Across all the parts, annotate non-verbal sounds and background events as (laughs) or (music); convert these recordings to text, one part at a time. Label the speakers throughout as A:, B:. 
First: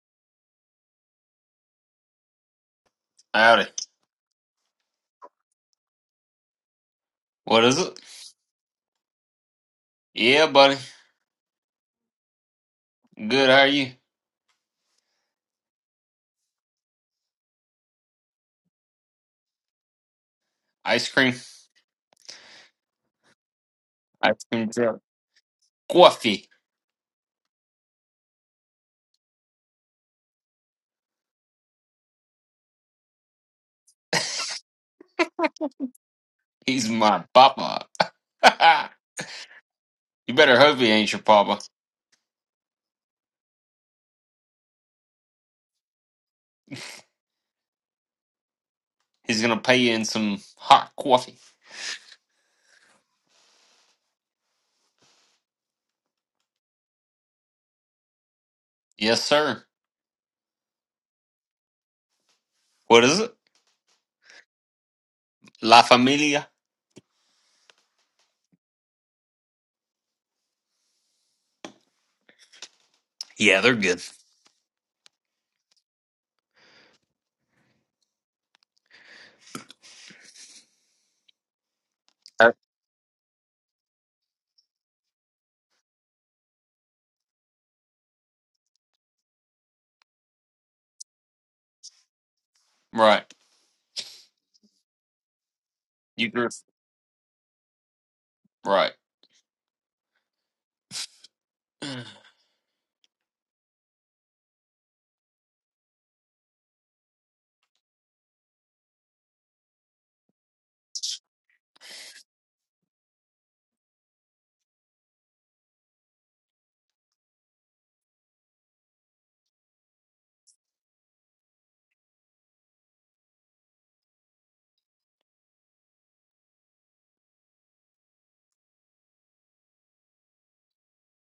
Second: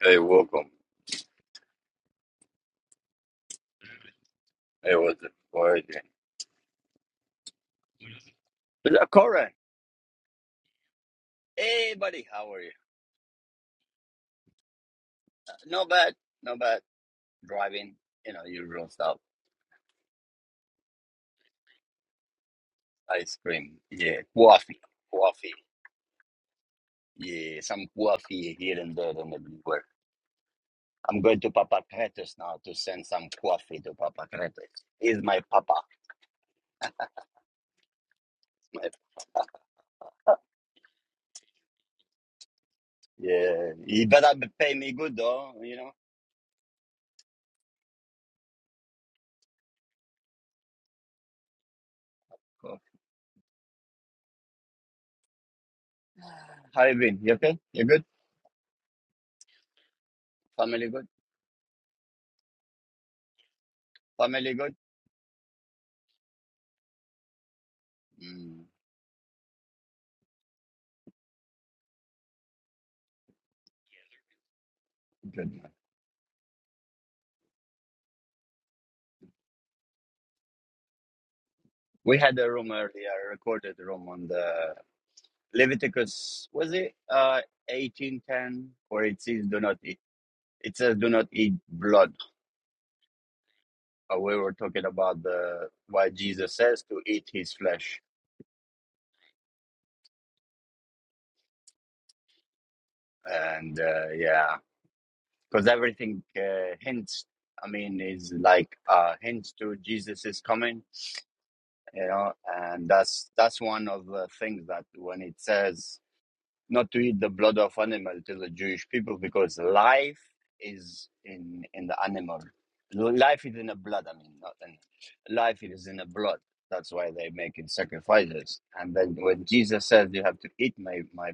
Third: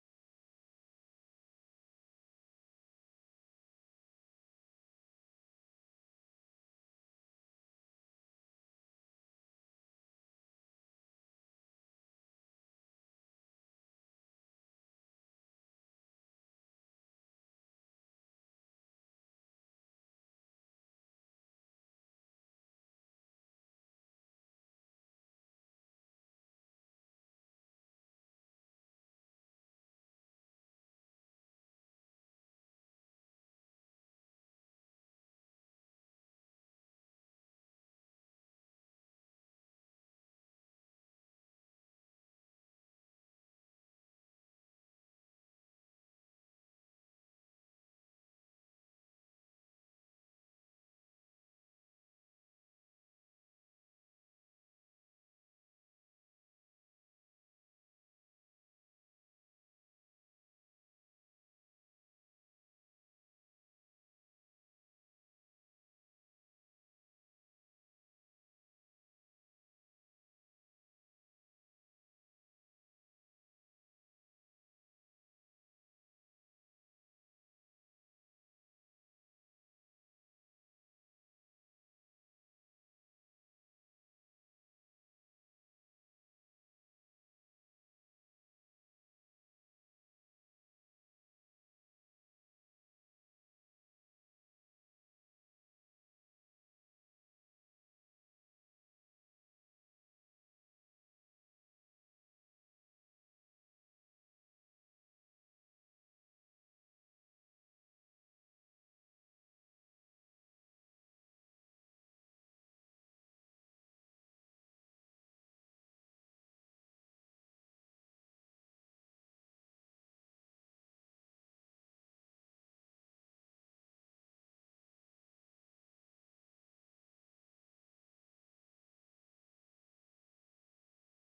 A: Hey, welcome.
B: Howdy.
A: Hey, what's it? How are you doing?
B: What is it?
A: Is that correct?
B: Yeah, buddy.
A: Hey, buddy, how are you?
B: Good, how are you?
A: Uh, Not bad, not bad. Driving, you know, usual stuff.
B: Ice cream.
A: Ice cream, yeah,
B: Ice cream
A: coffee,
B: truck.
A: coffee,
B: Coffee.
A: yeah, some coffee here and there and everywhere. I'm going to Papa Cretes now to send some coffee to Papa Cretes. He's my papa.
B: He's my papa.
A: My,
B: (laughs) you better hope he ain't your papa.
A: yeah, he better be- pay me good though, you know.
B: He's gonna pay you in some hot coffee.
A: Cool. How you been? You okay? You good?
B: Yes, sir.
A: Family good?
B: What is it?
A: Family good?
B: La Familia.
A: Mm,
B: Yeah, they're good.
A: good. We had a
B: Uh,
A: room earlier, a recorded room on the Leviticus. Was it uh eighteen ten, where it says do not eat? It says do not eat blood.
B: Right.
A: Uh, we were talking about the why
B: You grew
A: Jesus says to eat his flesh,
B: Right. (sighs)
A: and uh, yeah, because everything uh, hints. I mean, is like uh, hints to Jesus is coming, you know, and that's that's one of the things that when it says not to eat the blood of animal to the Jewish people because life is in in the animal. Life is in the blood. I mean, not in life is in the blood. That's why they're making sacrifices. And then when Jesus says, "You have to eat my my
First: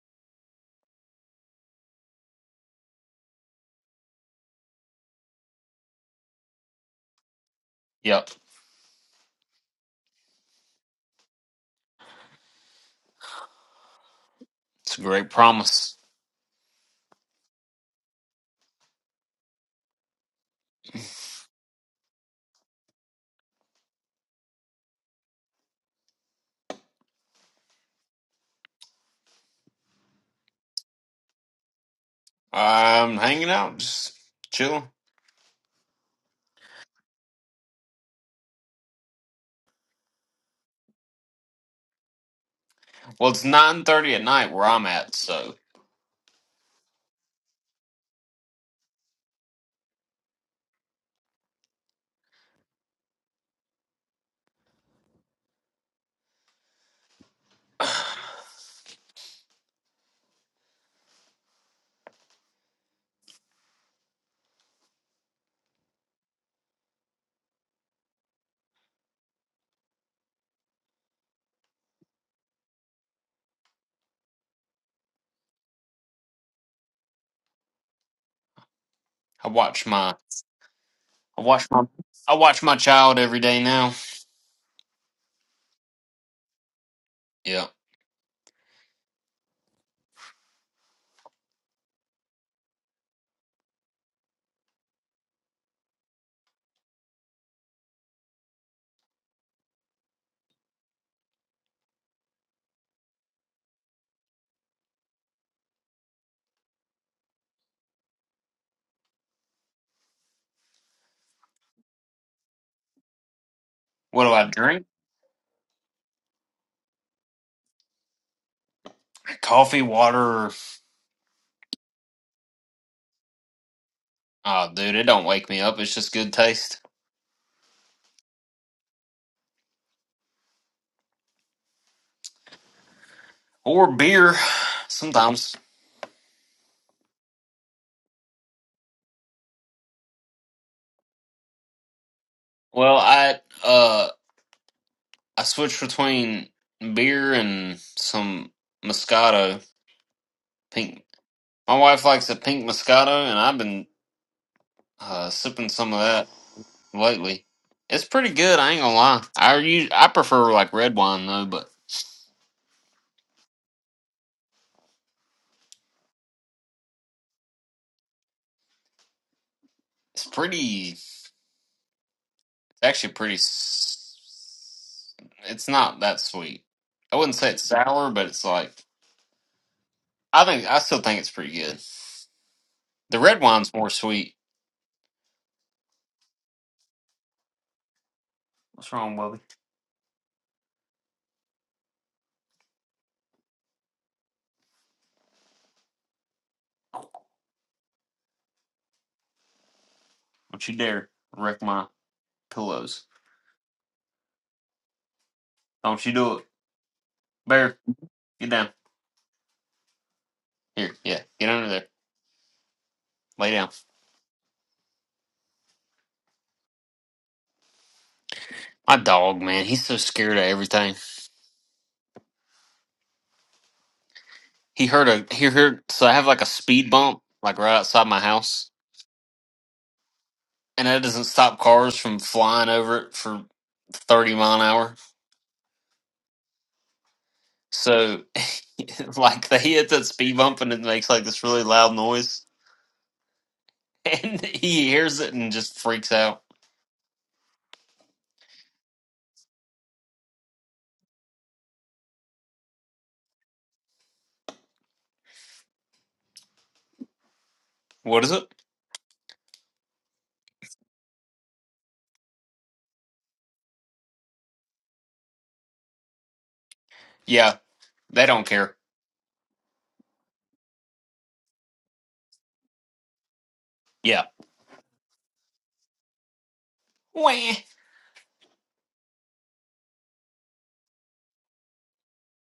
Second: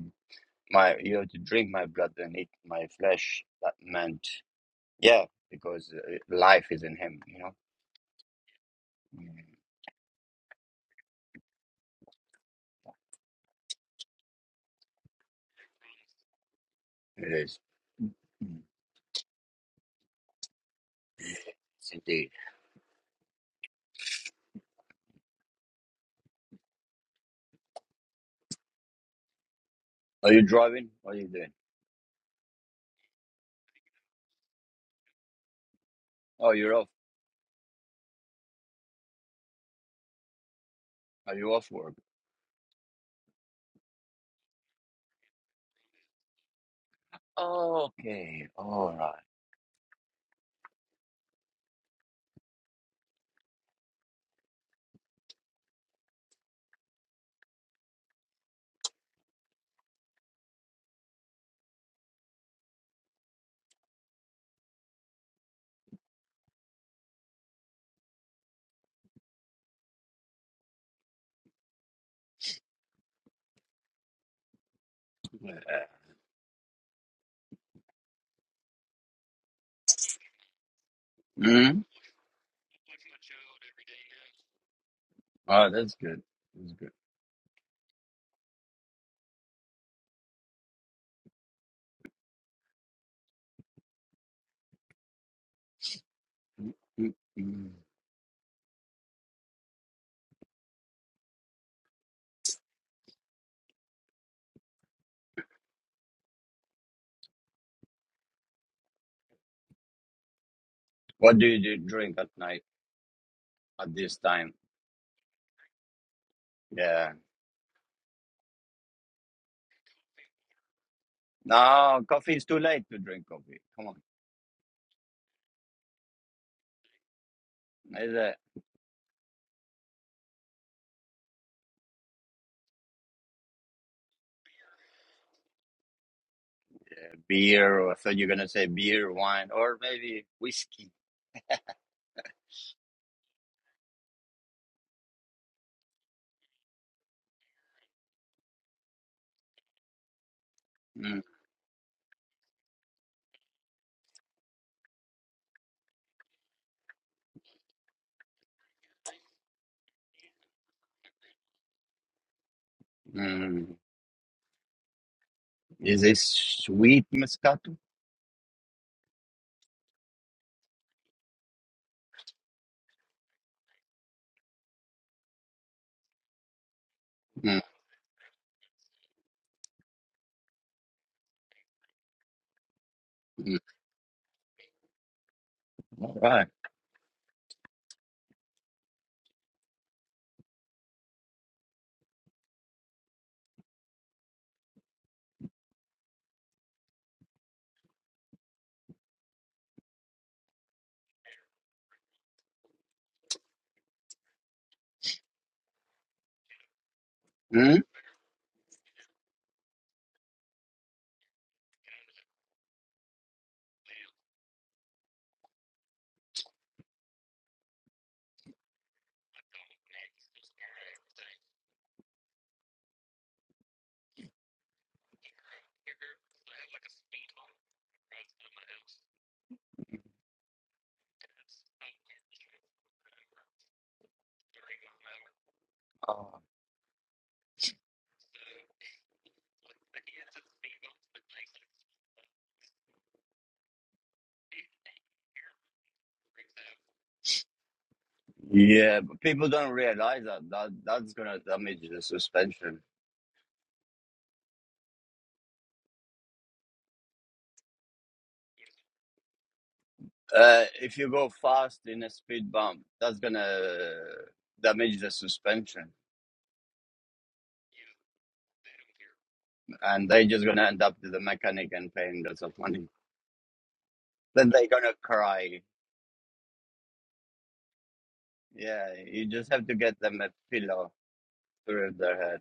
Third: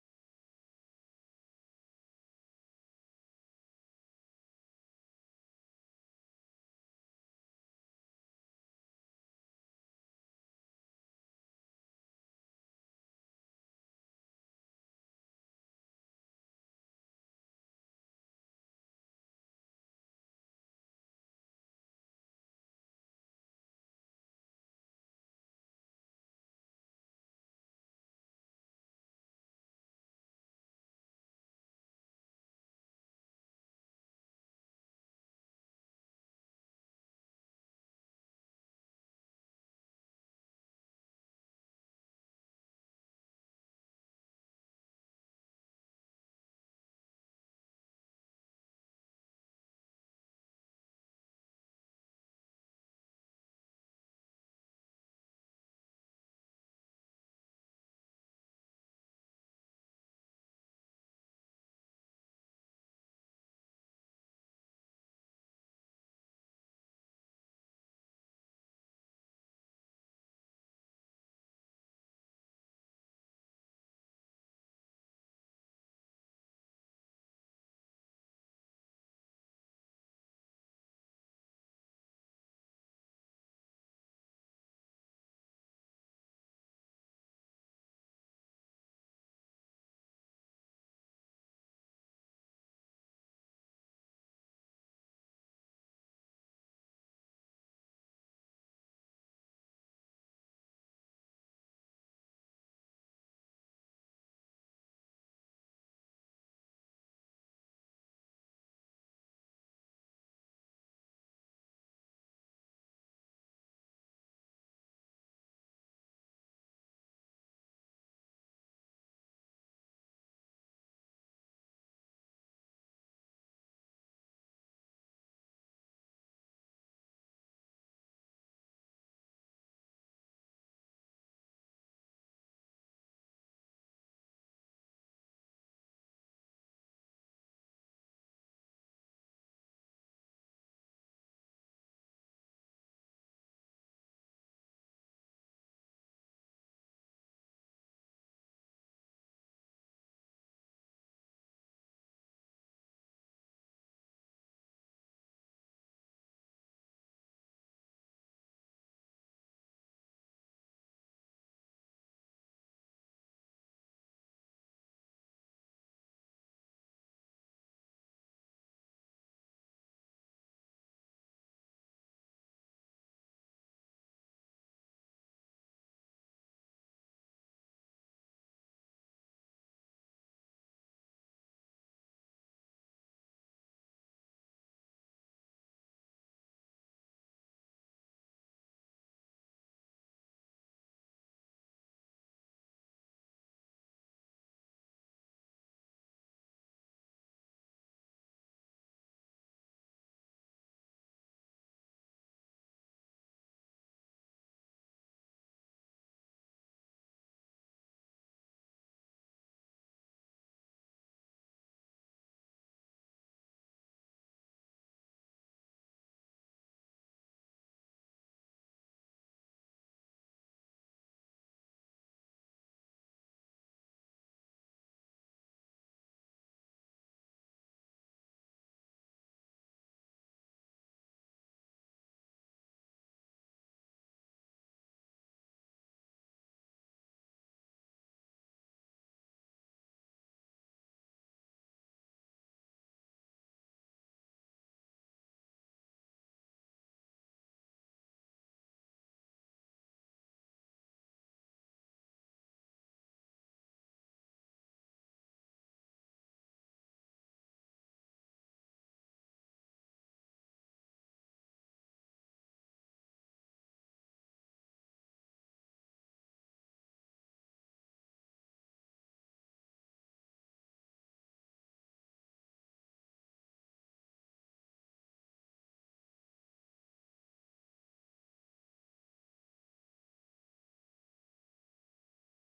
A: my, you have to drink my blood and eat my flesh," that meant yeah, because uh, life is in Him. You know,
B: Yep.
A: Mm,
B: It's a great promise.
A: it is. Mm, It's indeed. Are you driving? What are you doing?
B: I'm hanging out, just chilling.
A: Oh, you're off. Are you off work?
B: Well, it's 9.30 at night where I'm at, so
A: Oh, Okay, all right.
B: (sighs) I watch my I watch
A: Mm-hmm.
B: my I watch my child every day now.
A: Oh, that's good. That's
B: Yeah.
A: good. Mm-mm-mm. What do you do- drink at night at this
B: What do I
A: time?
B: drink?
A: Yeah.
B: Coffee, water.
A: No, coffee is too late to drink coffee. Come on.
B: Oh, dude, it don't wake me up. It's just good taste
A: Is it
B: or beer sometimes.
A: beer? Or I thought you're gonna say beer, wine, or maybe whiskey.
B: Well, I uh I switch between beer and some Moscato pink.
A: mm
B: My wife likes a pink Moscato, and I've been uh, sipping some of that lately. It's pretty good. I ain't gonna lie. I use I prefer like red wine though, but
A: Mm. Is this sweet Moscato?
B: it's pretty. actually pretty. s- It's not that sweet. I wouldn't say
A: mm
B: it's sour, but it's like I think I still think it's pretty good. The red
A: Mm.
B: wine's more sweet.
A: All right.
B: What's wrong, Bubby? Don't you dare wreck my pillows. Don't you do it, Bear?
A: Mm?
B: Get down here. Yeah, get under there. Lay down. My dog, man, he's so scared of everything. He heard a he heard. So I have like a speed bump, like right outside my house, and that doesn't stop cars from flying over it for thirty mile an hour
A: Oh.
B: So, (laughs) like, they hit that speed bump and it makes like this really loud noise, (laughs) and he hears it and just freaks out.
A: Yeah, but people don't realize that. that that's gonna damage the suspension.
B: What is it?
A: Uh, if you go fast in a speed bump, that's gonna damage the suspension,
B: Yeah, they don't care.
A: and they're just gonna end up to the mechanic and paying lots of money.
B: Yeah.
A: Then they're gonna cry.
B: Wah. I,
A: Yeah, you just have to get them a pillow through their head.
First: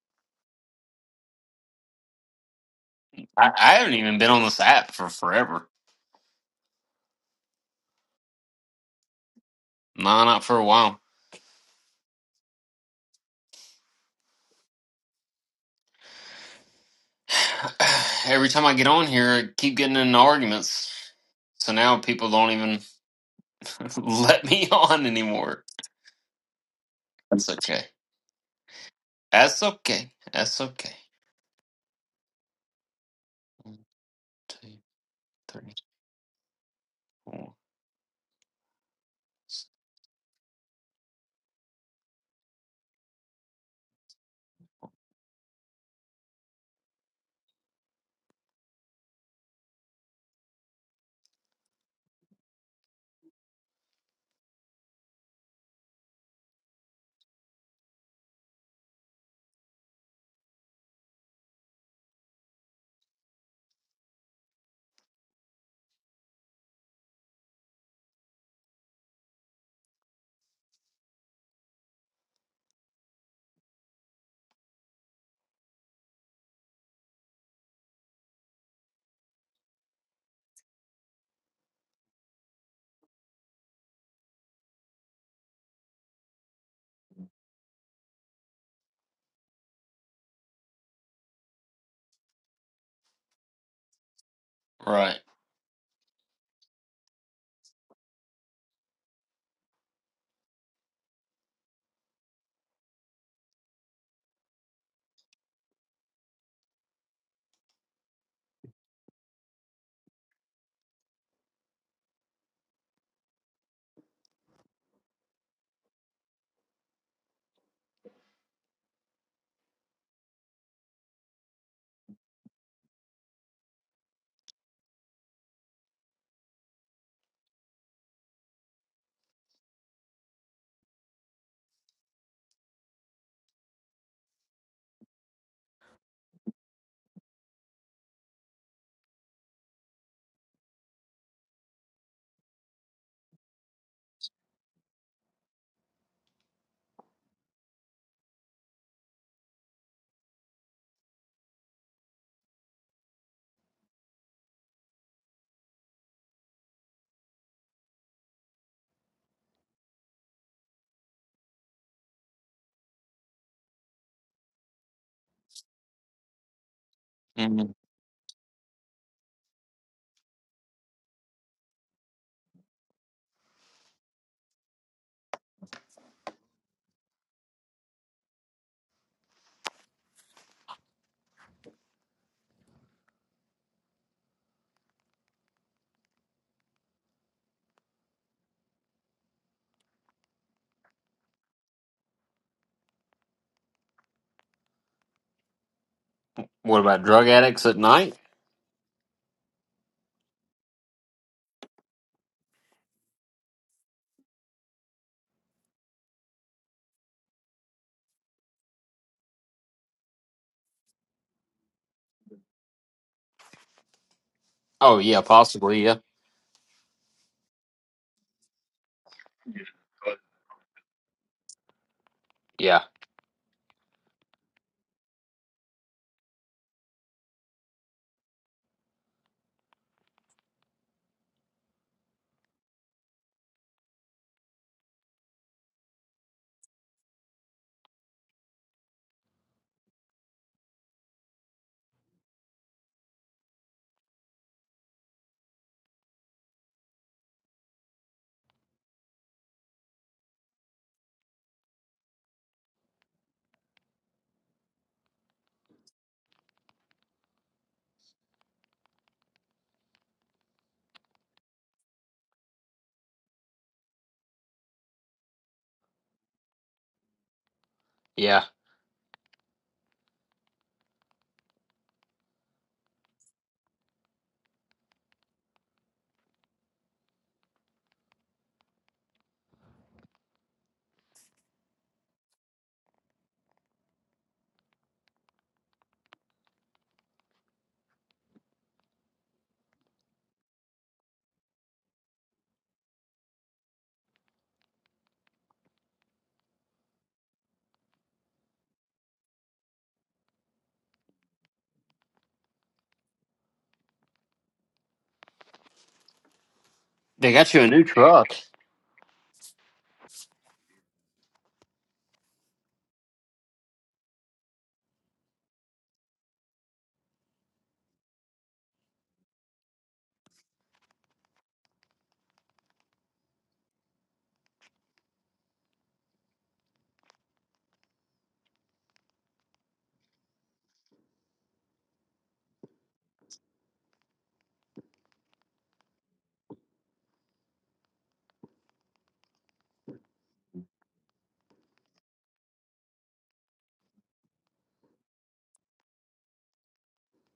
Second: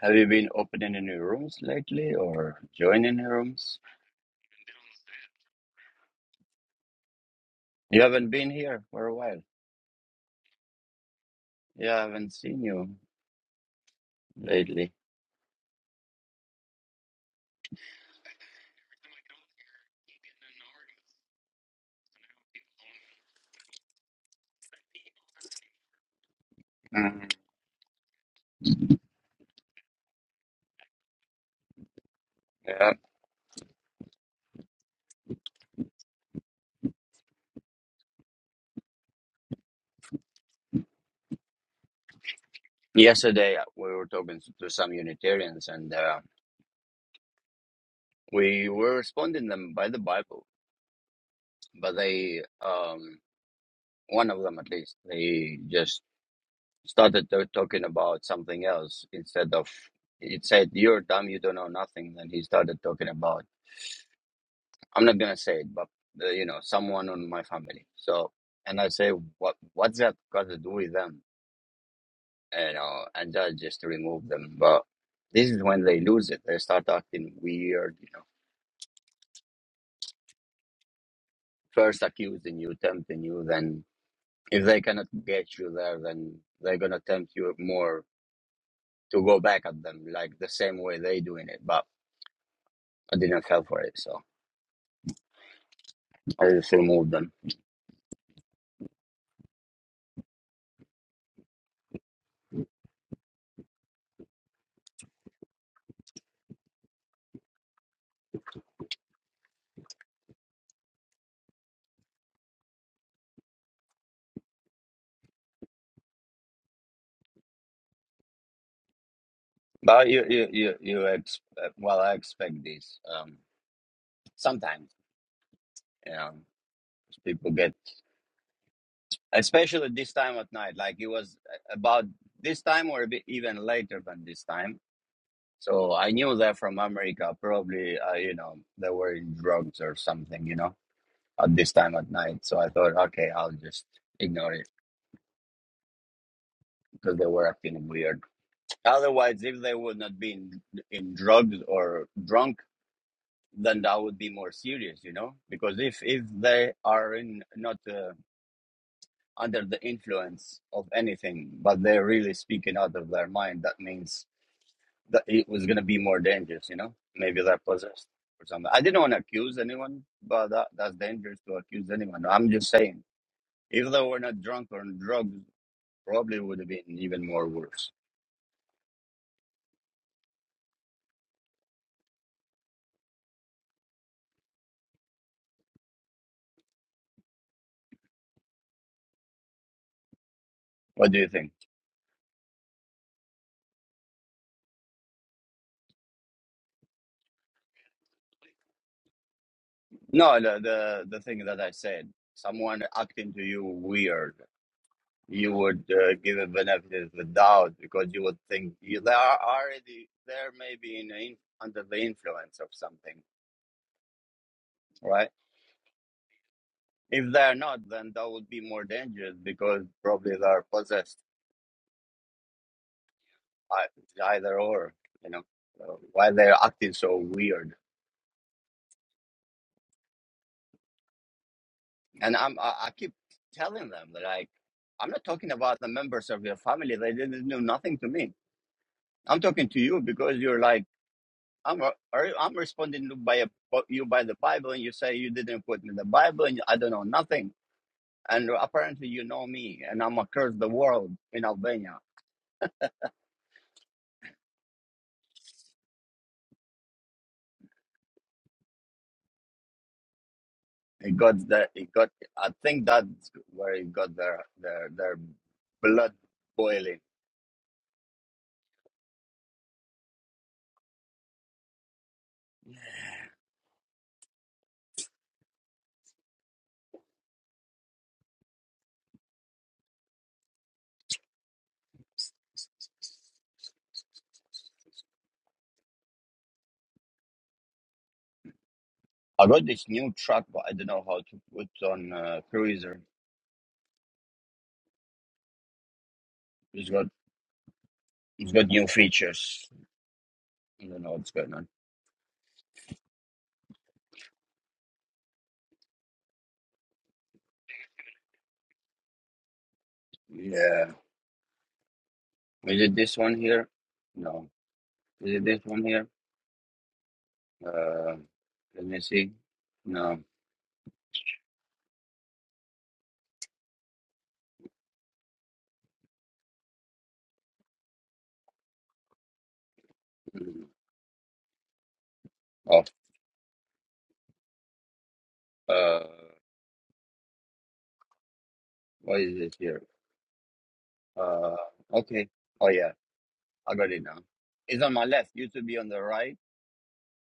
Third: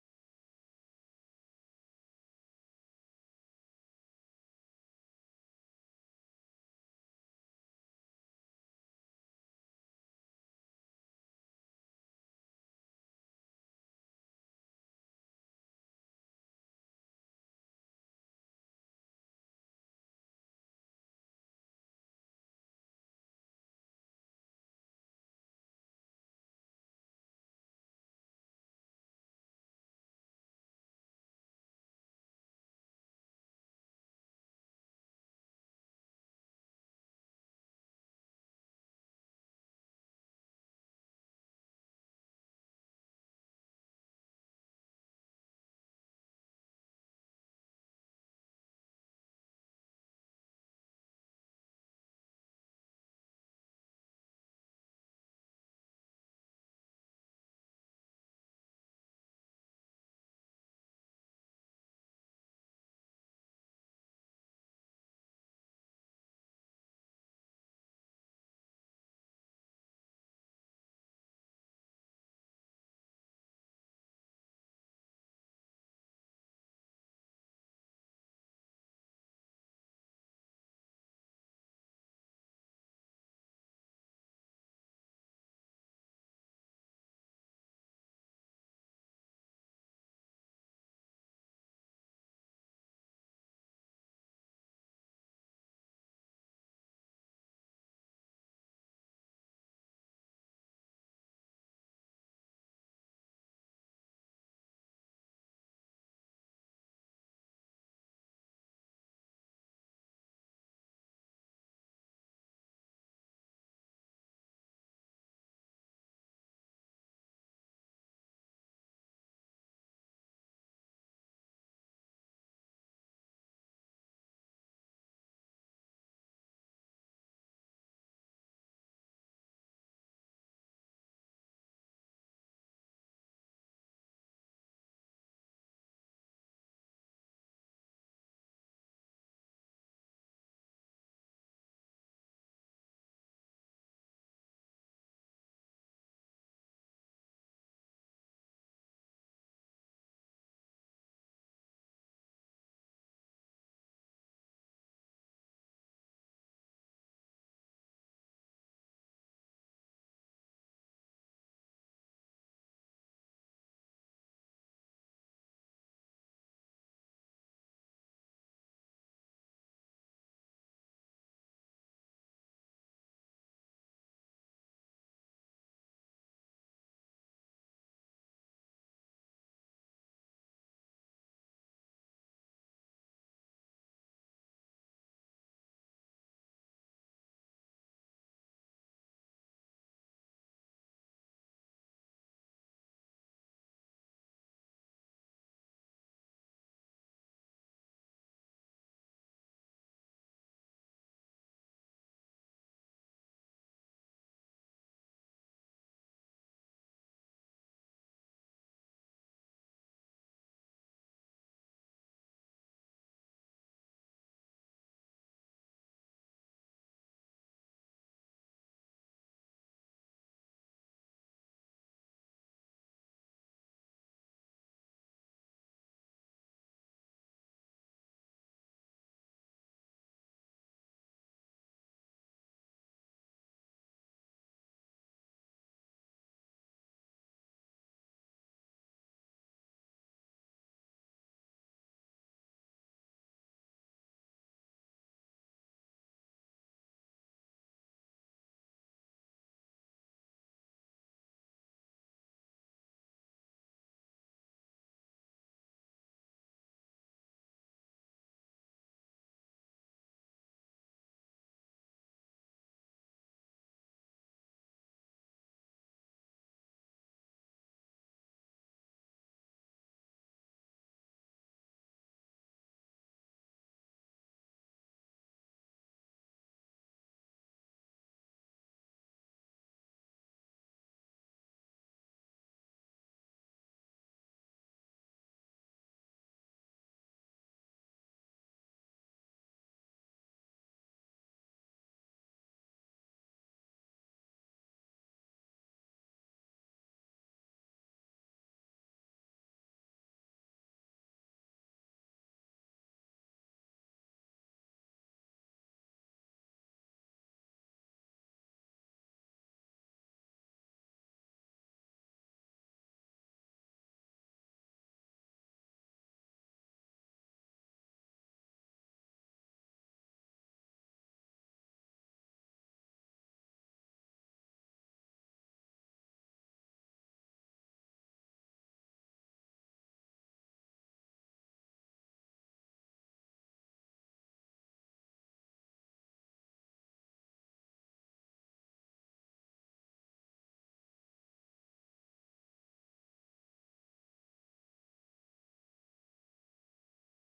A: Have you been opening any rooms lately or joining
B: I
A: rooms?
B: haven't even been on this app for forever.
A: You haven't been here for a while.
B: No, not for a while.
A: Yeah, I haven't seen you lately.
B: (sighs) Every time I get on here, I keep getting in arguments. So now people don't even (laughs) let me on anymore.
A: Mm,
B: That's okay. That's okay. That's okay.
A: yeah.
B: One, two, three, four.
A: Yesterday uh, we were talking to some Unitarians, and uh, we were responding them by the Bible but they um one of them at least they just started to- talking about something else instead of it said you're dumb you don't know nothing then he started talking about i'm not gonna say it but uh, you know someone on my family so and i say what what's that got to do with them you know and i just remove them but this is when they lose it they start acting weird you know first accusing you tempting you then if they cannot get you there then they're gonna tempt you more to go back at them like the same way they doing it, but I didn't fell for it, so
B: Right.
A: I just removed them. But you you you you ex- well, I expect this. Um, sometimes you know people get, especially this time at night. Like it was about this time or a bit even later than this time. So I knew that from America, probably uh, you know they were in drugs or something, you know, at this time at night. So I thought, okay, I'll just ignore it because they were acting weird. Otherwise, if they would not be in, in drugs or drunk, then that would be more serious, you know. Because if if they are in not uh, under the influence of anything, but they're really speaking out of their mind, that means that it was gonna be more dangerous, you know. Maybe
B: Mm-hmm.
A: they're possessed or something. I didn't want to accuse anyone, but that that's dangerous to accuse anyone. I'm just saying, if they were not drunk or on drugs, probably would have been even more worse. What do you think?
B: What about drug addicts at night?
A: No, the the, the thing that I said, someone acting to you weird, you would uh, give a benefit of the doubt because you would think you, they are already there, maybe in, in under the influence of something,
B: Oh yeah,
A: right?
B: possibly. Yeah,
A: If they're not, then that would be more dangerous because probably they are possessed.
B: yeah,
A: I- it's Either or, you know, uh, why they're acting so weird. And I'm I, I keep telling them that like I'm not talking about the members of your family. They didn't do nothing to me. I'm talking to you because you're like I'm. are- I'm responding to by a, you by the Bible, and you say you didn't put me in the Bible, and I don't know nothing. And apparently, you know me, and I'm across the world in Albania. It got the it got. I think that's where it got their their their blood boiling.
B: yeah.
A: I got this new truck, but I don't know how to put on uh, cruiser. It's got it's got new features. I don't know what's going on.
B: They got you a new truck.
A: Yeah, is it this one here? No, is it this one here? Uh, let me see. No. Mm. Oh, uh, what is it here? Uh, okay. Oh, yeah. I got it now. It's on my left. Used to be on the right.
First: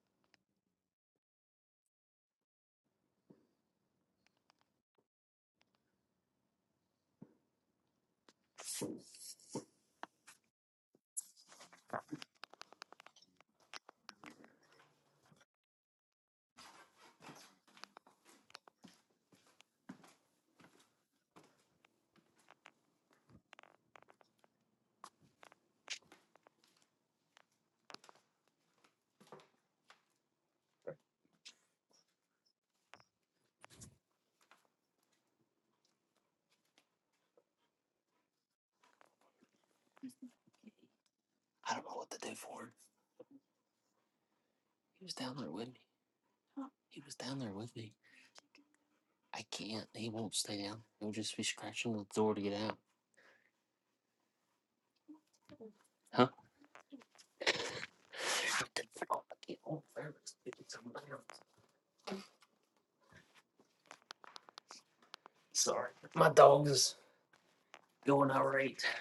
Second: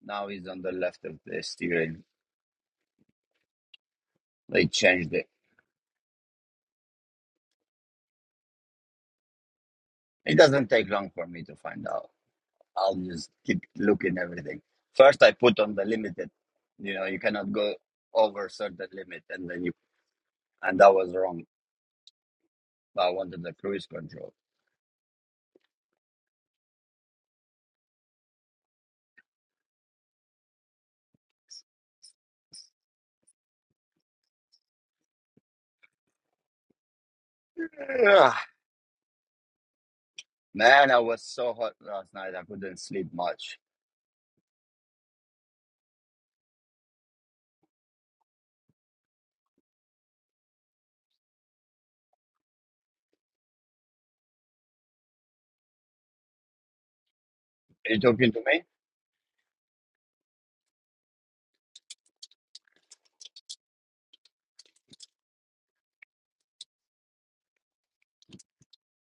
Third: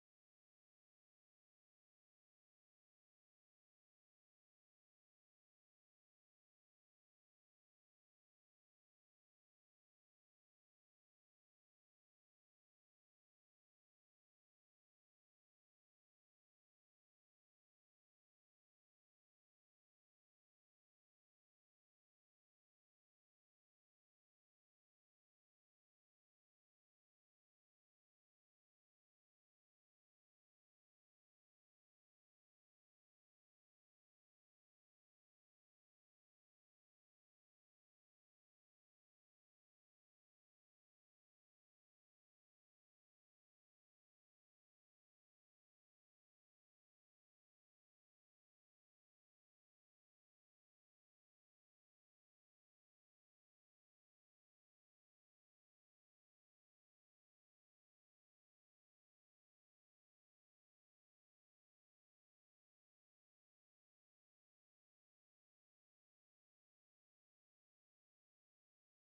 A: Now it's on the left of the steering. They changed it. It doesn't take long for me to find out. I'll just keep looking everything. First, I put on the limited. You know, you cannot go over certain limit, and then you and that was wrong. I wanted the cruise control. (sighs) Man, I was so hot last night. I couldn't sleep much. Are you talking to me?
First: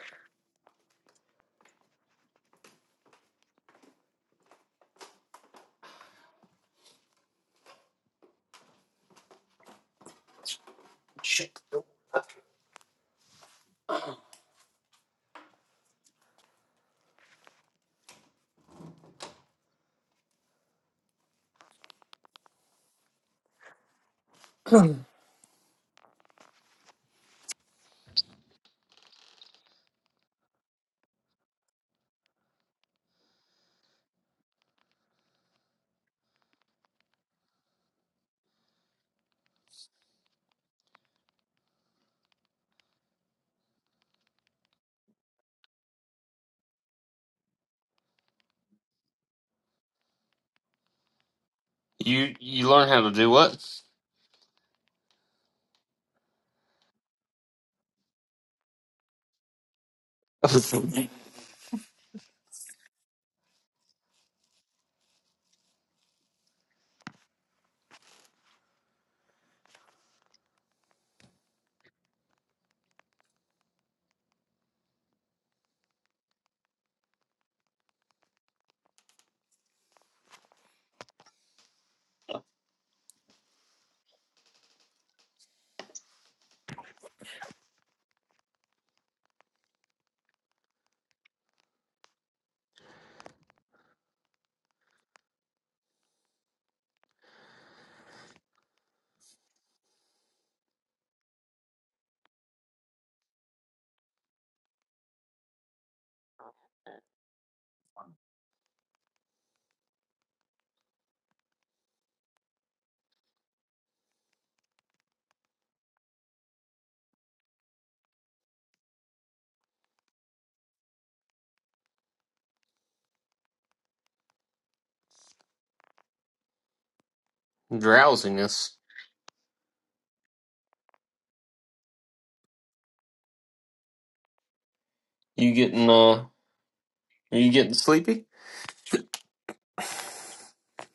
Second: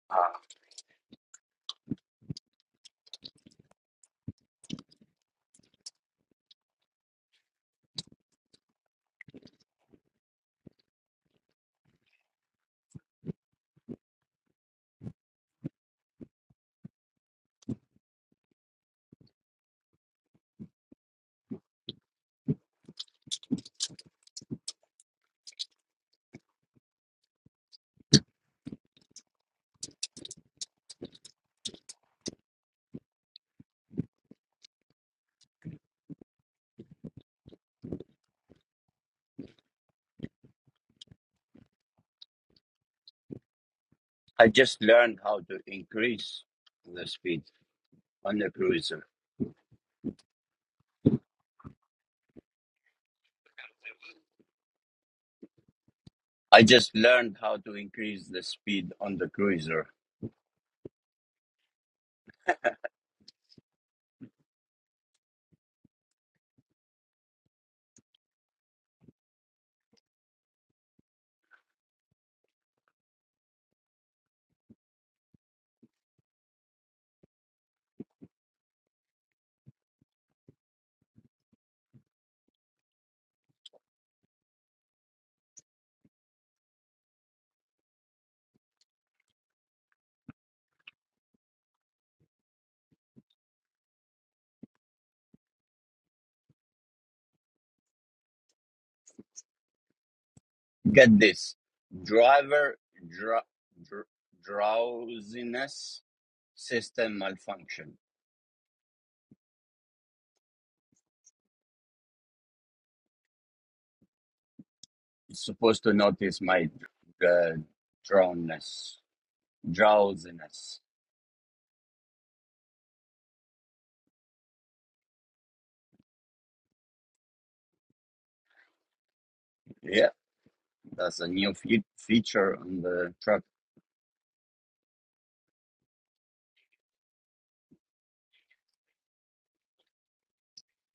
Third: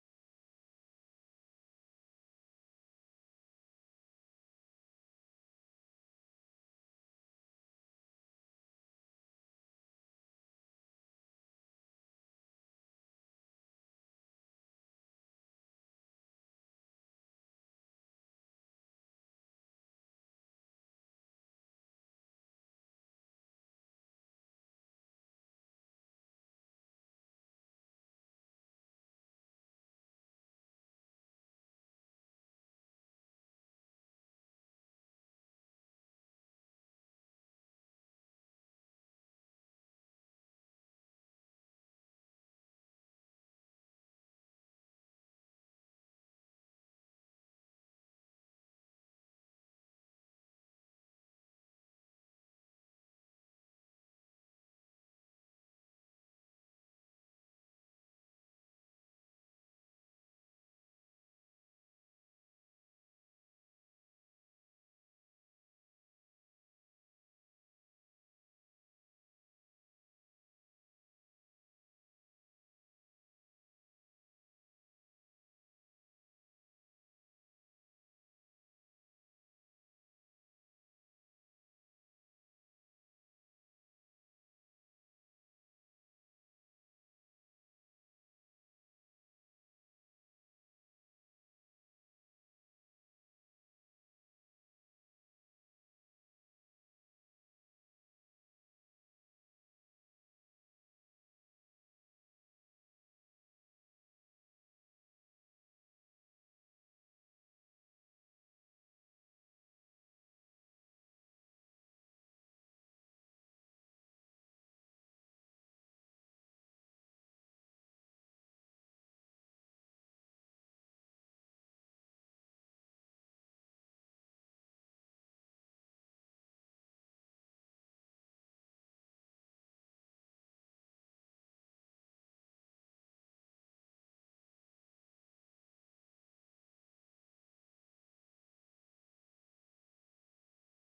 A: Ah. I just learned how to increase the speed on the cruiser.
B: You you learn how to do what?
A: I just learned how to increase the speed on the cruiser.
B: (laughs)
A: Get this driver dr- dr- drowsiness system malfunction. It's supposed to notice my dr- uh, drownness, drowsiness.
B: Drowsiness.
A: Yeah, that's a new fe- feature on the truck.
B: You getting uh? Are you getting sleepy?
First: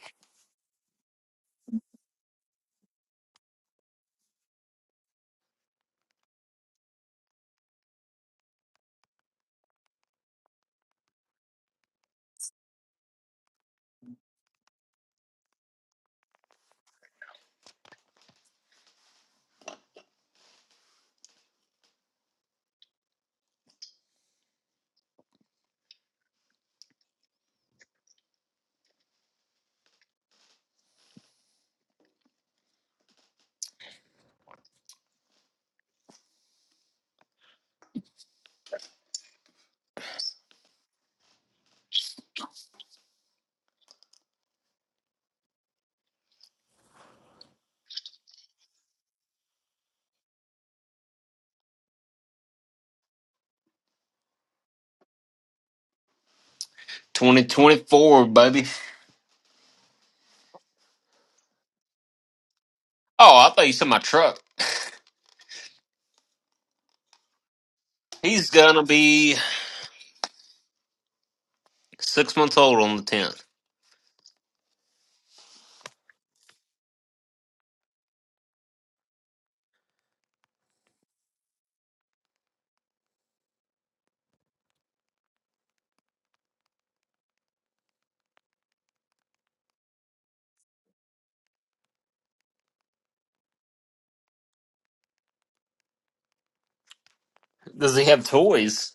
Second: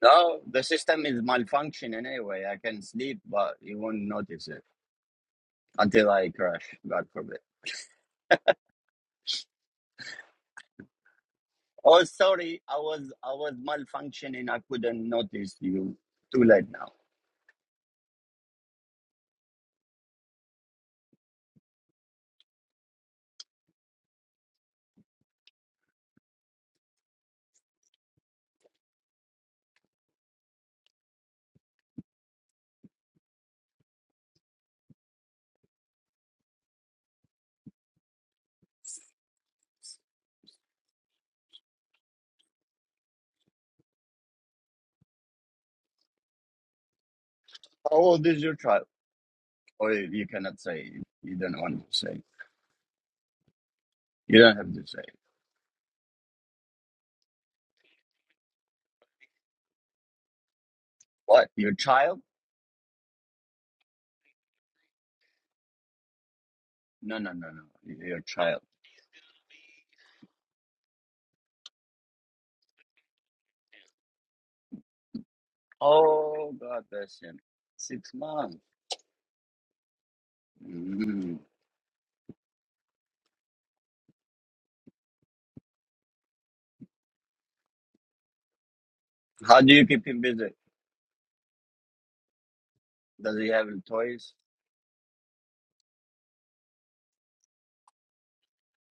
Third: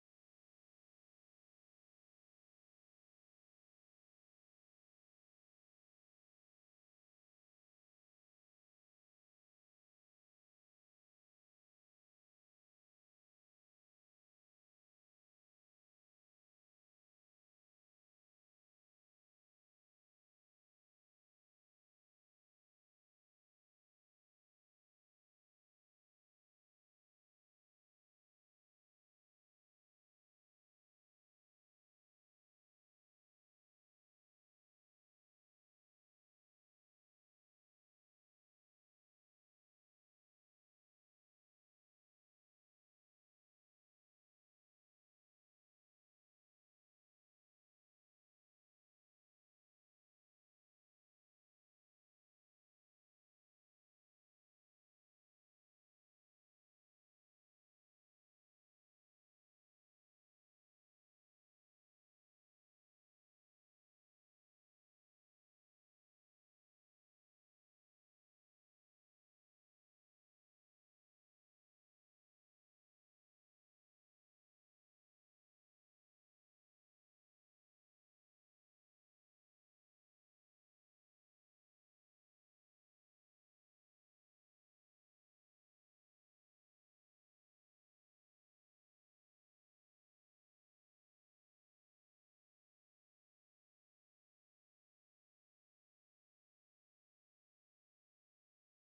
A: No, the system is malfunctioning anyway. I can sleep, but you won't notice it until I crash. God forbid. Oh, sorry. I was I was malfunctioning. I couldn't notice you. Too late now. How old is your child? Or you cannot say. You don't want to say. You don't have to say.
B: Twenty twenty four, baby.
A: What? Your child?
B: Oh, I thought you said my truck.
A: No, no, no, no. Your
B: He's
A: child.
B: gonna be six months old on the tenth.
A: Oh, God bless him. Six months. Mm. How do you keep him busy? Does he have toys?
B: Does he have toys?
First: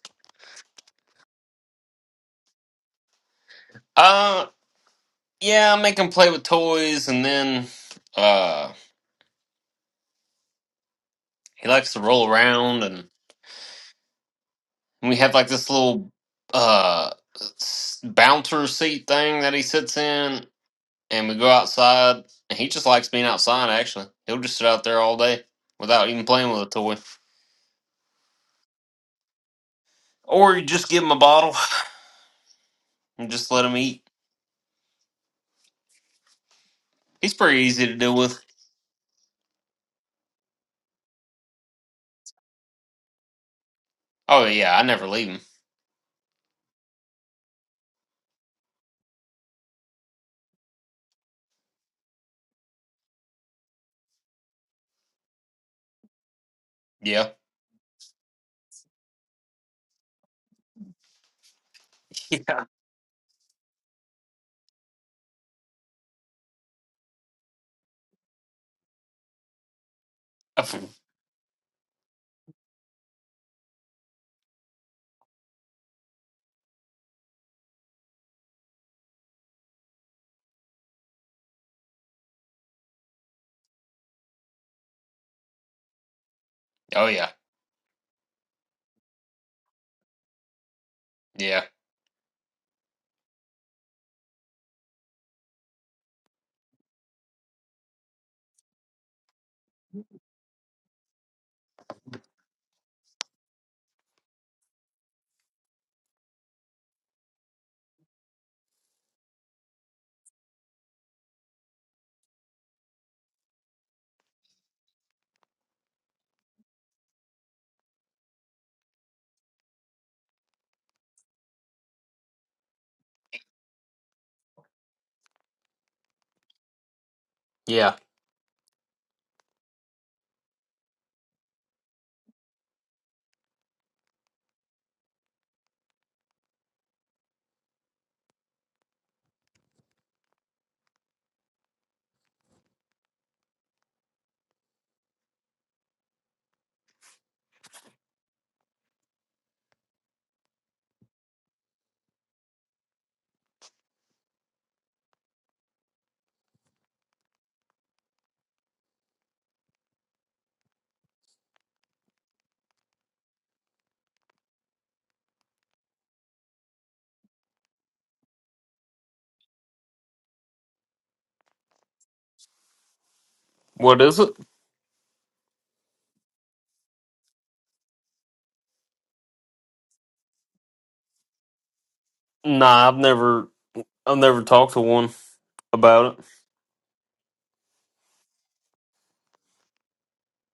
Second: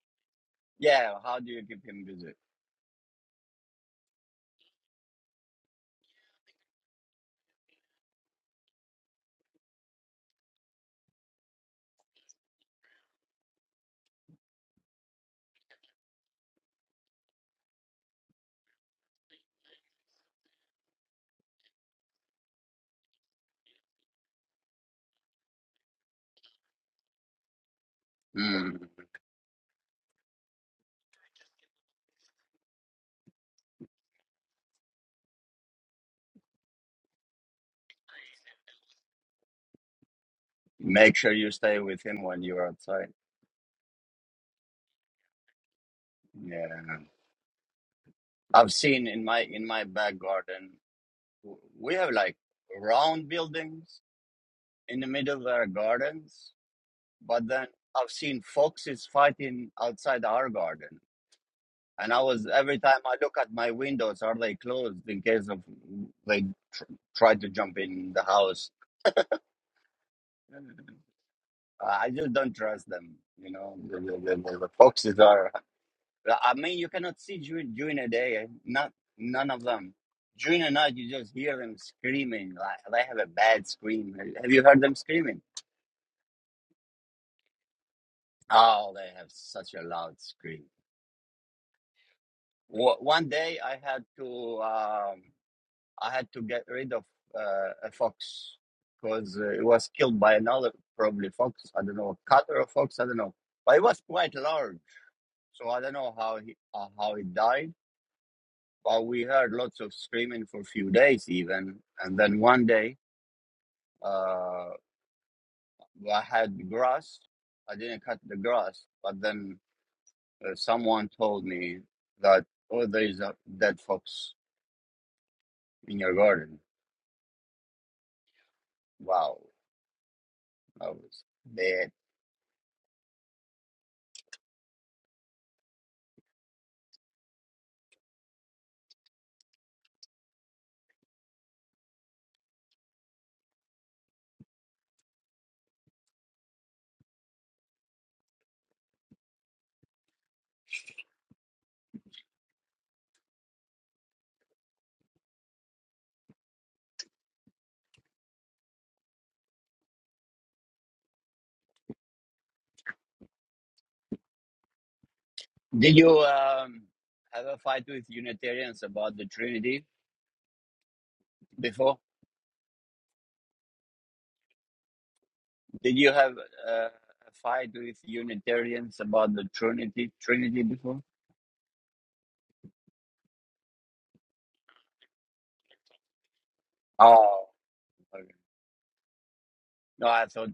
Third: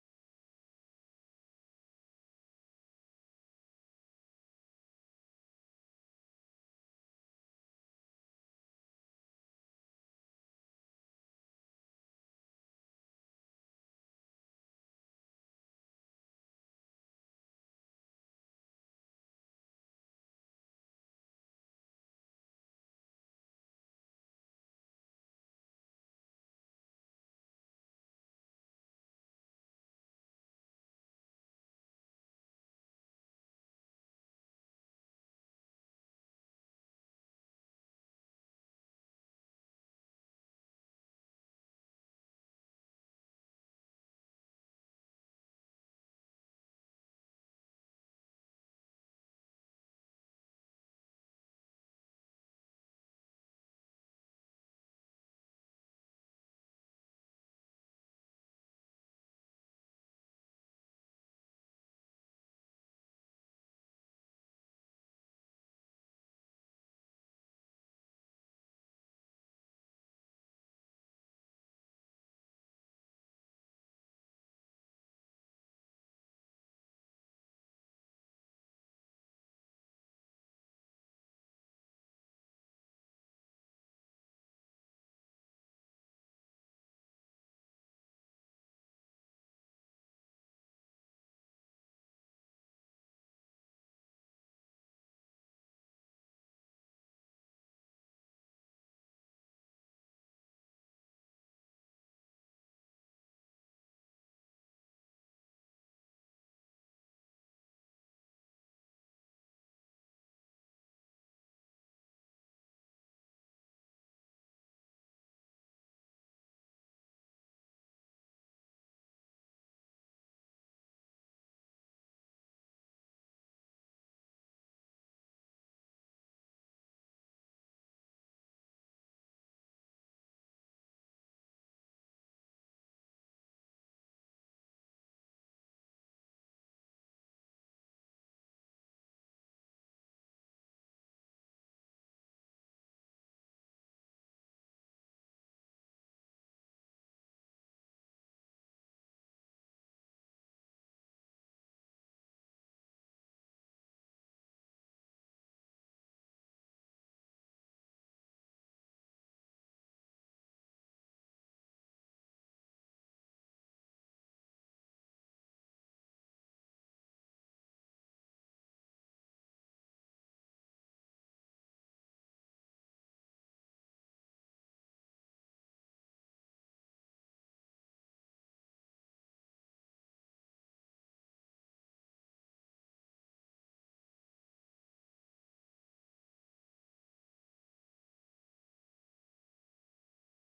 A: Yeah. How do you keep him busy?
B: Uh, yeah. I make him play with toys, and then uh, he likes to roll around, and. And we have like this little uh s- bouncer seat thing that he sits in, and we go outside. And he just likes being outside. Actually, he'll just sit out there all day without even playing with a toy,
A: Mm.
B: or you just give him a bottle and just let him eat. He's pretty easy to deal with.
A: Make sure you stay with him when you're outside.
B: Oh yeah, I never leave him.
A: Yeah, I've seen in my in my back garden, w- we have like round buildings in the middle of our gardens,
B: Yeah.
A: but then I've seen foxes fighting outside our garden. And I was every time I look at my windows, are they closed in case of they tr- try to jump in the house?
B: (laughs)
A: I just don't trust them. You know, the, the, the, the foxes are. I mean, you cannot see during during the day. eh? Not none of them. During the night, you just hear them screaming. Like they have a bad scream. Have you heard them screaming?
B: Oh yeah.
A: Oh, they have such a loud scream.
B: Yeah.
A: Wa- One day, I had to um, I had to get rid of uh, a fox because uh, it was killed by another probably fox. I don't know, a cat or a fox. I don't know, but it was quite large. So I don't know how he uh, how it died well, we heard lots of screaming for a few days even, and then one day, uh, I had grass. I didn't cut the grass, but then uh, someone told me that oh, there is a dead fox in your garden.
B: Yeah.
A: Wow, I was dead. Did you um, have a fight with Unitarians about the Trinity before?
B: What is it?
A: Did you have uh, a fight with Unitarians about the Trinity Trinity before?
B: Nah, I've never, I've never talked to one about it.
A: Oh, okay. No, I thought.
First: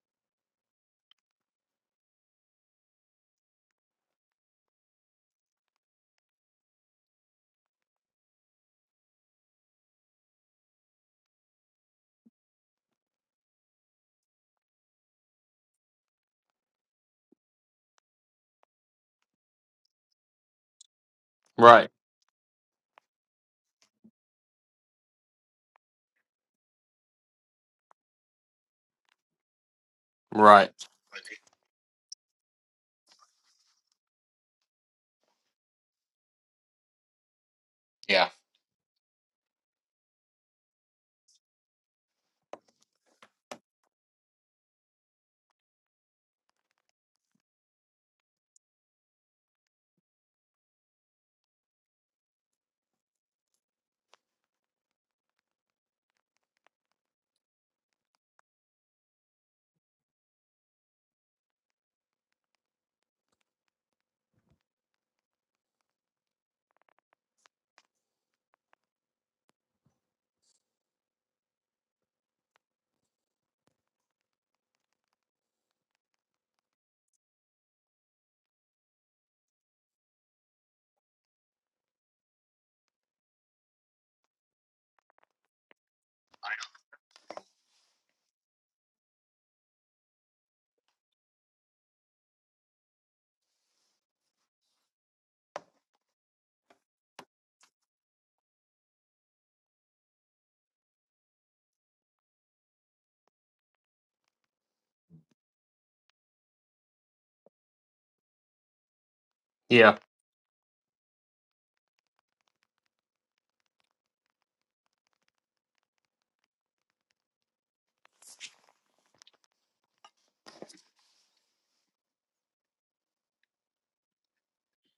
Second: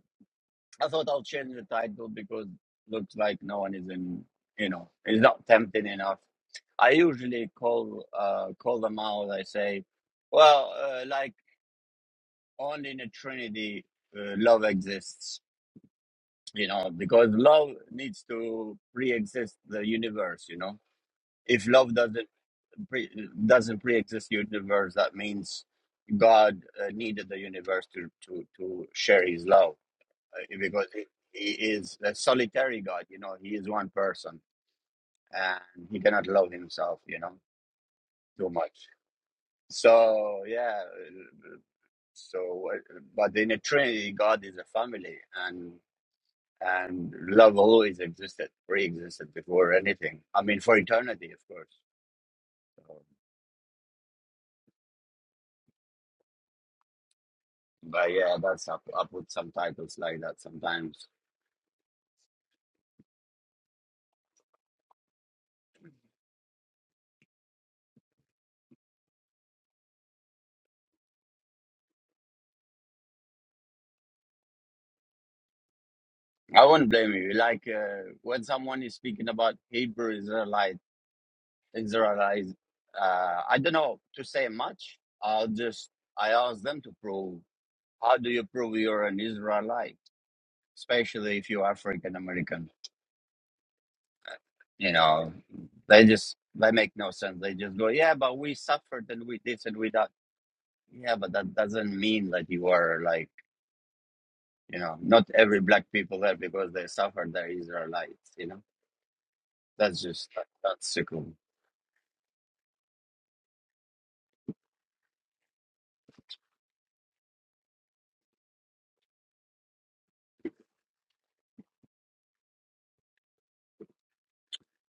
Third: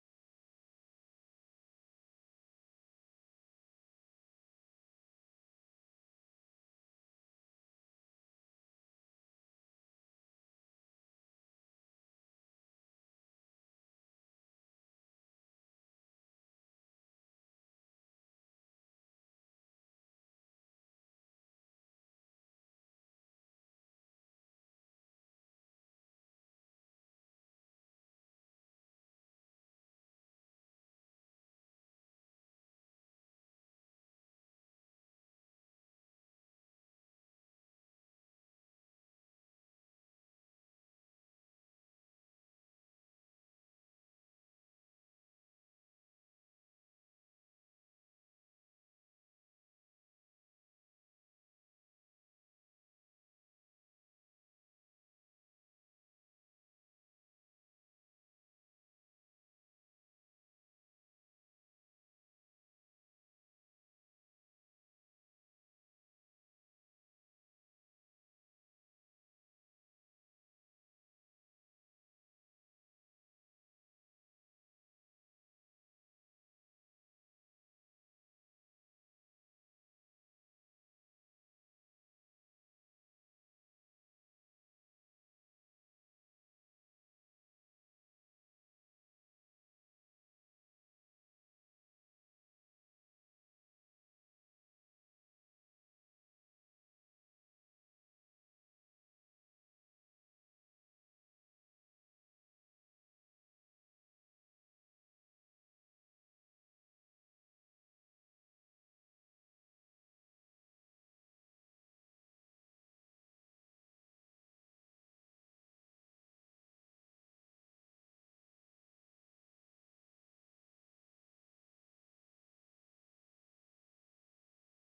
A: I thought I'll change the title because looks like no one is in, you know, it's not tempting enough. I usually call uh, call them out. I say, well, uh, like only in a Trinity, uh, love exists. You know, because love needs to pre-exist the universe. You know, if
B: Right.
A: love doesn't pre- doesn't pre-exist universe, that means God uh, needed the universe to to to share His love uh,
B: Right.
A: because he, he is a solitary God, you know, he is one person and he cannot love himself, you know,
B: Yeah.
A: too much. So, yeah, uh, so, uh, but in a Trinity, God is a family and and love always existed, pre existed before anything. I mean, for eternity, of course. So, but yeah, that's up. I put some titles like that sometimes. I won't blame you. Like uh, when someone is speaking about Hebrew Israelites Israelites, uh, I don't know to say much. I'll just, I ask them to prove. How do you prove you're an Israelite? Especially if you're African American. You know, they just, they make no sense. They just go, yeah, but we suffered and we this and we that. Yeah, but that doesn't mean that you are like, you know, not every black people there because they suffered, they're Israelites, you know?
B: Yeah.
A: That's just, that's so cool.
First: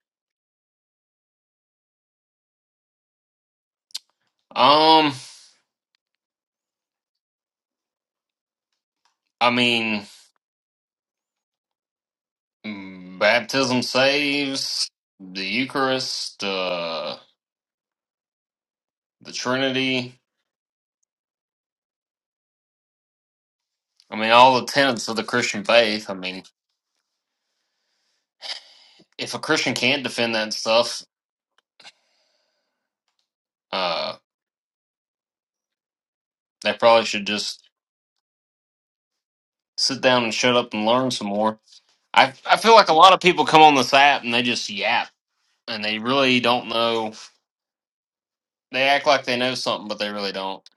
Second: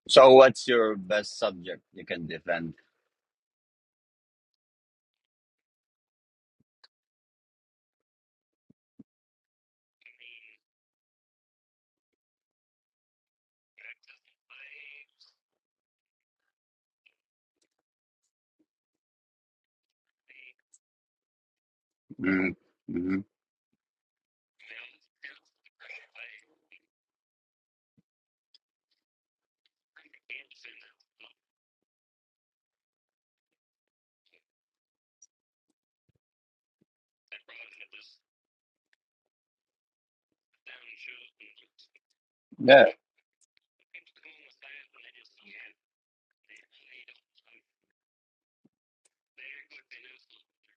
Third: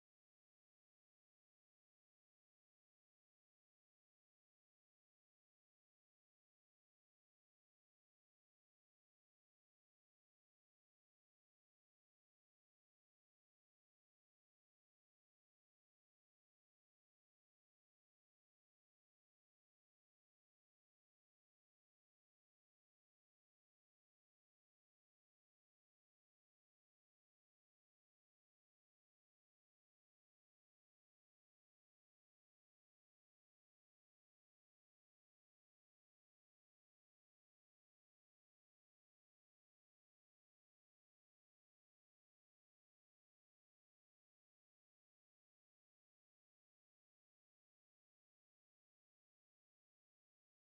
A: So what's your best subject you can defend?
B: Um. I mean. Mm, Baptism saves, the Eucharist, uh, the Trinity.
A: Mm-hmm.
B: I mean, all the tenets of the Christian faith. I mean, if a Christian can't defend that stuff, uh, they probably should just sit down and shut up and learn some more. I, I feel
A: Yeah.
B: like a lot of people come on this app and they just yap and they really don't know. They act like they know something, but they really don't.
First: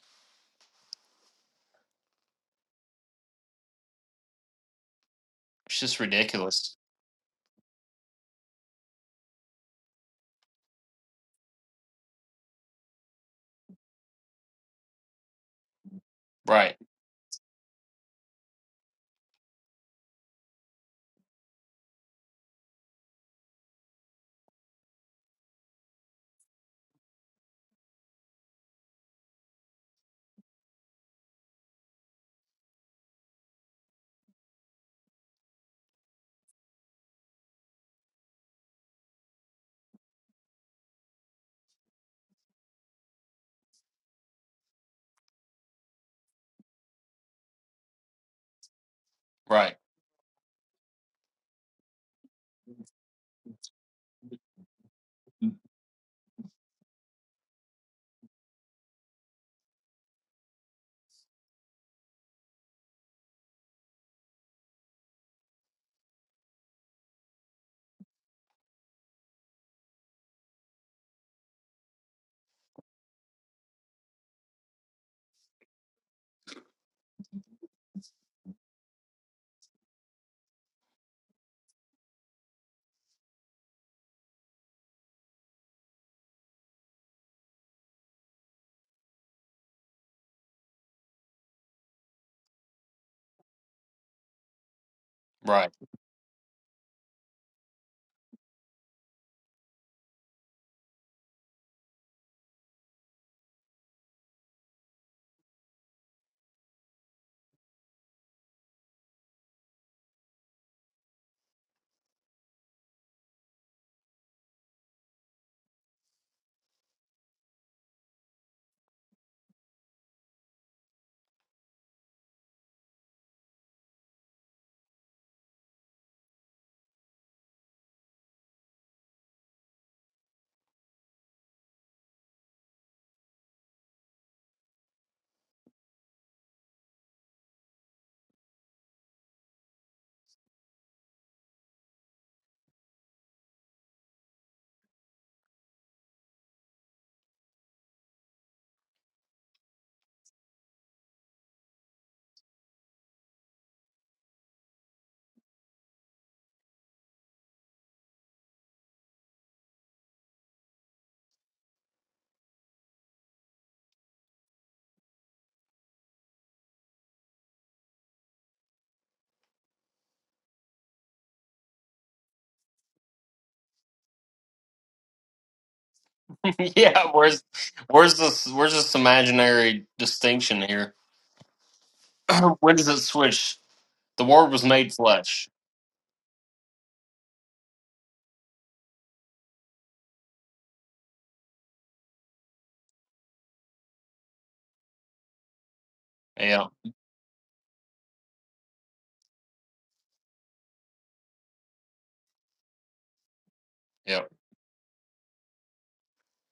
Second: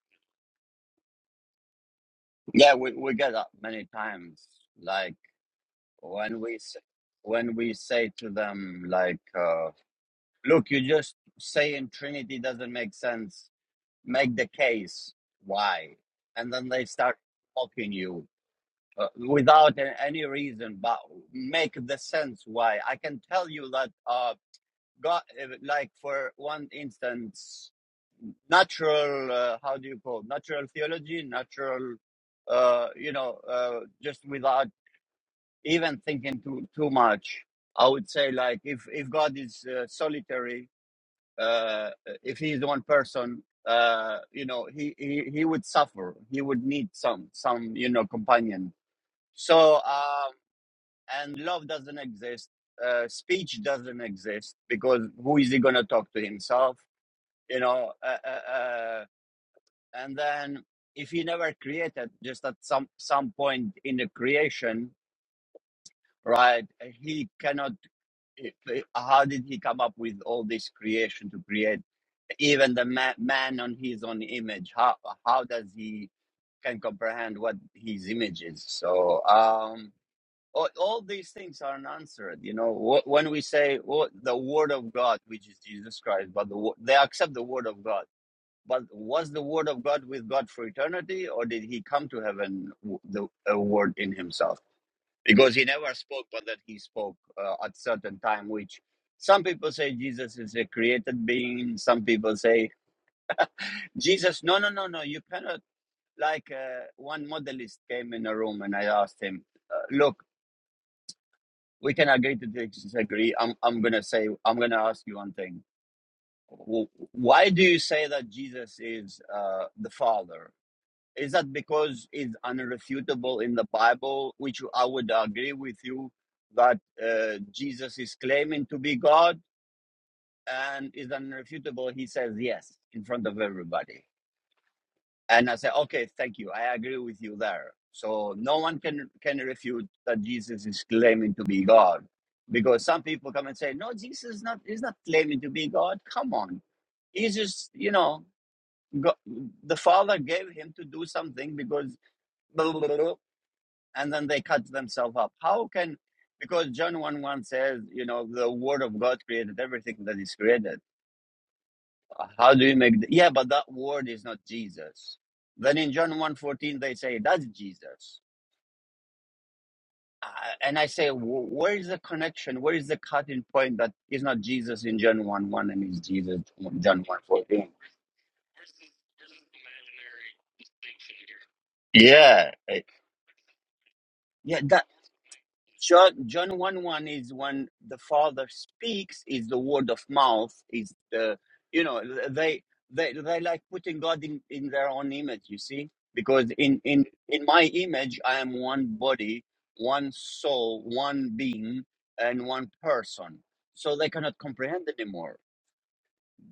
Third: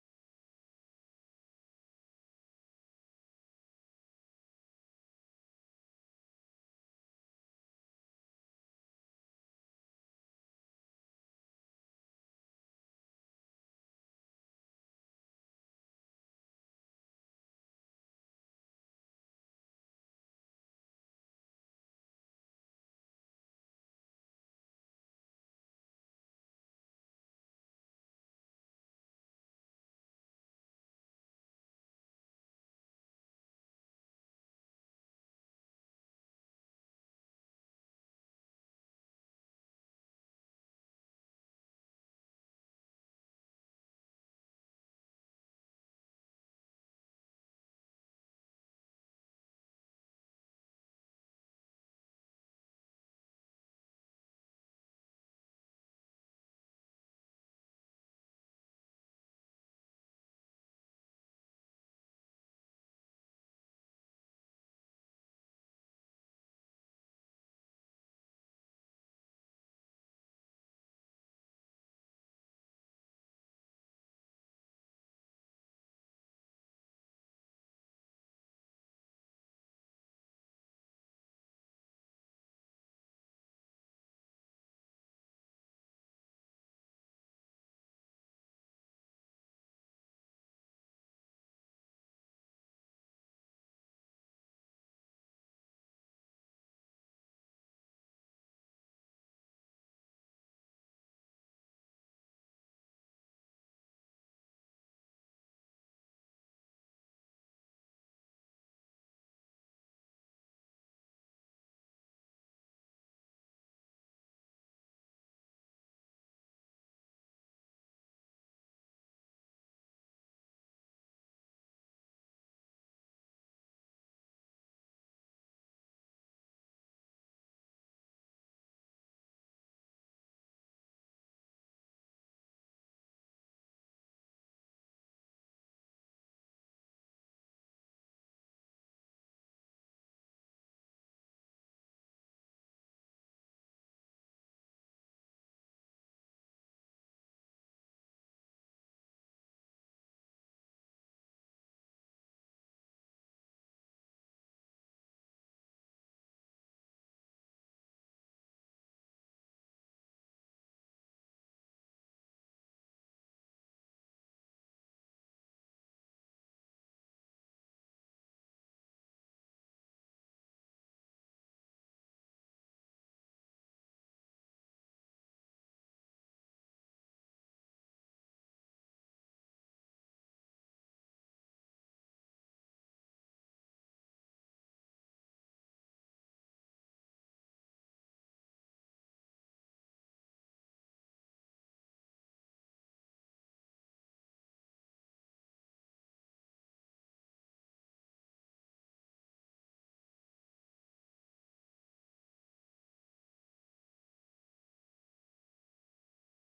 A: Yeah, we, we get that many times. Like
B: It's just
A: when we
B: ridiculous.
A: s- when we say to them, like, uh, look, you just saying Trinity doesn't make sense. Make the case why, and then
B: Right,
A: they start mocking you uh, without a- any reason. But make the sense why. I can tell you that uh, God, uh, like for one instance, natural. Uh, how do you call natural theology? Natural uh, you know, uh, just without even thinking too too much. I would say like if if God is uh, solitary, uh, if he is one person, uh, you know, he, he he would suffer. He would need some some you know companion. So
B: right,
A: um, and love doesn't exist. Uh, speech doesn't exist because who is he gonna talk to himself? You know, uh, uh, uh, and then if he never created, just at some some point in the creation, right? He cannot. it- it- how did he come up with all this creation to create even the ma- man on his own image how how does he can comprehend what his image is so um all, all these things are unanswered you know Wh- when we say well, the word of god which is jesus christ but the, wo- they accept the word of god but was the word of god with god for eternity or did he come to heaven w- the a word in himself because he
B: right.
A: never spoke but that he spoke uh, at certain time which some people say jesus is a created being some people say jesus no no no no you cannot like uh, one modelist came in a room and i asked him uh, look we can agree to disagree i'm, I'm gonna say i'm gonna ask you one thing why do you say that jesus is uh, the father Is that because it's unrefutable in the Bible, which I would agree with you that uh, Jesus is claiming to be God and is unrefutable? He says yes in front of everybody. And I say, okay, thank you. I agree with you there. So no one can, can refute that Jesus is claiming to be God. Because some people come and say, no, Jesus is not, is not claiming to be God. Come on. He's just, you know, go the Father gave him to do something because blah, blah, blah, blah. and then they cut themselves up. How can because John 1 1 says, you know, the word of God created everything that is created. How do you make the, yeah, but that word is not Jesus. Then in John one fourteen, they say that's Jesus. Uh, and I say, where is the connection? Where is the cutting point that is not Jesus in John 1 1 and is Jesus
B: (laughs)
A: in John
B: yeah,
A: one
B: where's
A: fourteen?
B: where's this where's this imaginary distinction here?
A: Yeah.
B: (laughs) when
A: eh,
B: does it switch? The word
A: yeah,
B: was
A: that.
B: made flesh.
A: John, John 1 1 is when the Father speaks, is the word of mouth, is the, you know, they they they like putting God in, in their own image, you see? Because
B: Yeah,
A: in, in, in my image, I am one body, one soul, one being, and one person. So they
B: yeah,
A: cannot comprehend anymore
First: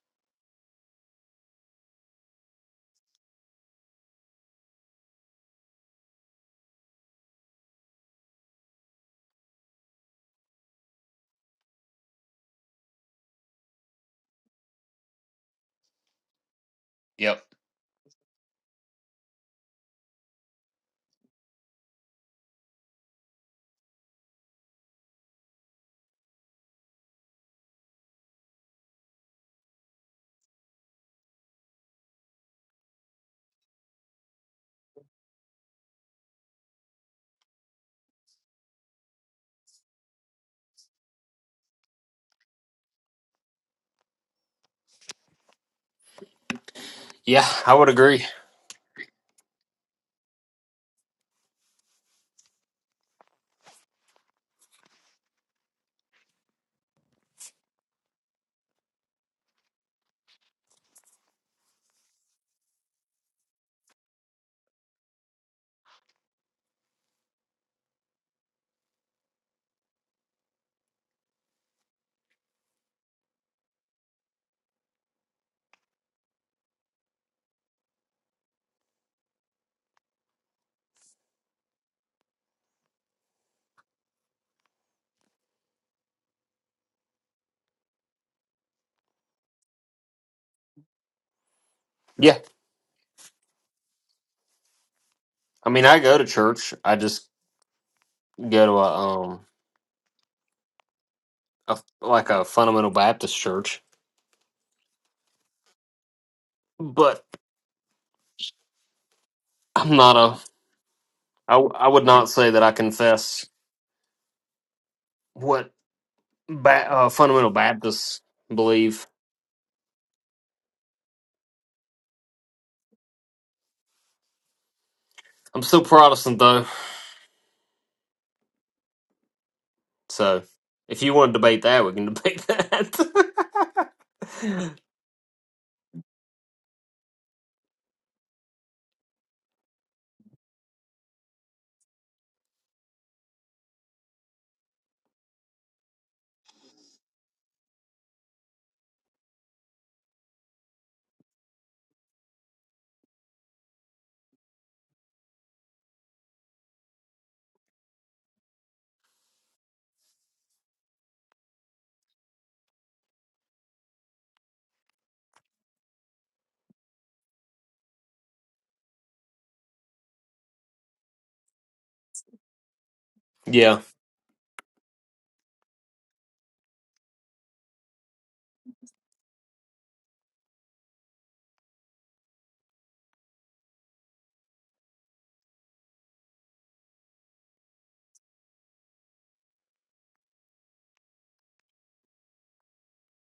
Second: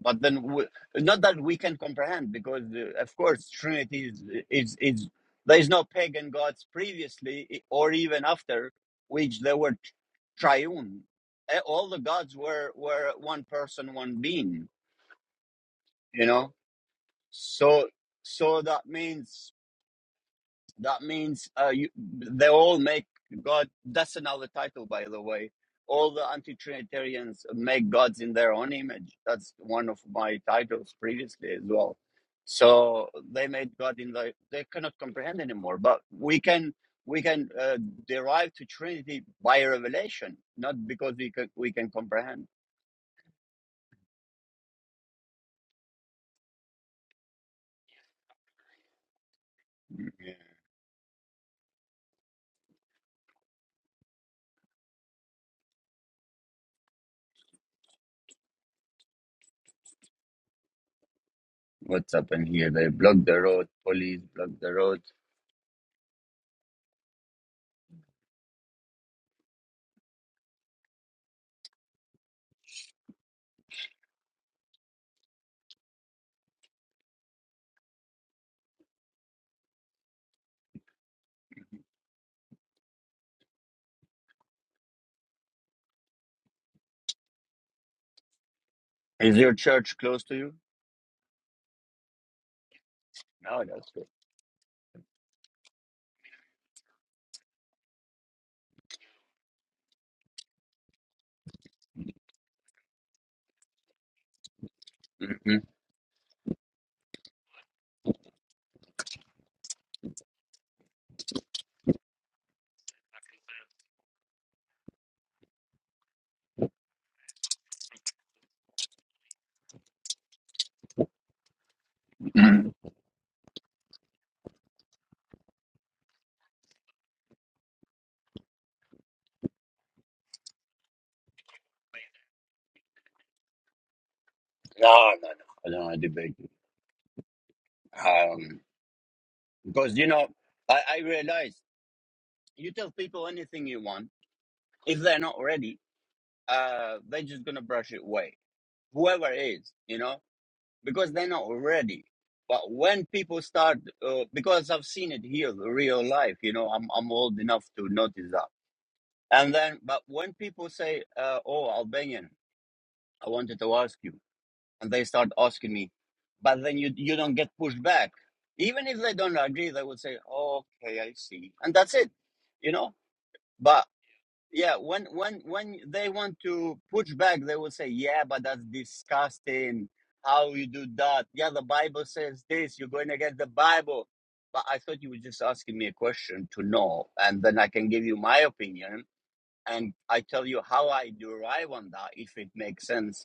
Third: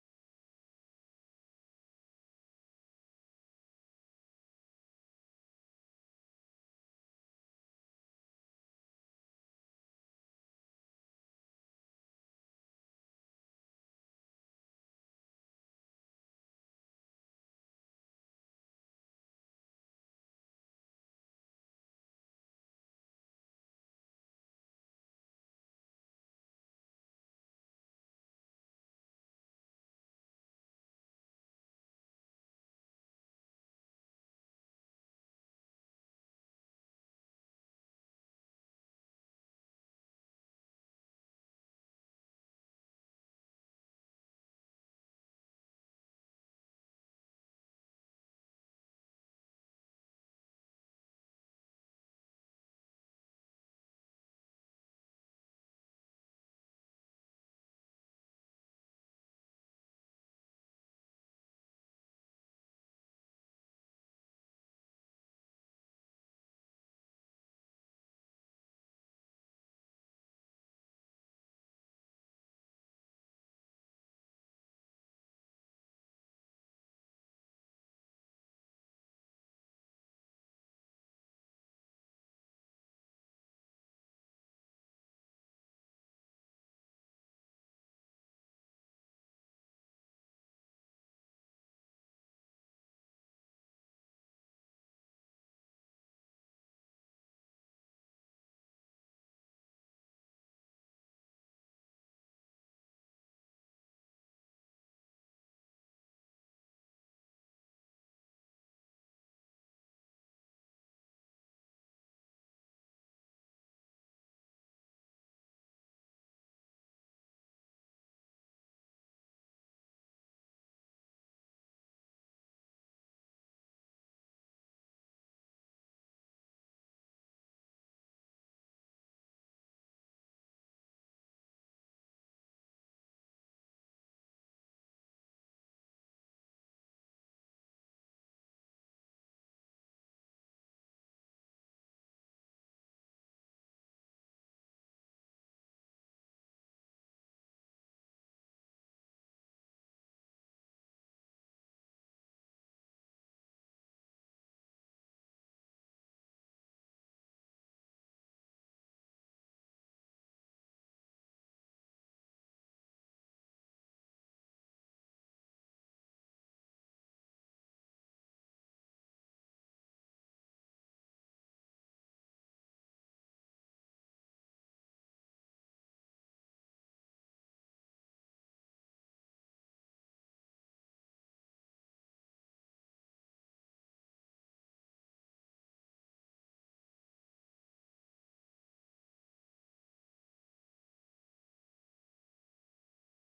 A: but then w- not that we can comprehend because uh, of course trinity is, is is there is no pagan gods previously i- or even after which they were tr- triune Eh, all the gods were were one person one being you know
B: yep.
A: so so that means that means uh, you, they all make God. That's another title, by the way. All the anti-Trinitarians make gods in their own image. That's one of my titles previously as well. So they made God in the. They cannot comprehend anymore. But we can we can uh, derive to Trinity by revelation, not because we can we can comprehend.
B: Yeah, I would agree.
A: Yeah. What's happened here? They blocked the road. Police blocked the road. Is your church close to you?
B: Yeah,
A: No, that's
B: I mean, I go to church. I just go to a um, a, like a fundamental Baptist church,
A: good.
B: but I'm not a. I w- I would not say that I confess what ba- uh, fundamental Baptists believe.
A: (clears throat)
B: I'm still Protestant though, so if you want to debate that, we can debate (laughs) that.
A: No, no, no. I don't want to debate you. Um, because, you know, I, I realize you tell people anything you want. If they're not ready, uh, they're just going to brush it away. Whoever is, you know, because they're not ready. But when people start, uh, because I've seen it here, the real life, you know, I'm, I'm old enough to notice that. And then, but when people say, uh, oh, Albanian, I wanted to ask you. and they start asking me but then you you don't get pushed back even if they don't agree they would say oh, okay i see and that's it you know
B: yeah.
A: but yeah when when when they want to push back they will say yeah but that's disgusting how you do that yeah the bible says this you're going against the bible but i thought you were just asking me a question to know and then i can give you my opinion and i tell you how i derive on that if it makes sense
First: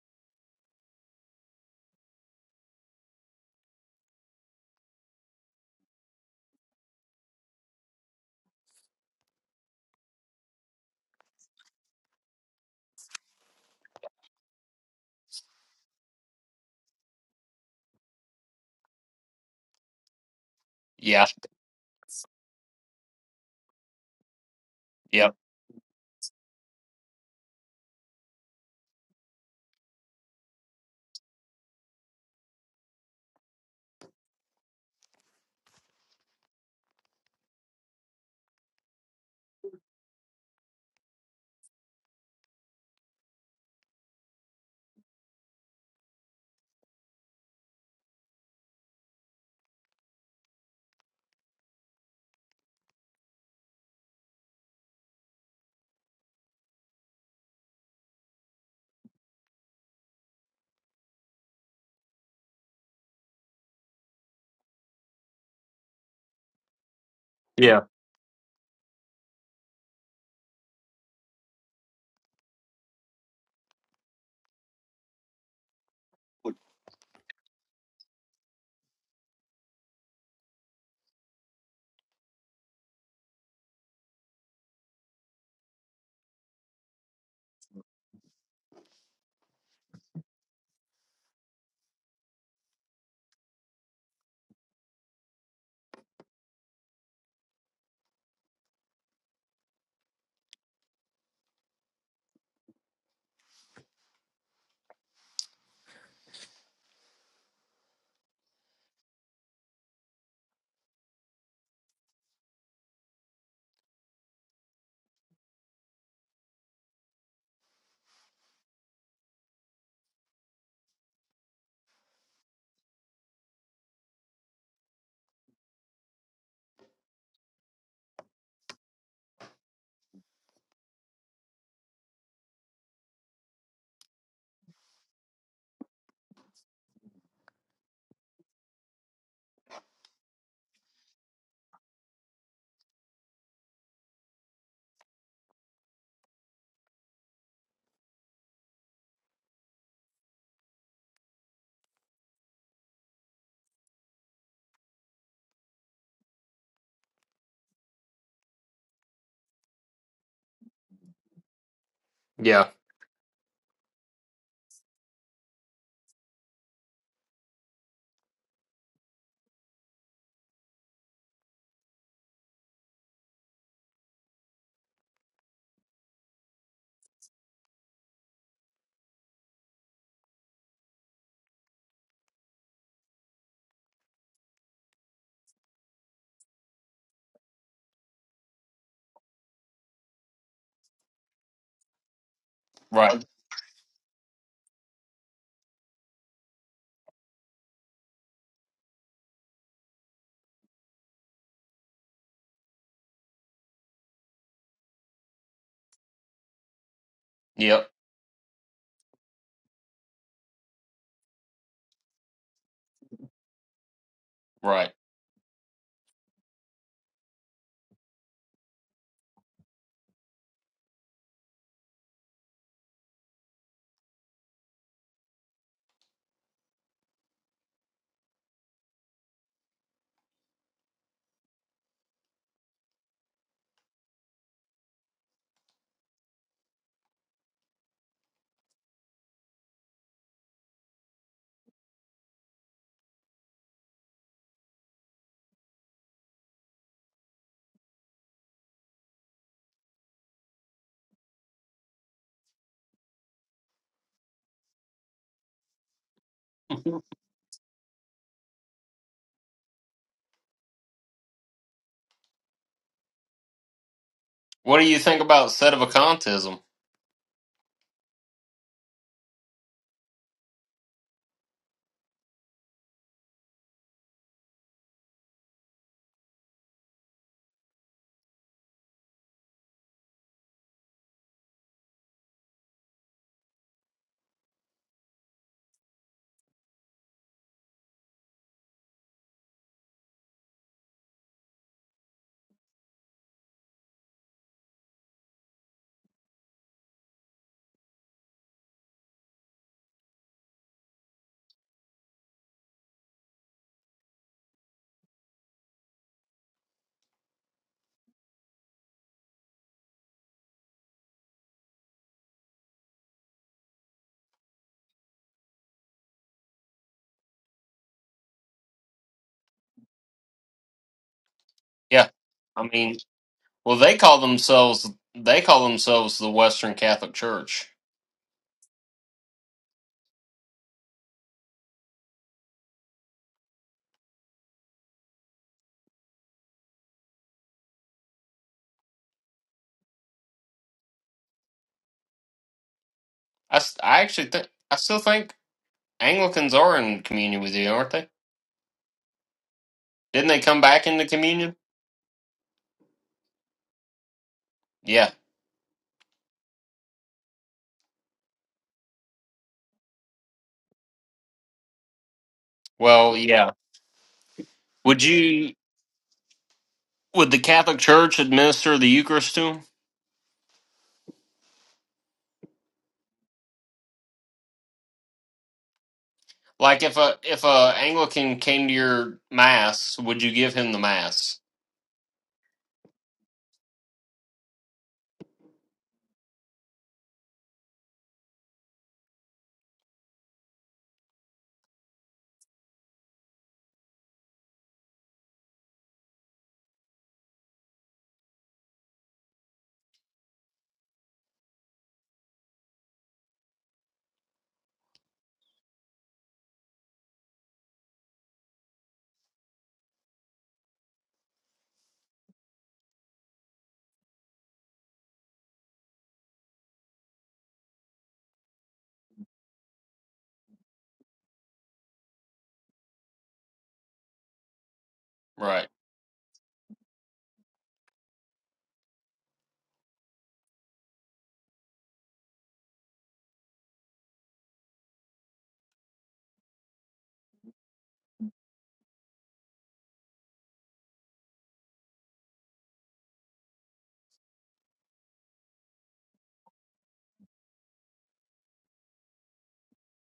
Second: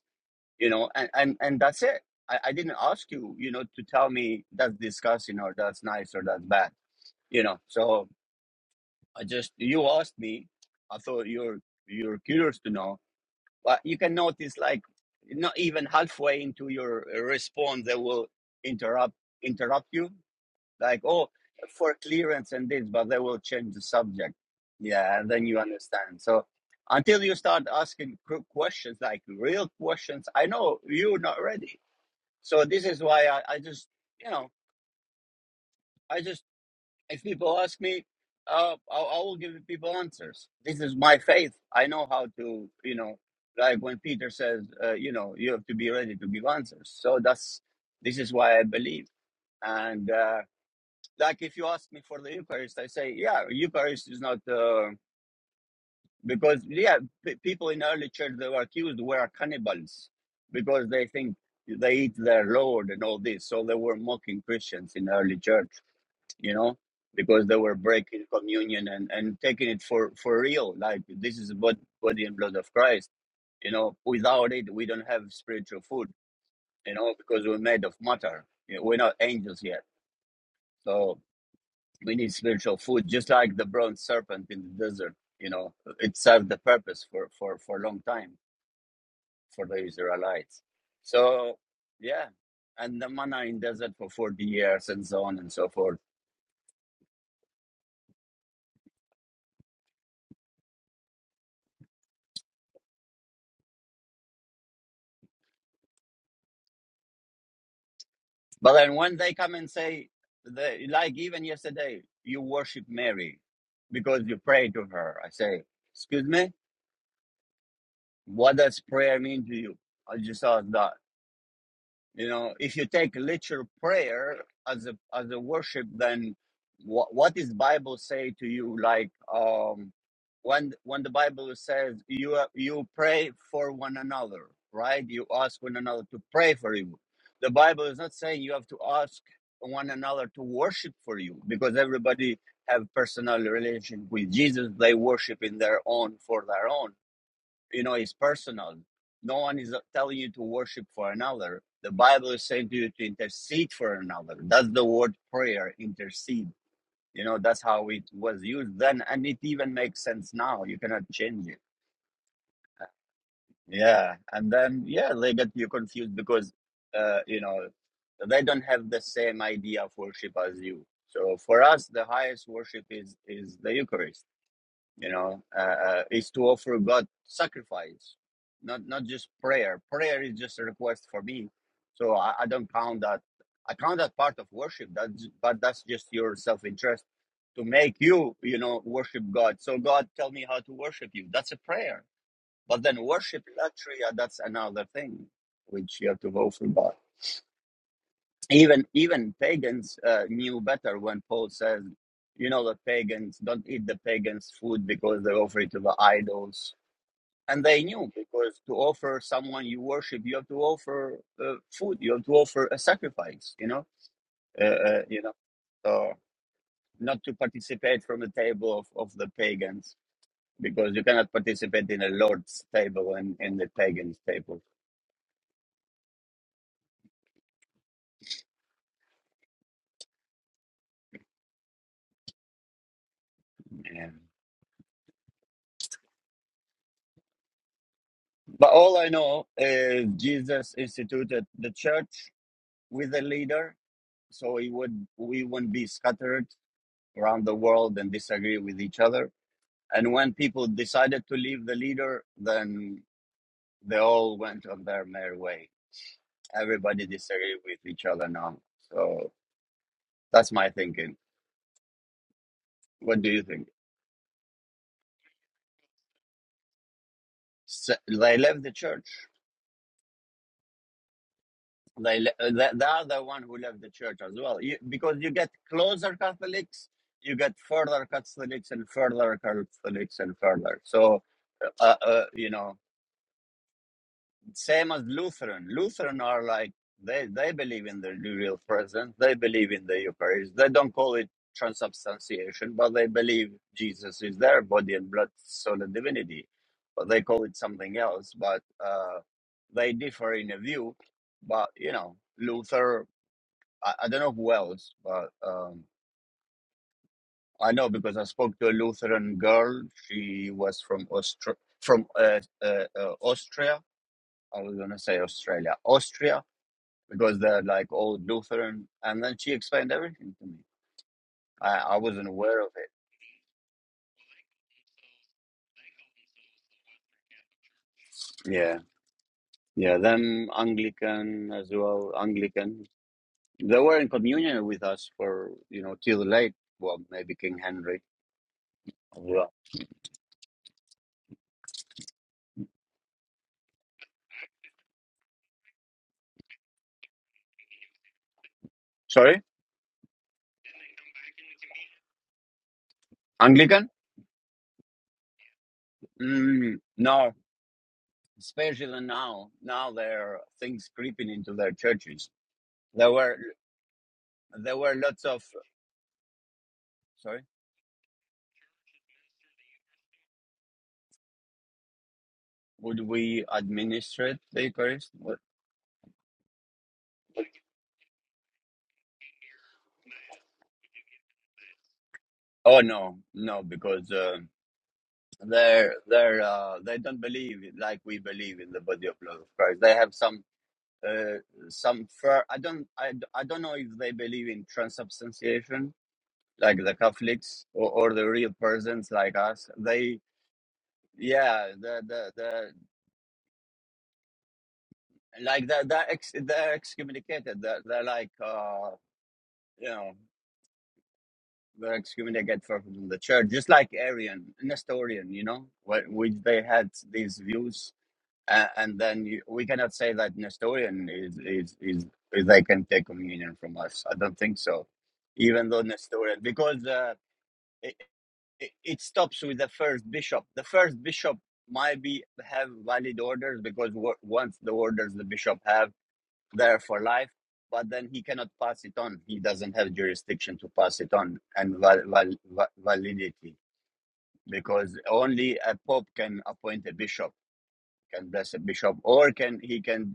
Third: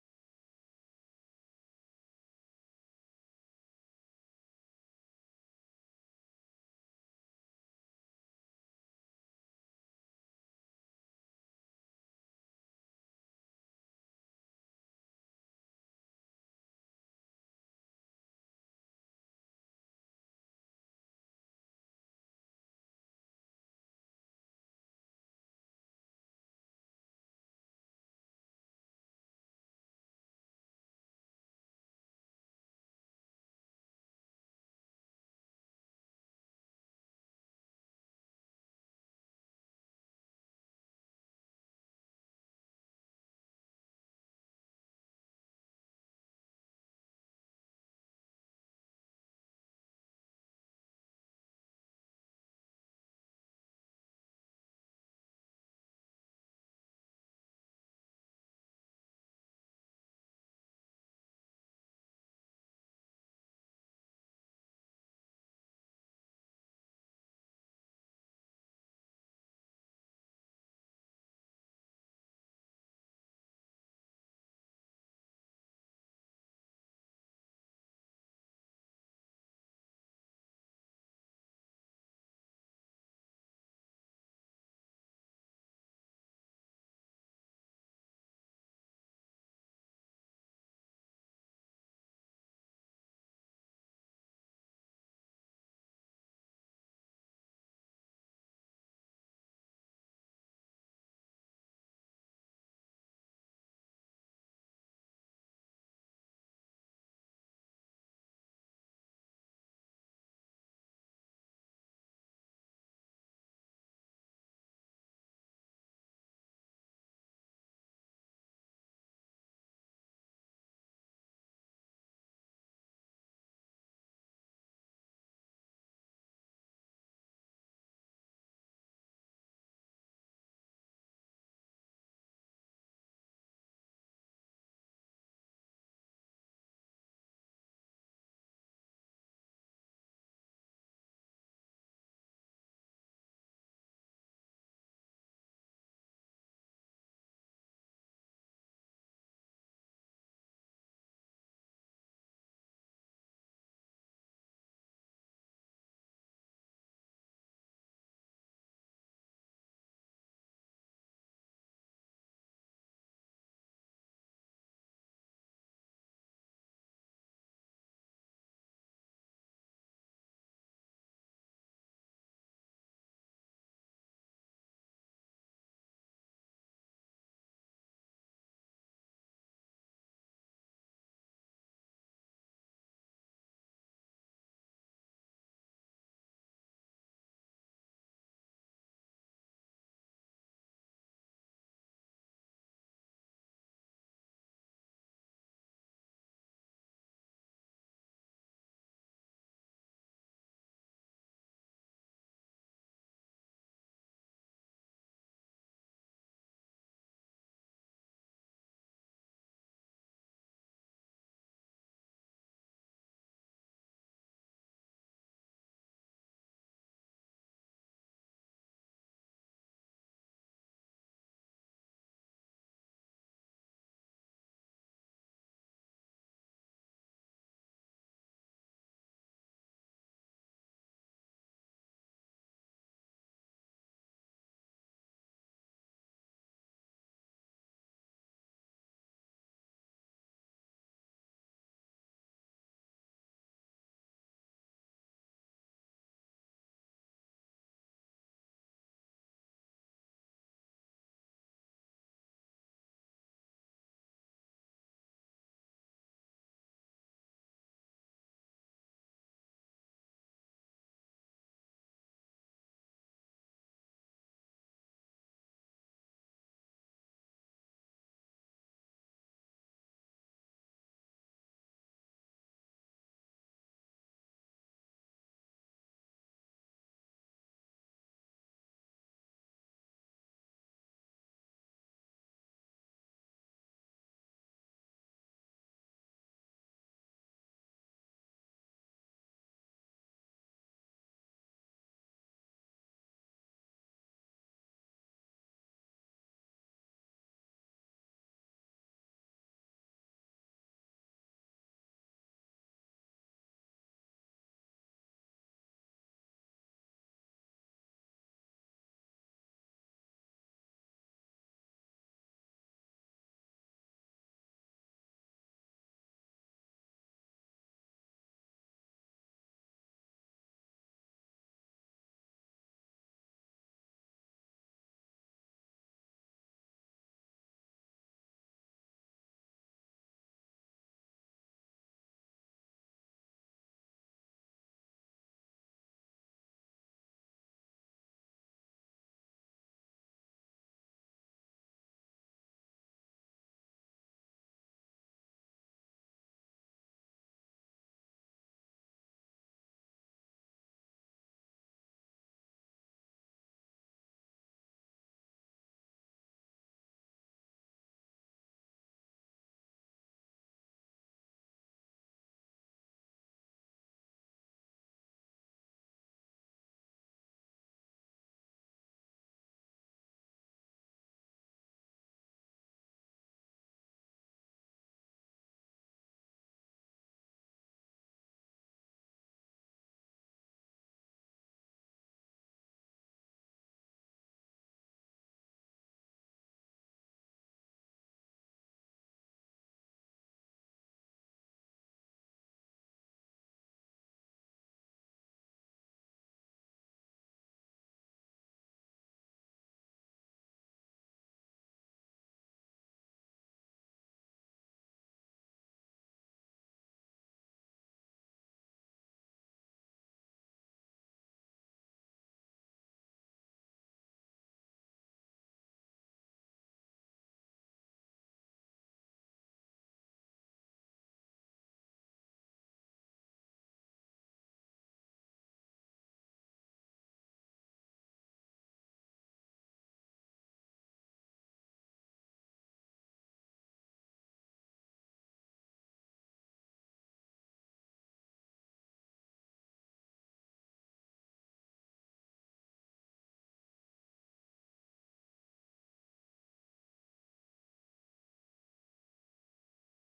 A: you know and and, and that's it I, I didn't ask you you know to tell me that's disgusting or that's nice or that's bad you know so i just you asked me i thought you're you're curious to know but you can notice like not even halfway into your response they will interrupt interrupt you like
B: Yeah.
A: oh for clearance and this but they will change the subject yeah and
B: Yep.
A: then you understand so until you start asking questions like real questions i know you're not ready so this is why I, I just, you know, I just, if people ask me, uh, I, I will give people answers. This is my faith. I know how to, you know, like when Peter says, uh, you know, you have to be ready to give answers. So that's, this is why I believe. And uh, like if you ask me for the Eucharist, I say, yeah, Eucharist is not, uh, because, yeah, p- people in early church they were accused were cannibals because they think they eat their Lord and all this. So they were mocking Christians in early church you know, because they were
B: Yeah.
A: breaking communion and, and taking it for, for real. Like this is what body and blood of Christ. You know, without it, we don't have spiritual food, you know, because we're made of matter. You know, we're not angels yet. So we need spiritual food, just like the bronze serpent in the desert. You know, it served the purpose for, for, for a long time for the Israelites. So, yeah. And the manna in desert for 40 years and so on and so forth But then when they come and say, they, like even yesterday, you worship Mary because you pray to her. I say, excuse me, what does prayer mean to you? I just asked that. You know, if you take literal prayer as a as a worship, then what what does Bible say to you? Like um, when when the Bible says you you pray for one another, right? You ask one another to pray for you. The Bible is not saying you have to ask one another to worship for you because everybody have personal relation with Jesus. They worship in their own for their own you know it's personal no one is uh, telling you to worship for another the bible is saying to you to intercede for another that's the word prayer intercede you know that's how it was used then and it even makes sense now you cannot change it
B: Yeah.
A: yeah and then yeah they get you confused because uh you know they don't have the same idea of worship as you so for us the highest worship is is the eucharist you know uh, uh, is to offer god sacrifice not not just prayer prayer is just a request for me so i, I don't count that i count that part of worship that's but that's just your self-interest to make you you know worship god so god tell me how to worship you that's a prayer but then
B: Right.
A: worship is actually uh, that's another thing which you have to go through god even even pagans uh, knew better when paul says you know the pagans don't eat the pagans food because they offer it to the idols and they
B: Yep.
A: knew because to offer someone you worship you have to offer uh, food you have to offer a sacrifice you know uh,
B: Right.
A: uh, you know so not to participate from the table of, of the pagans because you cannot participate in the lord's table and in the pagans table Yeah. but all i know is jesus instituted the church with a leader, so it would we wouldn't be scattered around the world and disagree with each other. And when people decided to leave the leader, then they all went on their merry way. Everybody
B: What
A: disagreed with each other now. So that's my thinking. What do you think?
B: do you think about sedevacantism?
A: S they left the church. They, le- uh, they they are the one who left the church as well, you, because you get closer Catholics, you get further Catholics and further Catholics and further. So uh, uh, you know Same as Lutheran. Lutheran are like they they believe in the real presence. They believe in the Eucharist. They don't call it transubstantiation, but they believe Jesus is their body and blood, soul and divinity. But they call it something else. But uh, they differ in a view. But you know, Luther. I, I don't know who else, but um, I know because I spoke to a Lutheran girl. She was from Austra- from uh, uh, uh, Austria. I was gonna say Australia, Austria because they're like old Lutheran. And then she explained everything to me. I, I
B: Yeah,
A: wasn't aware
B: I
A: of it.
B: mean, well, they call themselves they call themselves the Western Catholic Church.
A: Yeah. Yeah. Them Anglican as well, Anglican. They were in communion with us for, you know, till late. Well, maybe King Henry. as Well,
B: I, s- I actually think I still think Anglicans are in communion with you, aren't they?
A: sorry?
B: Didn't they come back into communion?
A: Anglican?
B: Yeah.
A: Mm, no, especially now. Now there are things creeping into their churches. There
B: Well,
A: were
B: yeah.
A: there were
B: Would
A: lots of
B: you would the
A: sorry.
B: Catholic Church administer the Eucharist to him?
A: Would we administrate the Eucharist? What?
B: Like if a if a Anglican came to your mass, would you give him the mass?
A: Oh no, no, because uh, they're they're uh, they don't believe it like we believe in the body of love of Christ. They have some uh, some fur. I don't I, d- I don't know if they believe in transubstantiation like the Catholics or, or the real persons like us. They yeah the the the like they're they're, ex, they're excommunicated. They're, they're like uh, you know they're excommunicated from the church, just like Arian Nestorian. You know, wh- which they had these views Uh, and then you, we cannot say that Nestorian is, is is is they can take communion from us. I don't think so.
B: Right.
A: Even though Nestorian, because uh, it, it it stops with the first bishop. The first bishop might be have valid orders because wo- once the orders the bishop have, they're for life. But then he cannot pass it on. He doesn't have jurisdiction to pass it on and val- val- va- validity because only a pope can appoint a bishop can bless a bishop, or can he can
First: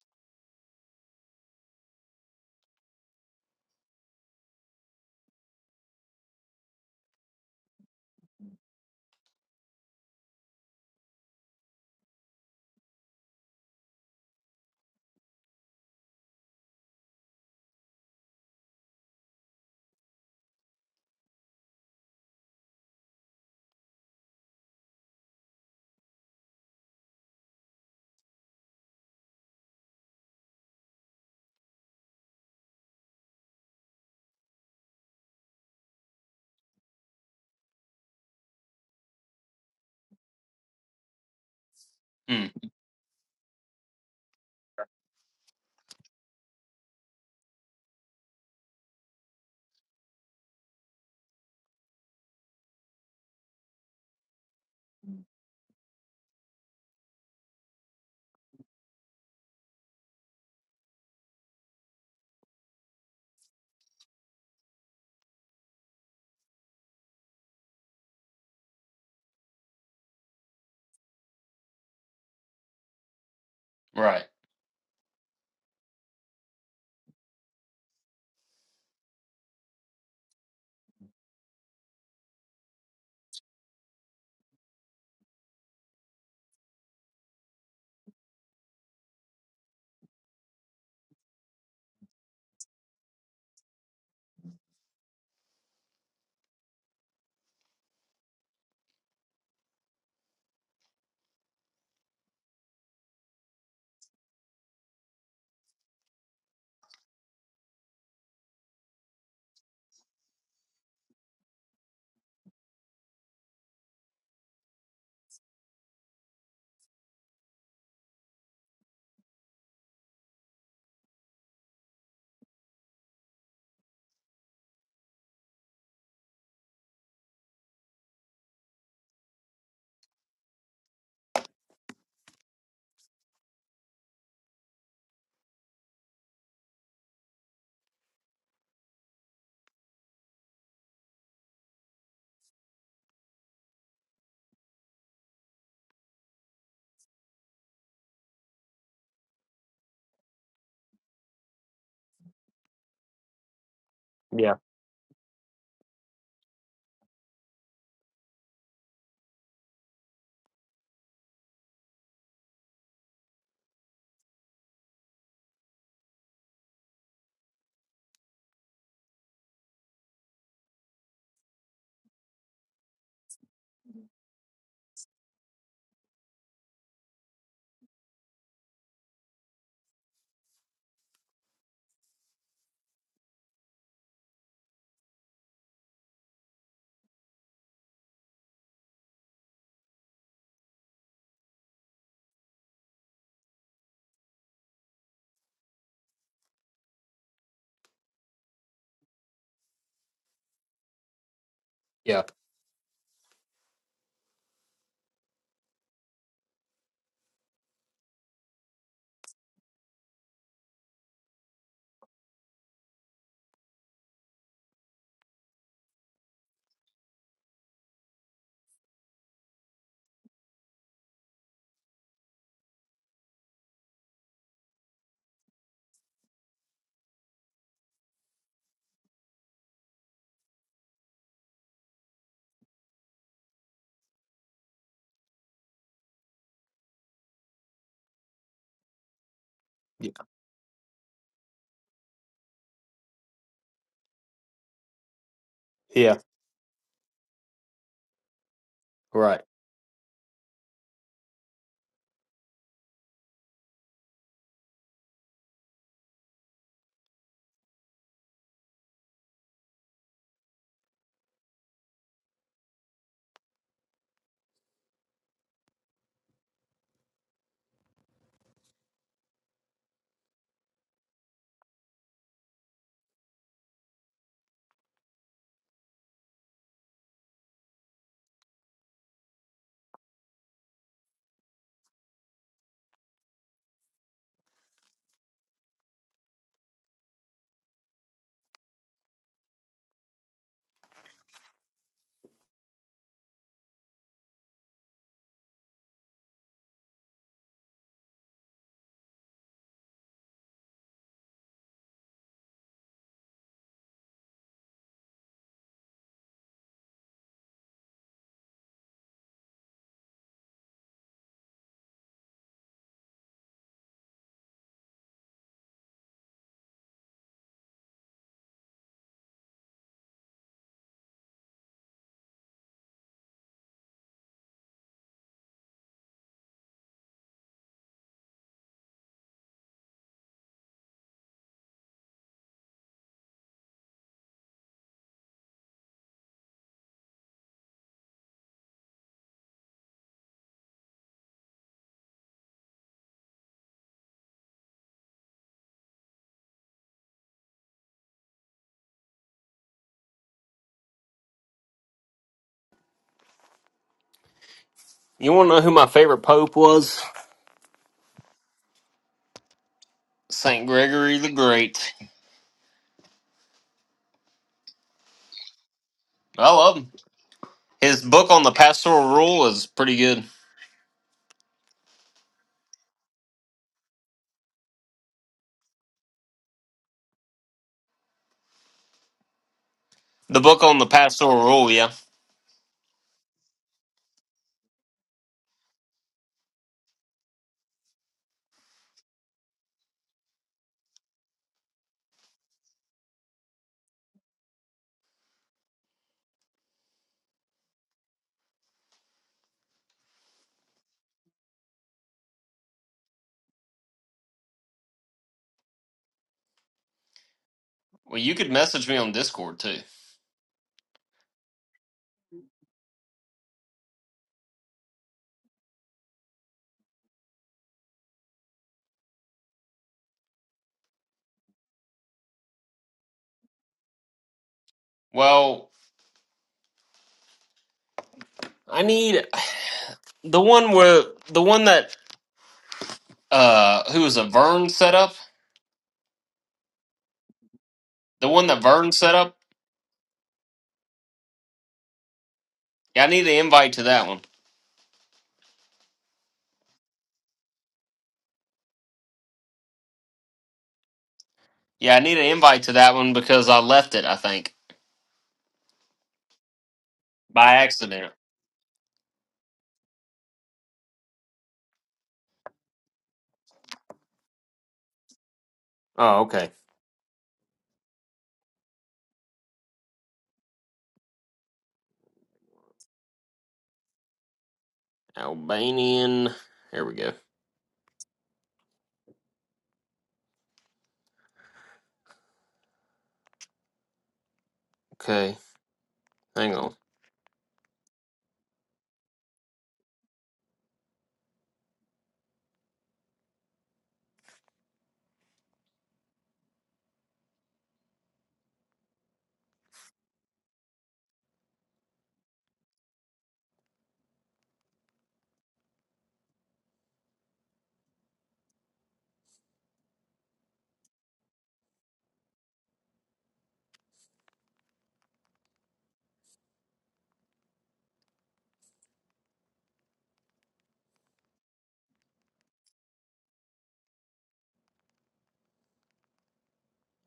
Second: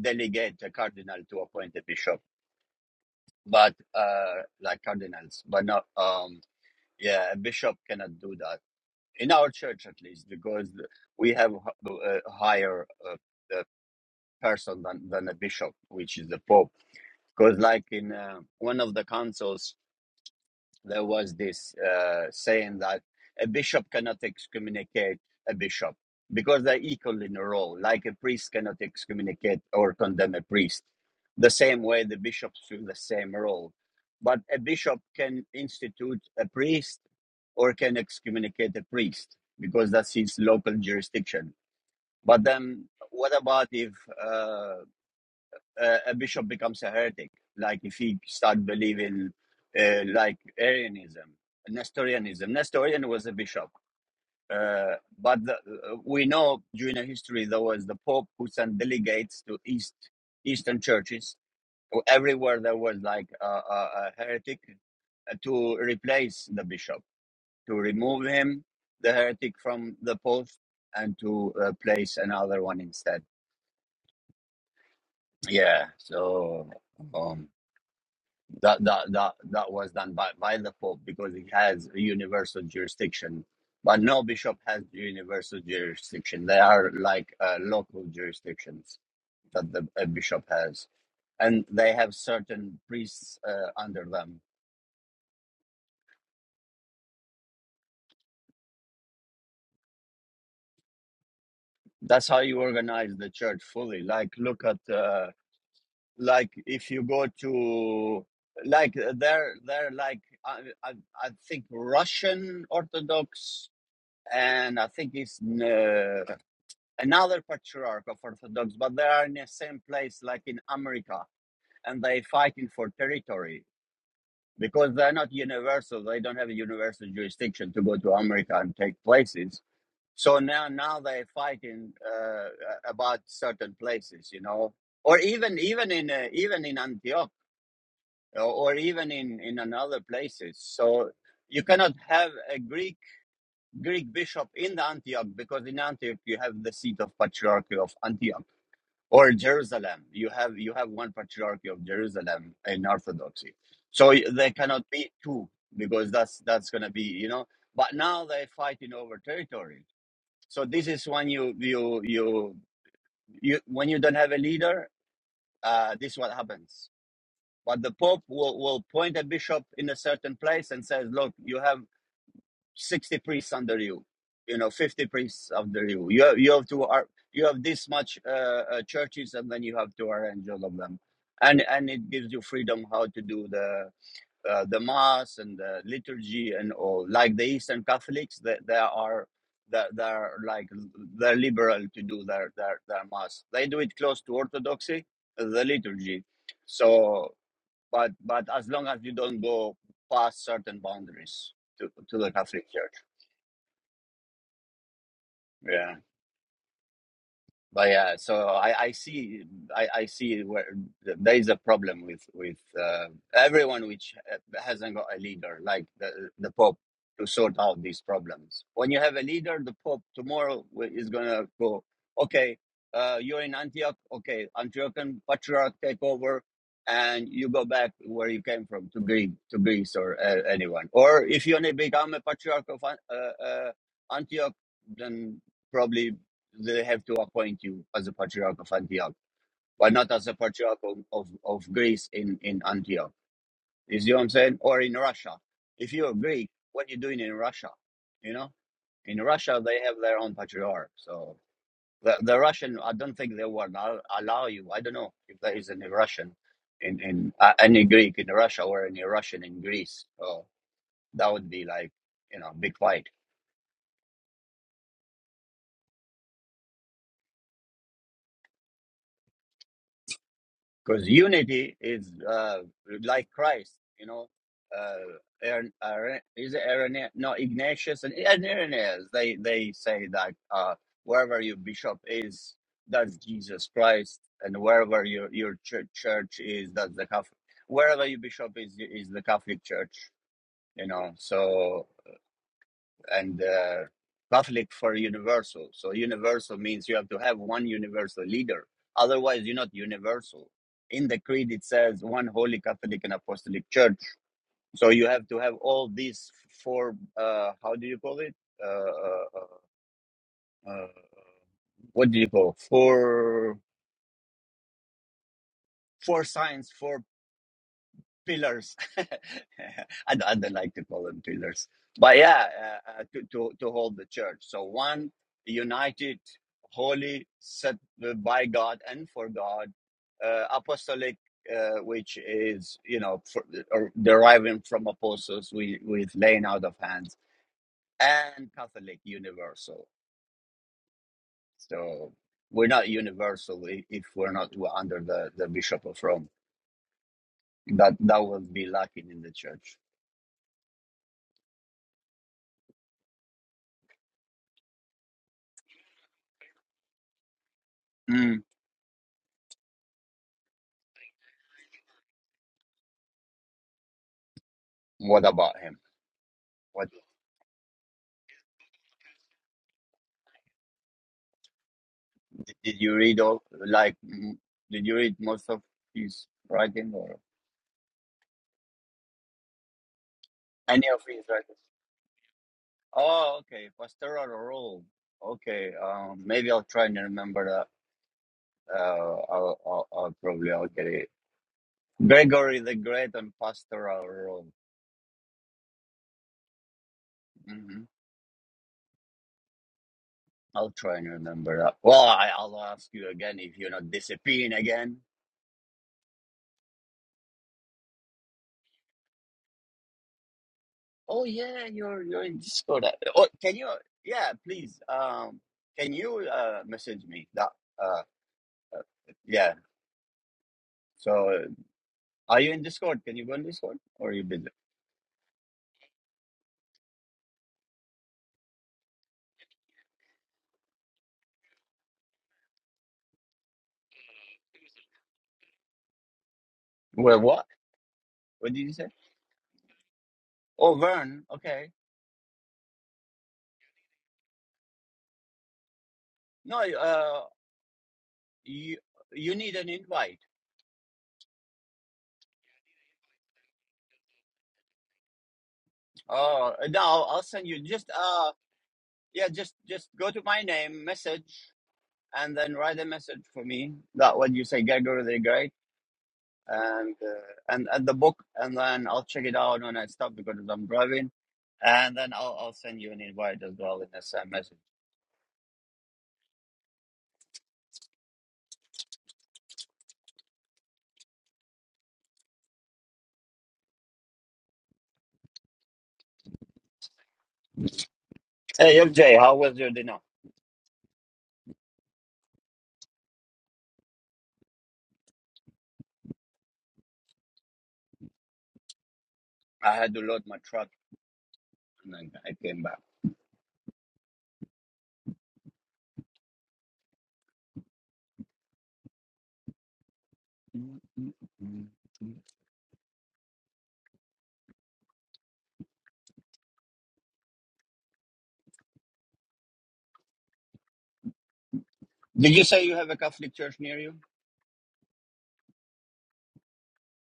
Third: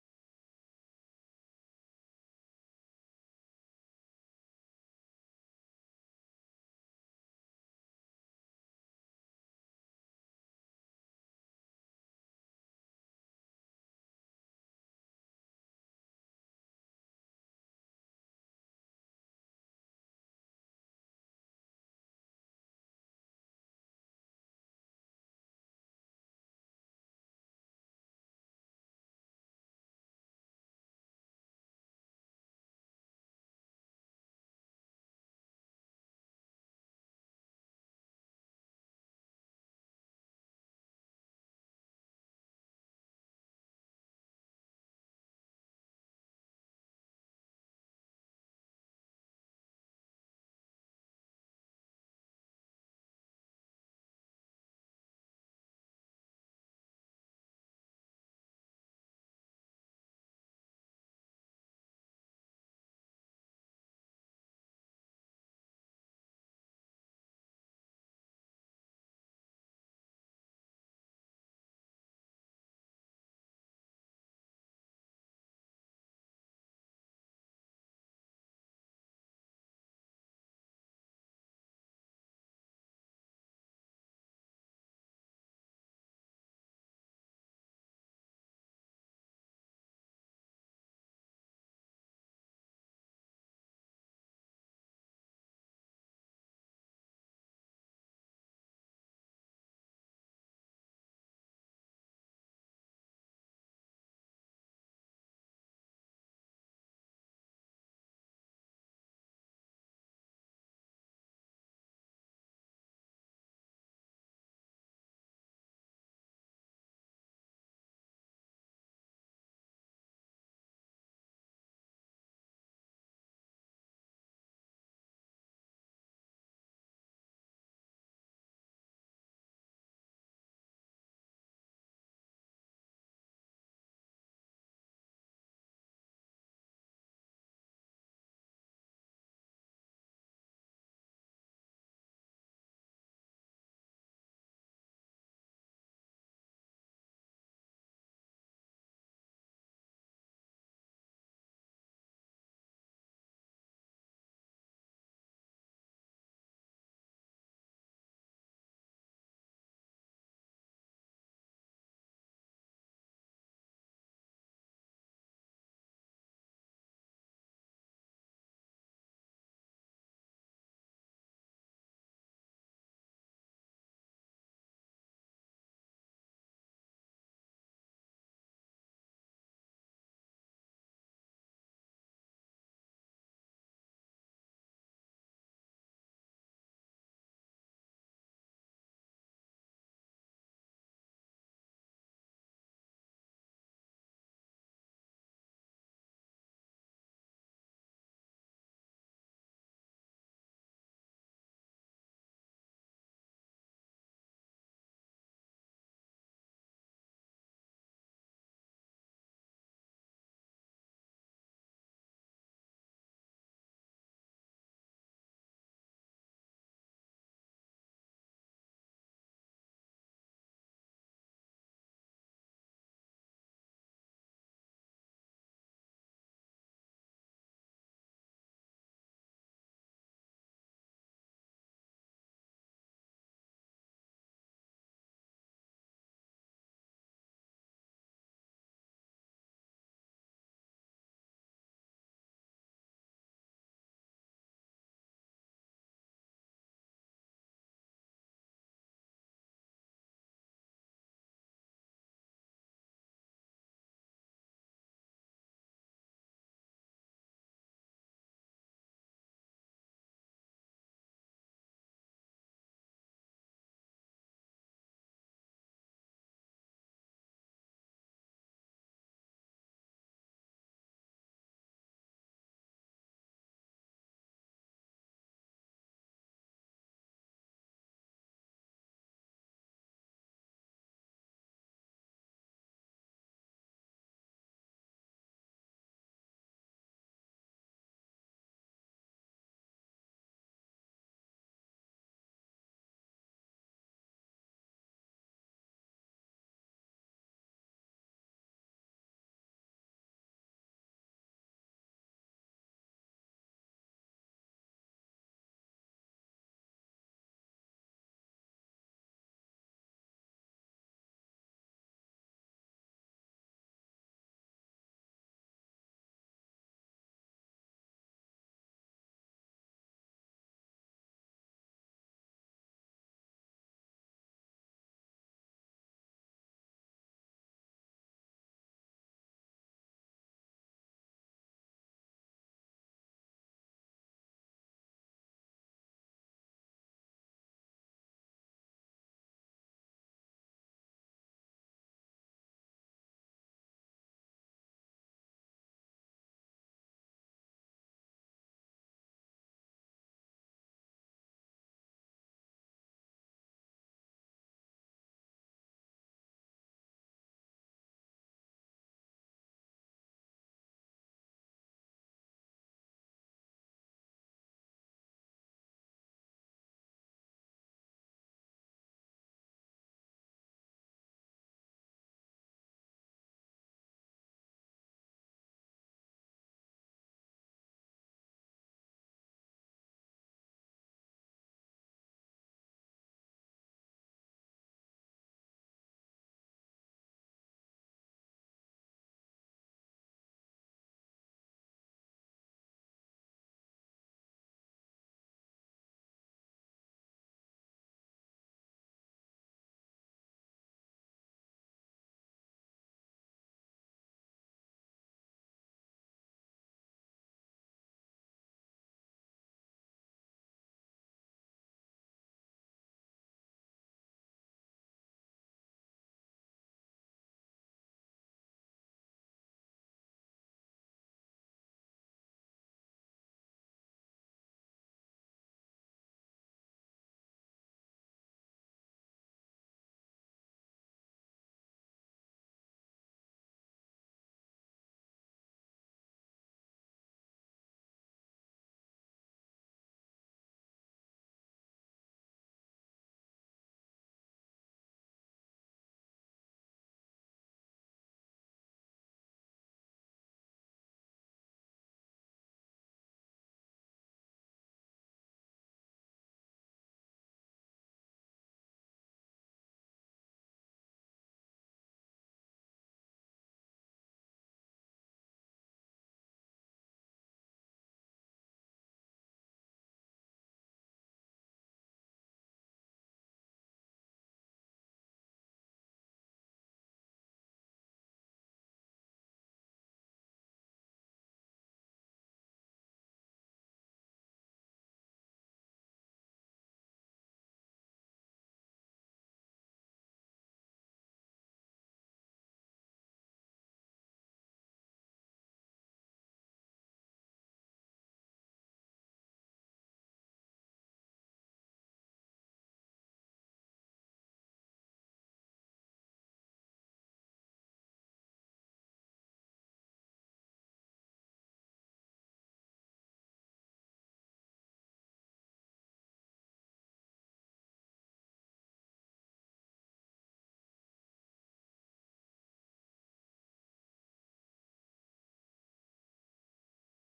A: delegate a cardinal to appoint a bishop, but uh, like cardinals, but not um, yeah, a bishop cannot do that in our church at least because we have a higher uh, uh, person than than a bishop, which is the pope. Because like in uh, one of the councils there was this uh, saying that a bishop cannot excommunicate a bishop because they're equal in a role, like a priest cannot excommunicate or condemn a priest. The same way the bishops do the same role. But a bishop can institute a priest or can excommunicate a priest because that's his local jurisdiction. But
B: Mm,
A: then, what about if uh, uh, a bishop becomes a heretic, like if he start believing uh, like Arianism, Nestorianism. Nestorian was a bishop, uh, but the, uh, we know during the history there was the Pope who sent delegates to East Eastern churches everywhere there was like a, a, a heretic uh, to replace the bishop, to remove him, the heretic from the post, and to uh, place another one instead.
B: right.
A: Yeah, so. Um, that that that that was done by by the pope because he has a universal jurisdiction but no bishop has universal jurisdiction they are like uh, local jurisdictions that the a bishop has and they have certain priests uh, under them that's how you organize the church fully like look at uh, like if you go to like they're they're like I, I, I think russian orthodox and i think it's uh, another patriarch of Orthodox, but they are in the same place like in America and they fighting for territory because they're not universal. They don't have a universal jurisdiction to go to America and take places. So now, now they are fighting uh, about certain places, you know, or even even in uh, even in Antioch or, or even in in another places. So you cannot have a Greek Greek bishop in the Antioch because in Antioch you have the seat of patriarchy of Antioch or Jerusalem. You have you have one patriarchy of Jerusalem in Orthodoxy, so y- there cannot be two because that's that's going to be you know. But now they're fighting over territory, so this is when you you you, you when you don't have a leader, uh, this is what happens. But the Pope will, will point a bishop in a certain place and says, "Look, you have." 60 priests under you you know 50 priests under you you have, you have to ar- you have this much uh, uh, churches and then you have to arrange all of them and and it gives you freedom how to do the uh, the mass and the liturgy and all like the eastern catholics they, they are they're, they're like they're liberal to do their, their their mass they do it close to orthodoxy the liturgy so but but as long as you don't go past certain boundaries to, to
B: Yeah.
A: the catholic church Yeah. But yeah, so I, I see I, I see where th- there is a problem with with uh, everyone which uh, hasn't got a leader like the the Pope to sort out these problems. When you have a leader, the Pope tomorrow wi- is gonna go, okay, uh, you're in Antioch, okay, Antiochian Patriarch take over, and you go back where you came from to Greece, to Greece or uh, anyone. Or if you only become a Patriarch of An- uh, uh, Antioch, then. Probably they have to appoint you as a patriarch of Antioch, but
B: Yeah.
A: not as a patriarch of, of, of Greece in, in Antioch. You see what I'm saying? Or in Russia. If
B: Yeah.
A: you're Greek, what are you doing in Russia? You know, in
B: Right.
A: Russia, they have their own patriarch. So the, the Russian, I don't think they will allow, allow you. I don't know if there is any Russian in, in uh, any Greek in Russia or any Russian in Greece. So that would be like, you know, big fight. Because unity is uh, like Christ, you know. Uh, Aaron, Aaron, is it Aaron? No, Ignatius and, and Irenaeus. They they say that uh, wherever your bishop is, that's Jesus Christ, and wherever your your church, church is, that's the Catholic. Wherever your bishop is, is the Catholic Church, you know. So and uh, Catholic for universal. So universal means you have to have one universal leader. Otherwise, you're not universal. In the creed, it says one holy Catholic and Apostolic Church. So you have to have all these four. Uh, how do you call it? Uh, uh, uh, uh, what do you call four? Four signs, four pillars. (laughs) I, don't- I don't like to call them pillars, but yeah, uh, uh, to, to to hold the church. So one united, holy, set by God and for God, uh, apostolic, uh, which is you know for, or deriving from apostles with with laying out of hands, and Catholic universal. So we're not universal if we're not we're under the the Bishop of Rome. That that would be lacking in the church.
B: You want to know who my favorite pope was?
A: Mm.
B: Saint Gregory the Great.
A: What about him?
B: I love
A: What
B: him.
A: did
B: His book on the pastoral rule is pretty good.
A: did you read all? Like, m- did you read most of his writing or
B: The book on the
A: any of his
B: pastoral
A: writings?
B: rule, yeah.
A: Oh, okay. Pastoral role. Okay. Um, maybe I'll try and remember that. Uh, I'll, I'll, I'll probably I'll get it. Gregory the Great and pastoral role. hmm I'll try and remember that. Well, I, I'll ask you again if you're not disappearing again.
B: Well, you could message me on Discord too.
A: Oh yeah, you're you're in Discord. Uh, Oh, can you? Yeah, please. Um, can you uh message me that? Uh, yeah. So, uh, are you in Discord? Can you go in Discord, or are you busy?
B: Well, I need the one where the one that uh who was a Vern set up.
A: Well, what?
B: The one
A: What did
B: that
A: you say?
B: Vern set up.
A: Oh, Vern. Okay.
B: Yeah, I need an invite to that one.
A: No. Uh, you you need an invite.
B: Yeah, I need an invite to that one because I left it. I think
A: Oh, no. I'll send
B: by
A: you. Just
B: accident.
A: uh, yeah. Just just go to my name, message, and then write a message for me. That what you say, Gregory the Great
B: Oh, okay.
A: and uh, and and the book, and then I'll check it out when I stop because I'm driving, and then I'll I'll send you an invite as well in the same message.
B: Albanian. Here we go. Okay, hang on.
A: Hey FJ, how was your dinner? I had to load my truck and then I came back. Did you say you have a Catholic church near you?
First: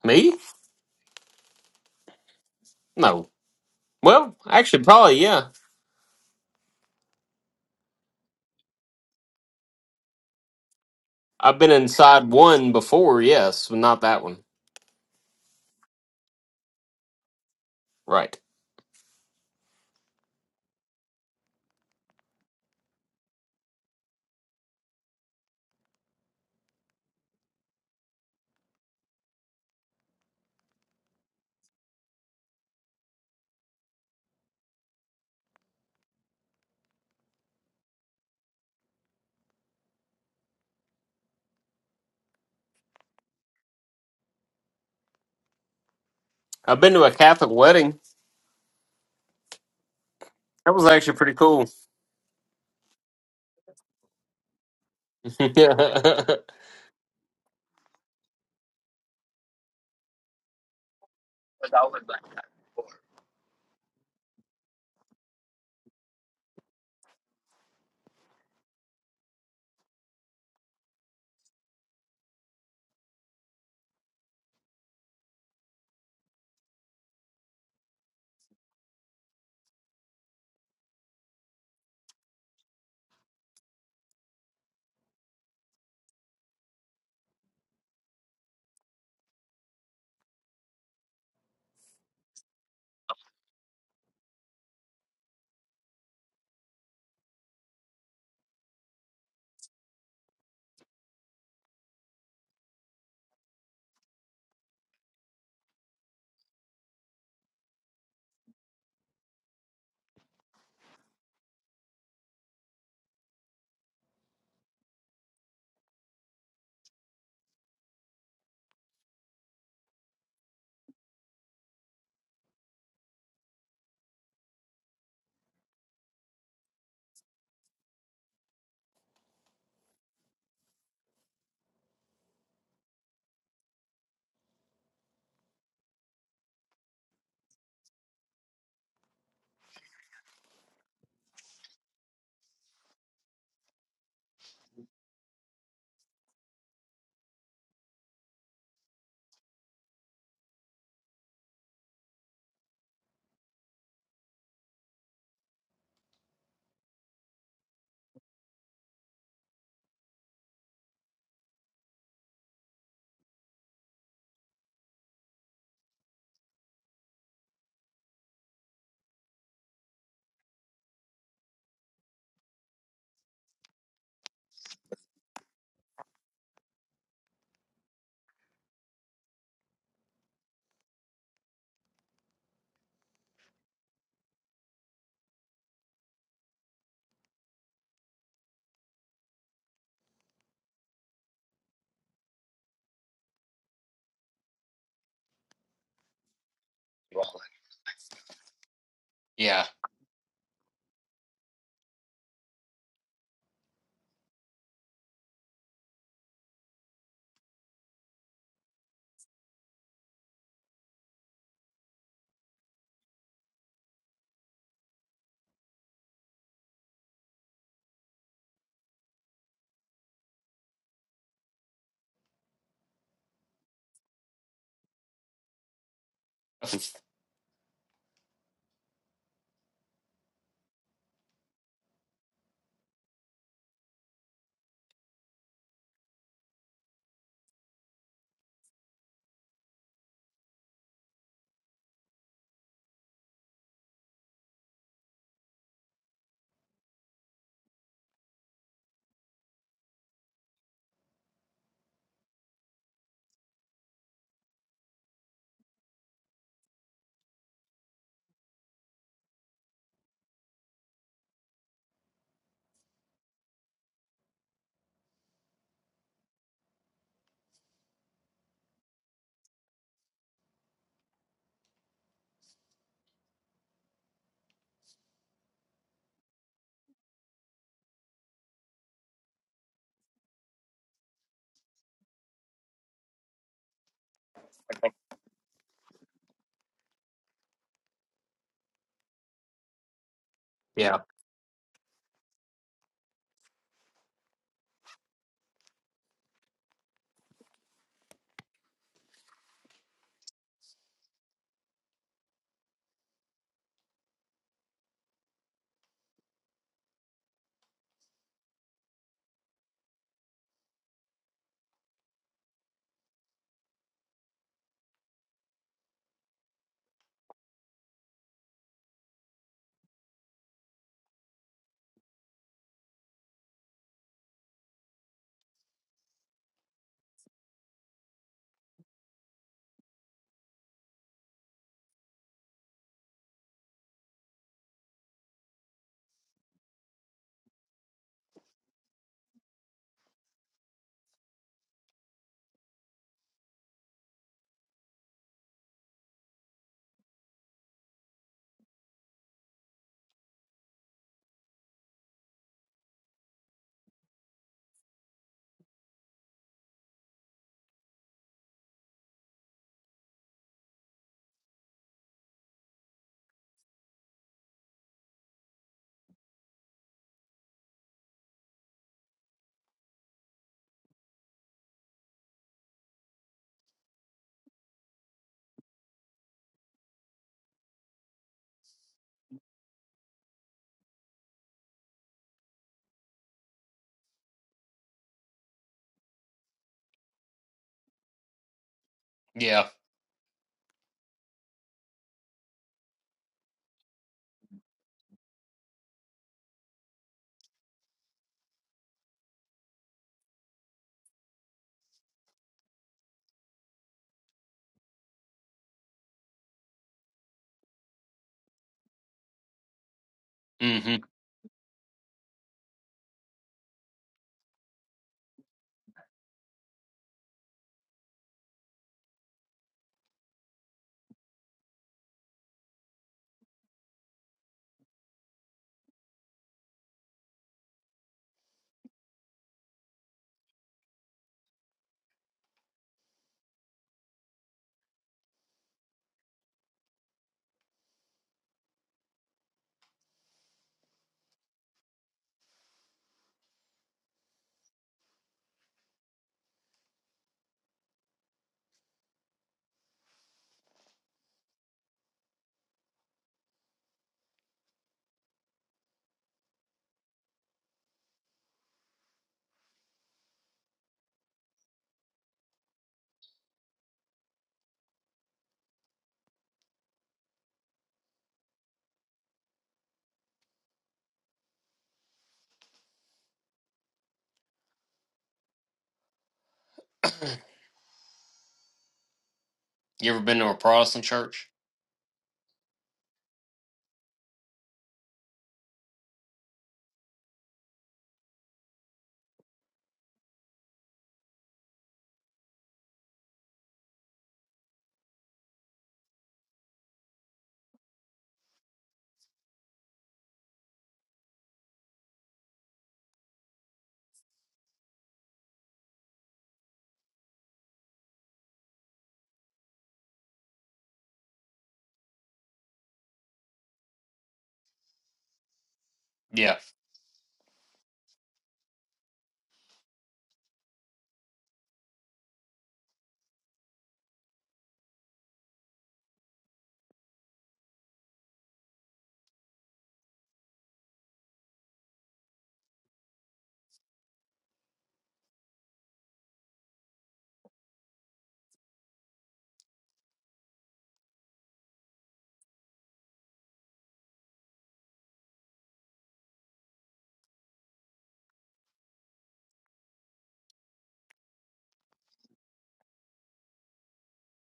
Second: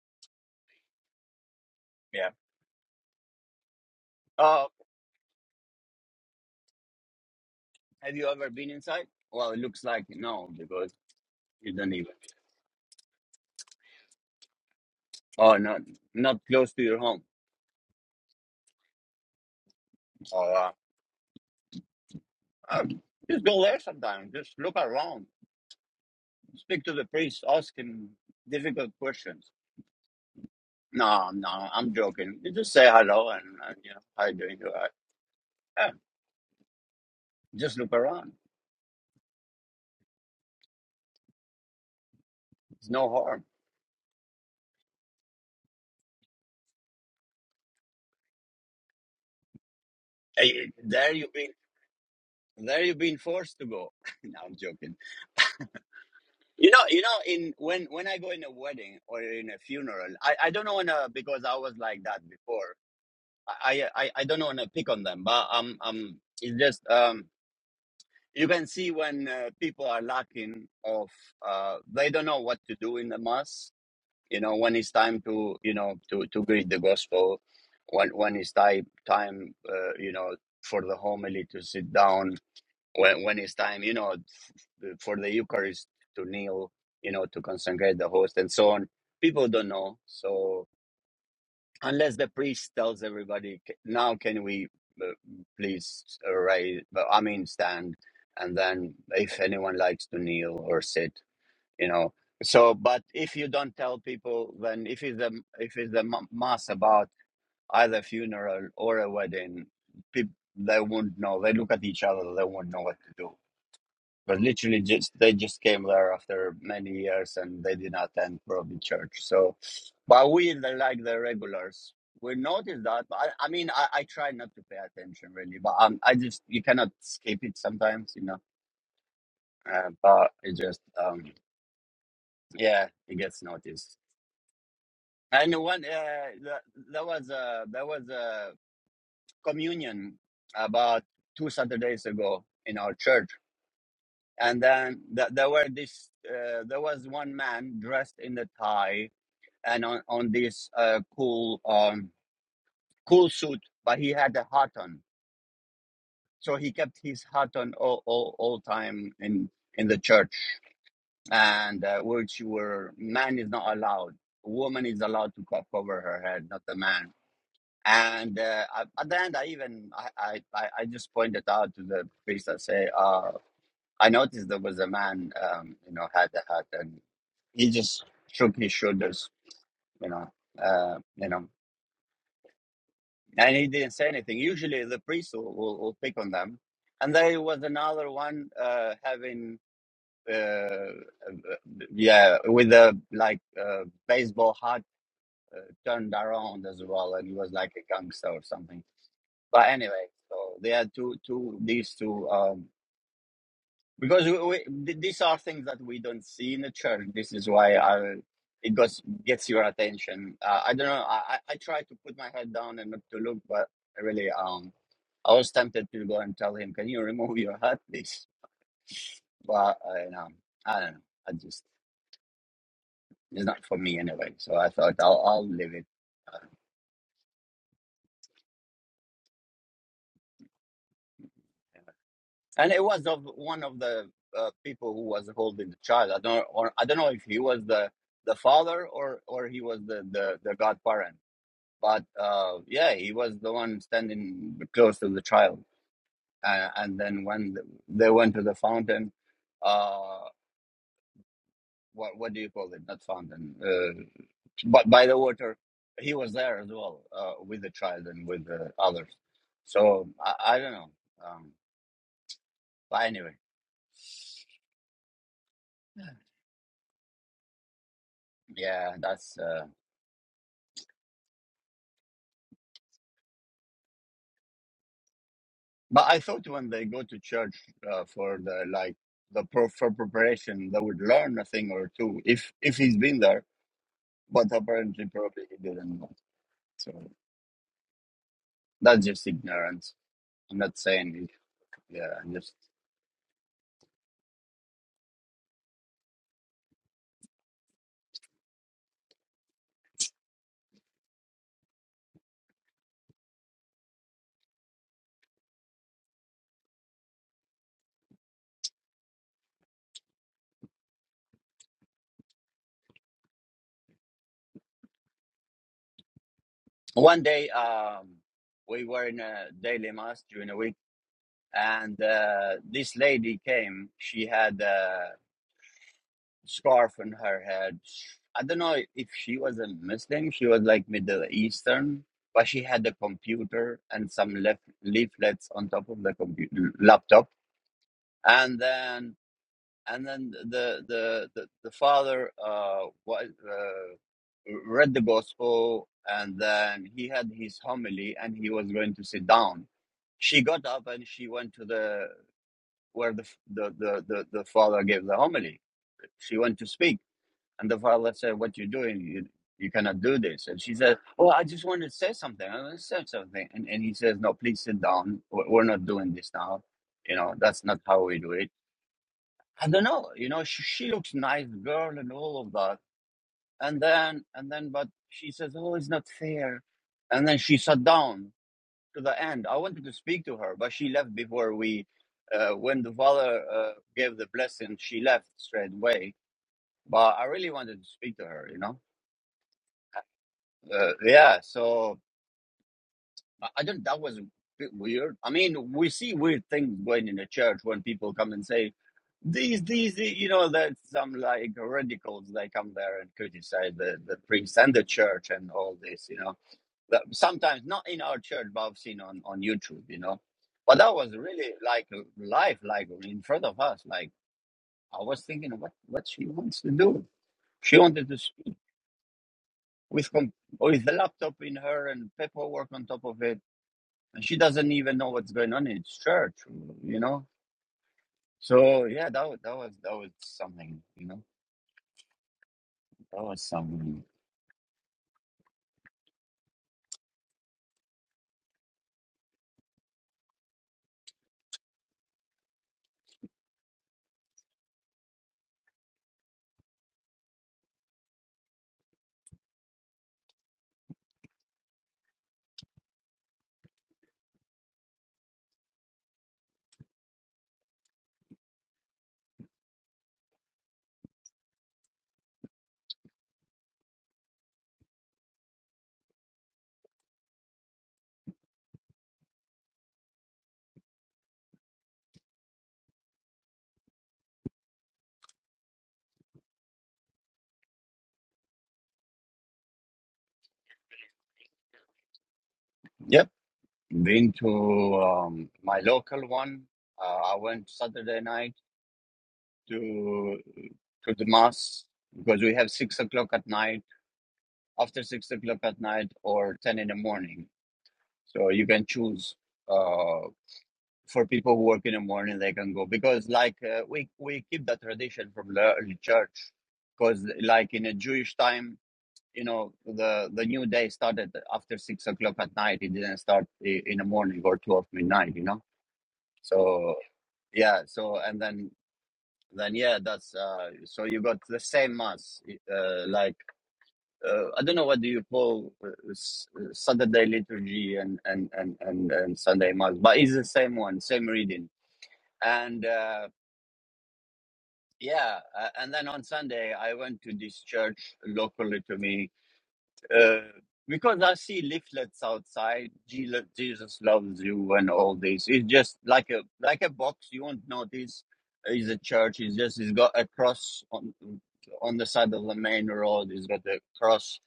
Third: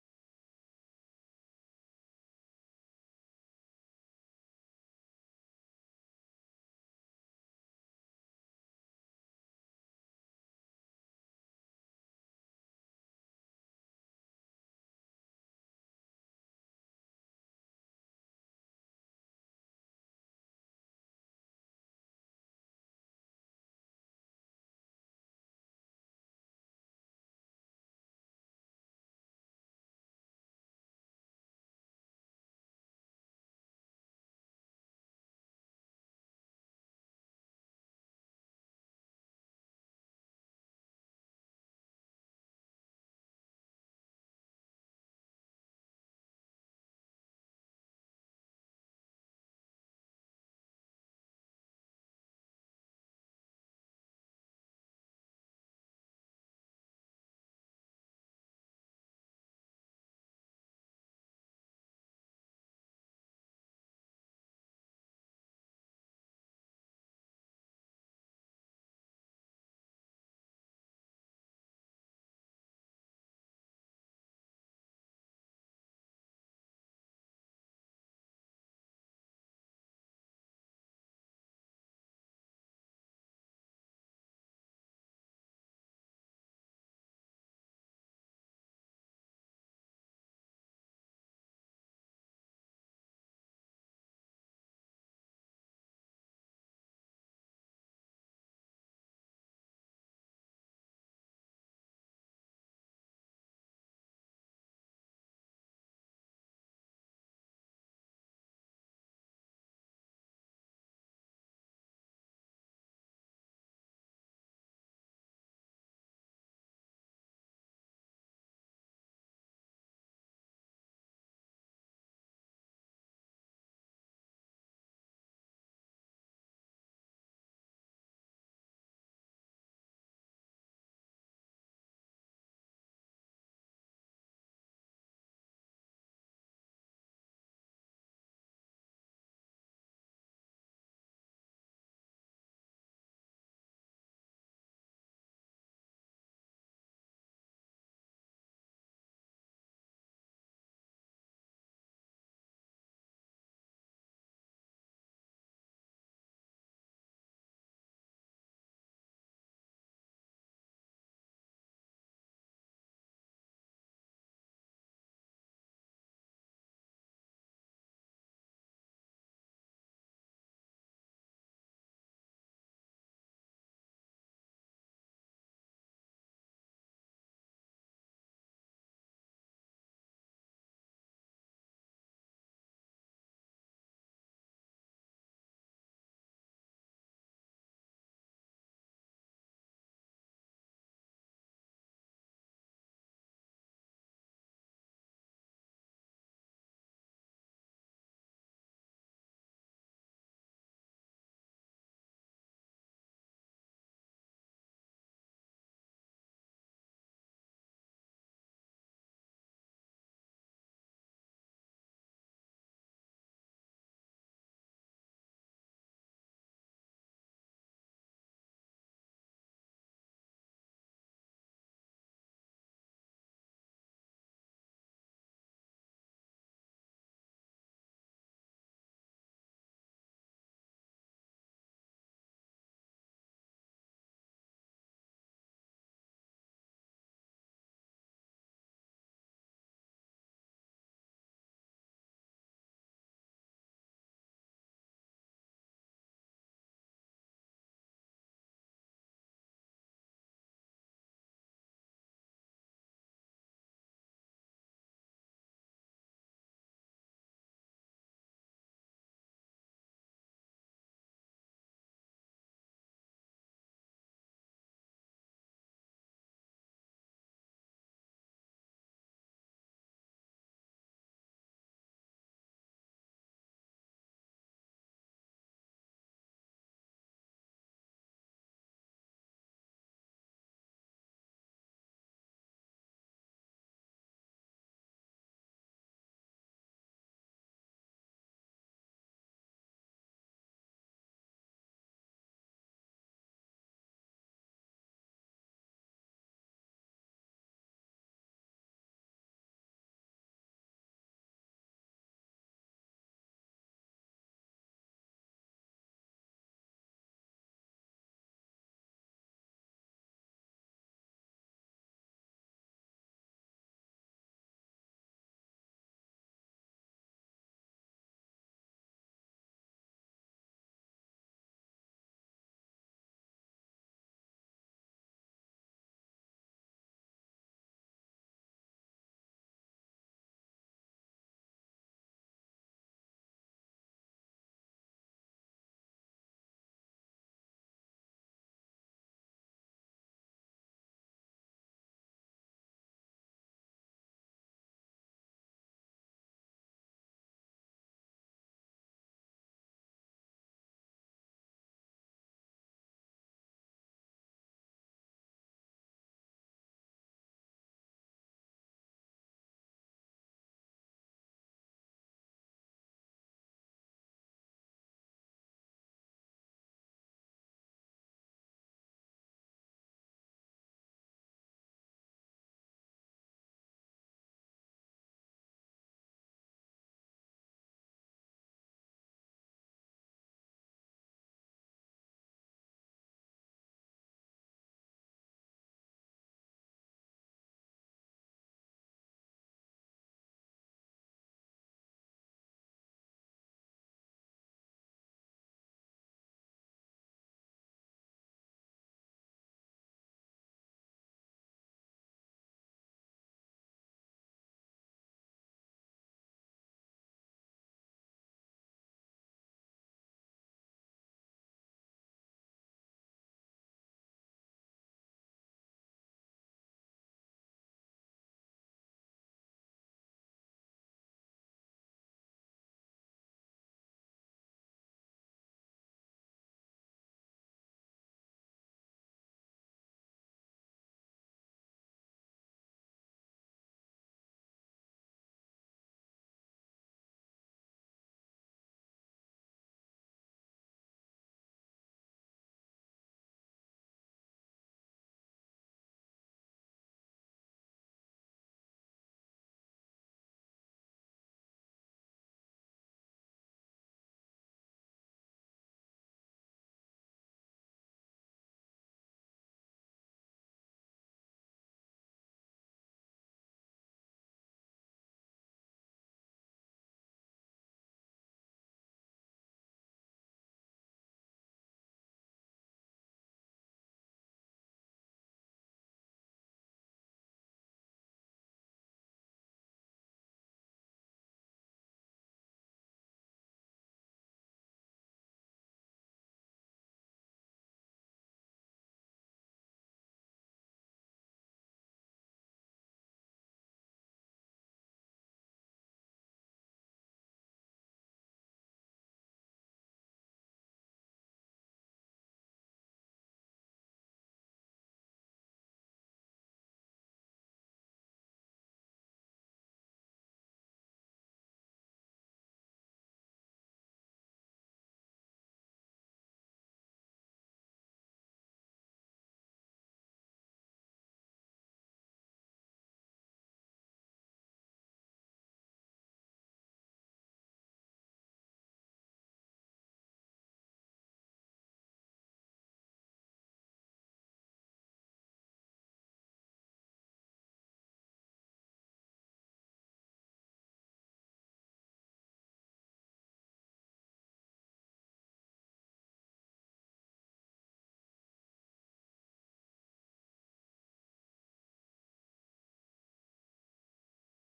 B: Me?
A: Yeah.
B: No. Well,
A: Uh,
B: actually, probably, yeah.
A: have you ever been inside? Well, it looks like no because
B: I've been
A: you don't even.
B: inside one before, yes, but not that one.
A: Oh, not not close to your home.
B: Right.
A: Oh, wow. Um, just go there sometime. Just look around. Speak to the priest, ask him difficult questions. No, no, I'm joking. You just say hello and, and you know, how you doing? right? Yeah, just look around. It's no harm.
B: I've been to a Catholic wedding.
A: Hey,
B: That was
A: there
B: actually
A: you
B: pretty
A: been.
B: cool.
A: There you've been forced to go. (laughs) no, I'm joking.
B: (laughs) yeah.
A: You know, you know, in when when I go in a wedding or in a funeral, I I don't want to because I was like that before. I I I I don't want to pick on them, but um um, it's just um you can see when uh, people are lacking of uh, they don't know what to do in the mass you know when it's time to you know to to greet the gospel when when it's time time uh, you know for the homily to sit down when when it's time you know for the eucharist to kneel you know to consecrate the host and so on people don't know so unless the priest tells everybody "C- now can we uh, please uh, raise i mean stand and then if anyone likes to kneel or sit you know so but if you don't tell people then if it's a if it's a m- mass about either funeral or a wedding people they won't know they look at each other they won't know what to do but literally just they just came there after many years and they did not attend probably church so but we the, like the regulars we notice that but I, I mean I, I try not to pay attention really but um, i just you cannot skip it sometimes you know uh, but it just um yeah it gets noticed And one uh, that, that was a that was a communion about two Saturdays ago in our church, and then th- there were this uh, there was one man dressed in the tie and on on this uh, cool um, cool suit, but he had a hat on, so he kept his hat on all all, all time in in the church, and uh, which were man is not allowed, woman is allowed to co- cover her head, not the man And uh, at the end, I even I, I, I just pointed out to the priest. I say, uh, I noticed there was a man, um, you know, had a hat, and he just shook his shoulders, you know, uh, you know, and he didn't say anything. Usually, the priest will, will, will pick on them, and there was another one uh, having, uh, uh, yeah, with a like uh, baseball hat uh, turned around as well, and he was like a gangster or something
B: Yeah.
A: But anyway, so they had two, two, these two, um, because we, we, th- these are things that we don't see in the church. This is why I, it goes, gets your attention. Uh, I don't know. I, I I try to put my head down and not to look, but really, um, I was tempted to go and tell him, can you remove your hat, please? But I, you know, I don't know. I just, it's not for me anyway. So I thought I'll, I'll leave it. uh, and it was of one of the uh, people who was holding the child. I don't, or I don't know if he was the the father or or he was the the, the godparent. But uh, yeah, he was the one standing close to the child. Uh, and then when they went to the fountain, uh, what what do you call it? Not fountain, uh, but by the water, he was there as well uh, with the child and with the others. So I, I don't know. Um, but anyway, yeah, that's. Uh, But I thought when they go to church uh, for the like the pro- for preparation, they would learn a thing or two if if he's been there. But apparently, probably he didn't know. So that's just ignorance. I'm not
B: Yeah.
A: saying it. Yeah, I'm just one day um, we were in a daily mass during a week, and uh, this lady came. She had uh, scarf on her head. I don't know if she was a Muslim, she was like Middle Eastern, but she had a computer and some lef- leaflets on top of the computer laptop. And then and then the the the, the father uh, was, uh read the gospel and then he had his homily and he was going to sit down. She got up and she went to the where the the the, the, the father gave the homily. She went to speak and the father said, What you doing? You, you cannot do this. And she said, Oh, I just want to say something. I want to say something. And, and he says, No, please sit down. We're we're not doing this now. You know, that's not how we do it. I don't know. You know, she, she looks nice girl and all of that. And then, and then, but she says, Oh, it's not fair. And then she sat down to the end. I wanted to speak to her, but she left before we, uh, when the father uh, gave the blessing, she left straight away. But I really wanted to speak to her, you know
B: Yeah.
A: Uh, yeah, so I I don't. That was a bit weird. I mean, we see weird things going in the church when people come and say these, these, the-" you know, that some like radicals they come there and criticize the the priest and the church and all this, you know. But sometimes not in our church, but I've seen on on YouTube, you know. But that
B: hmm
A: was really like life, like in front of us. Like I was thinking, what what she wants to do? She wanted to s- with com- with the laptop in her and paperwork on top of it and she doesn't even know what's going on in its church, you know. So yeah, that wa- that was that was something, you know. That was something.
B: You ever been to a Protestant church?
A: Yep, been to um, my local one. Uh, I went Saturday night to to the mass because we have six o'clock at night, after six o'clock at night, or ten in the morning. So you can choose. Uh, for people who work in the morning they can go because like uh, we we keep the tradition from the early church because like in a jewish time you know the the new day started after six o'clock at night it didn't start i- in the morning or 12 midnight you know
B: Yeah.
A: so yeah so and then then yeah that's uh so you got the same mass uh, like uh, i don't know what do you call uh, s- uh, saturday liturgy and and and and, and sunday mass but it's the same one same reading and uh Yeah, uh, and then on Sunday I went to this church locally to me uh, because I see leaflets outside. "Jesus Jesus loves you and all this. It's just like a like a box. You won't notice is a church. It's just it's got a cross on on the side of the main road. It's got a cross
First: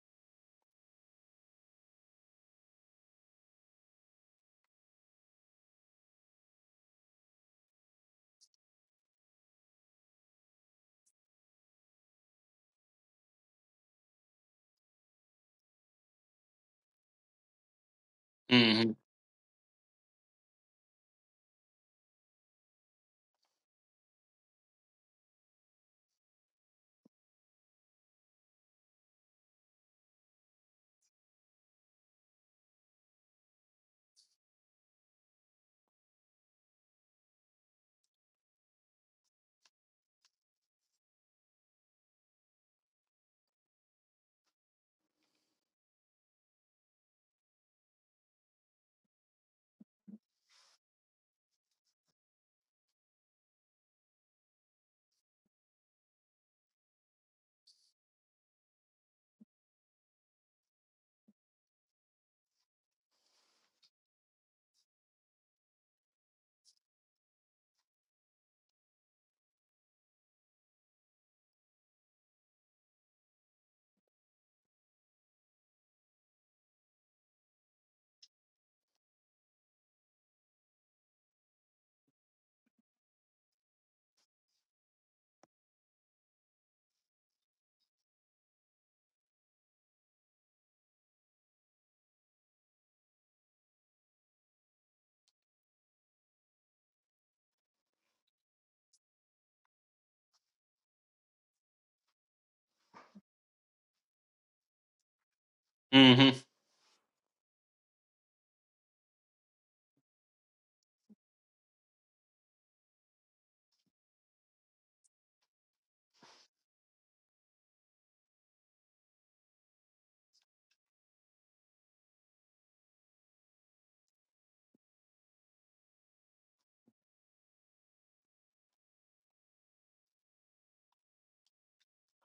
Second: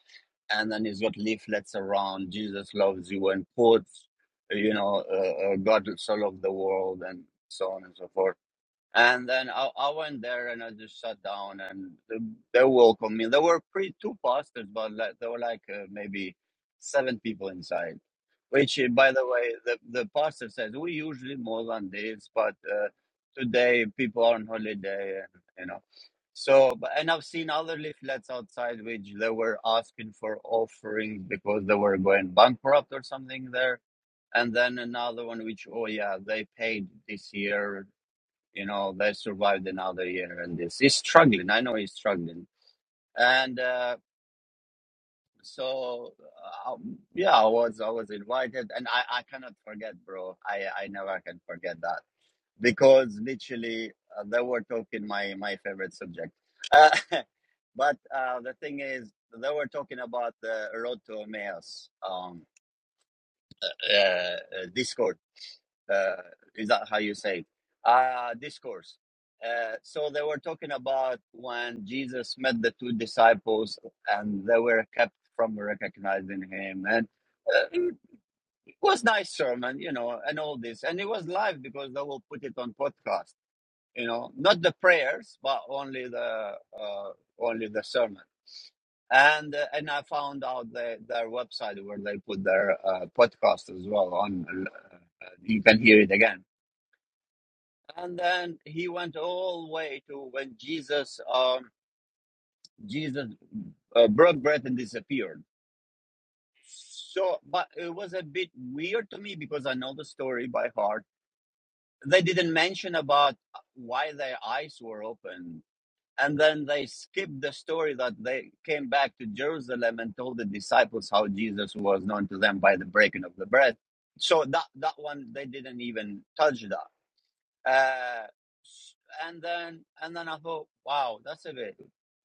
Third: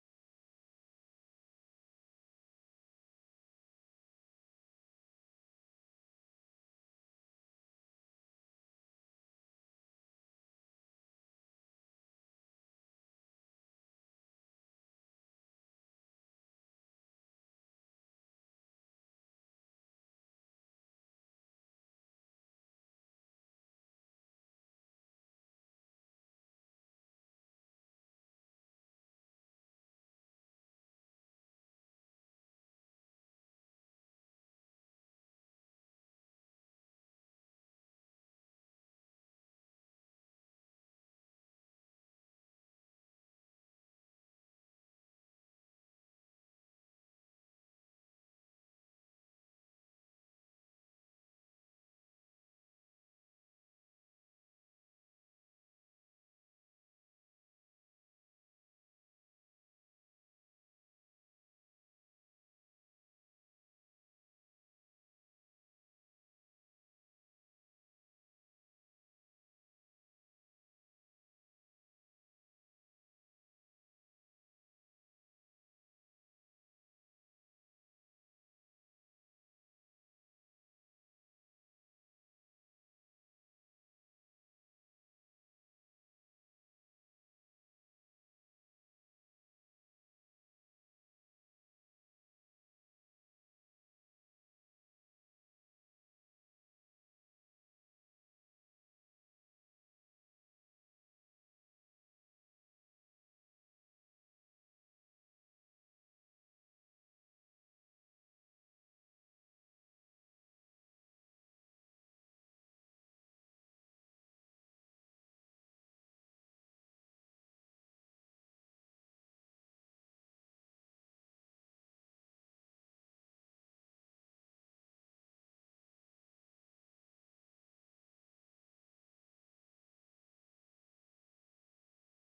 A: and then he's got leaflets around jesus loves you and quotes you know uh, uh, god so loved the world and so on and so forth and then I, I went there and I just sat down and th- they welcomed me. There were pretty two pastors, but like, there were like uh, maybe seven people inside. Which, uh,
B: hmm
A: by the way, the, the pastor says we usually more than this, but uh, today people are on holiday, and you know. So, but- and I've seen other leaflets outside which they were asking for offerings because they were going bankrupt or something there and then another one which oh yeah they paid this year you know they survived another year and this he's struggling i know he's struggling and uh, so uh, um, yeah i was i was invited and i i cannot forget bro i i never can forget that because literally uh, they were talking my my favorite subject uh, (laughs) but uh, the thing is they were talking about the road to Emmaus um uh, uh, discourse uh, is that how you say it? Uh, discourse. Uh, so they were talking about when Jesus met the two disciples and they were kept from recognizing him. And uh, it was nice sermon, you know, and all this. And it was live because they will put it on podcast, you know, not the prayers, but only the uh, only the sermon. And uh, and I found out the, their website where they put their uh, podcast as well on. Uh, you can hear it again and then he went all the way to when Jesus um Jesus uh, broke bread and disappeared.
B: hmm
A: So, but it was a bit weird to me because I know the story by heart. They didn't mention about why their eyes were open, and then they skipped the story that they came back to Jerusalem and told the disciples how Jesus was known to them by the breaking of the bread. So that that one they didn't even touch that. Uh, and then and then I thought, wow, that's a bit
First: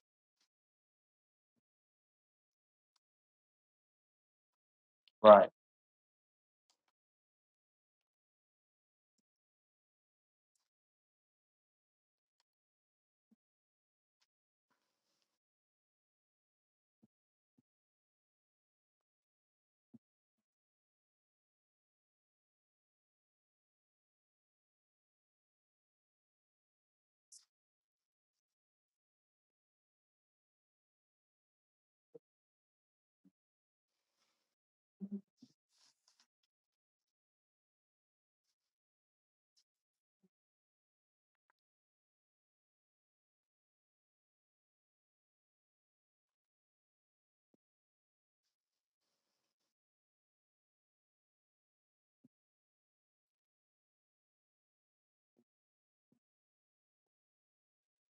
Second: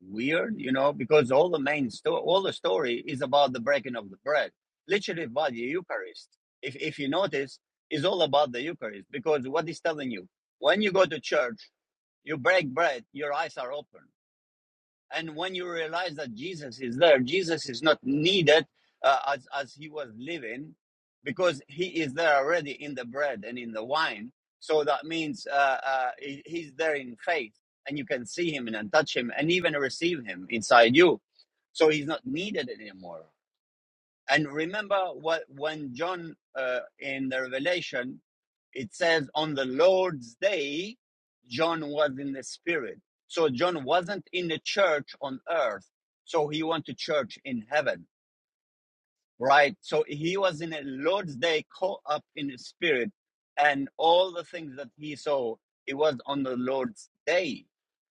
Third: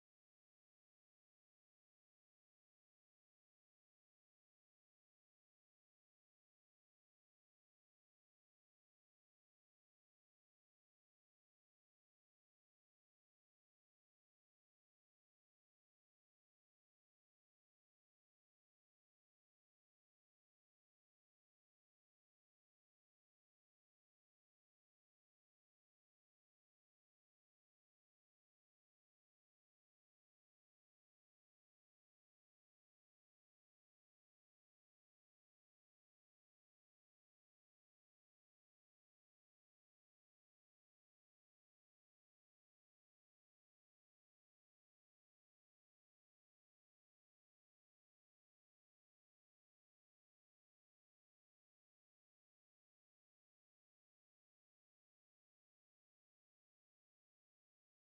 A: weird, you know, because all the main story, all the story is about the breaking of the bread, literally
B: Right.
A: by the Eucharist. If if you notice, is all about the Eucharist because what is telling you when you go to church, you break bread, your eyes are open. And when you realize that Jesus is there, Jesus is not needed uh, as, as he was living because he is there already in the bread and in the wine. So that means uh, uh, he's there in faith and you can see him and touch him and even receive him inside you. So he's not needed anymore. And remember what when John uh, in the Revelation it says on the Lord's day, John was in the Spirit. So John wasn't in the church on earth. So he went to church in heaven, right? So he was in a Lord's day caught up in the Spirit, and all the things that he saw, it was on the Lord's day,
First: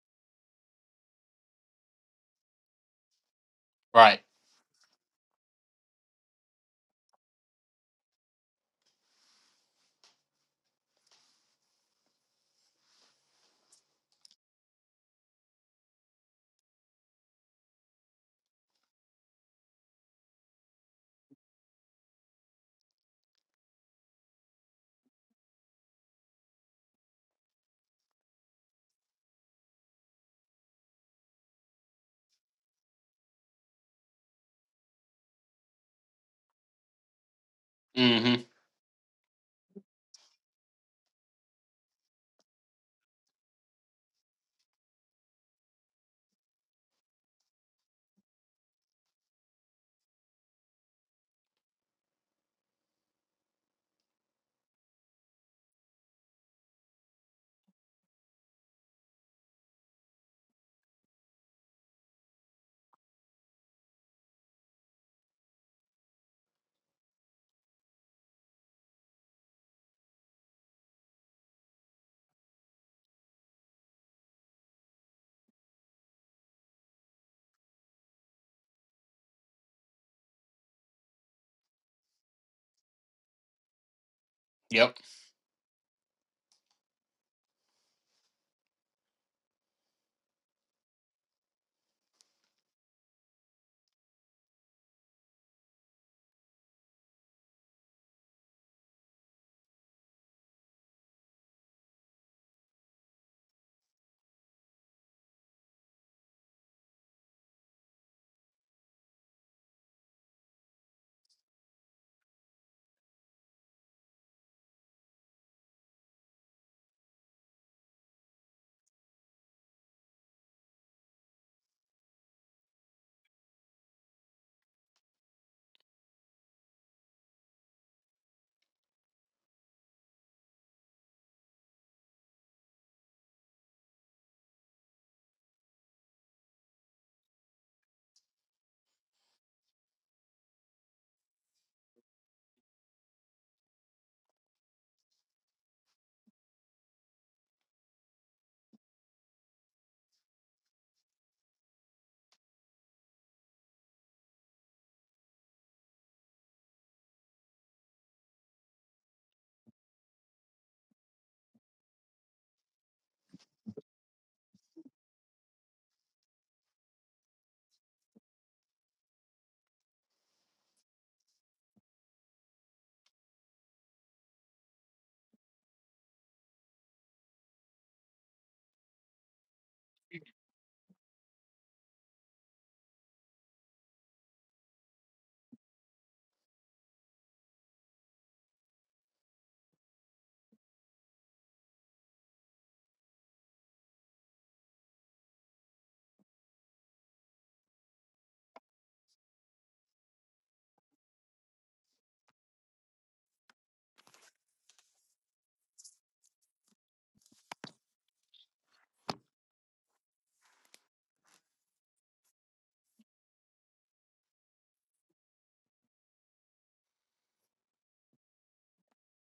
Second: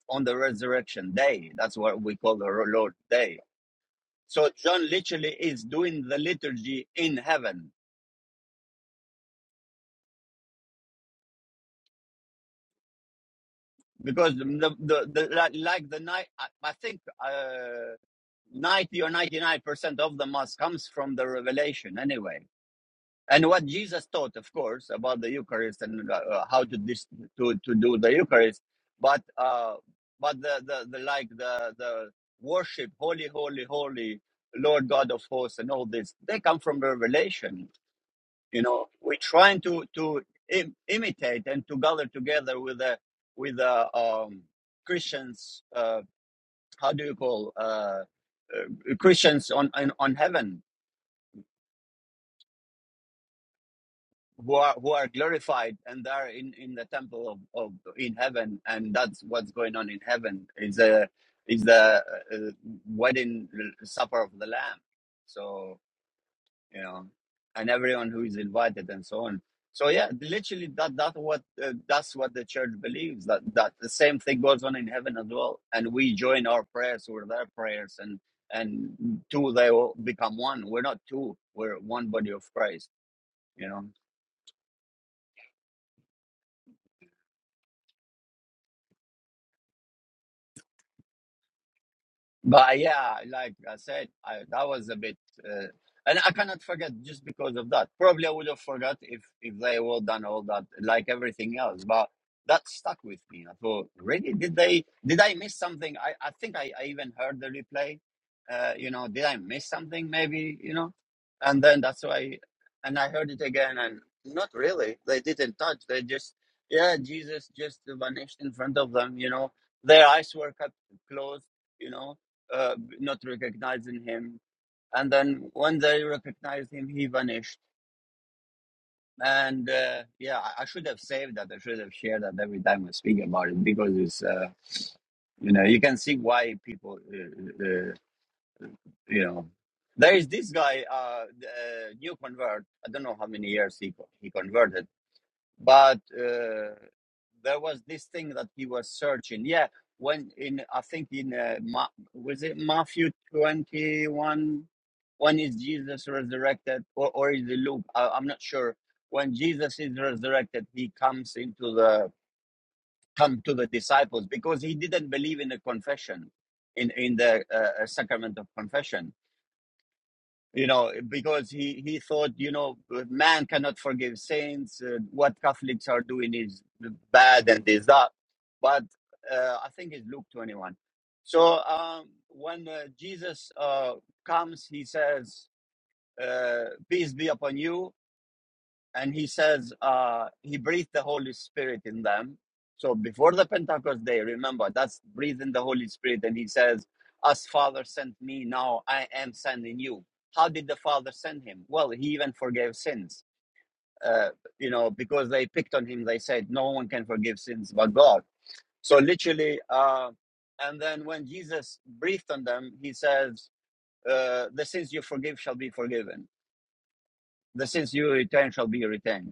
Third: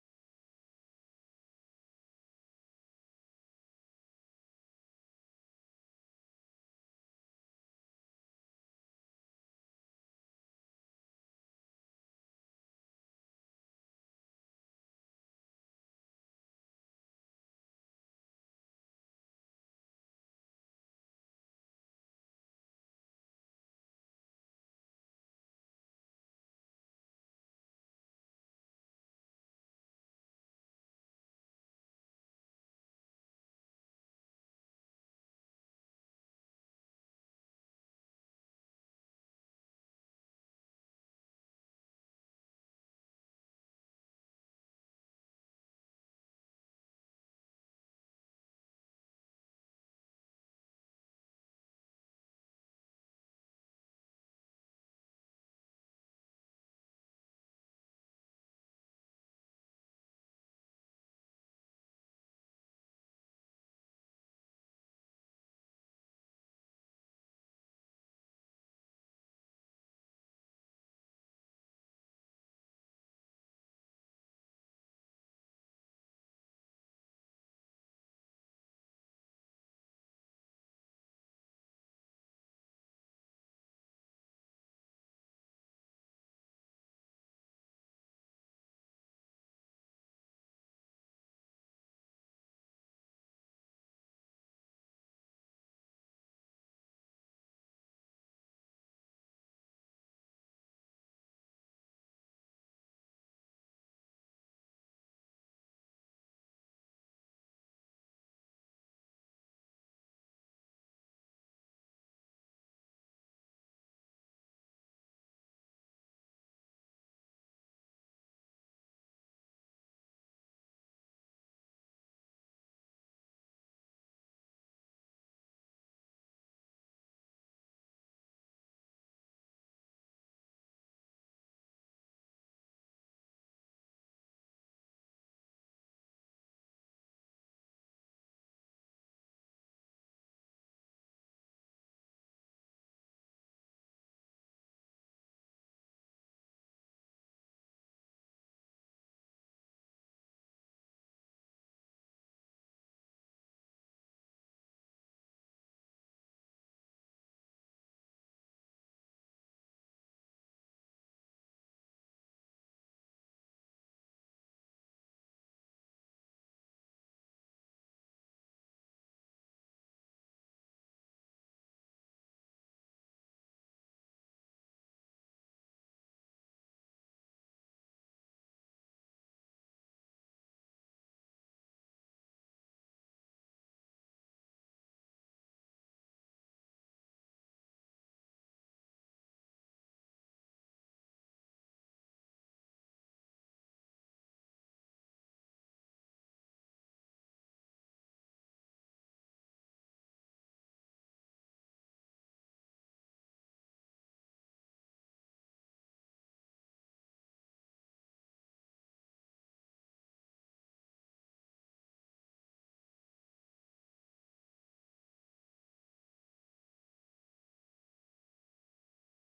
A: on the resurrection day. That's what we call the Lord's day.
B: Right.
A: So John literally is doing the liturgy in heaven because the the, the like like the night I, I think uh, ninety or ninety nine percent of the mass comes from the revelation anyway, and what Jesus taught, of course, about the Eucharist and uh, uh, how to dis- to to do the Eucharist, but uh, but the, the the like the the worship, holy, holy, holy, Lord God of hosts, and all this, they come from the revelation
B: hmm
A: you know we're trying to to Im- imitate and to gather together with the with the um christians uh how do you call uh, uh christians on, on on heaven who are who are glorified and they are in in the temple of, of in heaven and that's what's going on in heaven is a is the uh, uh, wedding uh, supper of the lamb so you know, and everyone who is invited and so on. So yeah, literally that that what uh, that's what the church believes that that the same thing goes on in heaven as well, and we join our prayers with their prayers, and and two they will become one. We're not two; we're one body of Christ. You know.
B: Yep.
A: But yeah, like I said, I, that was a bit, uh, and I cannot forget just because of that. Probably I would have forgot if if they would done all that, like everything else. But that stuck with me. I thought, really, did they? Did I miss something? I I think I, I even heard the replay. Uh, you know, did I miss something? Maybe you know, and then that's why, and I heard it again, and not really. They didn't touch. They just yeah, Jesus just vanished in front of them. You know, their eyes were cut closed. You know, uh, not recognizing him. And then when they recognized him, he vanished. And uh, yeah, I, I should have saved that. I should have shared that every time I speak about it because it's, uh, you know, you can see why people, uh, uh, uh, you know, there is this guy, uh, the, uh, new convert. I don't know how many years he co- he converted but uh, there was this thing that he was searching. Yeah, when in I think in uh, Ma- was it Matthew twenty one? When is Jesus resurrected, or or is it Luke? I, I'm not sure. When Jesus is resurrected, he comes into the come to the disciples because he didn't believe in the confession, in in the uh, uh, sacrament of confession you know because he he thought you know man cannot forgive saints uh, what catholics are doing is bad and is that but uh, i think it's luke 21 so um when uh, jesus uh, comes he says uh, peace be upon you and he says uh, he breathed the Holy Spirit in them. So before the Pentecost day, remember that's breathing the Holy Spirit, and he says, "As Father sent me, now I am sending you." How did the Father send him? Well, he even forgave sins. Uh, you know, because they picked on him, they said, "No one can forgive sins but God." So literally, uh, and then when Jesus breathed on them, he says, uh, "The sins you forgive shall be forgiven; the sins you retain shall be retained."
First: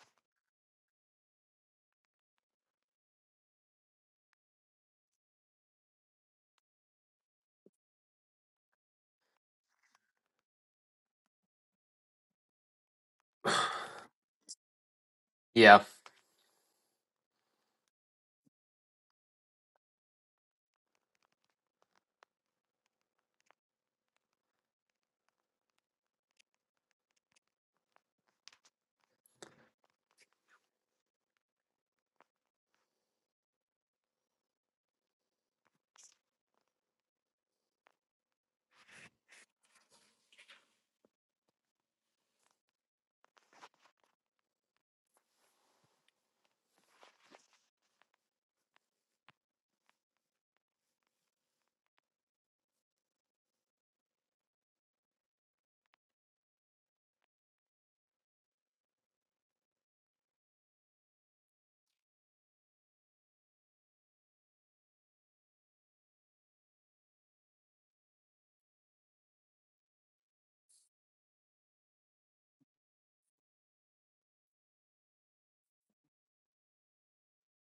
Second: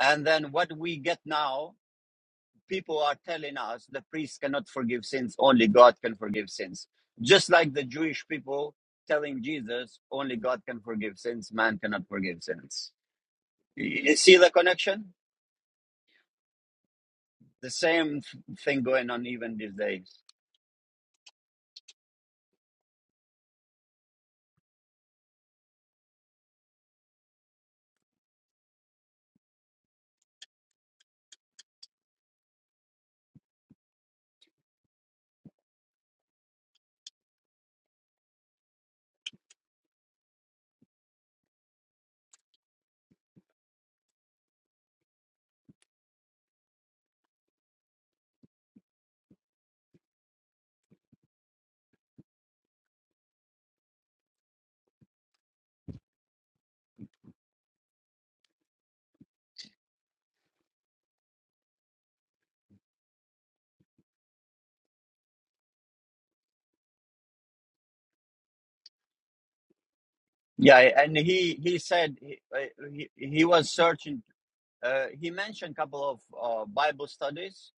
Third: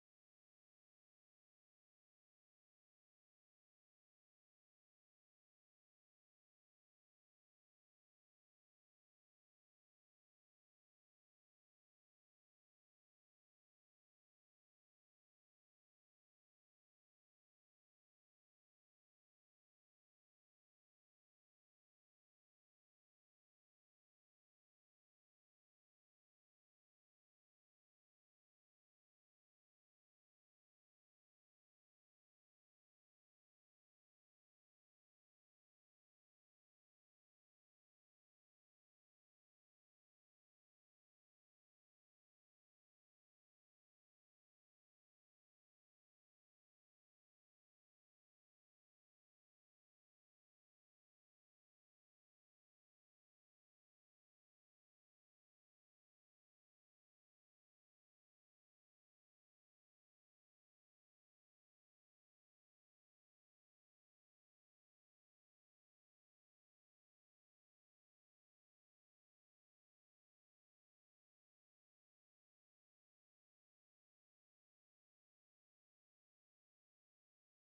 A: And then what we get now, people are telling us the priest cannot forgive sins, only God can forgive sins. Just like the Jewish people telling Jesus, only God can forgive sins, man cannot forgive sins.
B: (sighs)
A: You see the connection?
B: Yeah.
A: The same thing going on even these days. Yeah, and he he said he, uh, he, he was searching Uh, he mentioned a couple of uh, Bible studies,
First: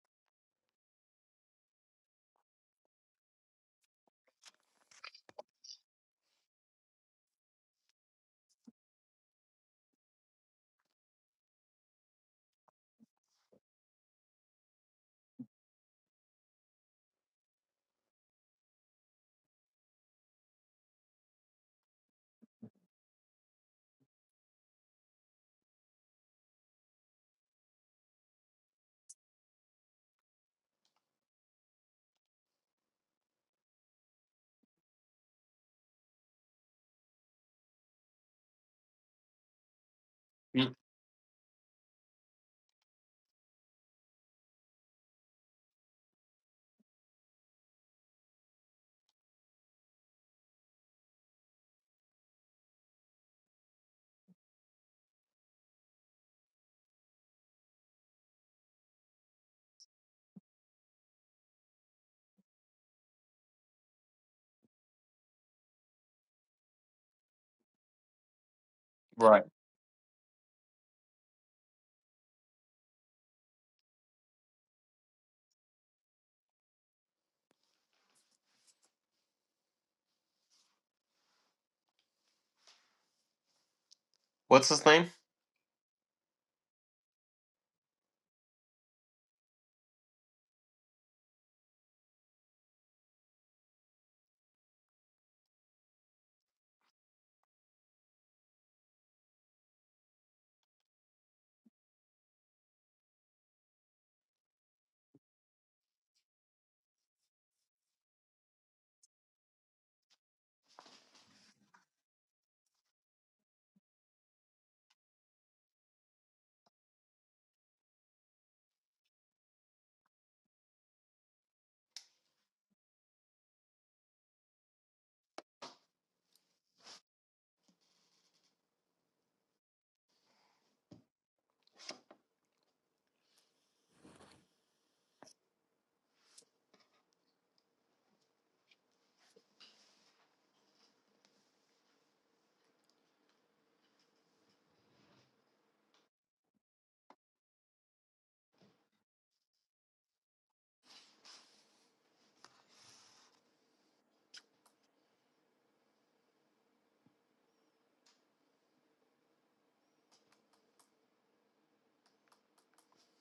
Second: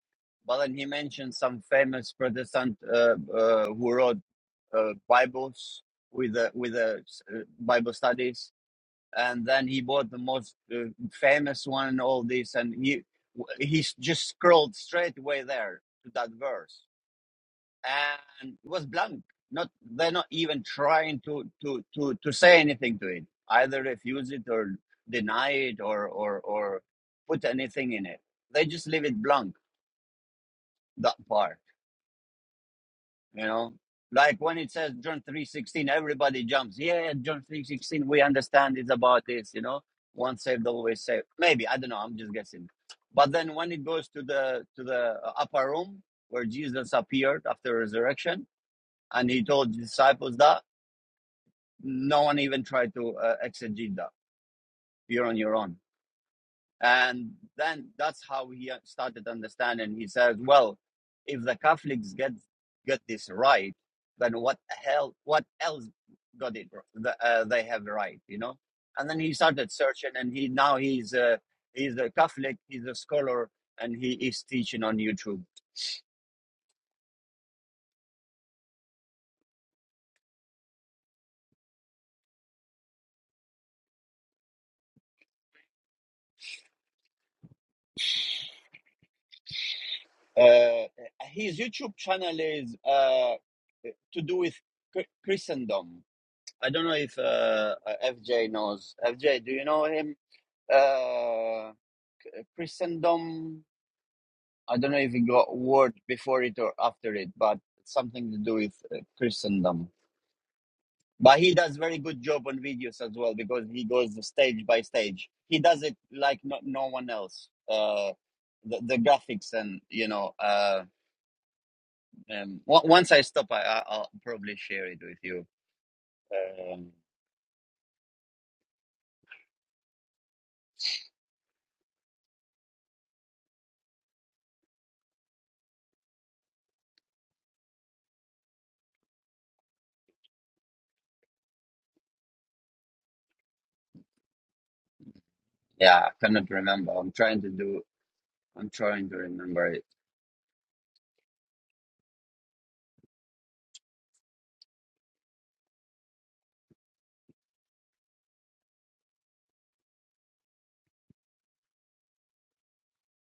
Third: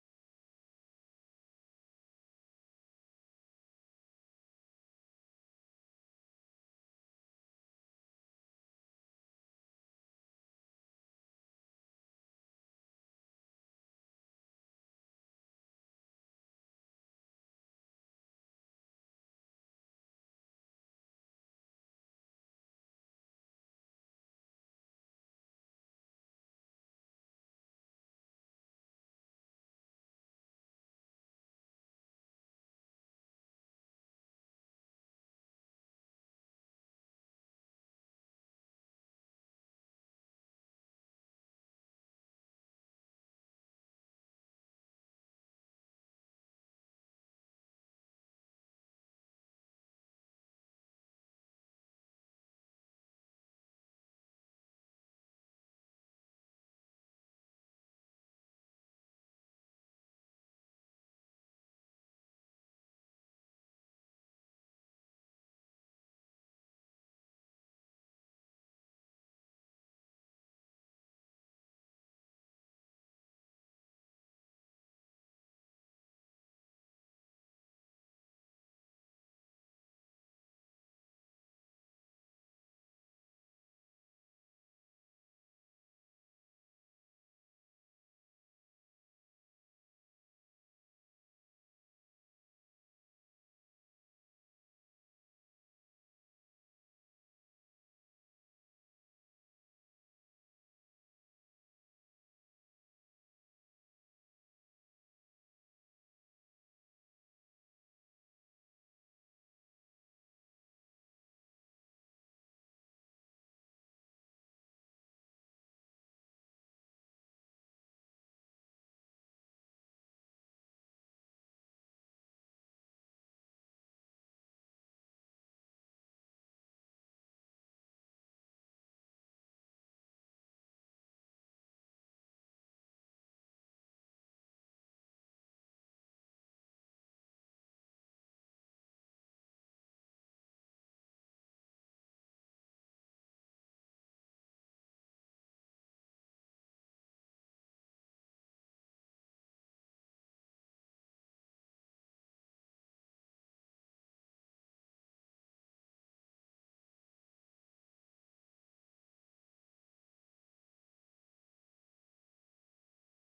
A: but then he mentioned some famous Protestant uh, uh, who wrote uh, Bibles with the with the uh, Bible studies, and then he bought the most uh, famous one. All this, and he he just scrolled straight away there to that verse and it was blunt. Not they're not even trying to to to to say anything to it. Either refuse it or deny it or or or put anything in it. They just leave it blank that part. You know, like when it says John three sixteen, everybody jumps. Yeah, John three sixteen. We understand it's about this. You know, once saved,
B: Mm,
A: always saved. Maybe I don't know. I'm just guessing. But then when it goes to the to the upper room where Jesus appeared after resurrection, and he told the disciples that no one even tried to uh, exegete that. You're on your own. And then that's how he uh, started understanding. He says, well, if the Catholics get get this right, then what hell? What else got it? The, uh, they have right, you know. And then he
B: Right.
A: started searching, and he now he's a, he's a Catholic, he's a scholar, and he is teaching on YouTube.
B: What's his name?
A: Uh, his YouTube channel is uh, to do with Christendom I don't know if uh, uh, FJ knows. FJ, do you know him? Uh, Christendom. I don't know if he got word before it or after it, but it's something to do with uh, Christendom. But he does very good job on videos as well because he goes stage by stage. He does it like no, no one else. Uh, the, the graphics and you know. Uh, um, o- once I stop, I, I, I'll probably share it with you. Um, yeah, I cannot remember. I'm trying to do. I'm trying to remember it.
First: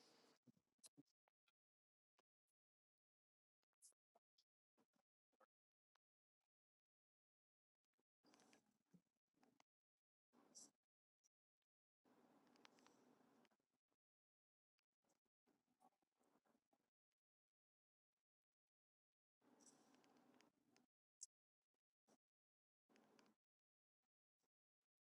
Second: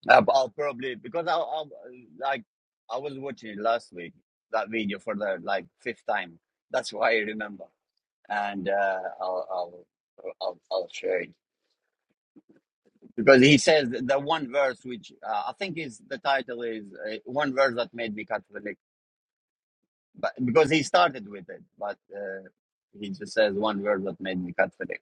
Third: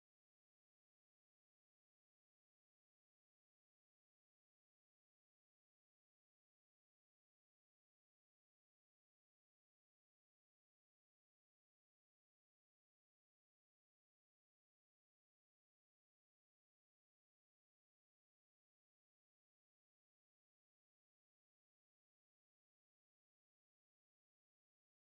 A: Uh, but I'll probably because I, I like I was watching it last week that video for the like fifth time. That's why I remember, and uh, I'll, I'll I'll I'll share it because he says the one verse which uh, I think is the title is uh, one verse that made me Catholic, but because he started with it, but uh, he just says one verse that made me Catholic.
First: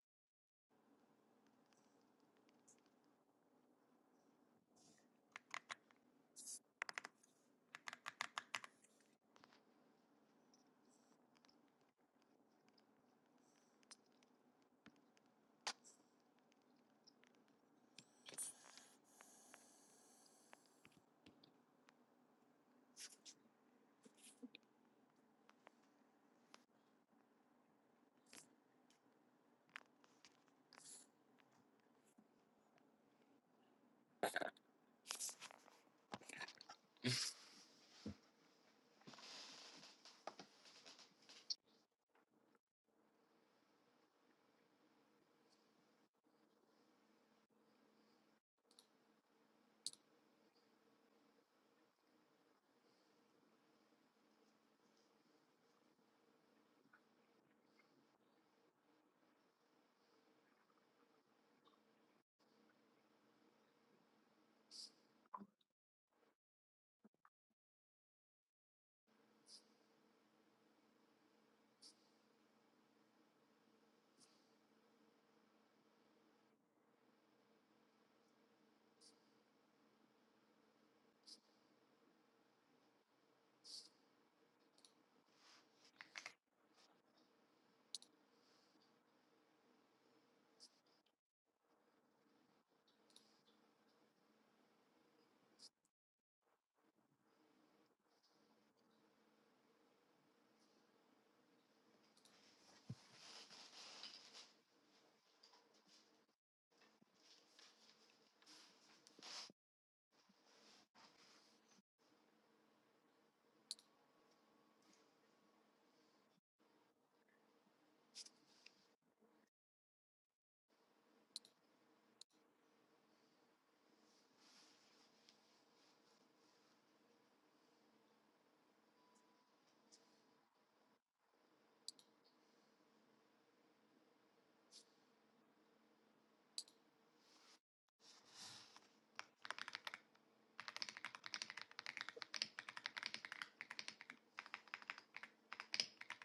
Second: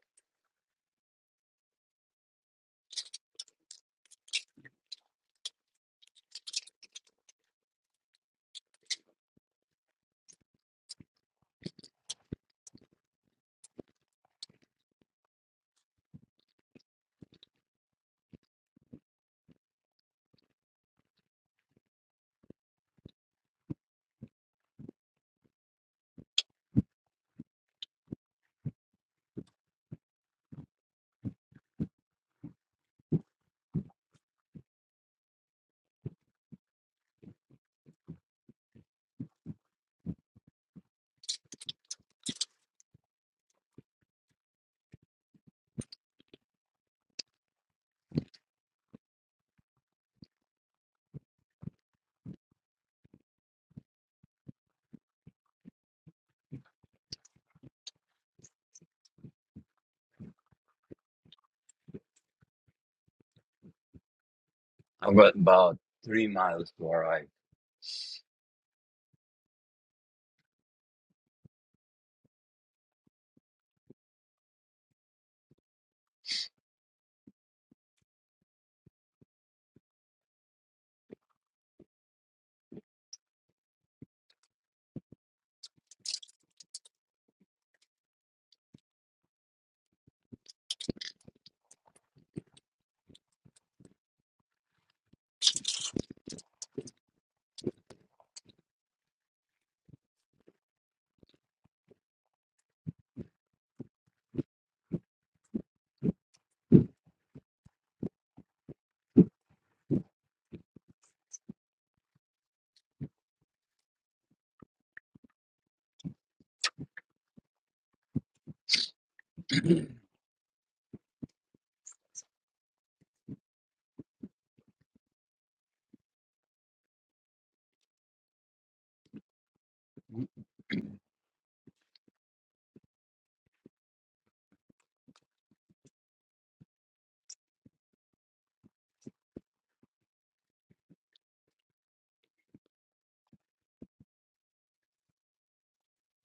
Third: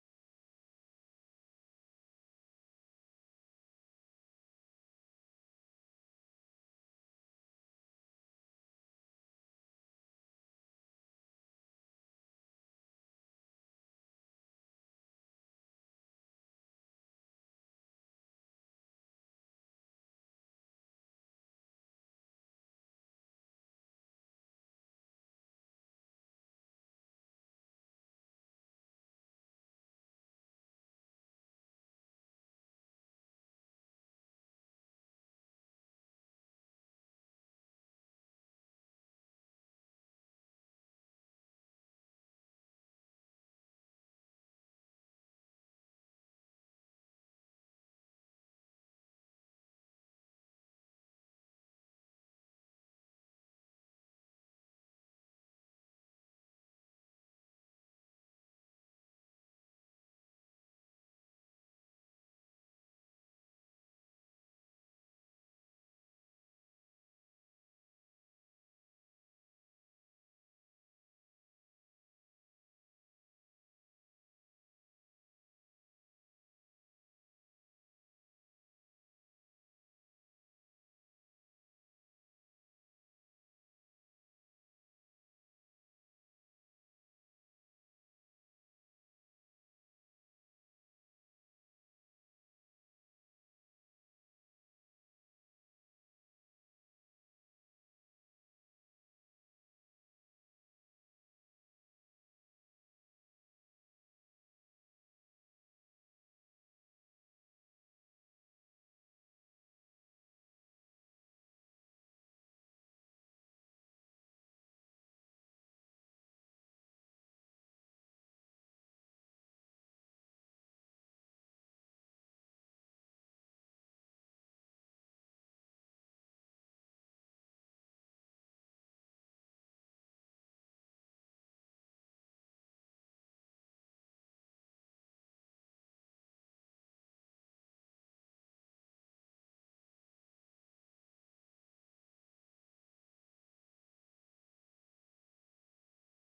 A: I've got about three miles to arrive.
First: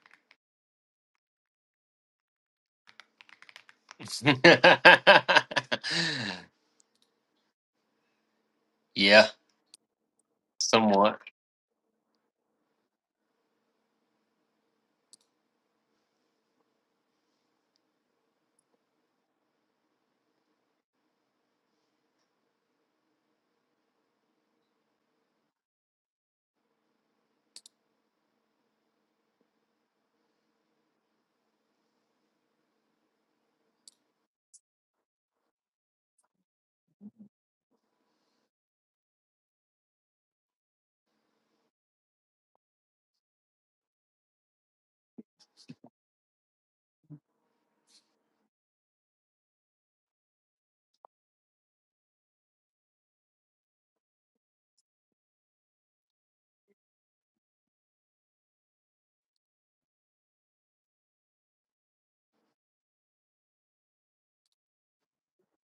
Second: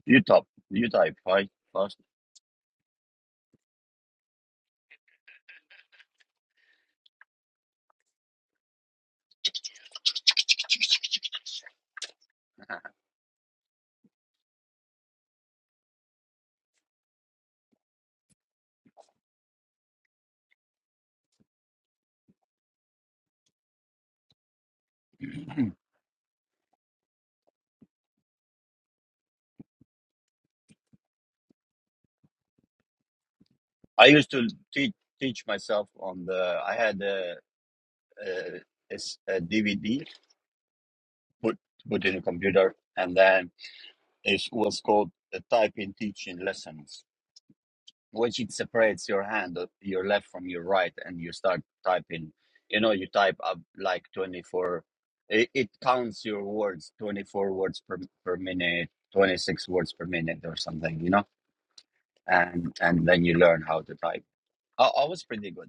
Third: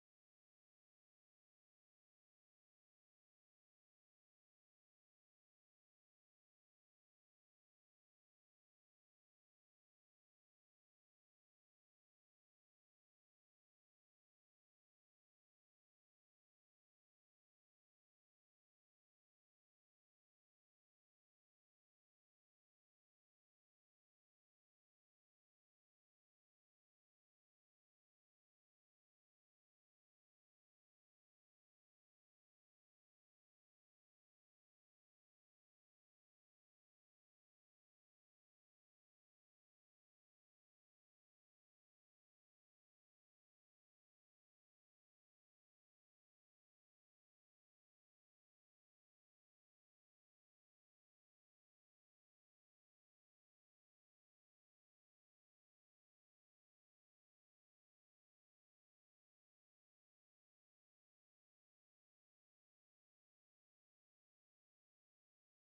A: You top, you type, right? First.
B: (laughs) yeah. Somewhat.
A: (laughs) I used to teach teach myself on the. I had a, a, it's a DVD put put in a computer, and then it was called the type in teaching lessons, which it separates your hand, uh, your left from your right, and you start typing. You know, you type up like twenty four. It, it counts your words, twenty four words per per minute, twenty six words per minute, or something. You know, and and then you learn how to type. I, I was pretty good.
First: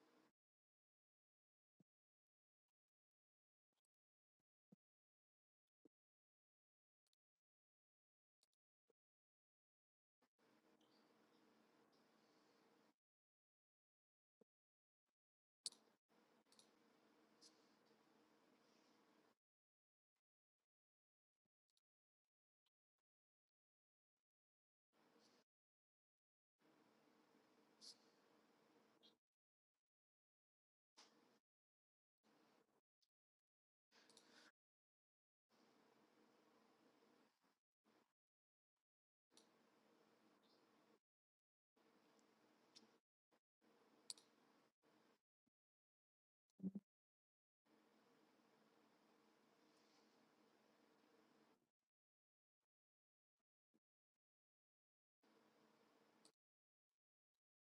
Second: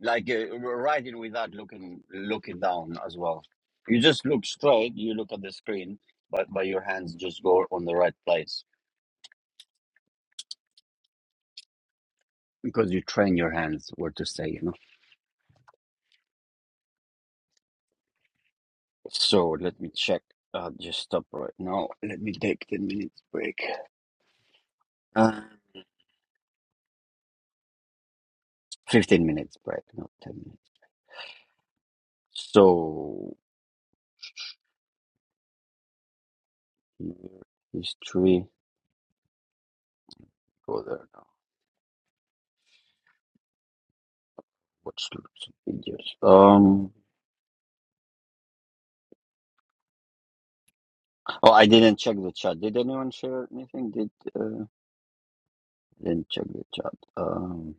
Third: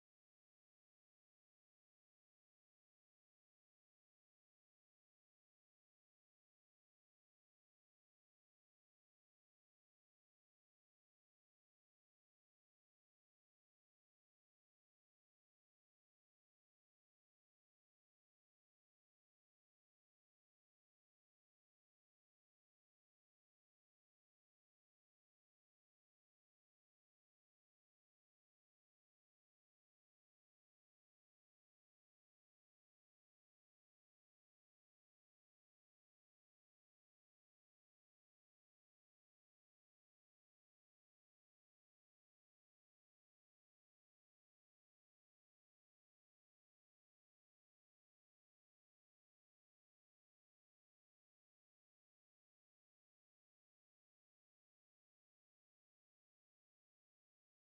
A: like uh, riding without looking looking down as well. You just look straight. You look at the screen, but but your hands just go on the right place because you train your hands where to stay. You know. So let me check. I'll just stop right now. Let me take ten minutes break. Uh, Fifteen minutes break, not ten minutes. So here, history. Go there now. Watch some videos. Um. Oh, I didn't check the chat. Did anyone share anything? Did uh... Didn't check the chat. Um,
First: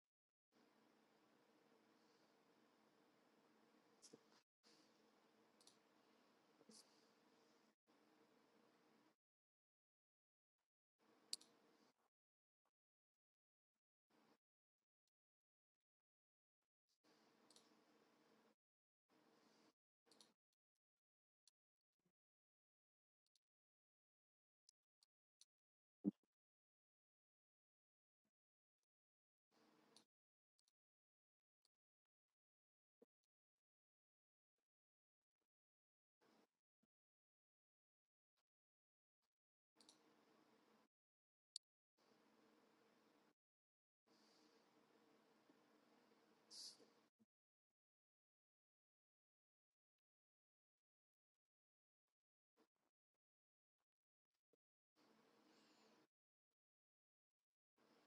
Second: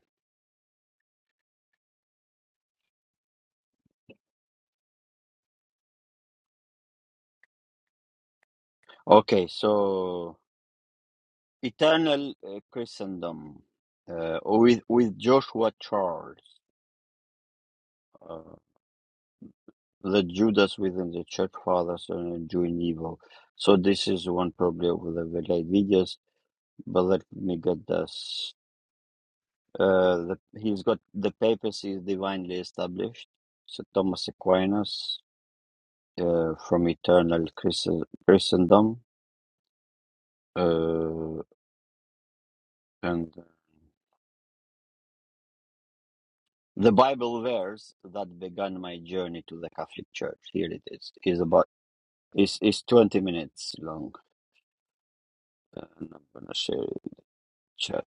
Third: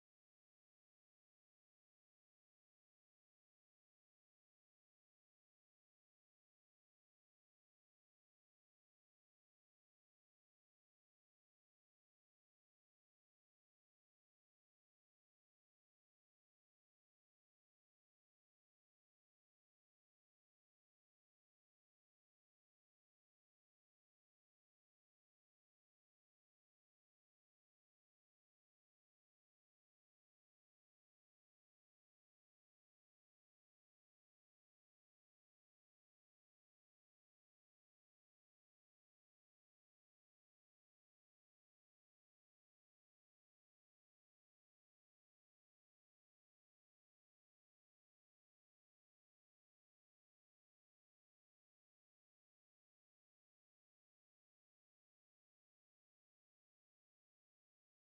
A: okay, so Eternal uh, Christendom uh, with with Joshua Charles, uh, the Judas within the Church Fathers and doing evil. So this is one probably of the very late videos, but let me get this. Uh, the, he's got the papacy is divinely established. So Thomas Aquinas uh, from Eternal Christ- Christendom. Uh, and The Bible verse that began my journey to the Catholic Church, here it is, is about is is 20 minutes long. And I'm gonna share it chat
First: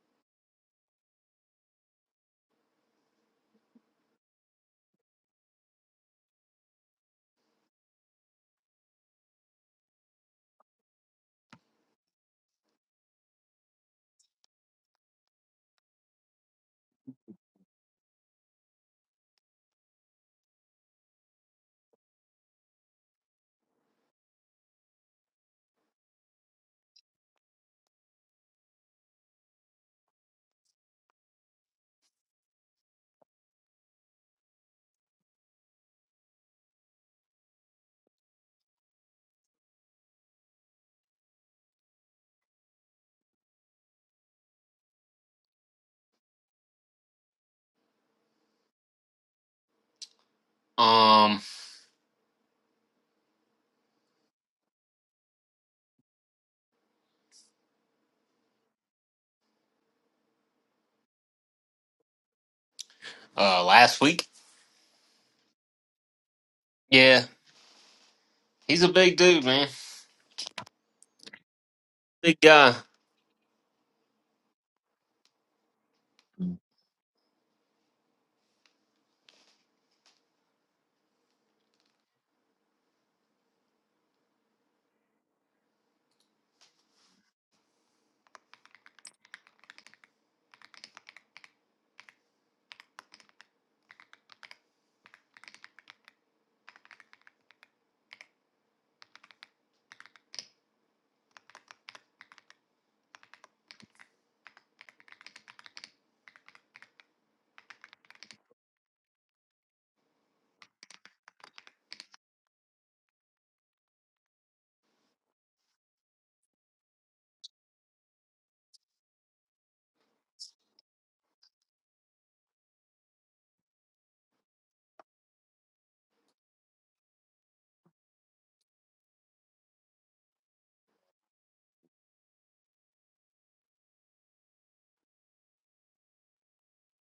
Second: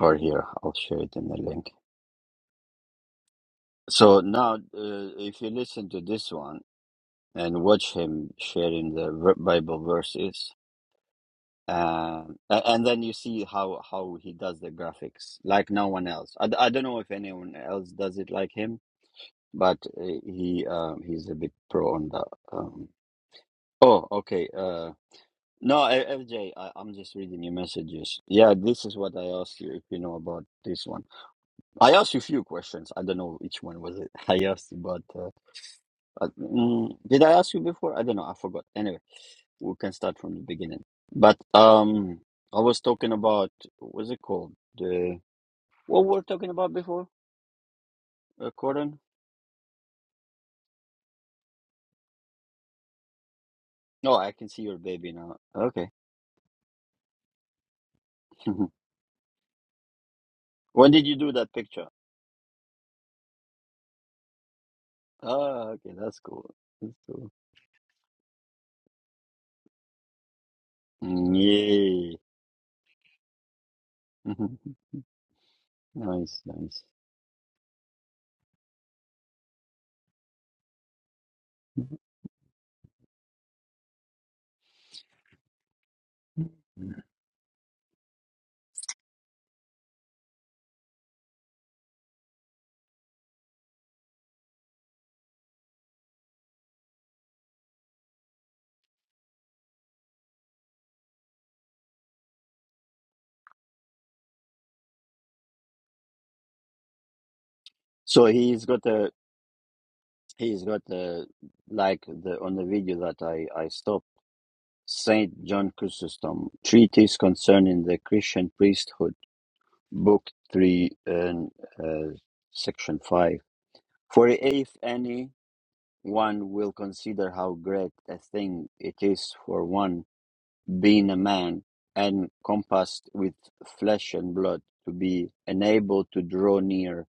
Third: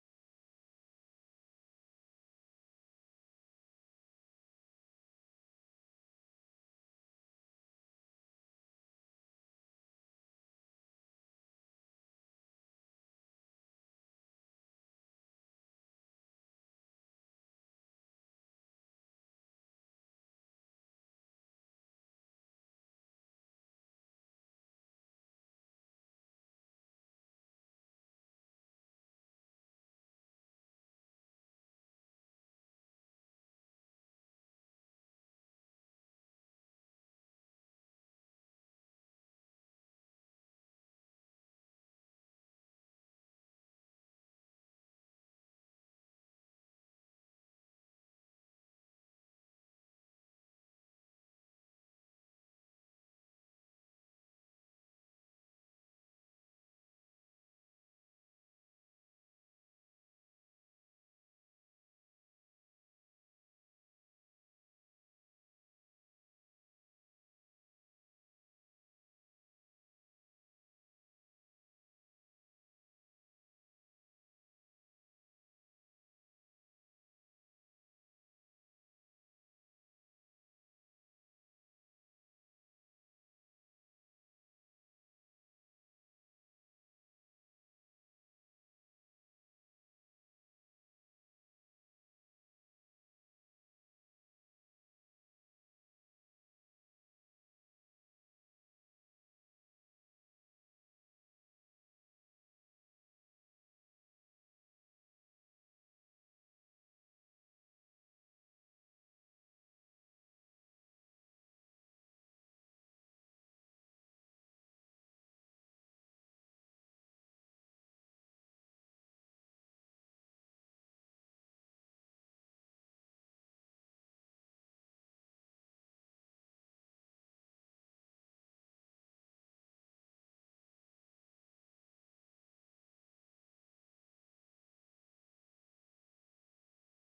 A: or here. I'll share it in the link. So now, uh, if you listen to this one and watch him sharing the ver- Bible verses, um, a- and then you see how how he does the graphics like no one else. I, d- I don't know if anyone else does it like him, but uh, he um, he's a bit pro on that. Oh, okay. Uh, no, I- FJ, I, am just reading your messages. Yeah, this is what I asked you if you know about this one. I asked you a few questions. I don't know which one was it (laughs) I asked you, but uh, uh, mm, did I ask you before? I don't know. I forgot. Anyway, we can start from the beginning. But um, I was talking about what's it called? The what we were talking about before? Uh, Corden?
B: Um.
A: No, I can see your baby now. Okay. (laughs) when did you do that picture?
B: Uh. Last week.
A: Ah, okay, that's cool. That's
B: Yeah.
A: cool.
B: He's a big dude, man.
A: Mm, Yeah.
B: Big guy.
A: Mhm. Nice, nice. So he's got a he's got a like the on the video that I I stopped Saint John Chrysostom treatise concerning the Christian priesthood, book three and uh, section five. For if any one will consider how great a thing it is for one. being a man, and compassed with flesh and blood, to be enabled to draw near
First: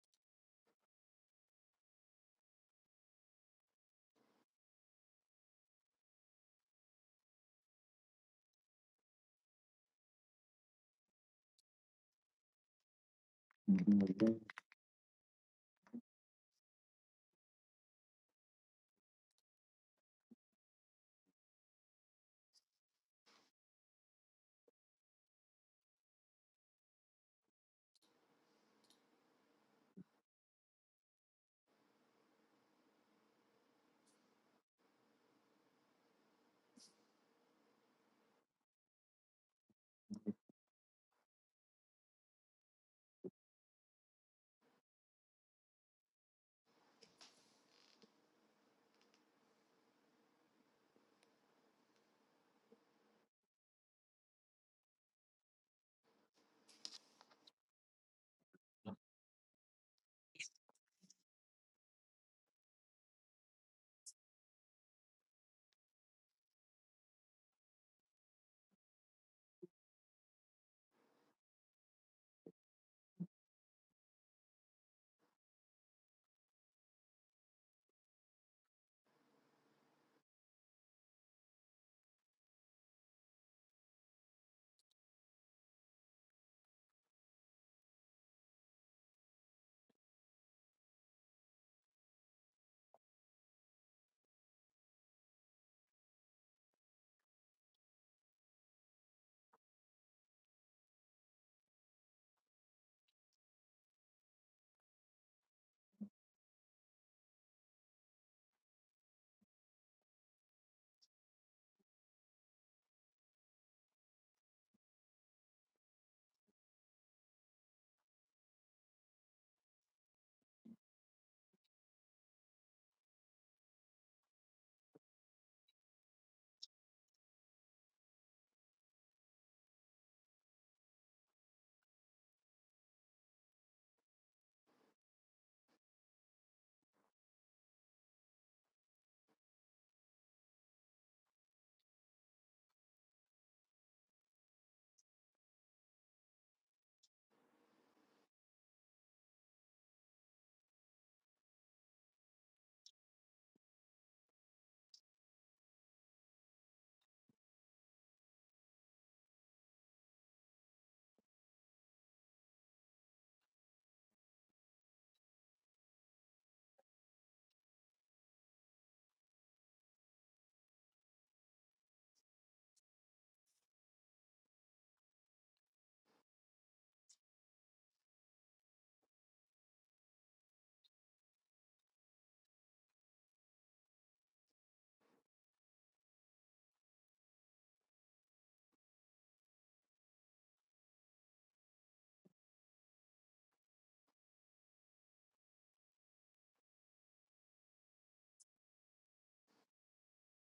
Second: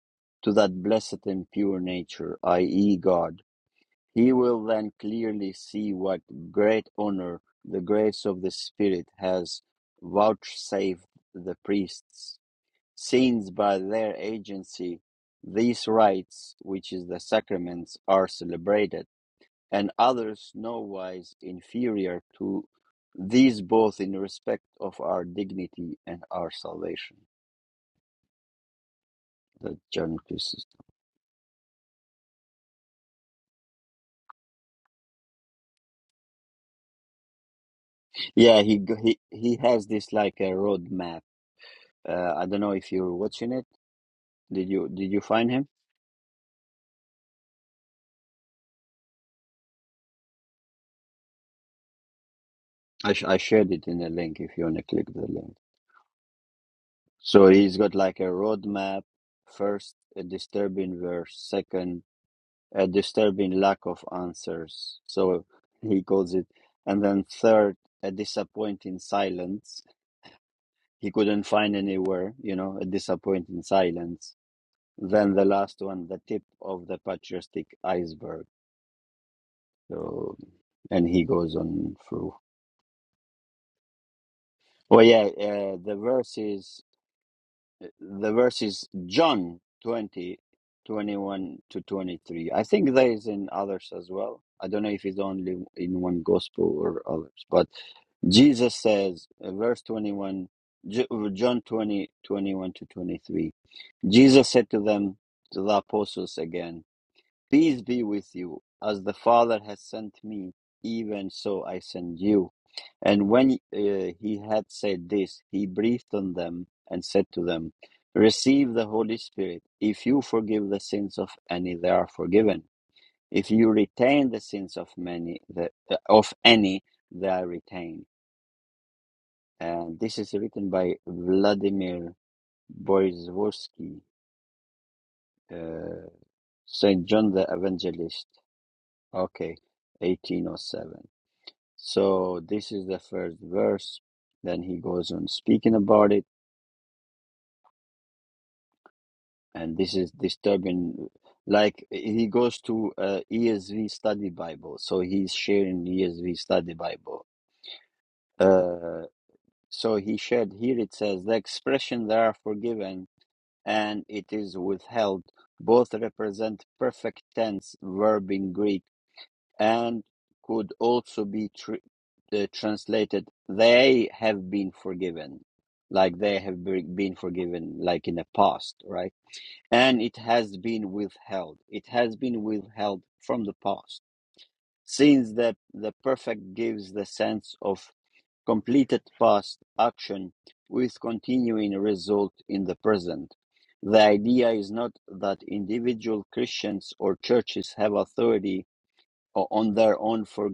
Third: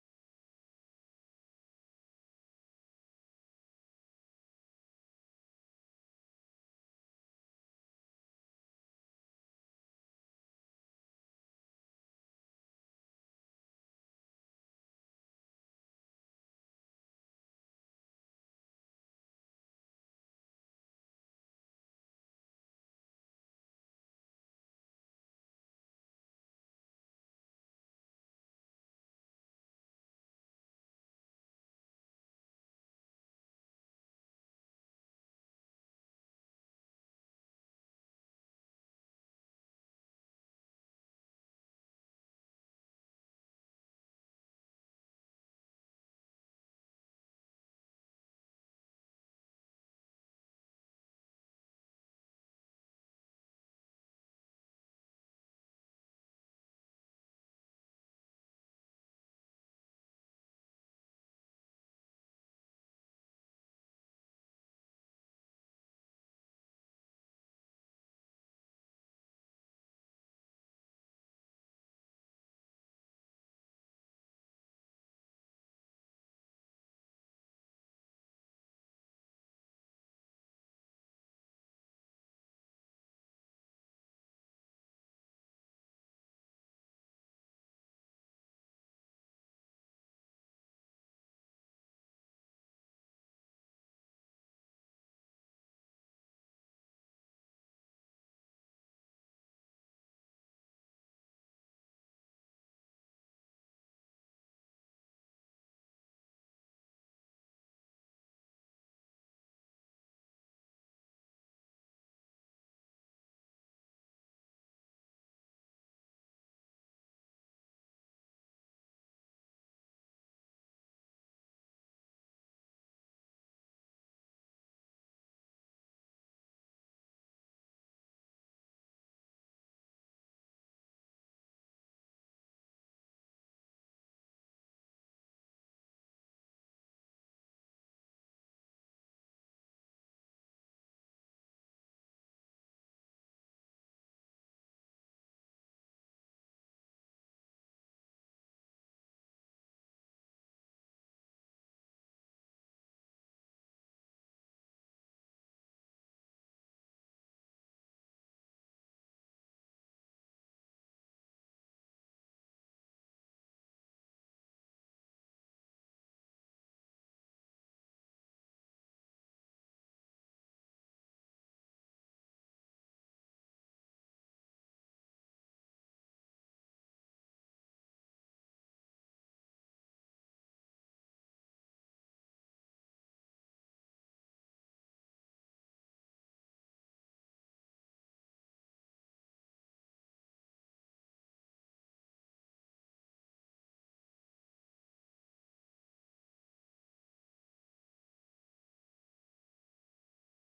A: to that blessed and pure nature, i.e., God. He will then clearly see what great honor the grace of the Spirit has vouchsafed the priests, since by their agency these rites, which is the sacraments, are celebrated and others no wise inferior to these both in respect of our dignity and our salvation. That John Christ. Yeah, he he he has this like a roadmap. Uh, I don't know if you're watching it. Did you did you find him? I sh- I shared it in the link if you want to click the link. So he's got like a roadmap. First, a disturbing verse. Second, a disturbing lack of answers. So he calls it. And then third, a disappointing silence. He couldn't find anywhere, you know, a disappointing silence. Then the last one, the tip of the patriotic iceberg. So, and he goes on through. Oh yeah, uh, the verses. the verses John 20, 21 to 23. I think there is in others as well. I don't know if it's only in one gospel or others, but Jesus says, uh, verse 21, Ju- John 20 21 to 23, Jesus said to them, to the apostles again, Peace be with you. As the Father has sent me, even so I send you. And when uh, he had said this, he breathed on them and said to them, Receive the Holy Spirit. If you forgive the sins of any, they are forgiven. If you retain the sins of many, the, uh, of any, they are retained and this is written by Vladimir Borisovsky, uh, Saint John the Evangelist. Okay, 1807. So this is the first verse. Then he goes on speaking about it, and this is disturbing. Like he goes to uh, ESV Study Bible, so he's sharing ESV Study Bible. Uh, so he shared here. It says the expression "they are forgiven" and it is withheld both represent perfect tense verb in Greek and could also be tr- uh, translated they have been forgiven like they have been forgiven like in the past right and it has been withheld it has been withheld from the past since the, the perfect gives the sense of completed past action with continuing result in the present, the idea is not that individual Christians or churches have authority o- on their own for,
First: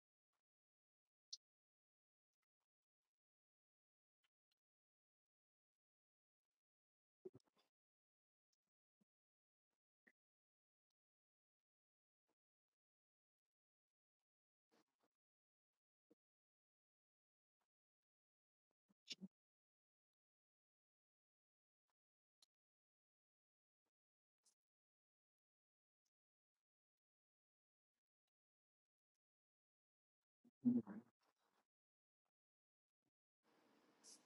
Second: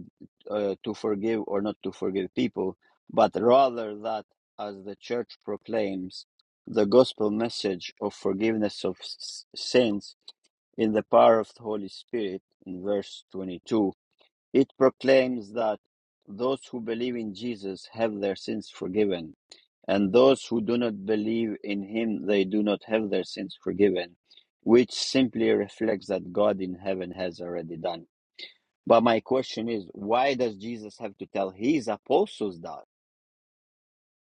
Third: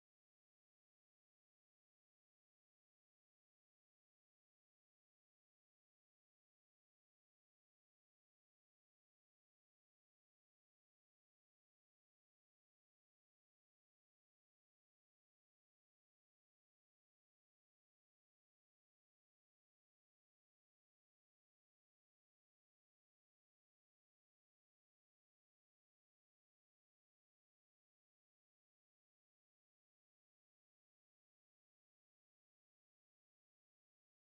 A: uh, to forgive or not to forgive people, but rather that, as the church proclaims, the gospel message of forgiveness of s- sins in the power of the Holy Spirit in verse 22 it proclaims that those who believe in Jesus have their sins forgiven, and those who do not believe in him, they do not have their sins forgiven, which simply reflects that God in heaven has already done. But my question is, why does Jesus have to tell his apostles that?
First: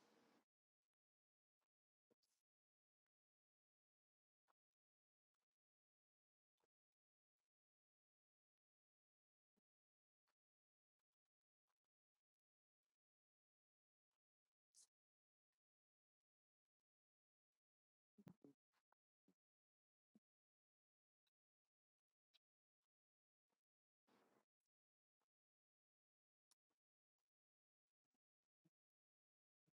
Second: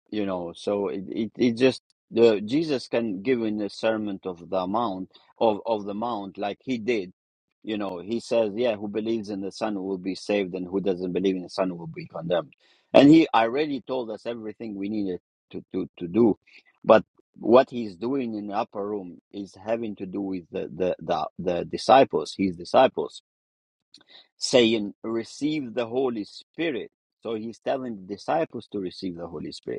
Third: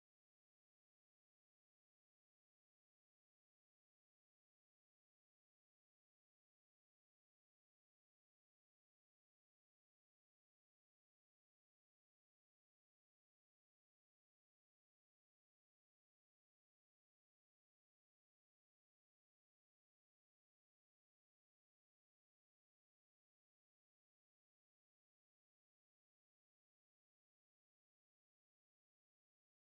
A: you know so it, it, it just the jesus can give in the sermon of the mount of, of the mount like he did you know he says yeah who believes in the son will be saved and who doesn't believe in the son will be condemned and he already told us everything we needed to, to, to do but what he's doing in the upper room is having to do with the, the, the, the disciples his disciples saying receive the holy spirit so he's telling the disciples to receive the holy spirit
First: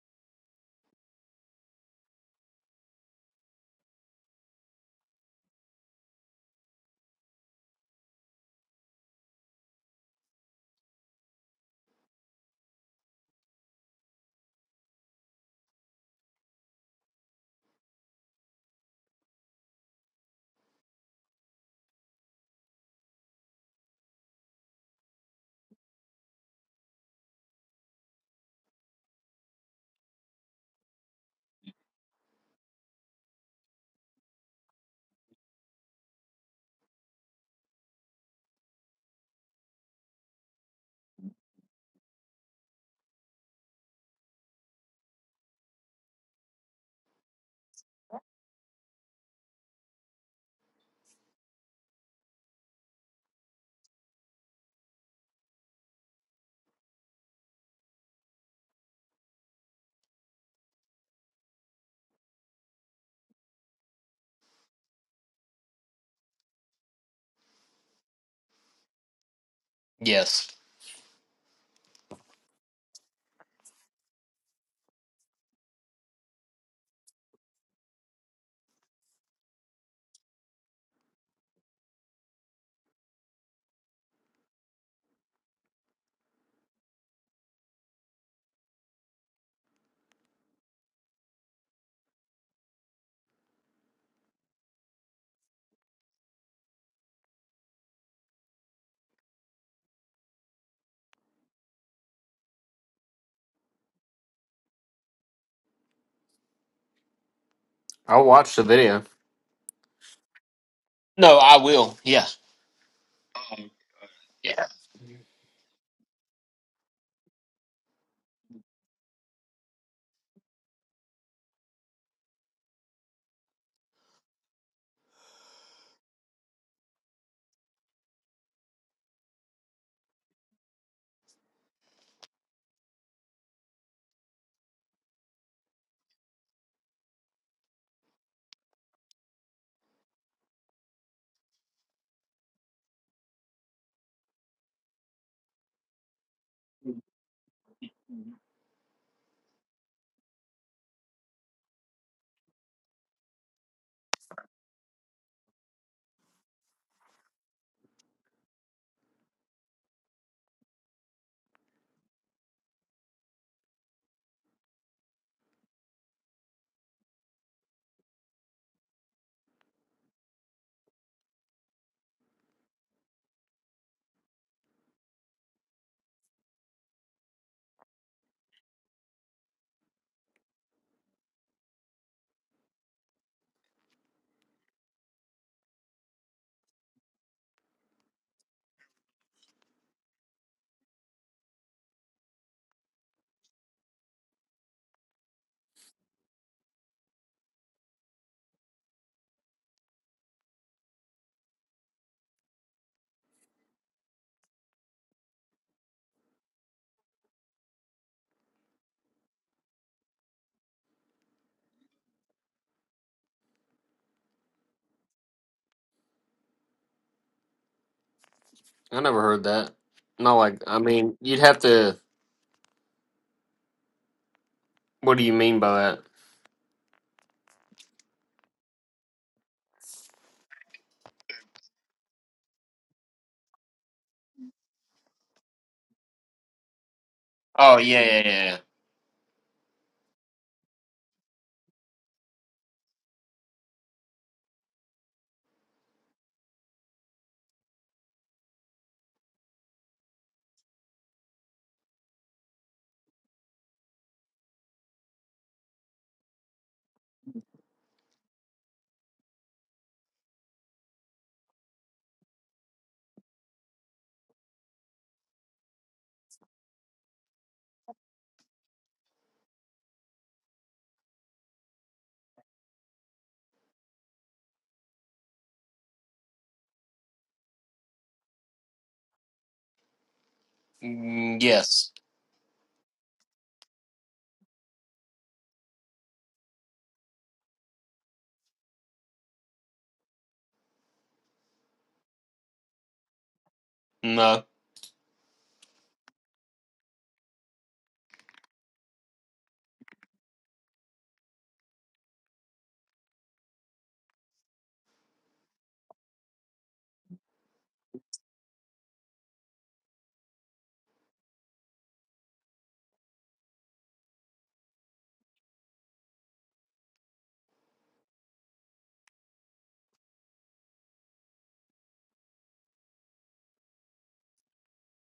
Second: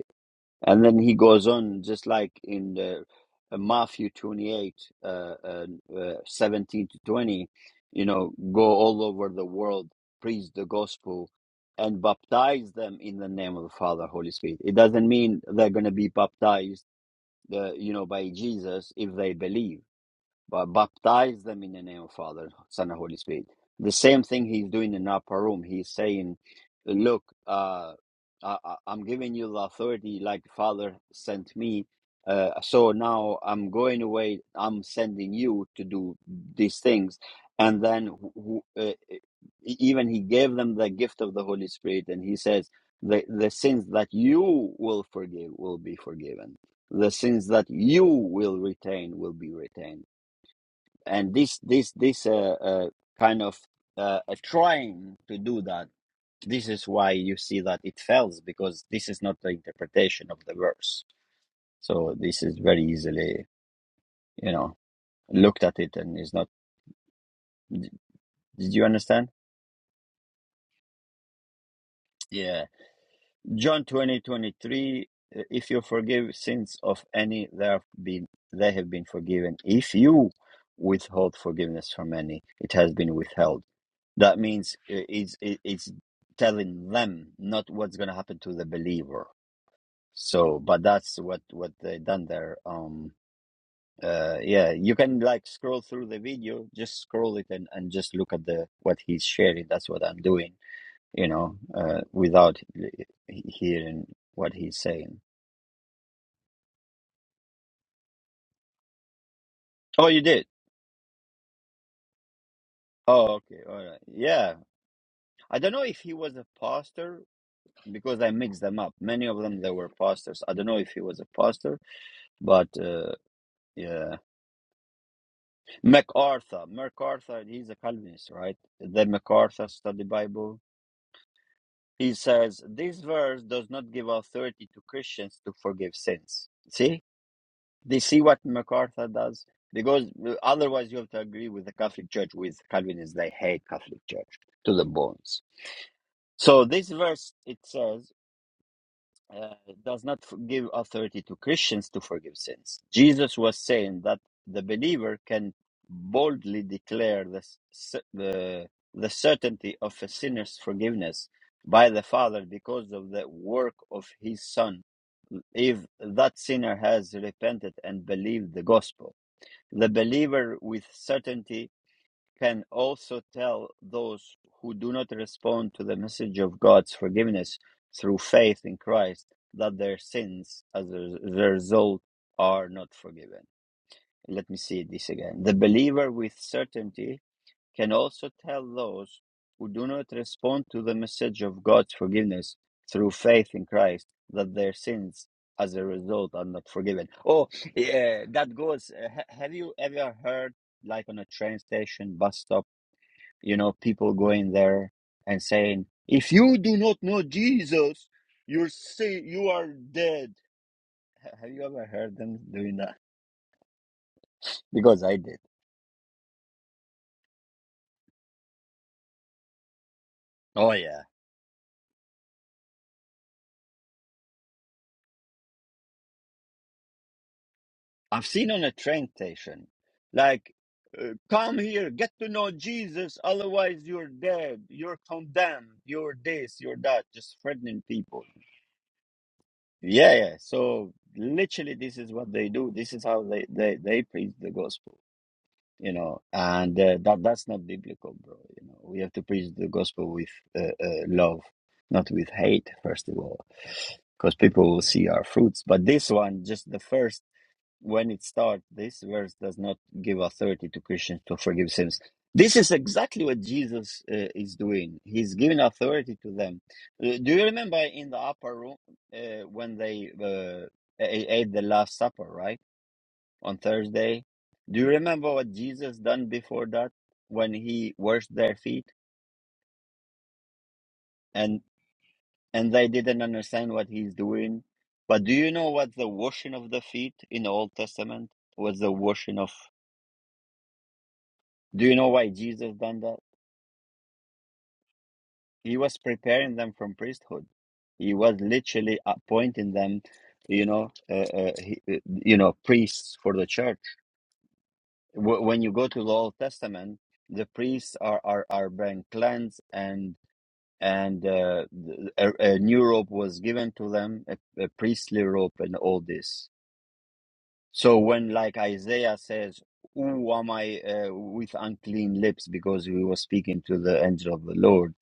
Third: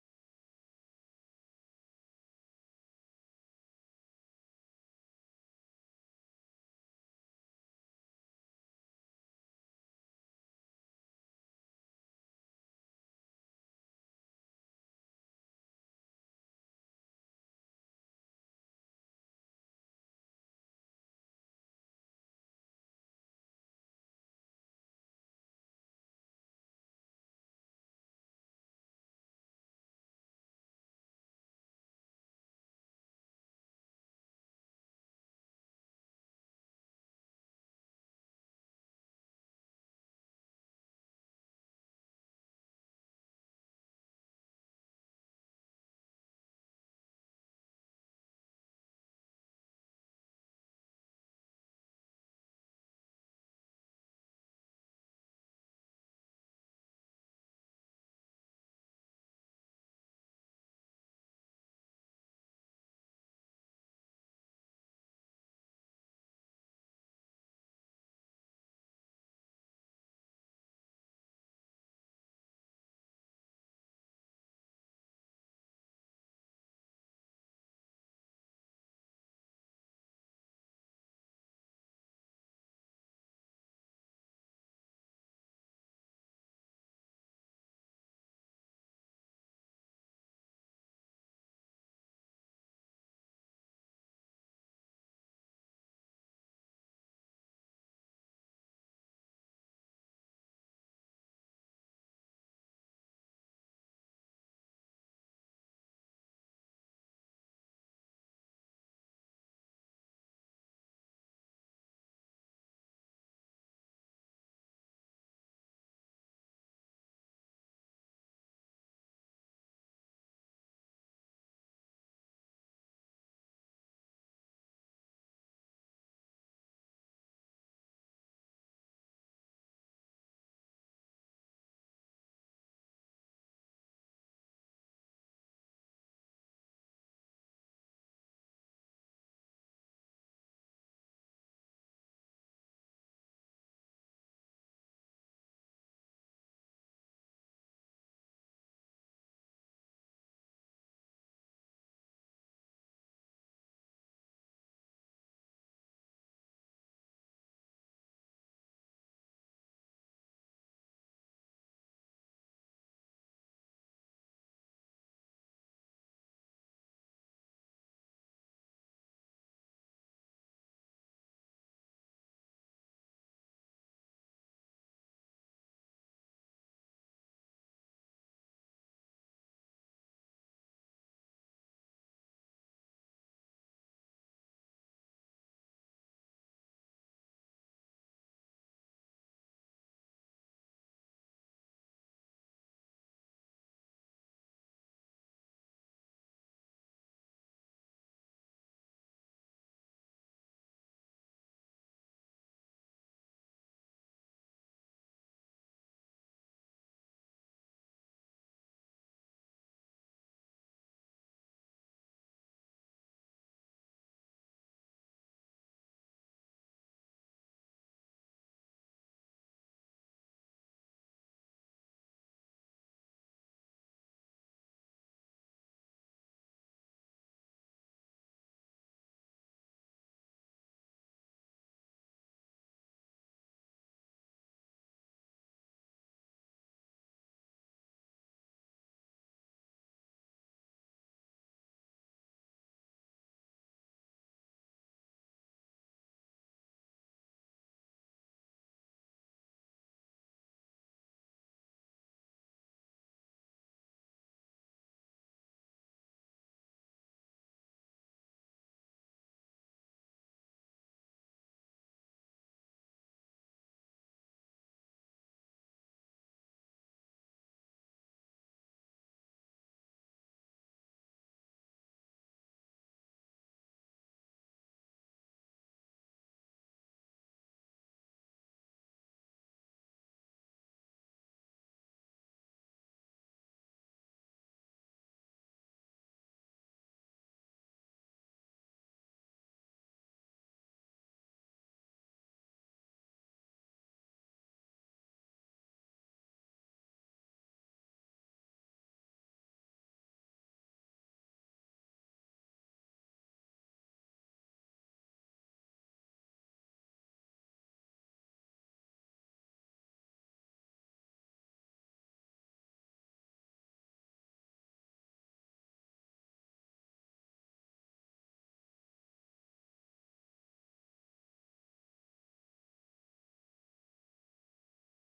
A: and then he goes on, just like in the, uh, Matthew 28, uh, uh, uh, 17 to 20, you know, go all over the world, preach the gospel, and baptize them in the name of the Father, Holy Spirit. It doesn't mean they're going to be baptized, uh, you know, by Jesus if they believe but baptize them in the name of Father, Son, and Holy Spirit. The same thing he's doing in the upper room. He's saying, "Look, uh, I, I- I'm giving you the authority, like Father sent me. Uh, so now I'm going away. I'm sending you to do these things." And then, who, who- uh, e-, even he gave them the gift of the Holy Spirit, and he says, "The the sins that you will forgive will be forgiven." The sins that you will retain will be retained and this this this uh, uh, kind of uh, uh, trying to do that this is why you see that it fails because this is not the interpretation of the verse so this is very easily you know looked at it and is not did you understand
B: Yes.
A: yeah john twenty twenty three. if you forgive sins of any they have been they have been forgiven if you withhold forgiveness from any it has been withheld That means i- it's i- it's telling them not what's going to happen to the believer. So, but that's what what they done there. Um, uh, yeah, you can like scroll through the video, just scroll it and and just look at the what he's sharing. That's what I'm doing, you know, uh, without he- hearing what he's saying.
B: I'll watch the video.
A: Oh, you did.
B: No, I will. Yeah.
A: Oh, okay,
B: Um,
A: all right. Yeah,
B: Yeah.
A: I don't know if he was a pastor because I mixed them up. Many of them they were pastors. I don't know if he was a pastor, but. uh, Yeah. MacArthur. MacArthur, he's a Calvinist, right? The MacArthur Study Bible. He says, This verse does not give authority to Christians to forgive sins. See? They see what MacArthur does? Because uh, otherwise you have to agree with the Catholic Church, with Calvinists. They hate Catholic Church to the bones. So this verse, it says, uh, does not give authority to Christians to forgive sins. Jesus was saying that the believer can boldly declare the, s- the, the certainty of a sinner's forgiveness by the Father because of the work of his Son, if that sinner has repented and believed the gospel. The believer with certainty can also tell those who do not respond to the message of God's forgiveness through faith in Christ that their sins as a result are not forgiven. Let me see this again. The believer with certainty can also tell those who do not respond to the message of God's forgiveness through faith in Christ that their sins as a result are not forgiven. Oh, yeah, that goes. uh, Have you ever heard, like on a train station, bus stop? you know, people going there and saying, "If you do not know Jesus, you're say you are dead." Have you ever heard them doing that? Because I did.
B: I never heard that. Not like
A: Oh
B: I
A: yeah,
B: mean, you'd have to. What do you mean by that?
A: I've seen on a train station, like, uh, "Come here, get to know Jesus, otherwise you're dead, you're condemned, you're this, you're that," just
B: Oh,
A: threatening
B: yeah,
A: people.
B: yeah, yeah.
A: Yeah, yeah. So literally, this is what they do. This is how they they they preach the gospel. you know and uh, that that's not biblical bro you know we have to preach the gospel with uh, uh, love not with hate first of all because people will see our fruits but this one just the first when it starts this verse does not give authority to christians to forgive sins this is exactly what jesus uh, is doing he's giving authority to them Uh, do you remember in the upper room uh, when they uh, ate the last supper right on Thursday. Do you remember what Jesus done before that when he washed their feet
B: yeah. Mm,
A: and
B: yes.
A: and they didn't understand what he's doing? But do you know what the washing of the feet in the Old Testament was the washing of do you know why Jesus done that?
B: No.
A: He was preparing them from priesthood. He was literally appointing them, you know, uh, uh, he, uh, you know, priests for the church. Wh- When you go to the Old Testament, the priests are are are being cleansed and. and uh, a, a new robe was given to them, a, a priestly robe, and all this. So when, like Isaiah says, "Who am I uh, with unclean lips?" because he was speaking to the angel of the Lord,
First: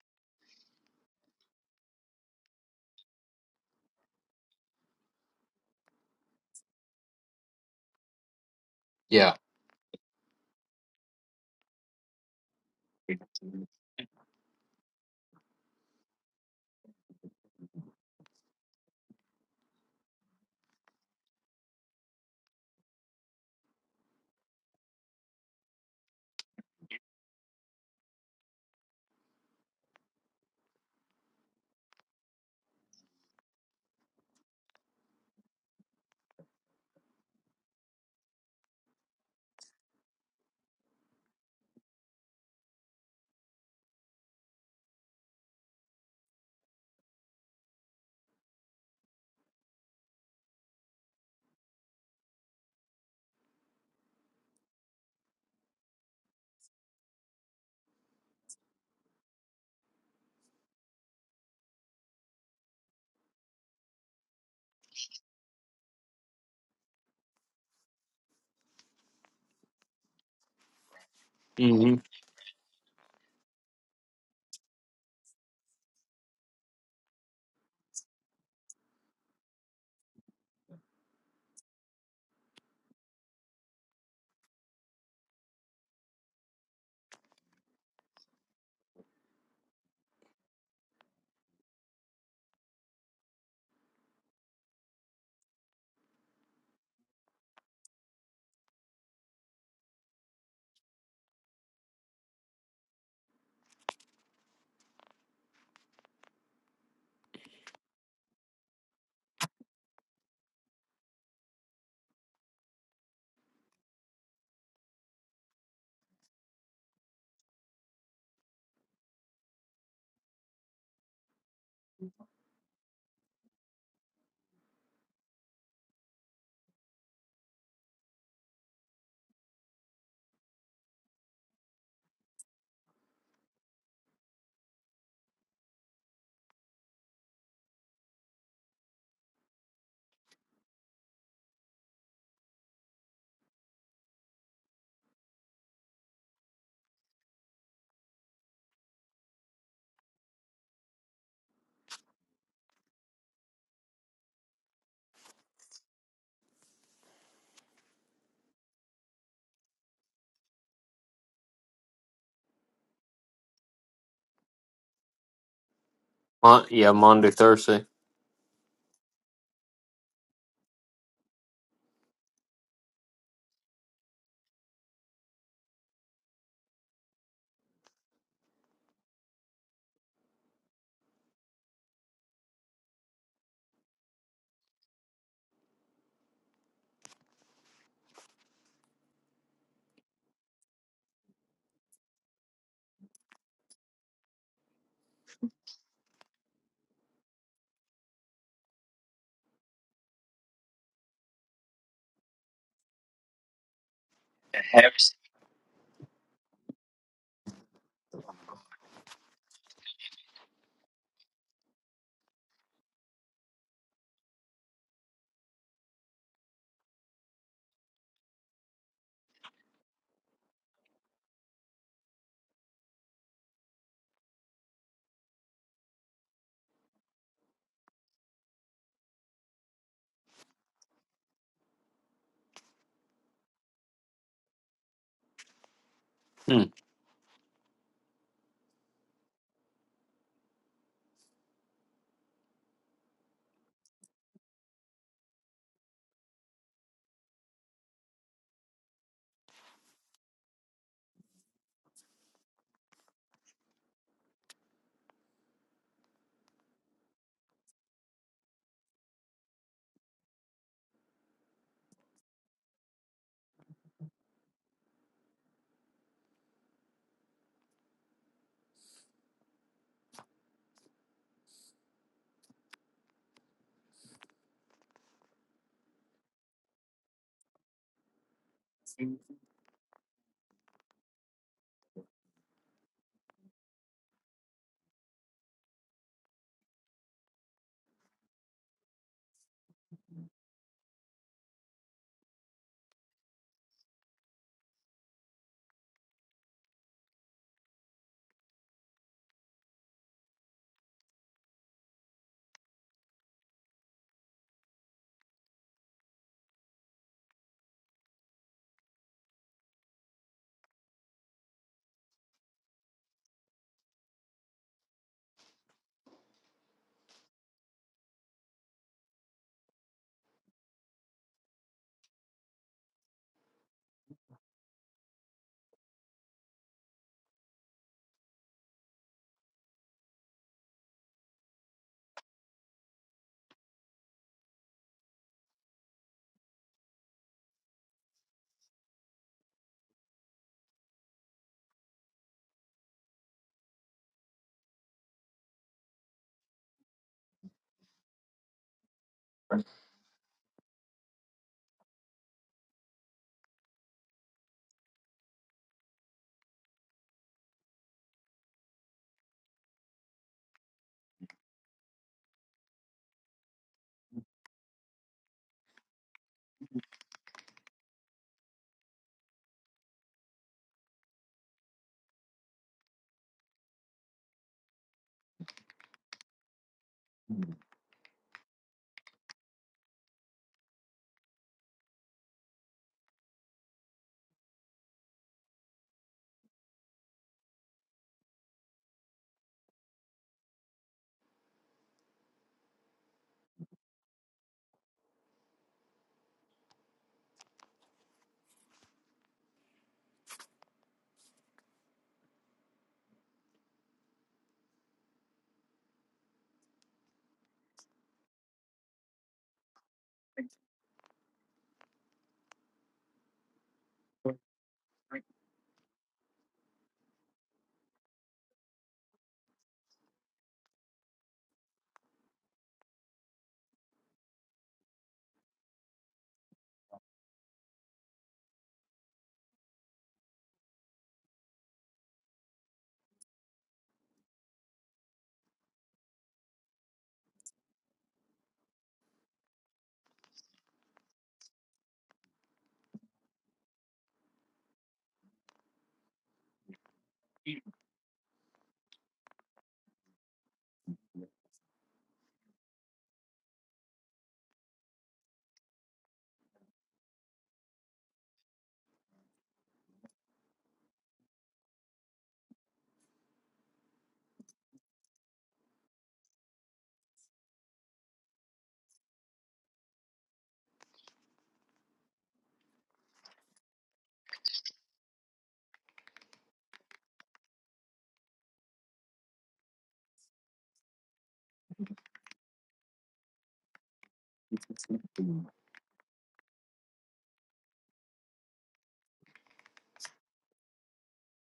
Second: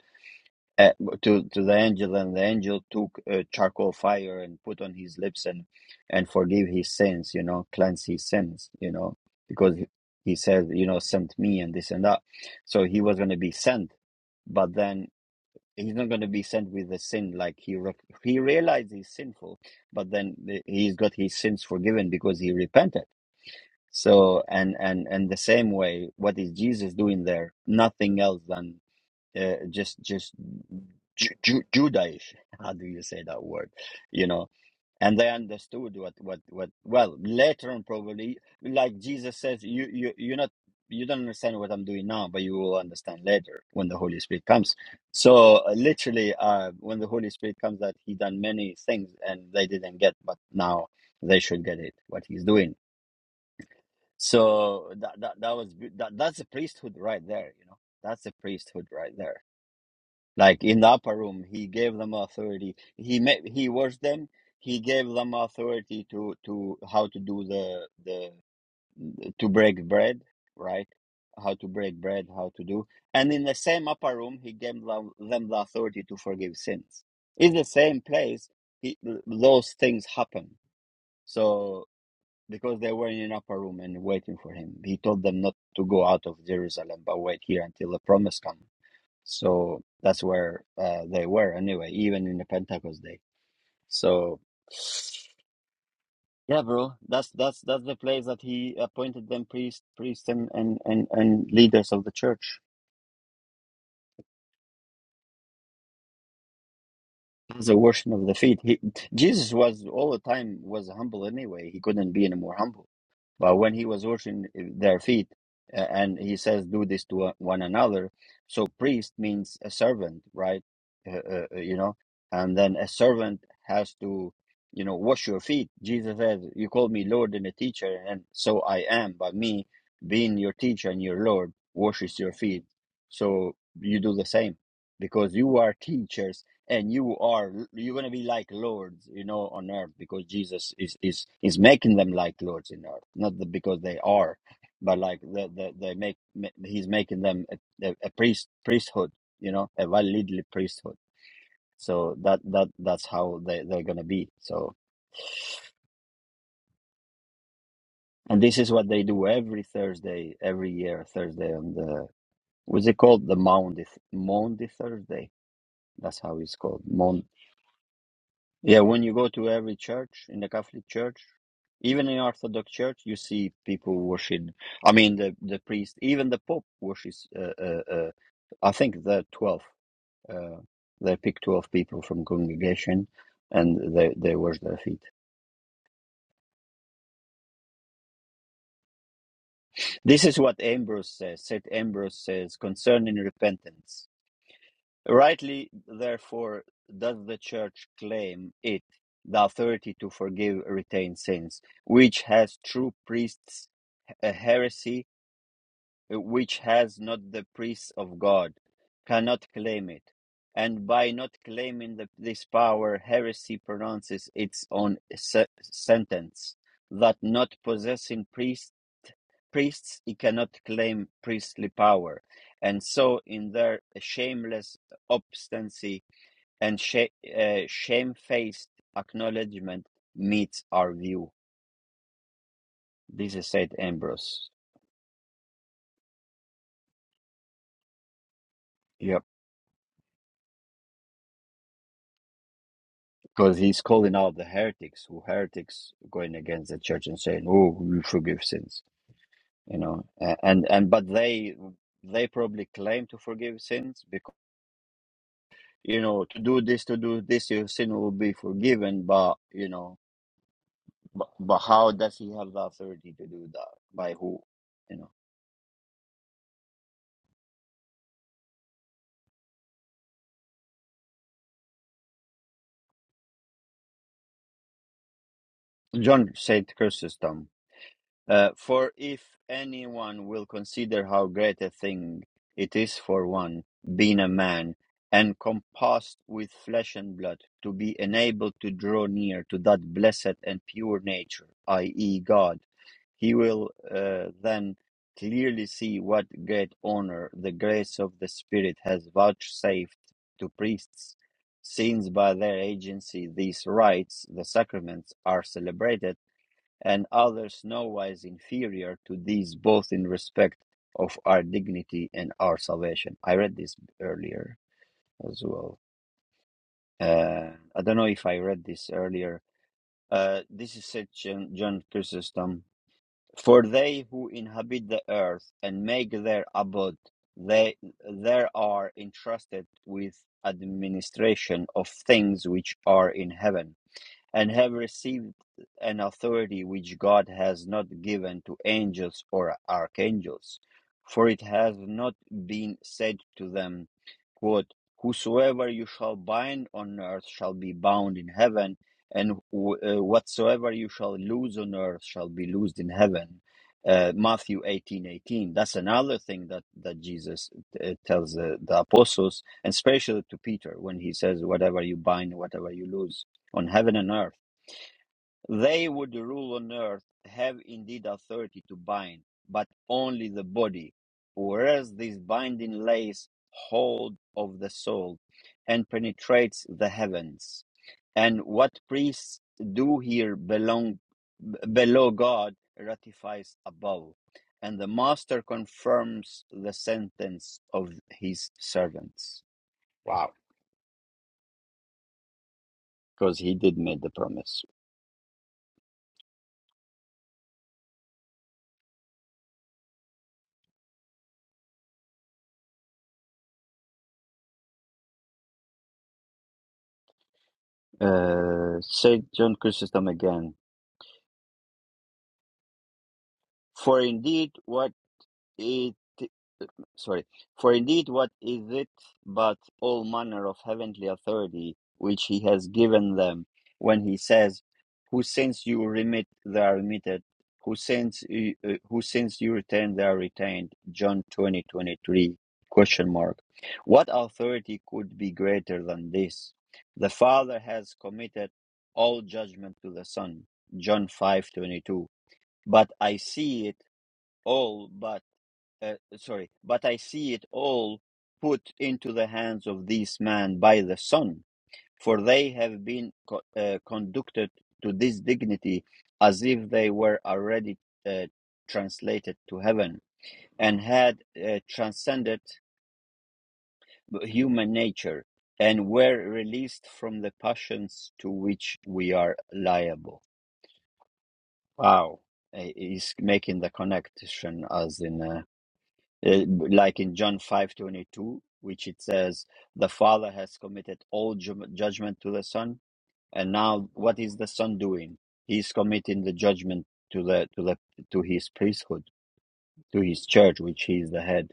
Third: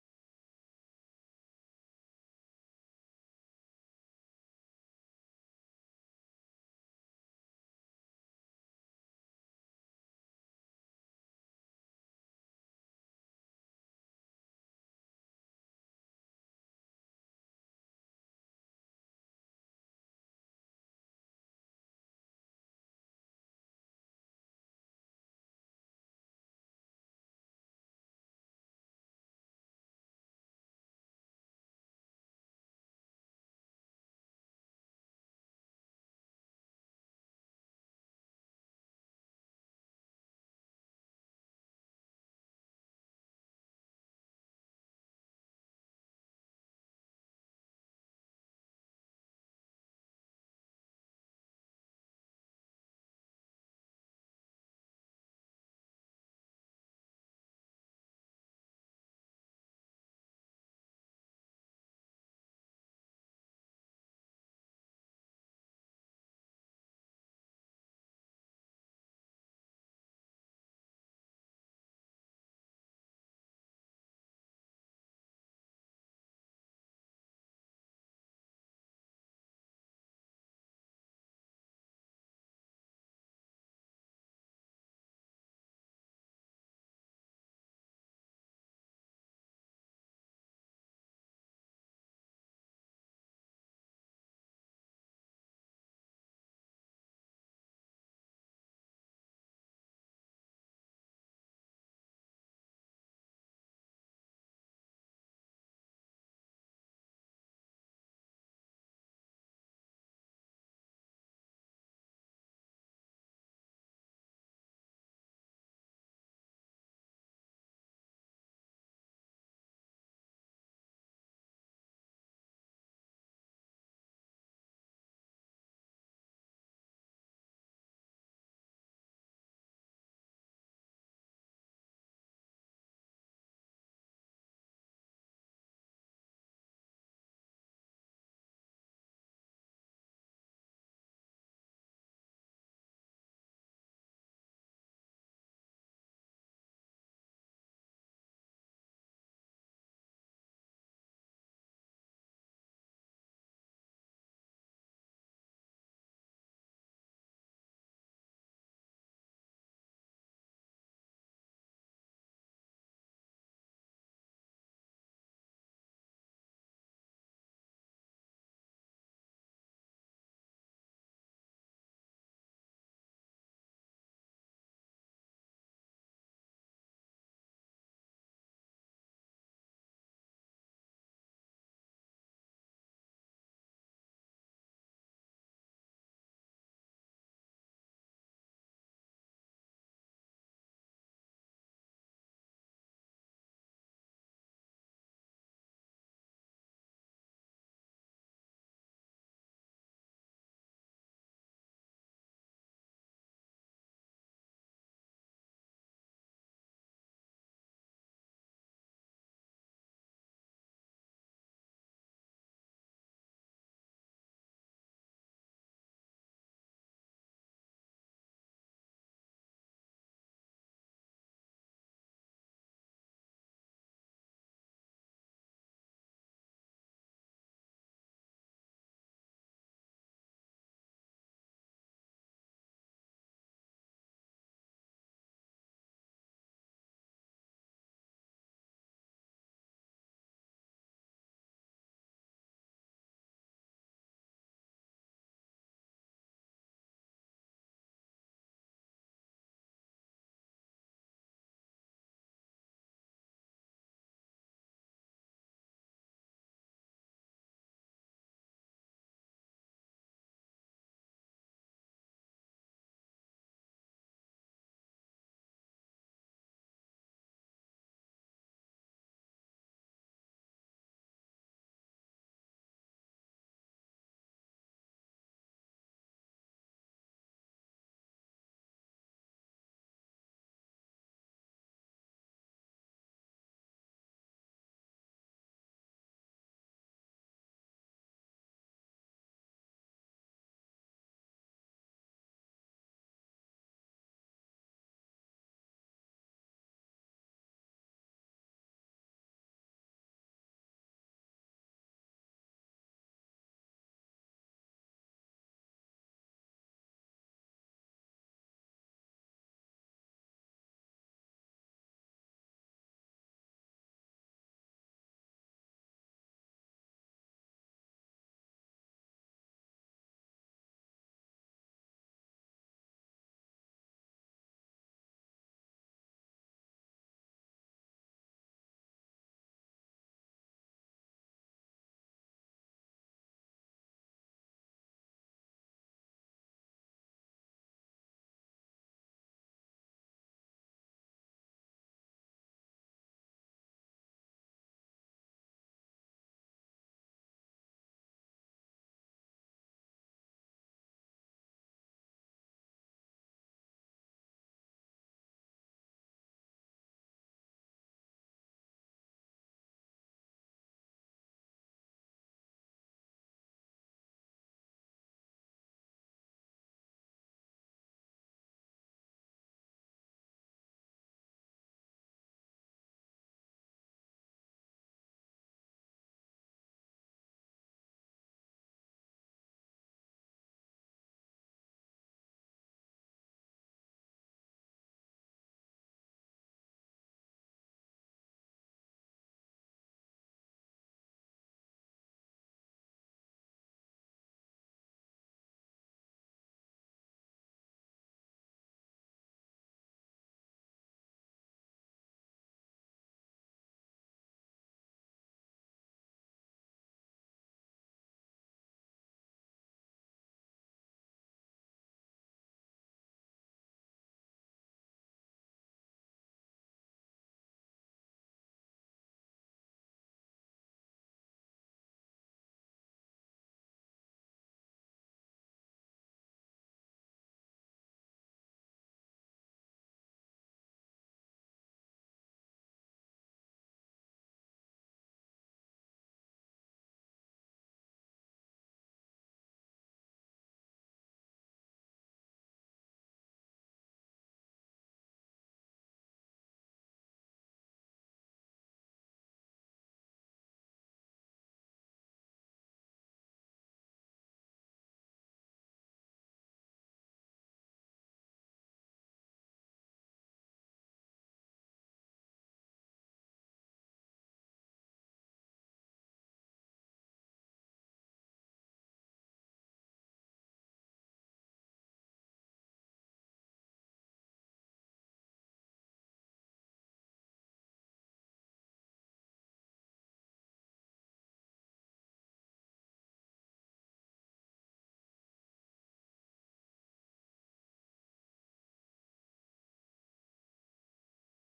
A: uh, to to the angel, and the angel took uh, charcoal fire and put on his lips and and forgive his sins, you know, cleanse his sins, you know,
B: Yeah.
A: because he, he said, you know, sent me and this and that. So he was going to be sent, but then he's not going to be sent with a sin like he re- he realized he's sinful but then the, he's got his sins forgiven because he repented so and and and the same way what is jesus doing there nothing else than uh, just just Ju- Ju- judaish (laughs) how do you say that word you know and they understood what what what well later on probably like jesus says you you you're not you don't understand what i'm doing now but you will understand later when the holy spirit comes so uh, literally uh when the holy spirit comes that he done many things and they didn't get but now they should get it what he's doing so that that, that was good. that that's the priesthood right there you know that's the priesthood right there like in the upper room he gave them authority he made he was them he gave them authority to to how to do the the to break bread right how to break
B: hmm
A: bread how to do and in the same upper room he gave them, them the authority to forgive sins in the same place he, those things happen so because they were in an upper room and waiting for him he told them not to go out of jerusalem but wait here until the promise comes so that's where uh, they were anyway, even in the Pentecost day. So yeah, bro, that's that's that's the place that he appointed them priests, priests, and and and, and leaders of the church. As a washing of the feet. He, Jesus was all the time was humble anyway. He couldn't be any more humble. But when he was washing their feet, uh, and he says, "Do this to one another," so priest means a servant, right? Uh, uh, uh, you know, and then a servant has to, you know, wash your feet. Jesus says, "You call me Lord and a teacher, and so I am. But me, being your teacher and your Lord, washes your feet. So you do the same, because you are teachers." and you are you're going to be like lords you know on earth because jesus is is is making them like lords in earth not the, because they are but like the, the they make he's making them a, a, priest priesthood you know a validly priesthood so that that that's how they, they're going to be so and this is what they do every thursday every year thursday on the what's it called the maundy Th- maundy thursday that's how it's
B: Mon- yeah,
A: called
B: Monday, Thursday.
A: Yeah, when you go to every church in the Catholic Church, even in Orthodox Church, you see people worship. I mean, the the priest, even the Pope worships. Uh, uh, uh, I think the twelve. Uh, they pick twelve people from congregation, and they they wash their feet. This is what Ambrose says. Saint Ambrose says concerning repentance. Rightly, therefore, does the Church claim it the authority to forgive retained sins, which has true priests a heresy which has not the priest of God, cannot claim it. And by not claiming the, this power, heresy pronounces its own se- sentence that not possessing priest, priests, it cannot claim priestly power. And so, in their shameless obstinacy and sha- uh, shamefaced acknowledgement, meets our view. This is Saint Ambrose.
B: Hmm.
A: Yeah. Because he's calling out the heretics, who heretics going against the church and saying, "Oh, you forgive sins," you know, and and but they they probably claim to forgive sins because you know to do this to do this your sin will be forgiven, but you know, but, but how does he have the authority to do that? By who? You know, John said Chrysostom Uh, for if anyone will consider how great a thing it is for one, being a man, and compassed with flesh and blood, to be enabled to draw near to that blessed and pure nature, i.e., God, he will uh, then clearly see what great honor the grace of the Spirit has vouchsafed to priests, since by their agency these rites, the sacraments, are celebrated and others nowise inferior to these, both in respect of our dignity and our salvation. I read this earlier as well. Uh, I don't know if I read this earlier. Uh, this is said John, John Chrysostom. For they who inhabit the earth and make their abode, they there are entrusted with administration of things which are in heaven and have received an authority which God has not given to angels or archangels, for it has not been said to them, quote, Whosoever you shall bind on earth shall be bound in heaven, and uh, whatsoever you shall loose on earth shall be loosed in heaven. Uh, Matthew eighteen eighteen. That's another thing that, that Jesus uh, tells the, the apostles, and especially to Peter when he says, Whatever you bind, whatever you loose on heaven and earth. They would rule on earth have indeed authority to bind, but only the body, whereas this binding lays hold of the soul and penetrates the heavens. And what priests do here belong below God ratifies above, and the master confirms the sentence of his servants Wow. because he did make the promise. Uh, said John Chrysostom again, For indeed, what it sorry, for indeed what is it but all manner of heavenly authority which he has given them when he says, Whose sins you remit, they are remitted, whose sins you, uh, whose sins you retain, they are retained. John twenty twenty three question mark. What authority could be greater than this? The Father has committed all judgment to the Son. John five twenty two. But I see it all but uh, sorry, but I see it all put into the hands of these men by the Son, for they have been co- uh, conducted to this dignity as if they were already uh, translated to heaven and had uh, transcended human nature and were released from the passions to which we are liable. Wow. Uh, He's making the connection as in uh, Uh, like in John 5:22, which it says, "The Father has committed all ju- judgment to the Son, and now what is the Son doing? He's committing the judgment to the to the to his priesthood, to his church, which he is the head."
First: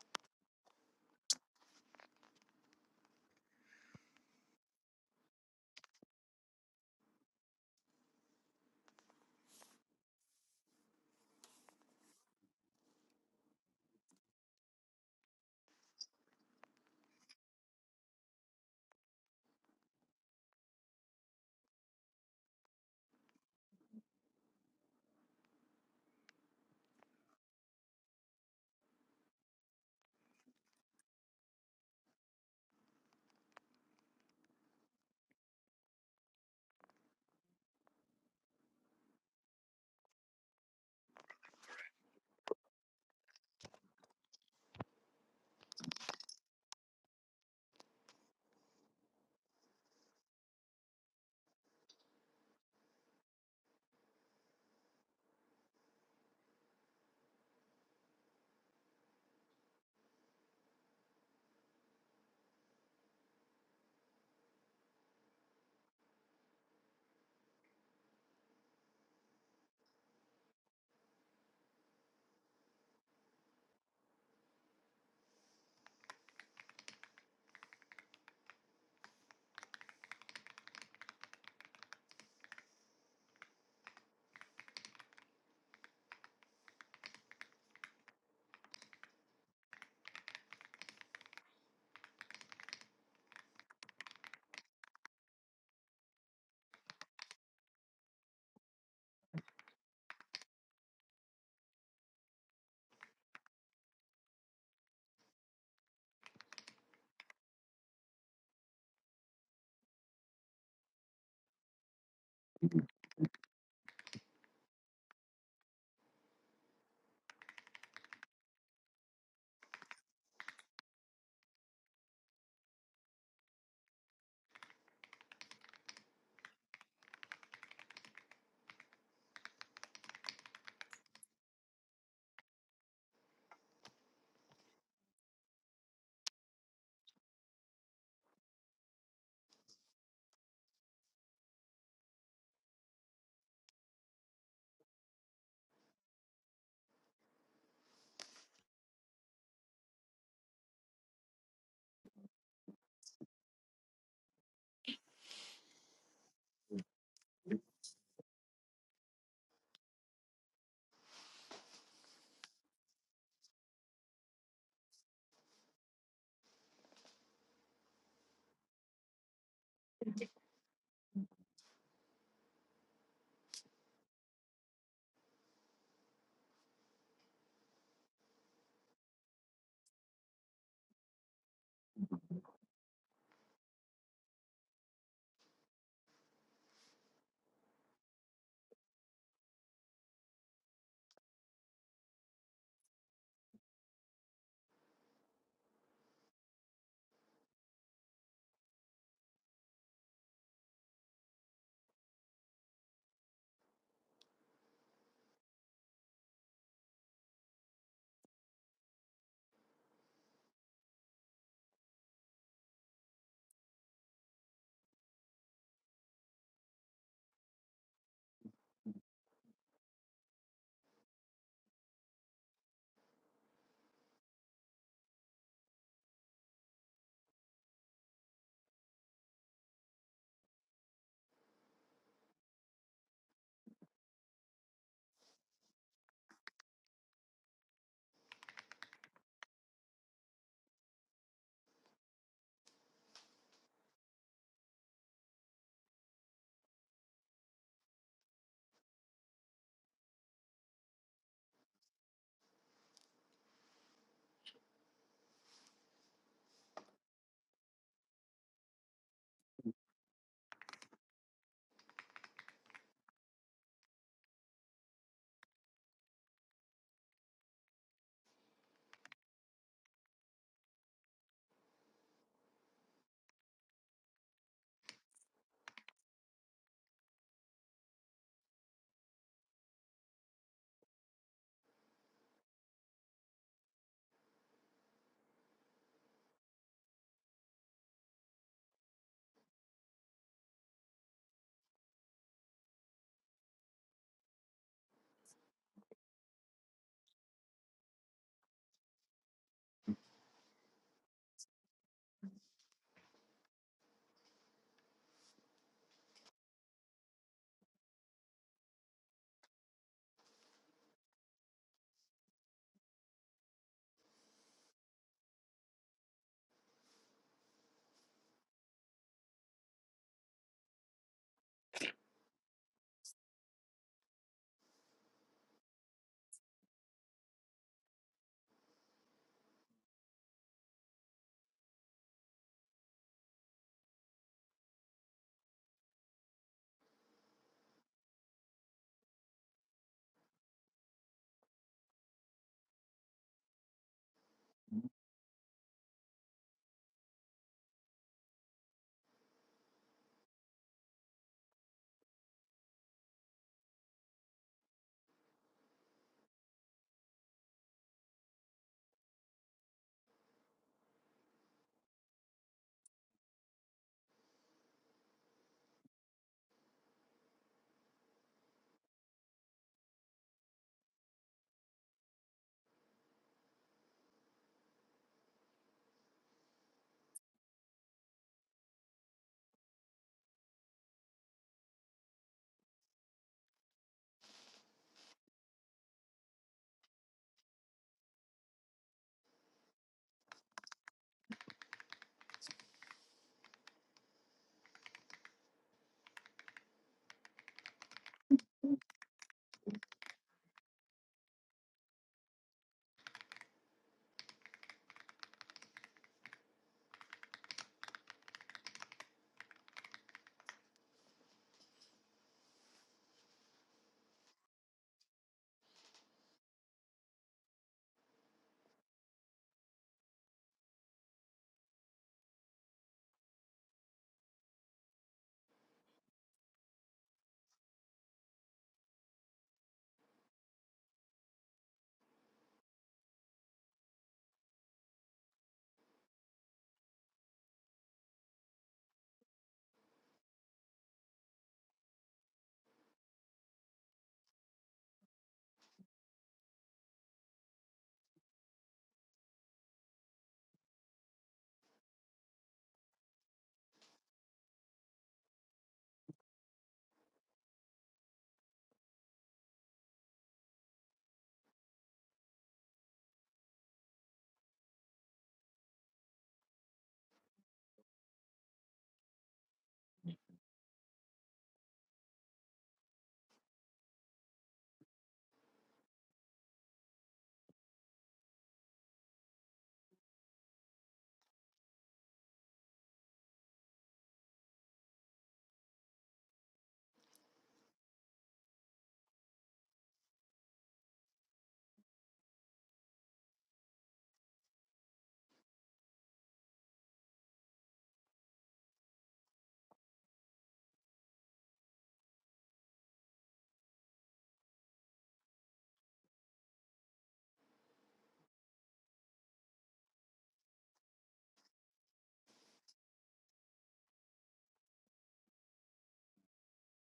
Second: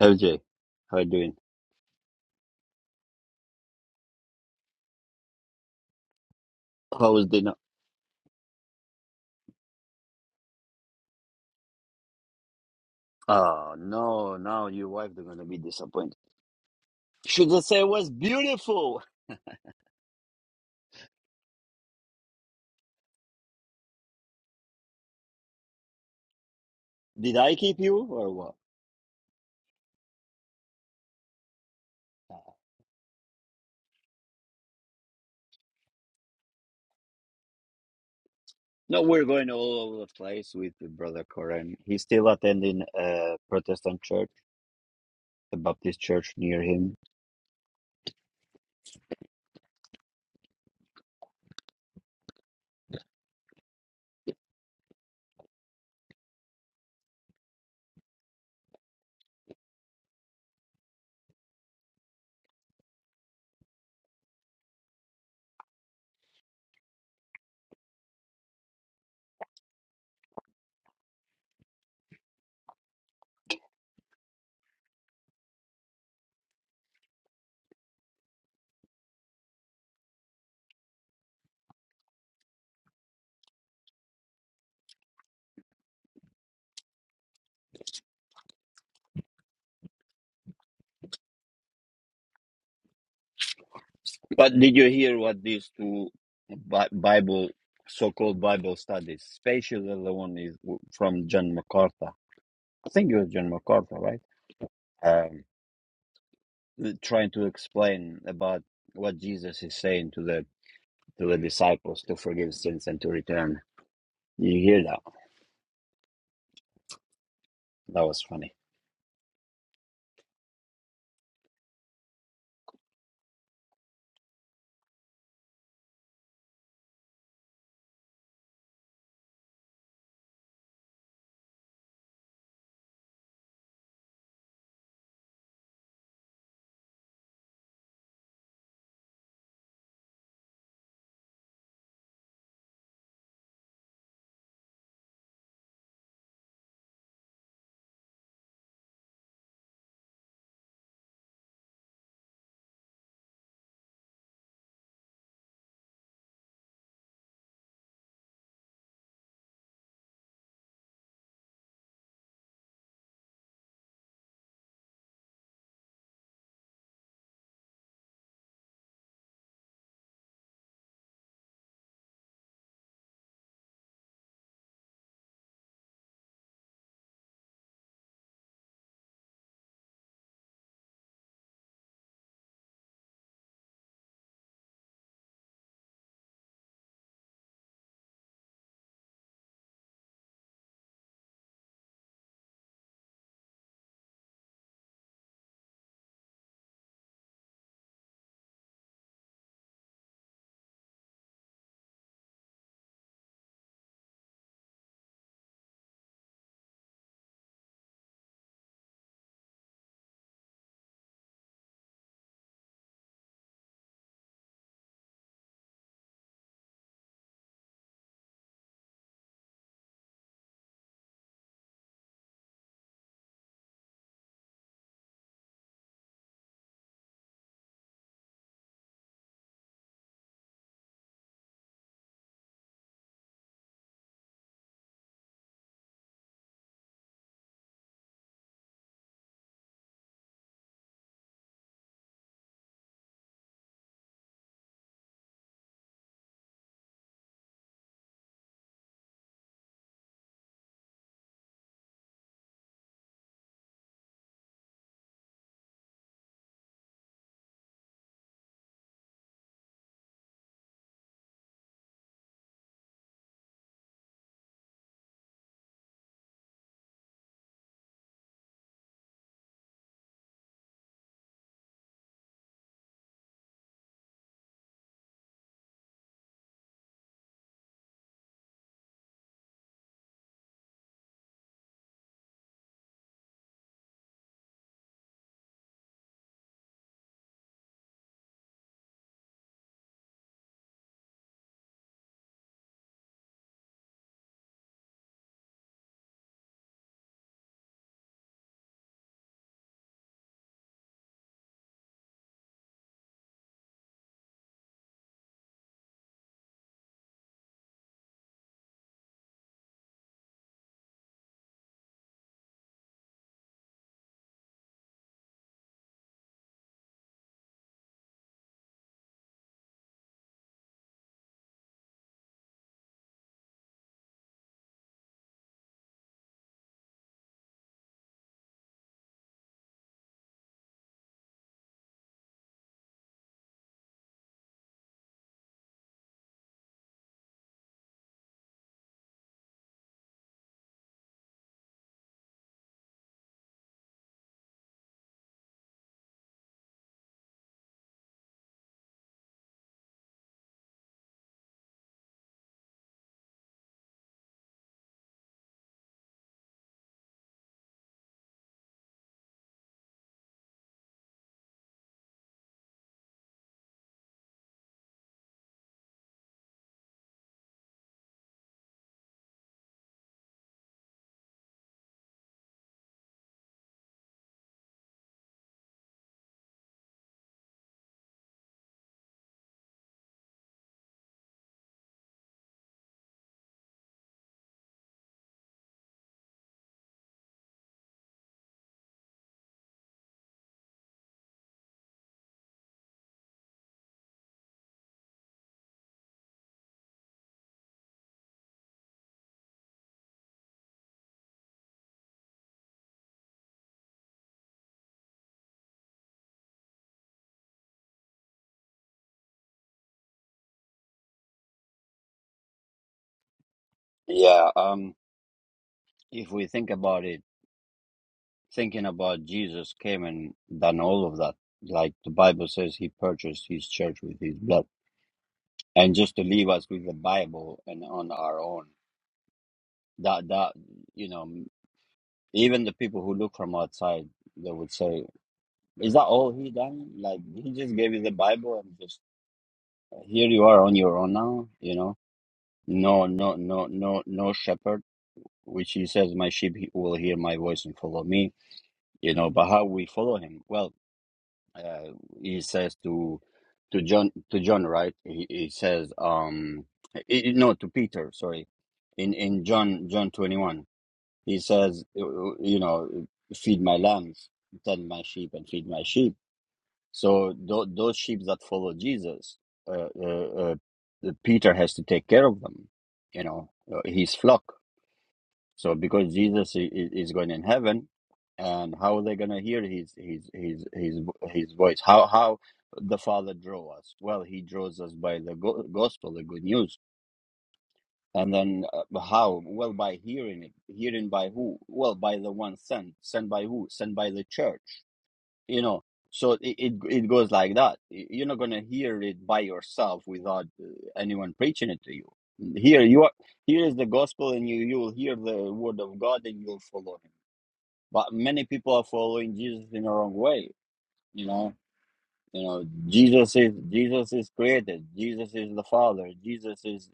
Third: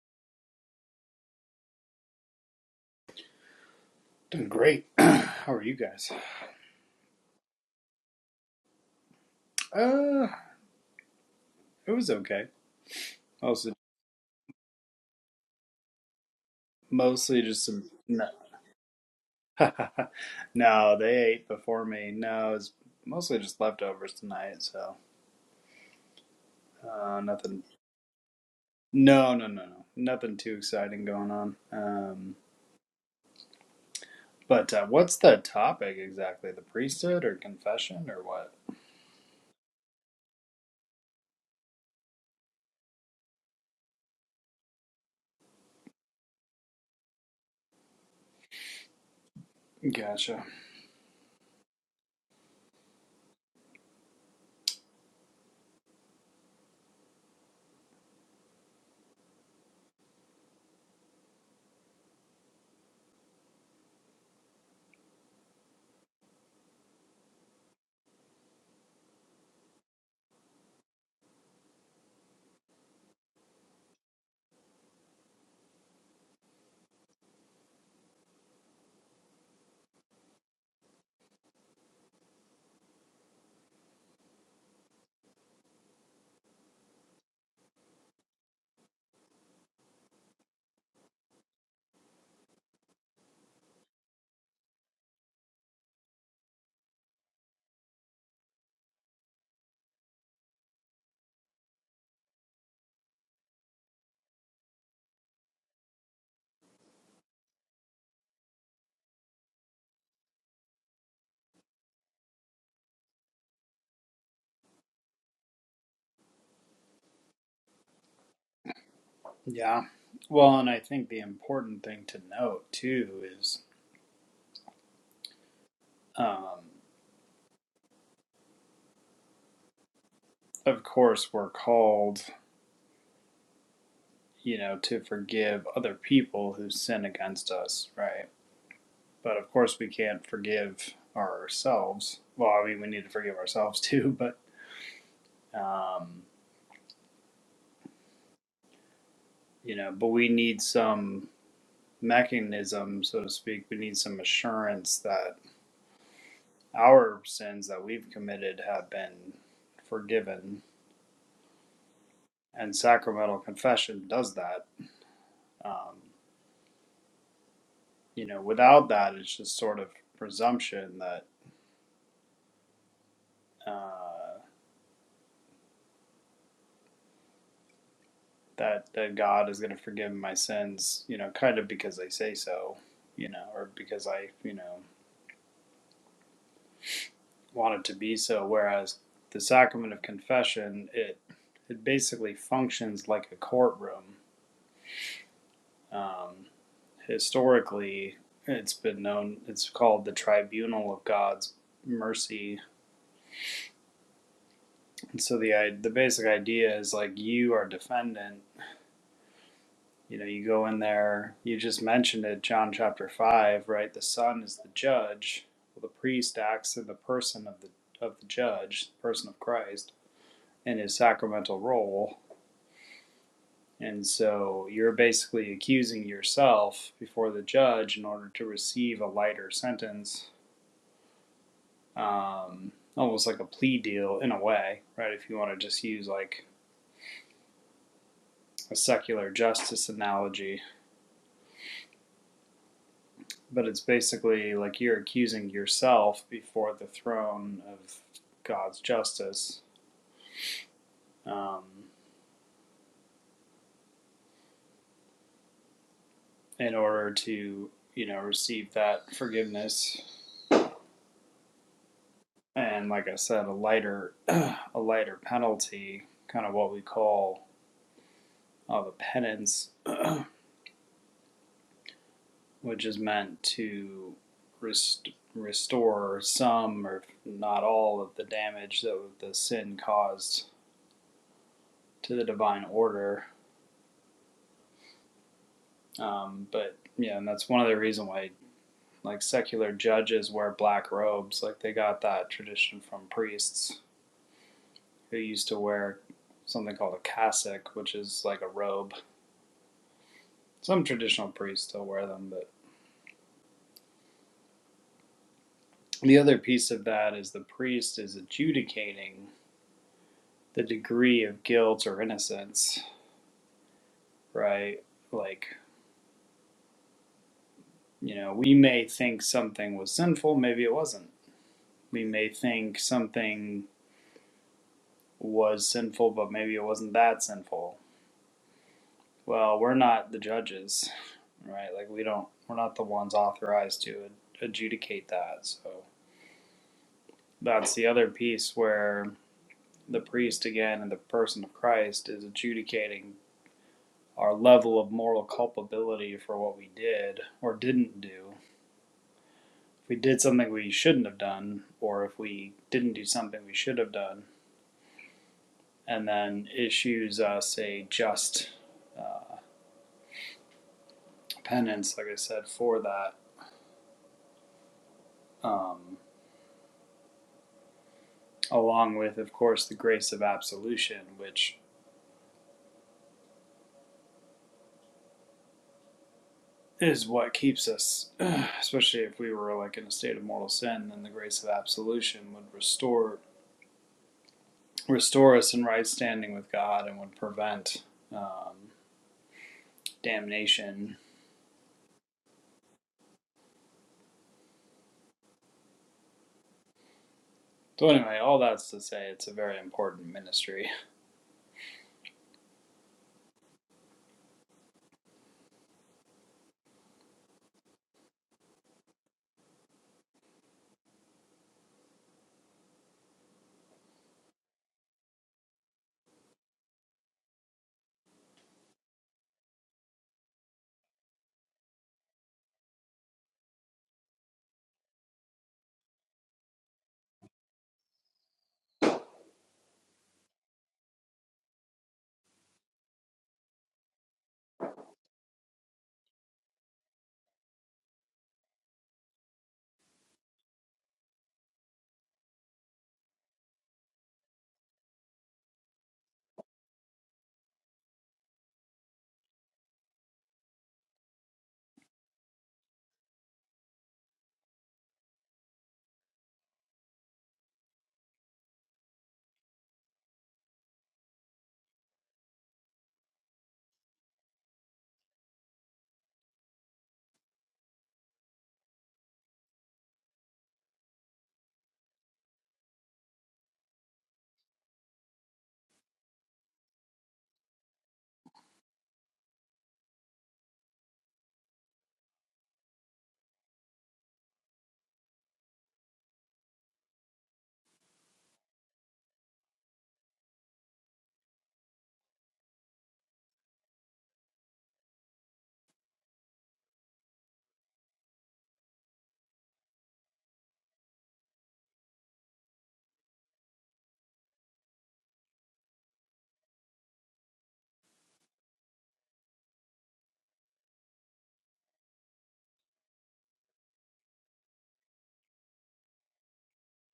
A: LJ, how you doing?
C: Doing great. (clears throat) How are you guys?
A: How was dinner?
C: Uh, it was okay. Also,
A: Oh no, now your wife is gonna be disappointed.
C: mostly
A: Should I
C: just
A: say it
C: some.
A: was
C: No,
A: beautiful?
C: (laughs) no, they ate before me. No, it's mostly just leftovers tonight. So, uh,
A: Did I
C: nothing.
A: keep you or what?
C: No, no, no, no, nothing too exciting going on. Um, but uh, what's the topic exactly? The priesthood or confession or what?
A: No, we're going all over the place with the brother Corin. He's still attending a Protestant church the Baptist church near him.
C: Gotcha.
A: But did you hear what these two Bi- Bible, so-called Bible studies, especially the one is w- from John MacArthur. I think it was John MacArthur, right? Um, trying to explain about what Jesus is saying to the to the disciples to forgive sins and to return. You hear that? That was funny.
C: Yeah. Well, and I think the important thing to note too is, um, of course, we're called you know, to forgive other people who sin against us, right? But of course, we can't forgive ourselves. Well, I mean, we need to forgive ourselves (laughs) too, but, um, you know, but we need some mechanism, so to speak. We need some assurance that our sins that we've committed have been forgiven. And sacramental confession does that. Um, you know, without that, it's just sort of presumption that. Uh, that that God is going to forgive my sins, you know, kind of because I say so, you know, or because I, you know, wanted to be so. Whereas the sacrament of confession, it it basically functions like a courtroom. Um, historically, it's been known. It's called the tribunal of God's mercy. And so the the basic idea is like you are defendant You know, you go in there, you just mentioned it, John chapter 5, right? The son is the judge. Well, the priest acts in the person of the of the judge, the person of Christ, in his sacramental role. And so you're basically accusing yourself before the judge in order to receive a lighter sentence, um, almost like a plea deal in a way, right? If you want to just use like a secular justice analogy, but it's basically like you're accusing yourself before the throne of God's justice um, in order to you know receive that forgiveness and like I said a lighter a lighter penalty kind of what we call uh, the penance which is meant to rest- restore some or not all of the damage that the sin caused to the divine order um, but yeah and that's one of the reason why like secular judges wear black robes. Like they got that tradition from priests who used to wear something called a cassock, which is like a robe. Some traditional priests still wear them, but the other piece of that is the priest is adjudicating the degree of guilt or innocence, right? Like, you know, we may think something was sinful, maybe it wasn't. We may think something was sinful, but maybe it wasn't that sinful Well, we're not the judges, right? Like we don't we're not the ones authorized to adjudicate that. So that's the other piece where the priest again in the person of Christ is adjudicating our level of moral culpability for what we did or didn't do. If we did something we shouldn't have done or if we didn't do something we should have done and then issues us a just uh, penance like I said for that. Um along with, of course, the grace of absolution, which is what keeps us, especially if we were like in a state of mortal sin, then the grace of absolution would restore restore us in right standing with God and would prevent um, damnation. So anyway, all that's to say, it's a very important ministry.
A: Yeah. Um. If we think about it, thinking about Jesus came and done all of that. Like the Bible says, he purchased his church with his blood and just to leave us with the Bible and on our own. That that you know, even the people who look from outside, they would say, "Is that all he done? Like he just gave you the Bible and just here you are on your own now." You know, no, no, no, no, no shepherd, which he says, "My sheep he- will hear my voice and follow me." You know, but how we follow him? Well, uh, he says to to John to John right he, he says um i i- no to Peter sorry in in John John 21 he says you know feed my lambs tend my sheep and feed my sheep so th- those sheep that follow Jesus uh, uh, uh, Peter has to take care of them you know uh, his flock so because Jesus i- i- is going in heaven, and how are they going to hear his his his his vo- his voice? How how the Father draw us? Well, he draws us by the go- gospel, the good news. And then uh, how? Well, by hearing it. Hearing by who? Well, by the one sent. Sent by who? Sent by the church you know so it, it it goes like that you're not going to hear it by yourself without uh, anyone preaching it to you here you are here is the gospel and you you will hear the word of god and you'll follow him but many people are following jesus in the wrong way you know you know jesus is jesus is created jesus is the father jesus is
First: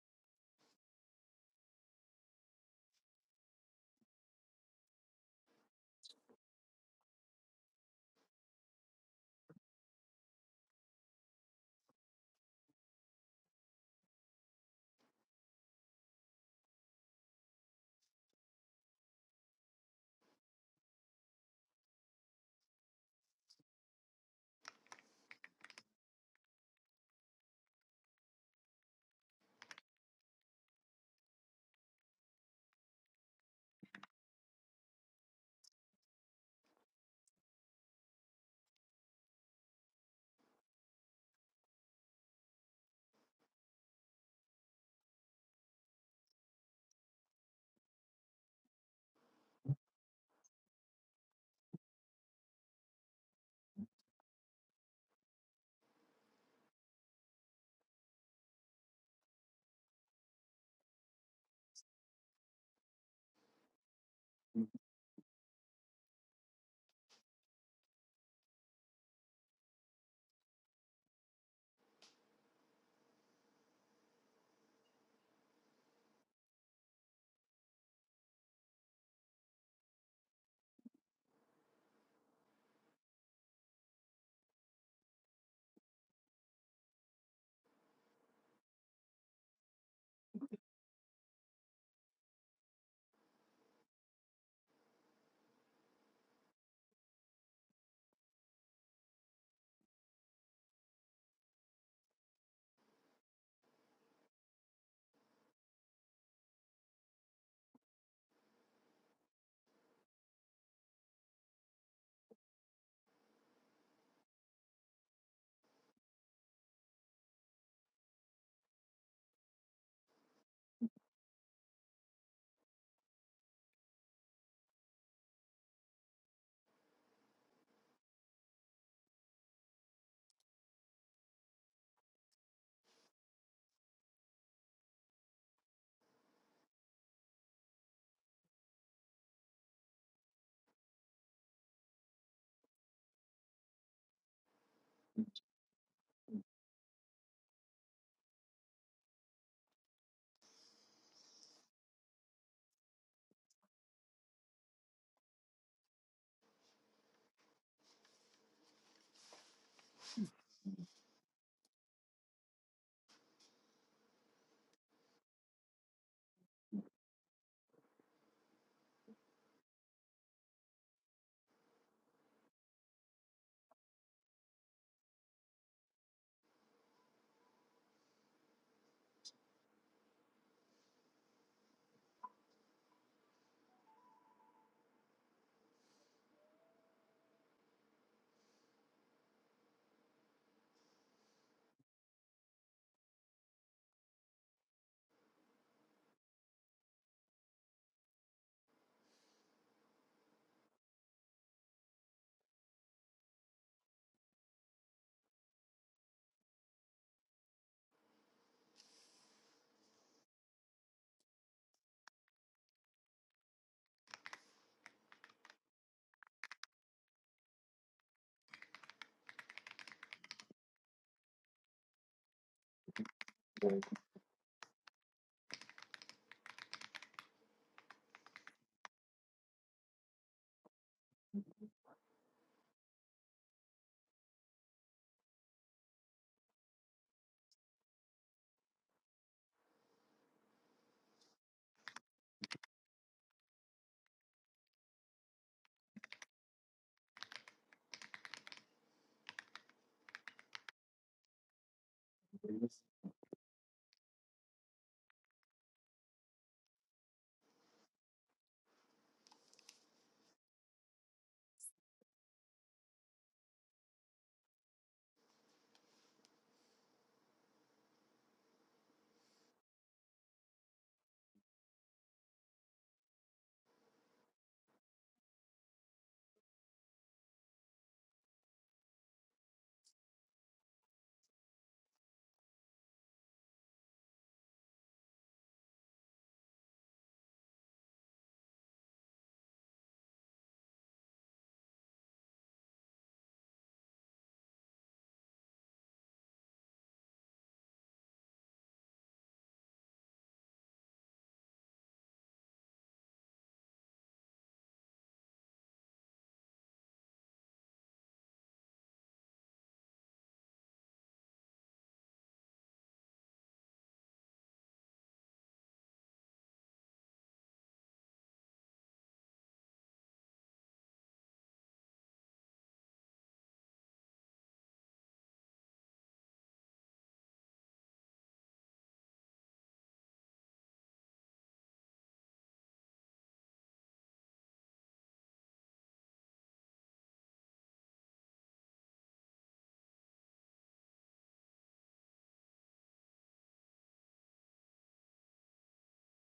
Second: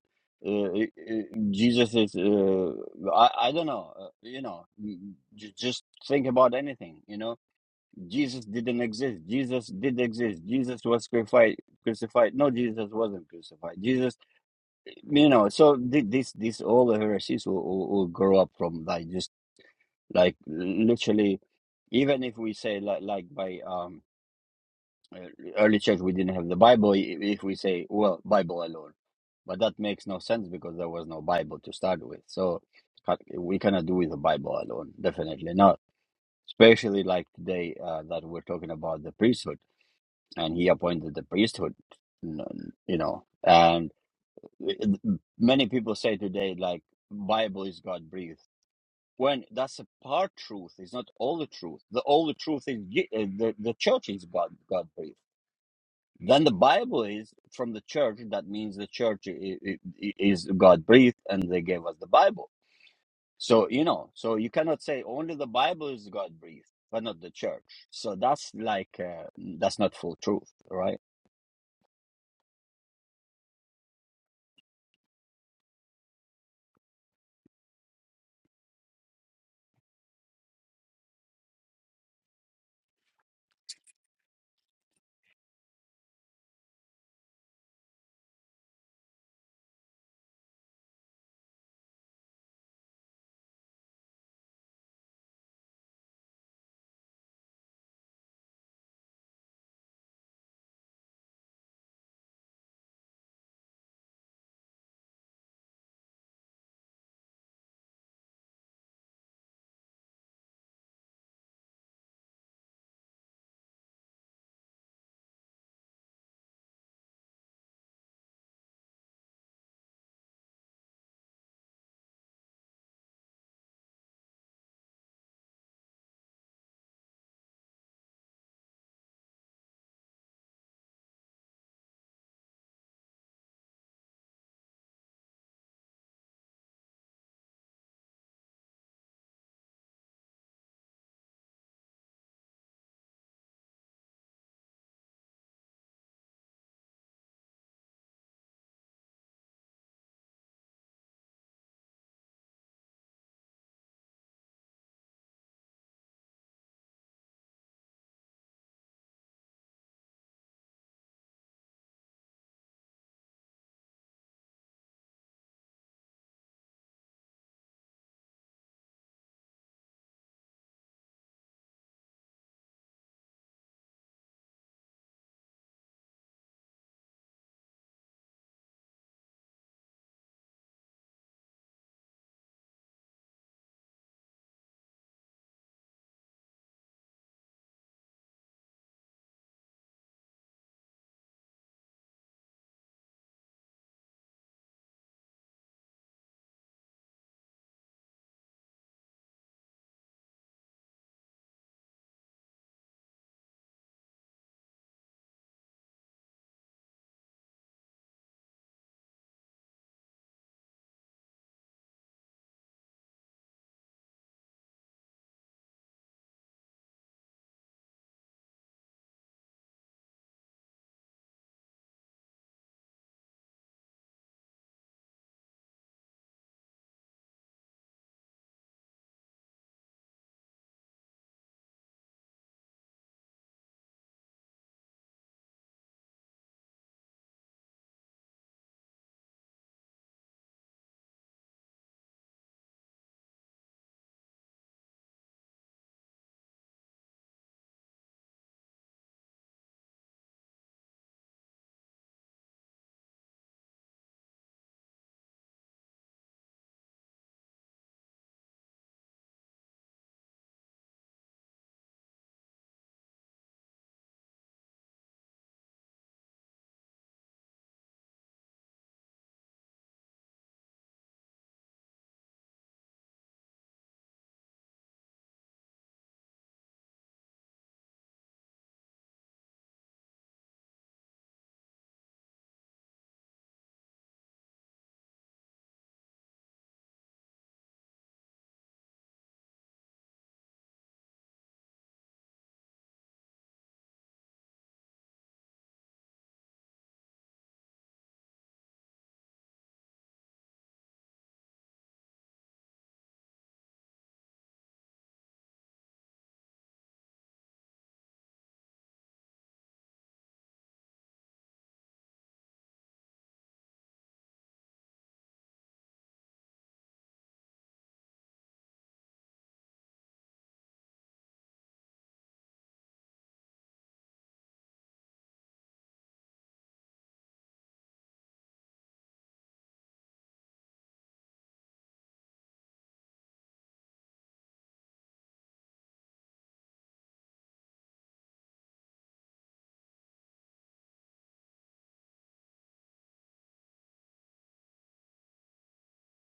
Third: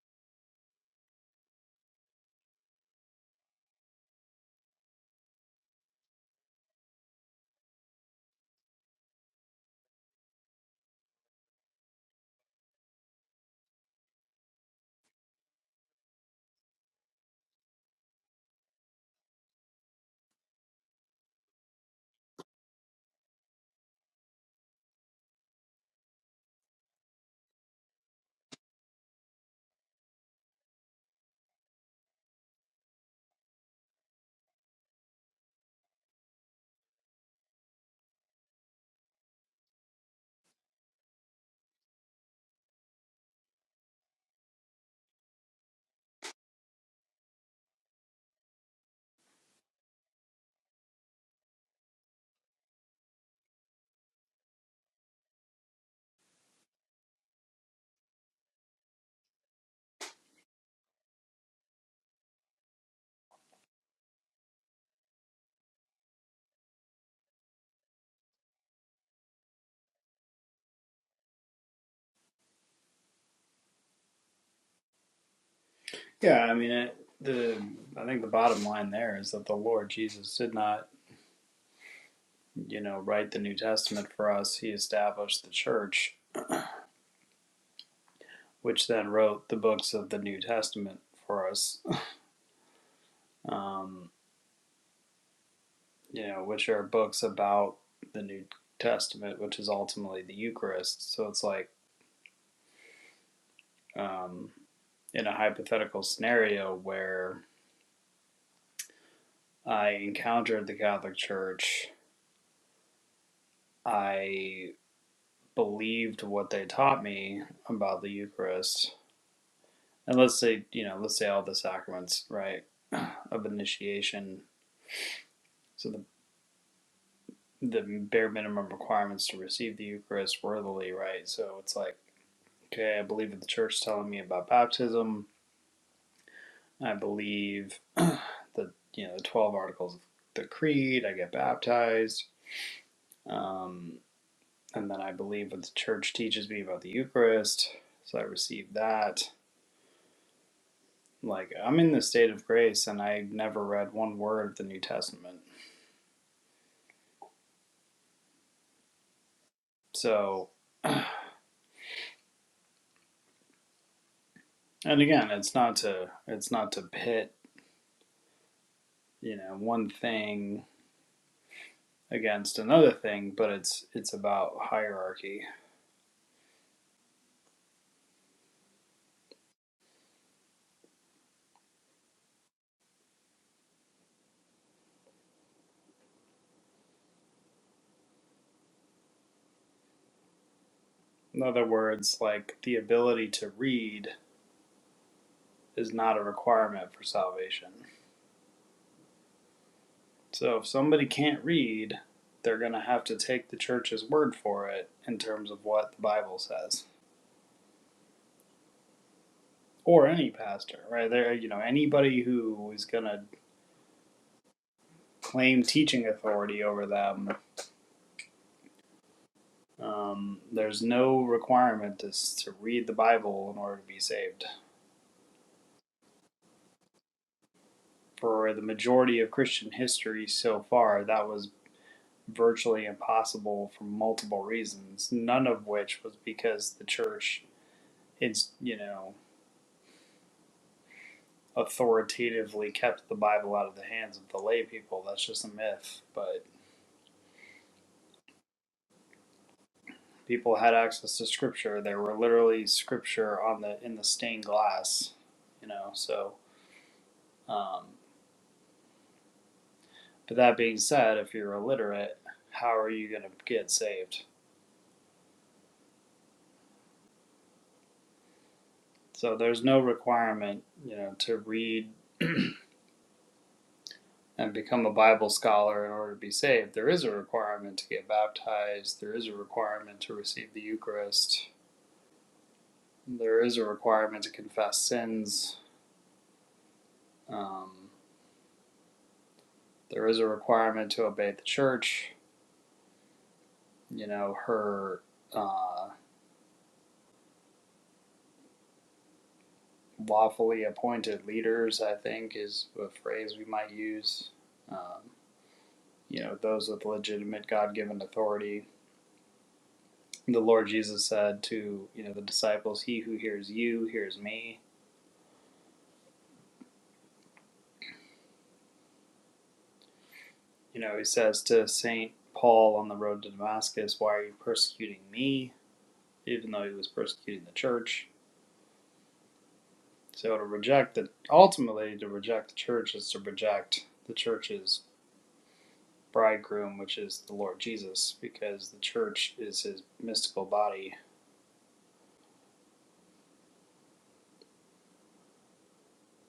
A: uh, uh, Jesus is, uh, I, I don't know, uh, you know, m- j- just think about anything, you know Jesus didn't exist. Jesus did exist. Jesus was crucified. Crucified. No, Jesus wasn't crucified. Jesus, you know. So thi- this, this, all the heresies will, will, will grow up from like just like literally. Even if we say like like by um uh, early church we didn't have the Bible. i- If we say well Bible alone, but that makes no sense because there was no Bible to start with. So ca- we cannot do with the Bible alone. Definitely not. Especially like today uh, that we're talking about the priesthood and he appointed the priesthood n- you know and many people say today like bible is god breathed when that's a part truth it's not all the truth the all the truth is Je- uh, the, the church is god god breathed then the bible is from the church that means the church i- i- i- is god breathed and they gave us the bible so you know so you cannot say only the bible is god breathed but not the church so that's like uh, that's not full truth right
C: Yeah, I mean, it, the I think the bottom line there is that the Lord Jesus did not, you know, write the New Testament for us. He established the church which then wrote the books of the New Testament for us, (laughs) um, you know, which are books about the New Testament, which is ultimately the Eucharist. So it's like um, in a hypothetical scenario where I encountered the Catholic Church, I believed what they taught me about the Eucharist. And let's say, you know, let's say all the sacraments, right, (clears throat) of initiation. So the the bare minimum requirements to receive the Eucharist worthily, right? So it's like, okay, I believe that the church is telling me about baptism. I believe (clears throat) the you know the twelve articles of the creed. I get baptized, um, and then I believe what the church teaches me about the Eucharist. So I receive that. Like I'm in the state of grace, and I never read one word of the New Testament. So, and again, it's not to it's not to pit you know one thing against another thing, but it's it's about hierarchy. In other words, like the ability to read is not a requirement for salvation. So if somebody can't read, they're going to have to take the church's word for it in terms of what the Bible says. Or any pastor, right? There, you know, anybody who is going to claim teaching authority over them, um, there's no requirement to, to read the Bible in order to be saved. for the majority of Christian history so far, that was virtually impossible for multiple reasons, none of which was because the church, it's, you know, authoritatively kept the Bible out of the hands of the lay people. That's just a myth. But people had access to scripture. There were literally scripture on the in the stained glass, you know, so um but that being said, if you're illiterate, how are you gonna get saved? So there's no requirement, you know, to read and become a Bible scholar in order to be saved. There is a requirement to get baptized, there is a requirement to receive the Eucharist, there is a requirement to confess sins, um, there is a requirement to obey the church. You know, her uh, lawfully appointed leaders, I think, is a phrase we might use. Um, you know, those with legitimate God given authority. The Lord Jesus said to, you know, the disciples, He who hears you hears me you know, he says to St. Paul on the road to Damascus, Why are you persecuting me? Even though he was persecuting the church. So to reject the, ultimately, to reject the church is to reject the church's bridegroom, which is the Lord Jesus, because the church is his mystical body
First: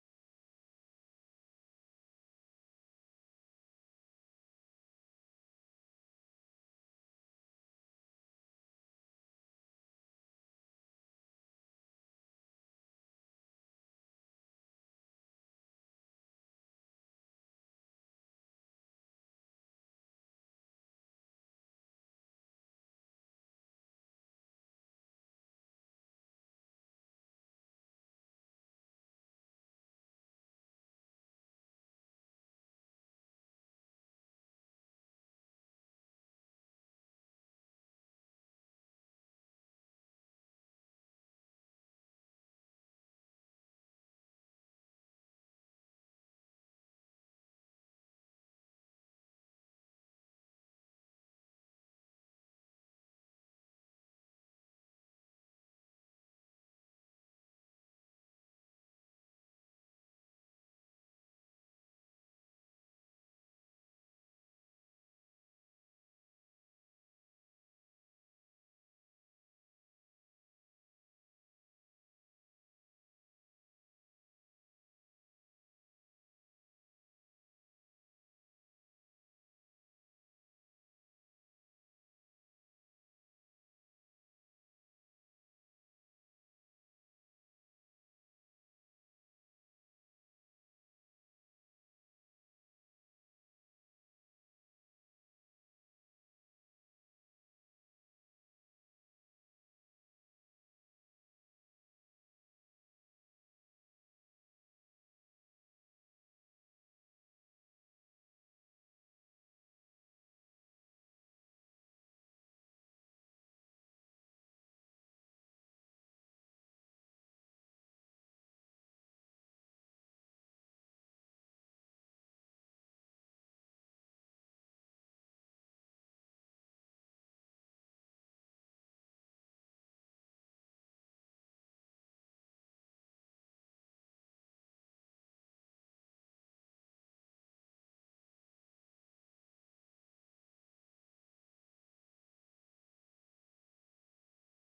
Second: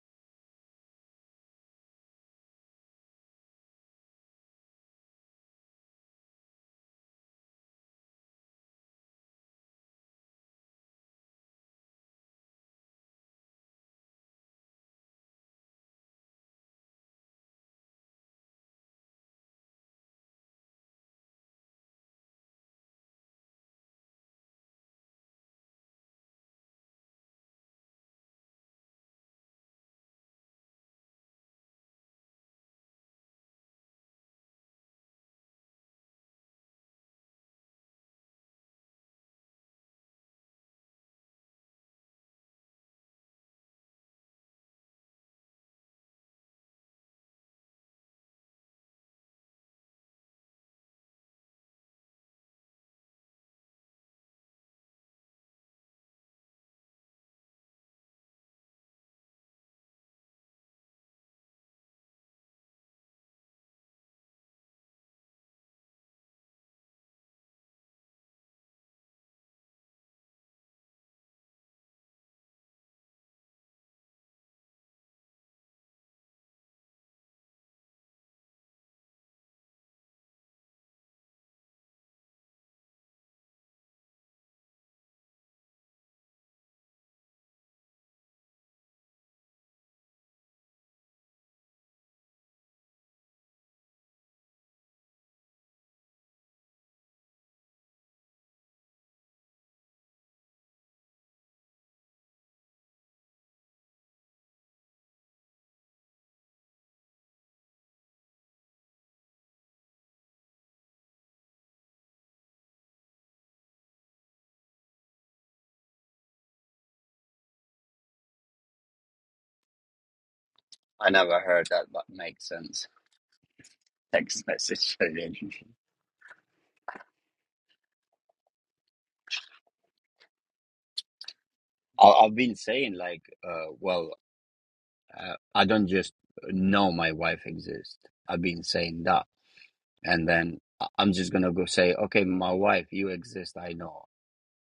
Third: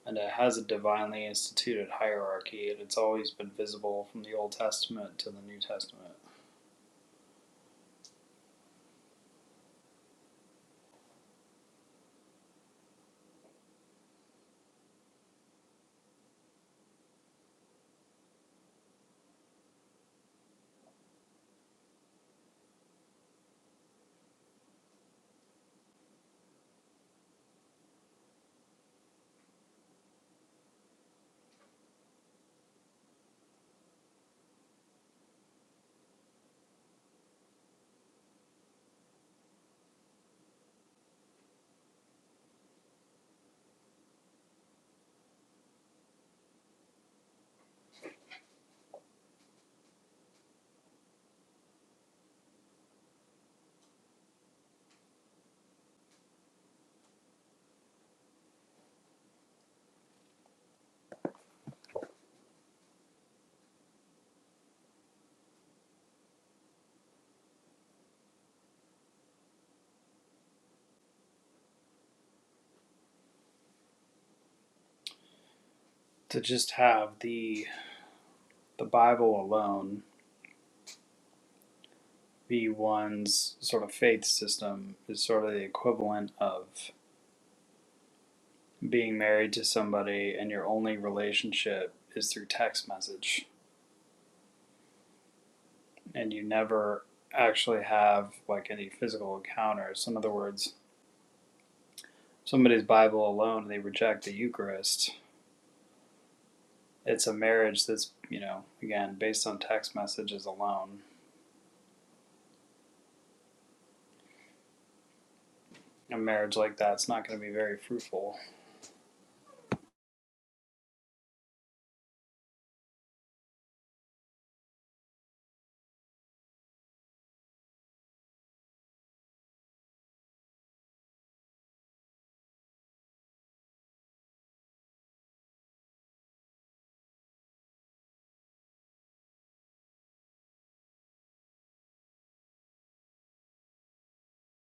C: and it has a divinely instituted hierarchy, and it's always been visible from the Old Testament to the New Testament. To just have the the Bible alone be one's sort of faith system is sort of the equivalent of being married to somebody and your only relationship is through text message and you never actually have like any physical encounters. So in other words, somebody's Bible alone, they reject the Eucharist. It's a marriage that's, you know, again, based on text messages alone. A marriage like that's not going to be very fruitful.
A: I never heard that, but makes sense. Text message (laughs) relationship. I, I've been saying like, uh, well, uh, I don't just know my wife exists. I've been saying that, and then I- I'm just gonna go say, okay, my wife, you exist. I know,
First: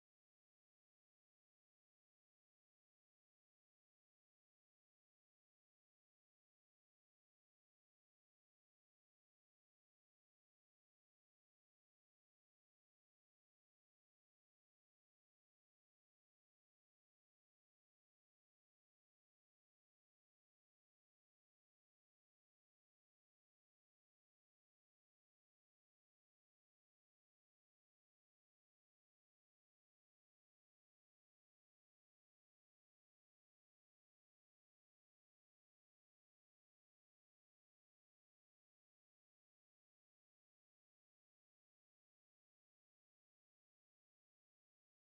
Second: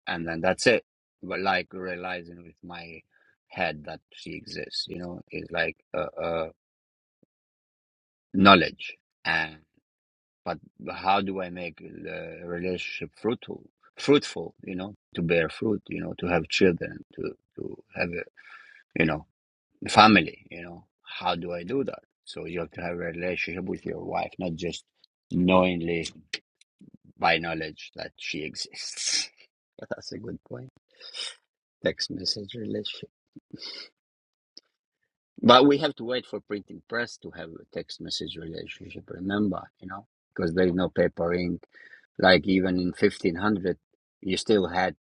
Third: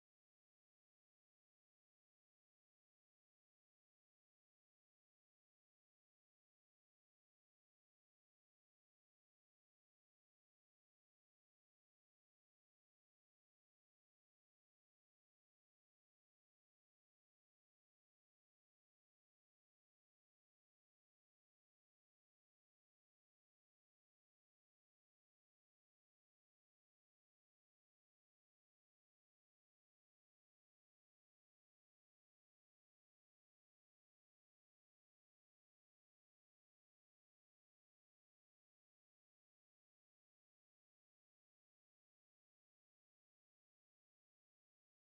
A: and then that's it. But like realizing with my head that she exists, you know, is like uh, uh, knowledge. but how do I make the relationship fruitful? Fruitful, you know, to bear fruit, you know, to have children, to to have a, you know, family, you know. How do I do that? So you have to have a relationship with your wife, not just knowingly by knowledge that she exists. (laughs) That's a good point. Text message relationship. But we have to wait for printing press to have a text message relationship. Remember, you know, because there is no paper ink. Like even in 1500, you still had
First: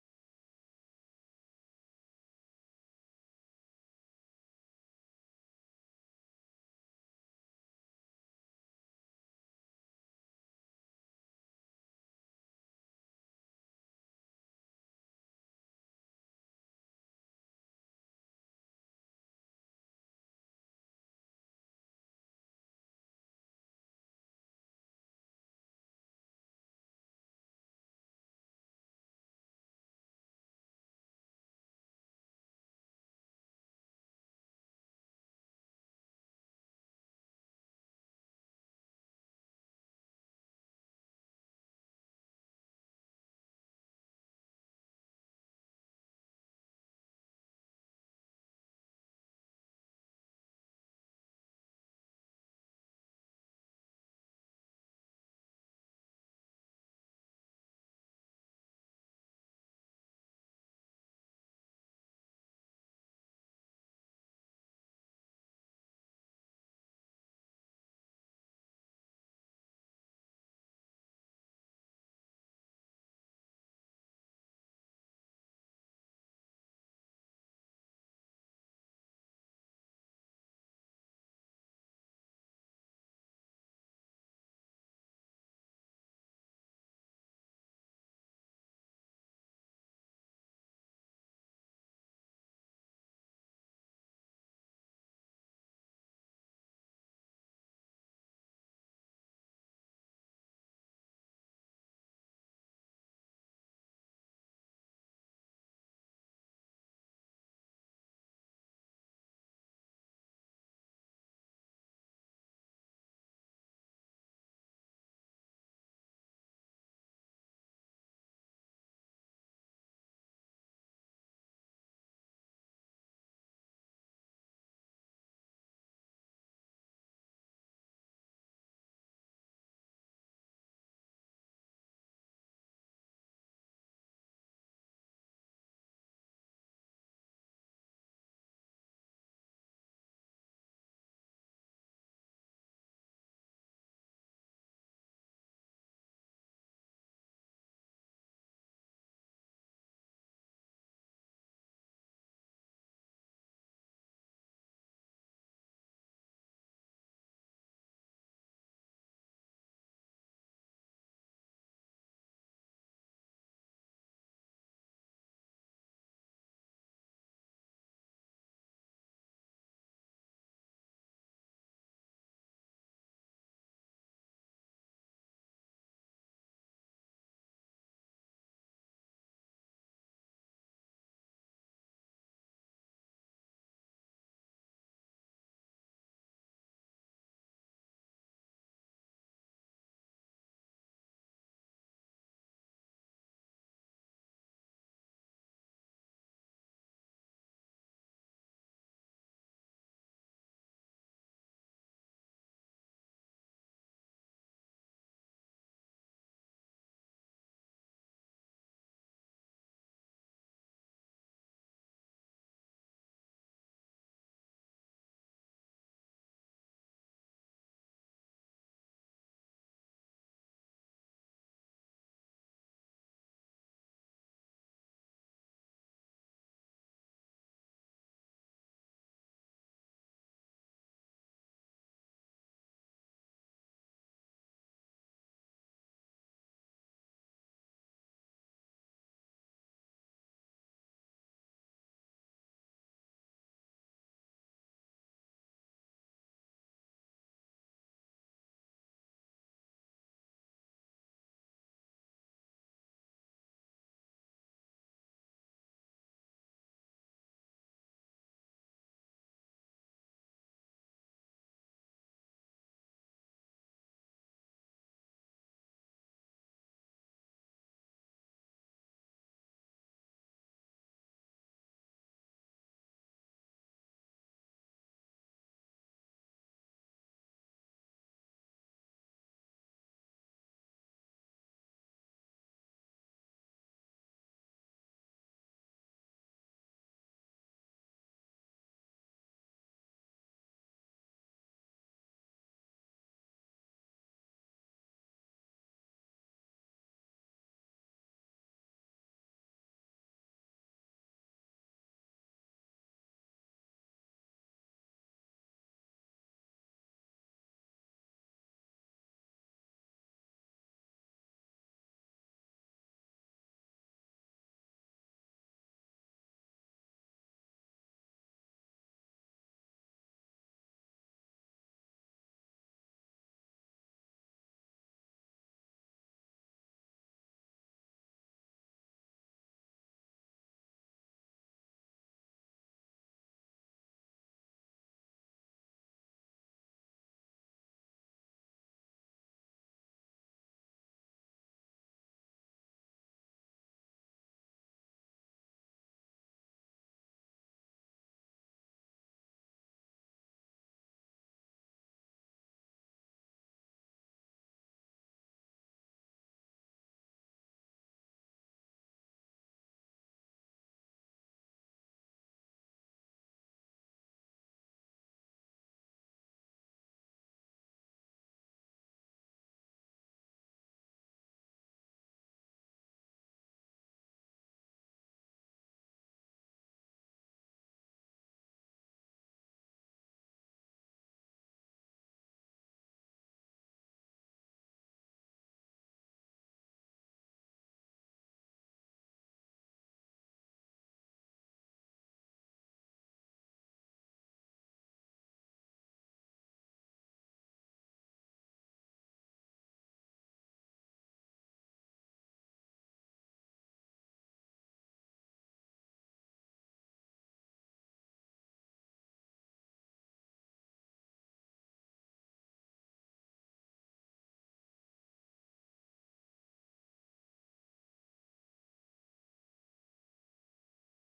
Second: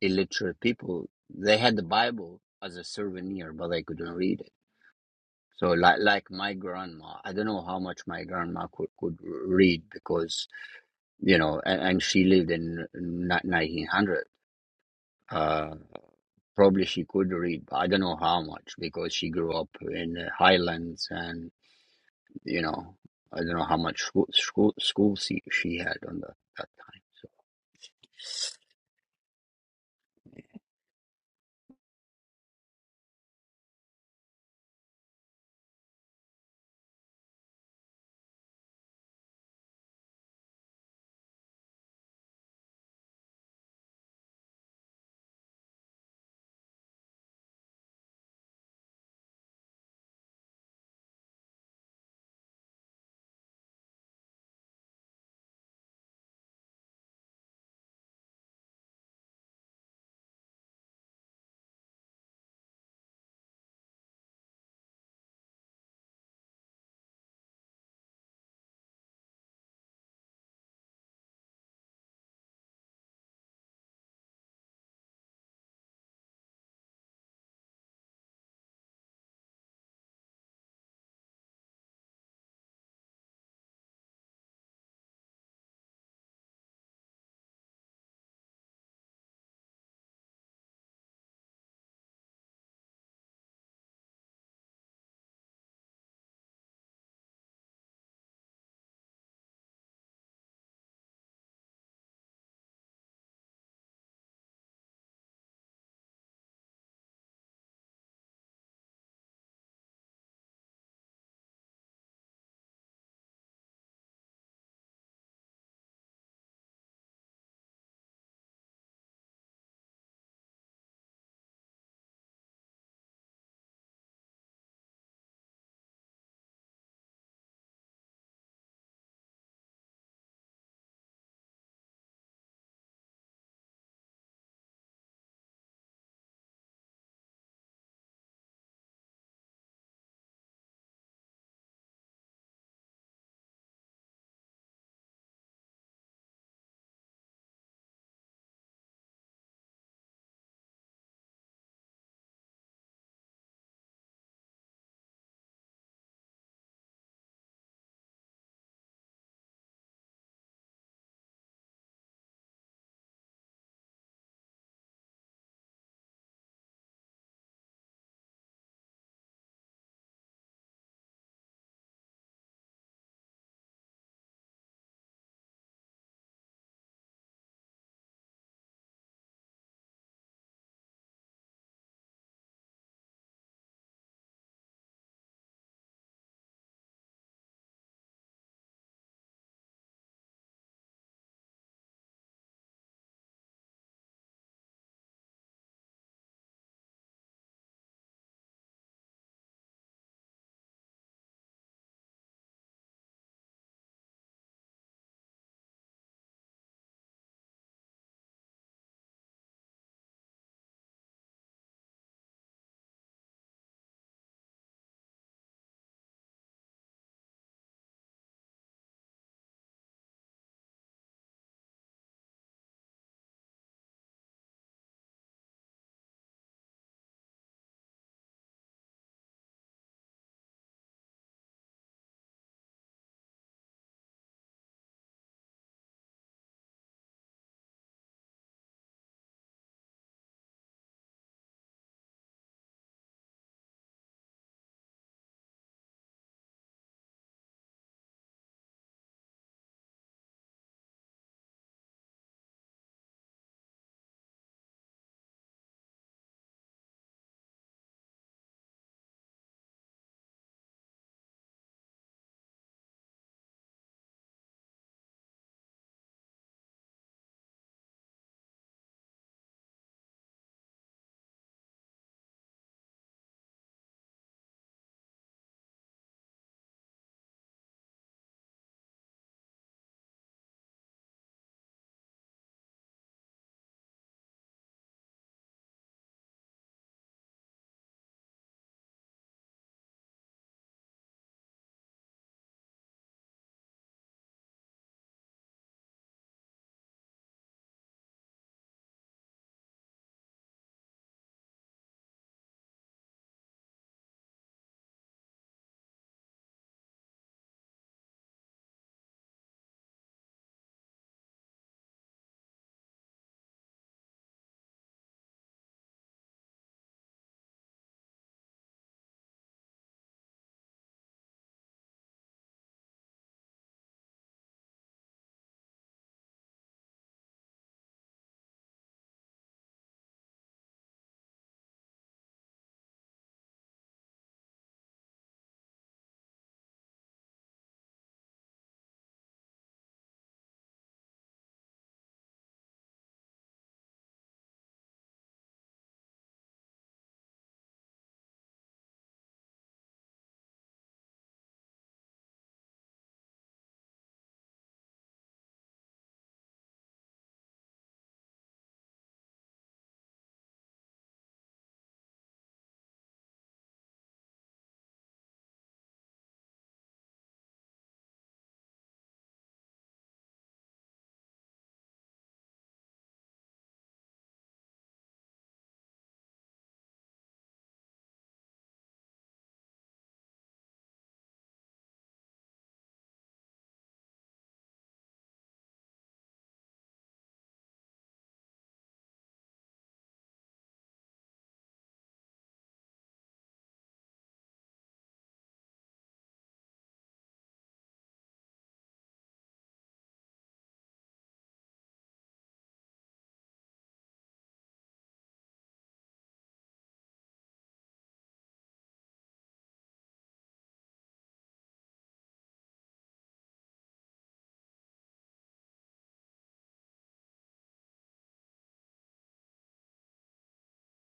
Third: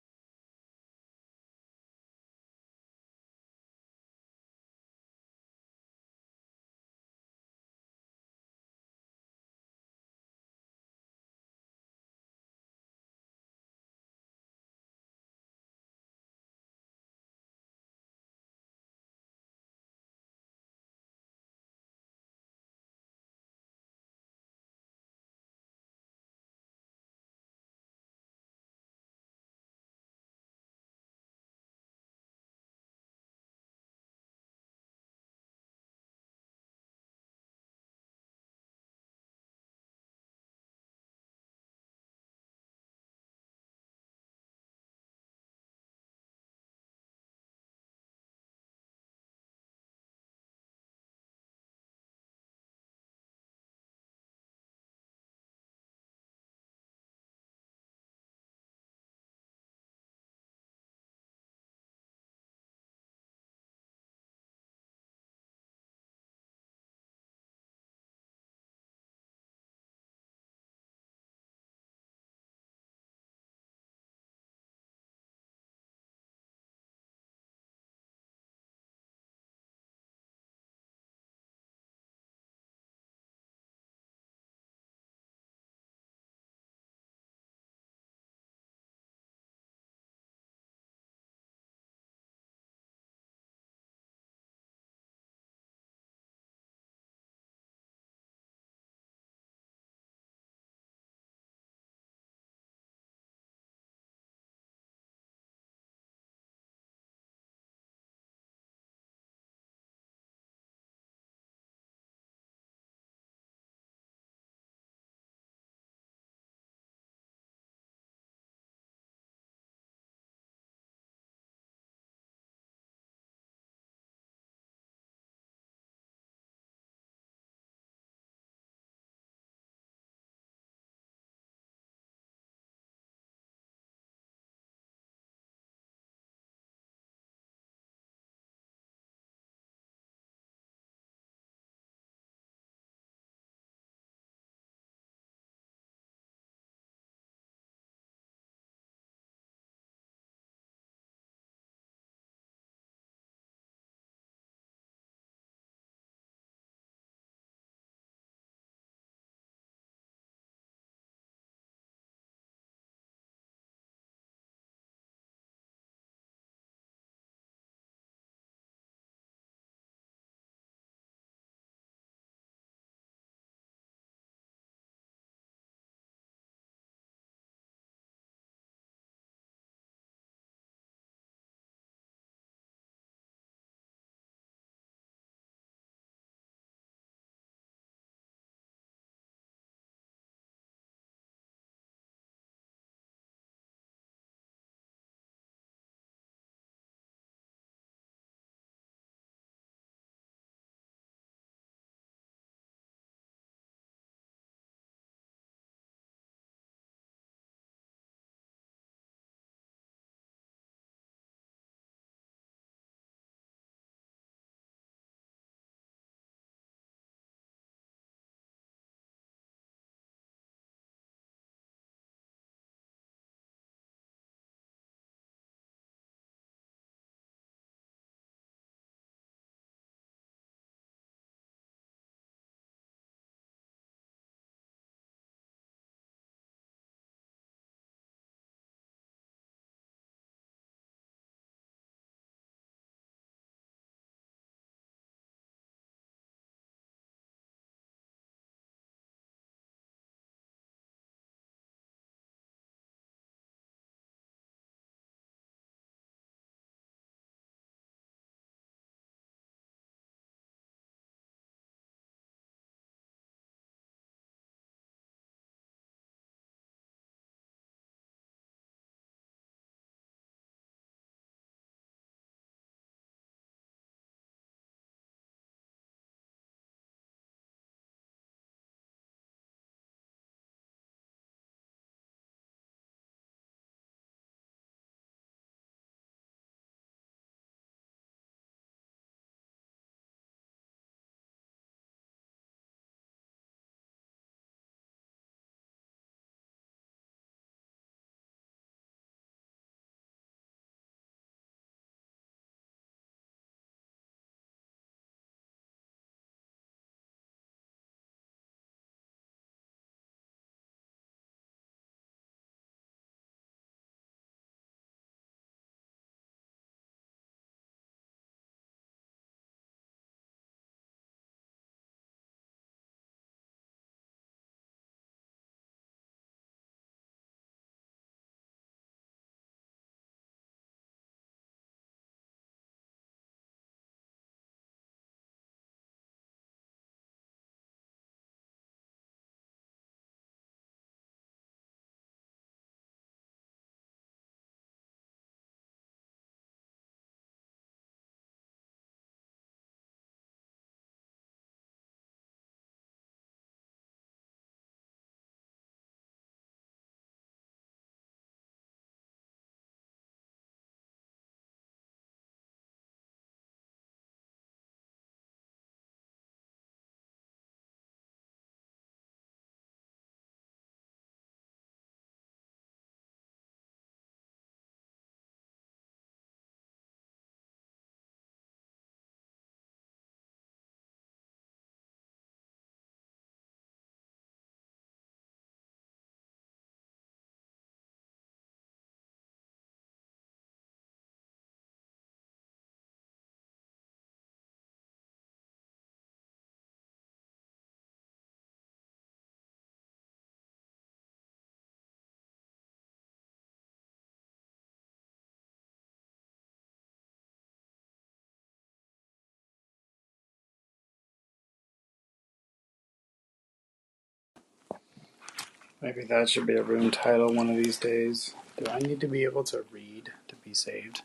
A: illiterate people. They had the Bible as a souvenir, but they couldn't read it. So, like, like my grandma, I don't know how much my grandma could, could read because, you know, and, and she lived in 1900. Uh, probably she could read, but I don't know how much because she grew up in the highlands and. You know, I don't know how much school school, school she, she had on the that time. So
C: Maybe that should be a room title one of these days. Do I need to be able to read to be saved?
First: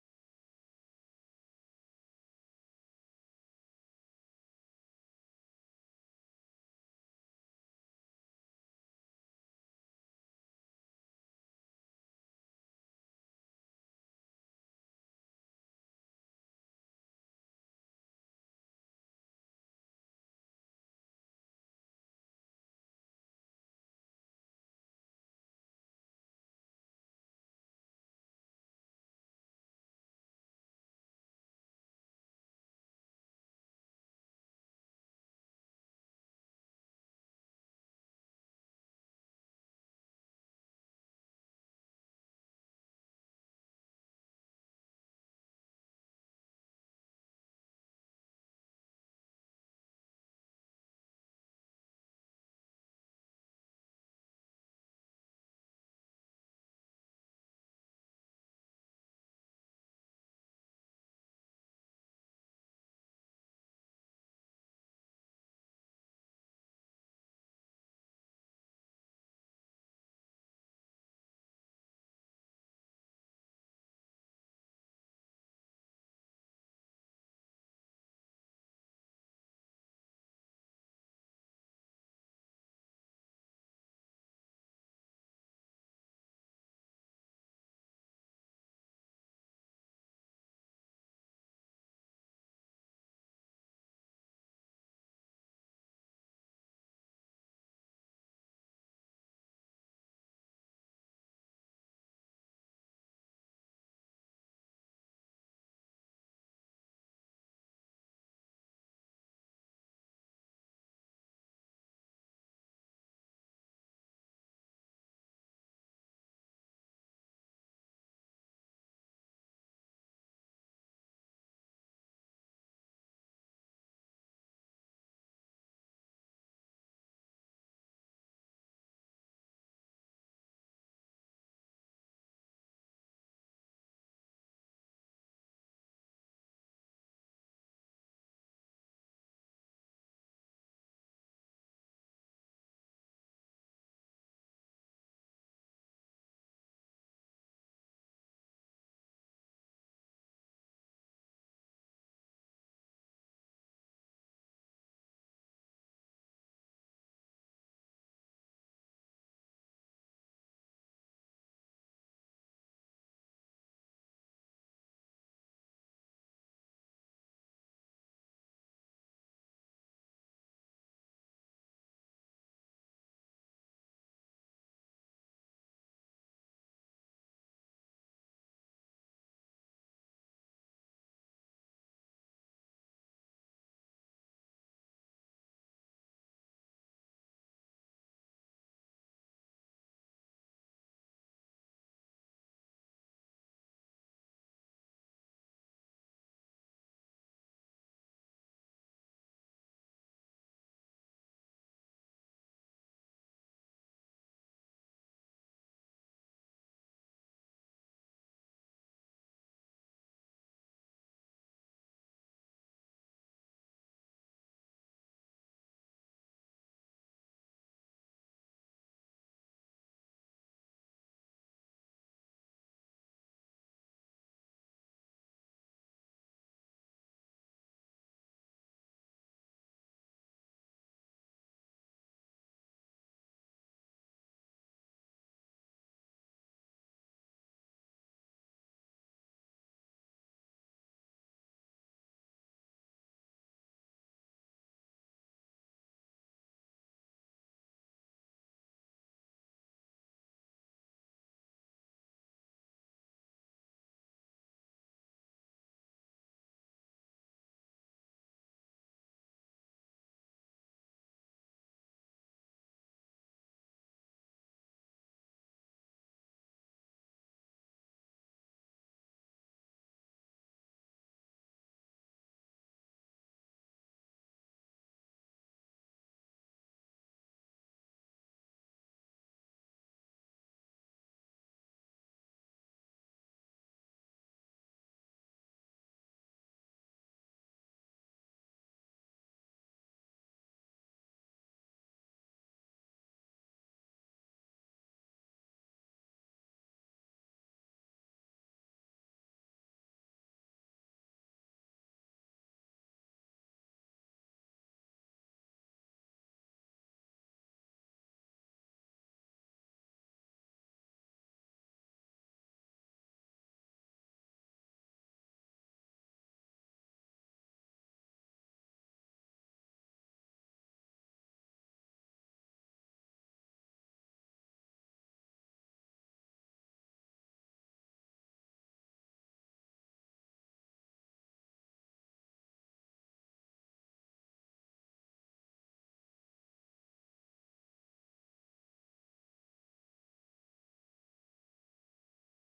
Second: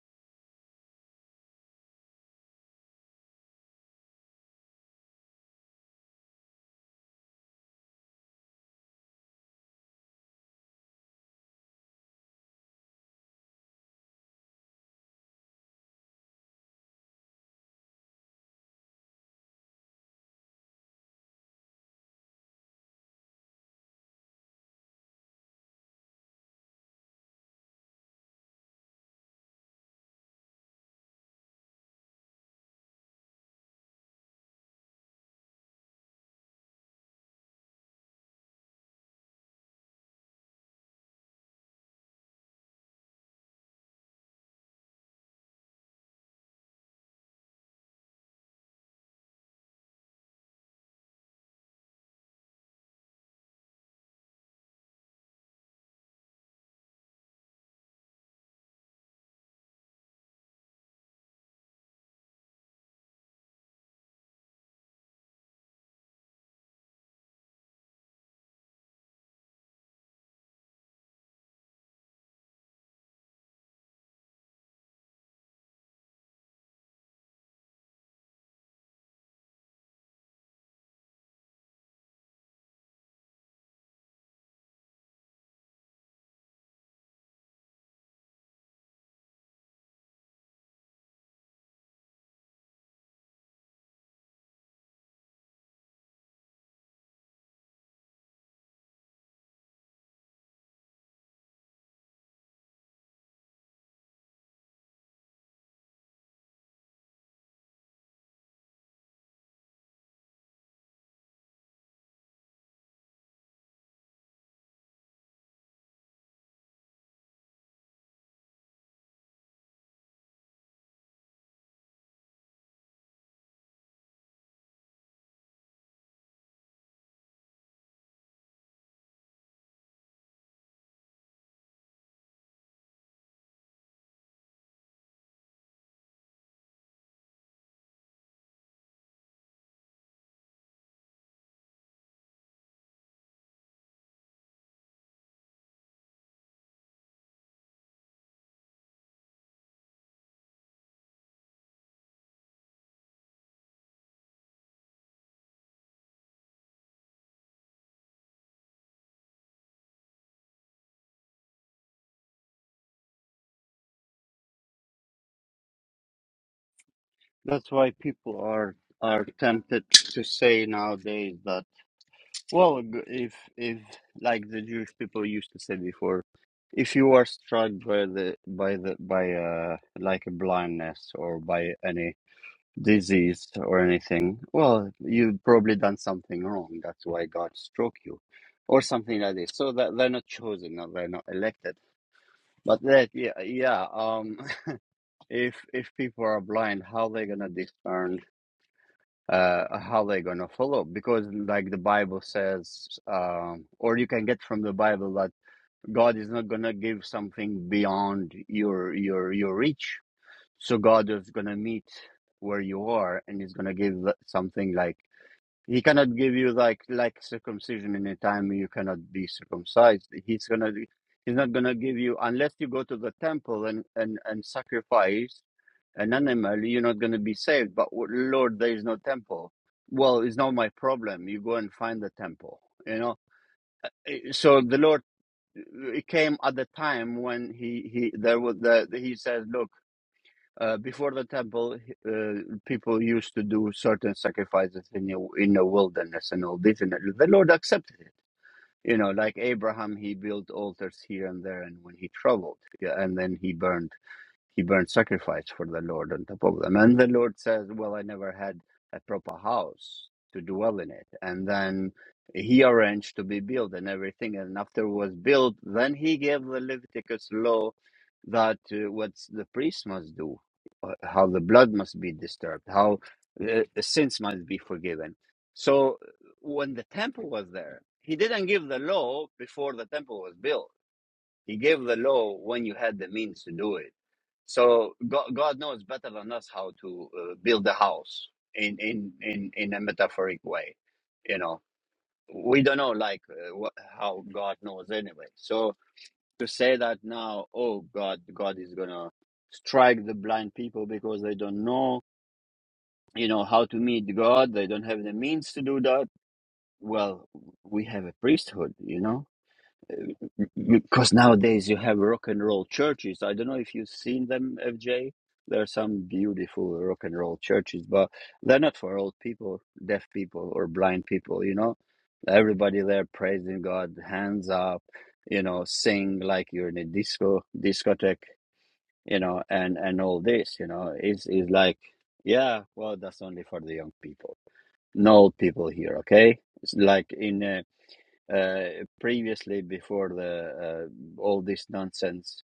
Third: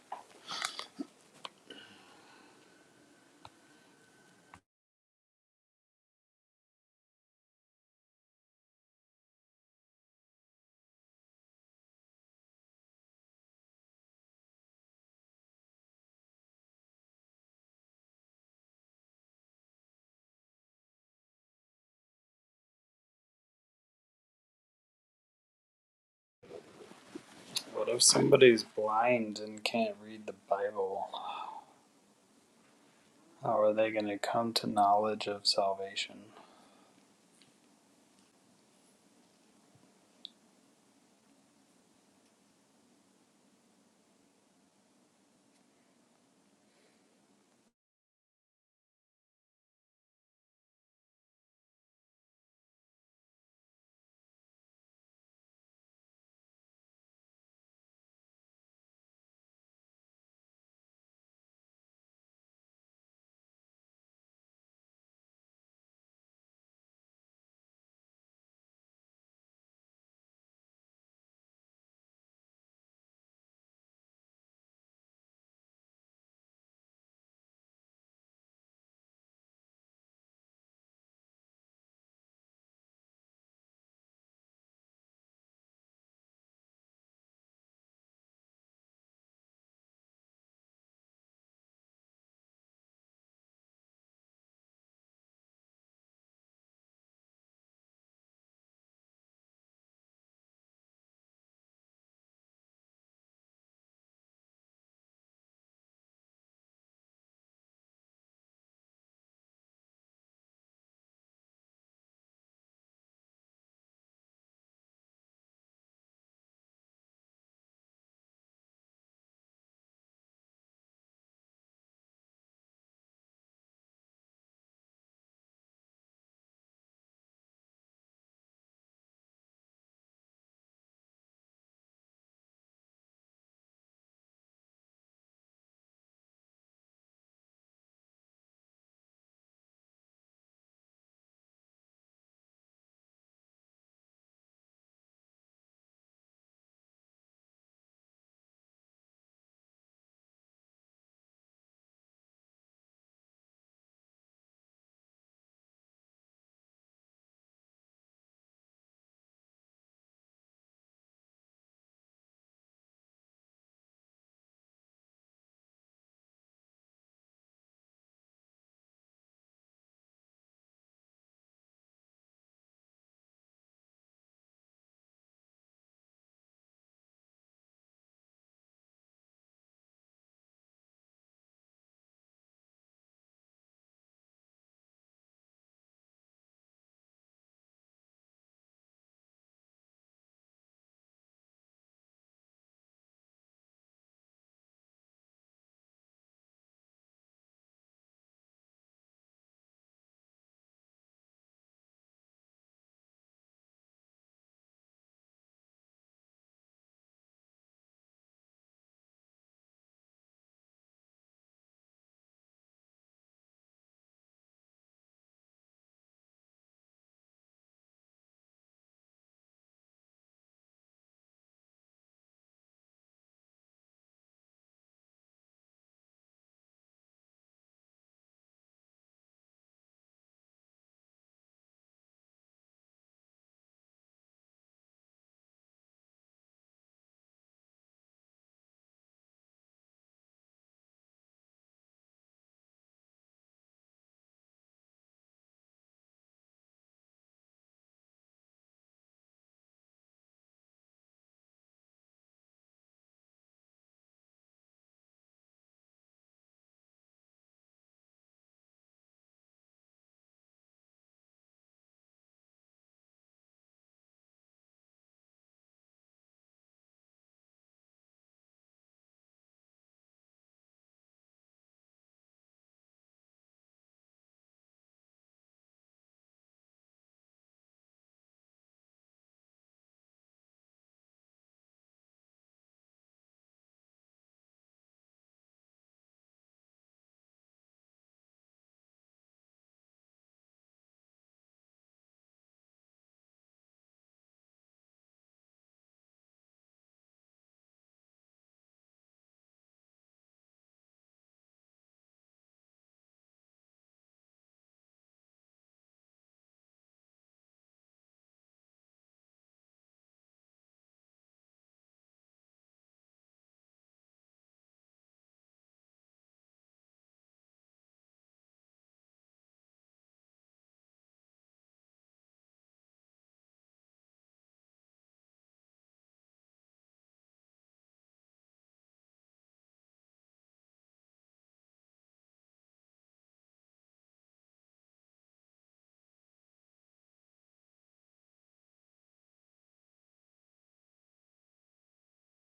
C: What if somebody's blind and can't read the Bible? How are they going to come to knowledge of salvation?
A: That's why people are are tempted to say nowadays that well, g- if if like the Jewish people used to say before, if you are struck by the by the by uh like a blindness or by any disease or anything, well, you've probably done something wrong. That's why God struck you, or something like this. So that they're not chosen, or they're not elected. But that, yeah, yeah. Um, (laughs) if if people are blind, how they gonna discern? Uh, how they gonna follow? Because like the Bible says, um, or you can get from the Bible that God is not gonna give something beyond your your your reach. So God is gonna meet where you are, and He's gonna give something like He cannot give you like like circumcision in a time you cannot be circumcised. He's gonna he's not gonna give you unless you go to the temple and and and sacrifice an animal. You're not gonna be saved. But w- Lord, there is no temple. Well, it's not my problem. You go and find the temple. You know. So the Lord uh, came at the time when he he there was the he says, look. Uh, before the temple, uh, people used to do certain sacrifices in the, in the wilderness and all this, and the Lord accepted it. You know, like Abraham, he built altars here and there, and when he traveled, yeah, and then he burned he burnt sacrifice for the Lord on top of them. And the Lord says, Well, I never had a proper house to dwell in it. And then he arranged to be built and everything. And after it was built, then he gave the Leviticus law that uh, what the priest must do, uh, how the blood must be disturbed, how uh, sins must be forgiven. So uh, when the temple was there, he didn't give the law before the temple was built. He gave the law when you had the means to do it so God, God knows better than us how to uh, build a house in, in in in a metaphoric way. You know, we don't know like uh, what, how God knows anyway. So to say that now, oh God, God is gonna strike the blind people because they don't know, you know, how to meet God. They don't have the means to do that. Well, we have a priesthood, you know because nowadays you have rock and roll churches. I don't know if you've seen them, FJ. There are some beautiful rock and roll churches, but they're not for old people, deaf people, or blind people. You know, everybody there praising God, hands up, you know, sing like you're in a disco discotheque, you know, and and all this, you know, is is like, yeah, well, that's only for the young people, no old people here, okay? It's like in. A, uh, previously before the uh, all this nonsense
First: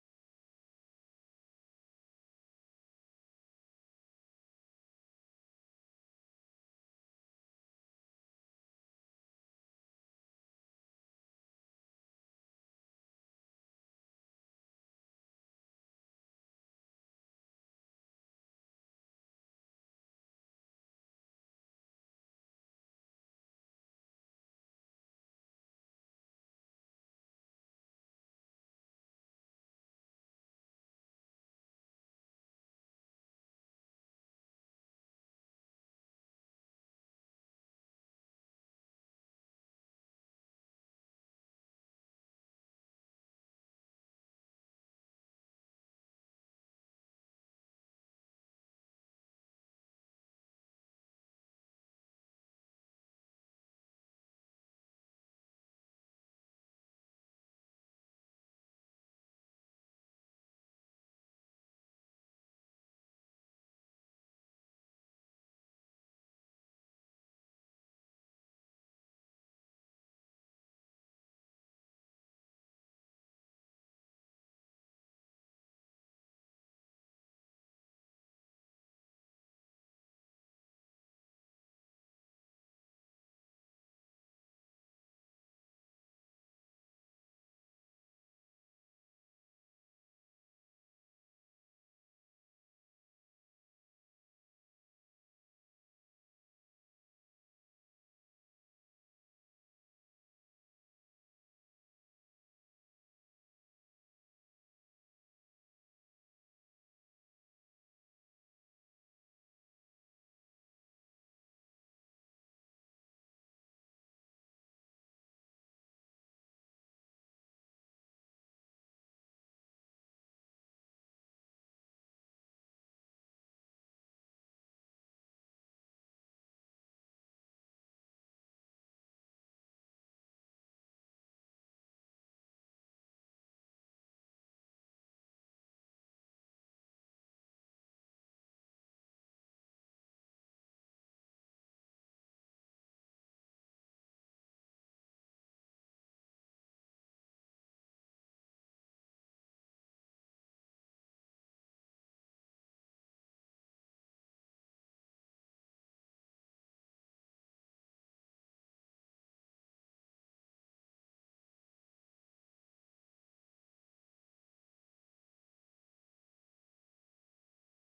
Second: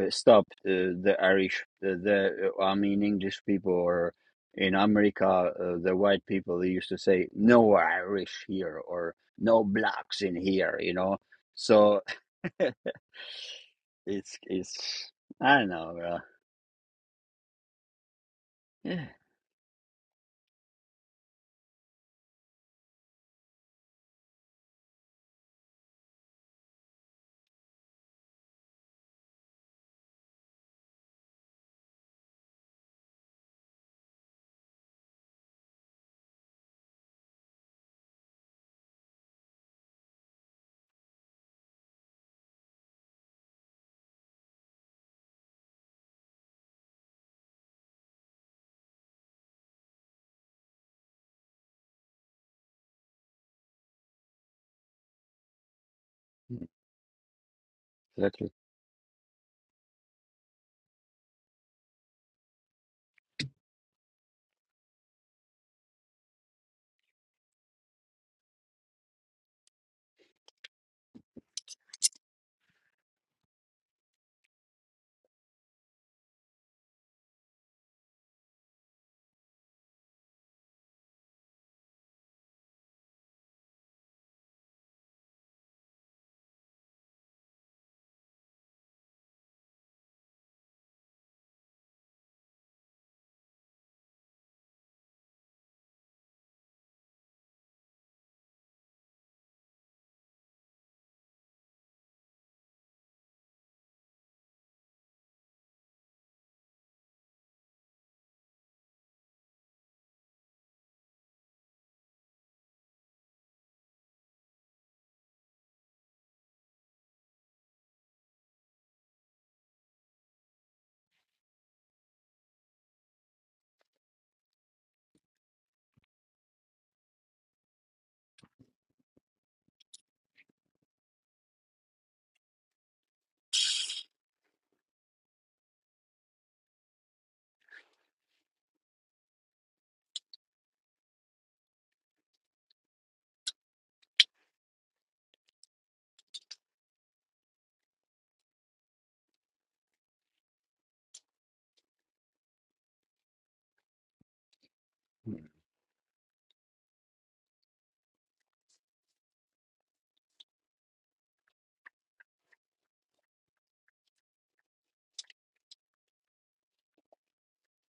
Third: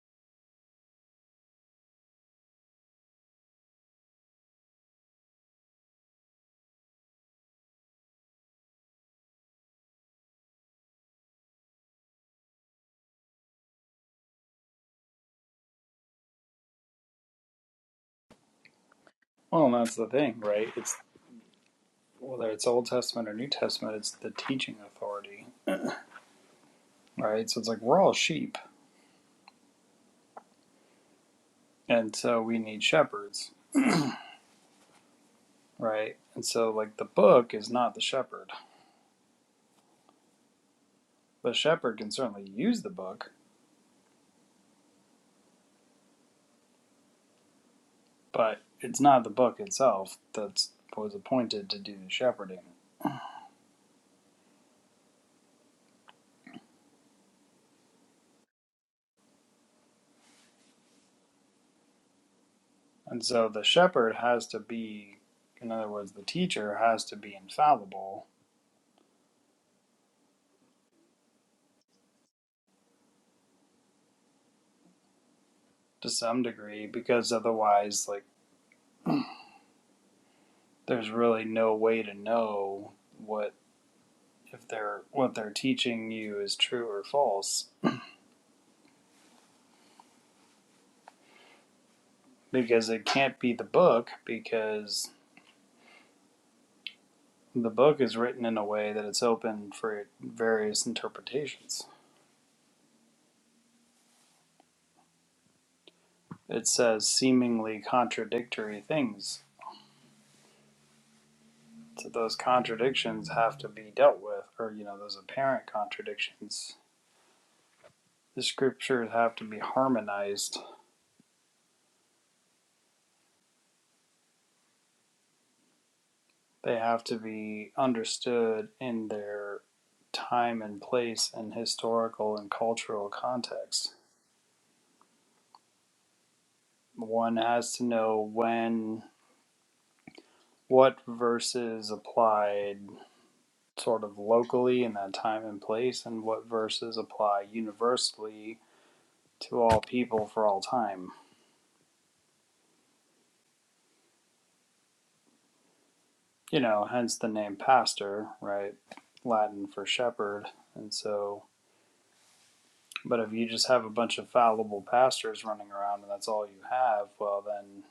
A: uh, stopped uh, the irish the, the uh, i mean english people or in america uh, the white people they used to say no irish here or no blacks in here you know so (laughs) it's it's i don't know bro. yeah
C: Well, that's the thing, right? It's whether it's Old Testament or New Testament, it's the teaching authority, right? So it's like we're all sheep, and so we need shepherds, right? And so like the book is not the shepherd. The shepherd can certainly use the book, but it's not the book itself that's was appointed to do the shepherding.
A: exactly
C: And so the shepherd has to be, in other words, the teacher has to be infallible to some degree because otherwise, like, there's really no way to know what if they're what they're teaching you is true or false because it can't be the book because the book is written in a way that it's open for various interpretations. It says seemingly contradictory things so those contradictions have to be dealt with, or you know, those apparent contradictions the scriptures have to be harmonized. They have to be understood in their time and place and historical and cultural context. One has to know when what verses applied sort of locally in that time and place and what verses apply universally to all people for all time. You know, hence the name pastor, right? Latin for shepherd. And so But if you just have a bunch of fallible pastors running around and that's all you have, well, then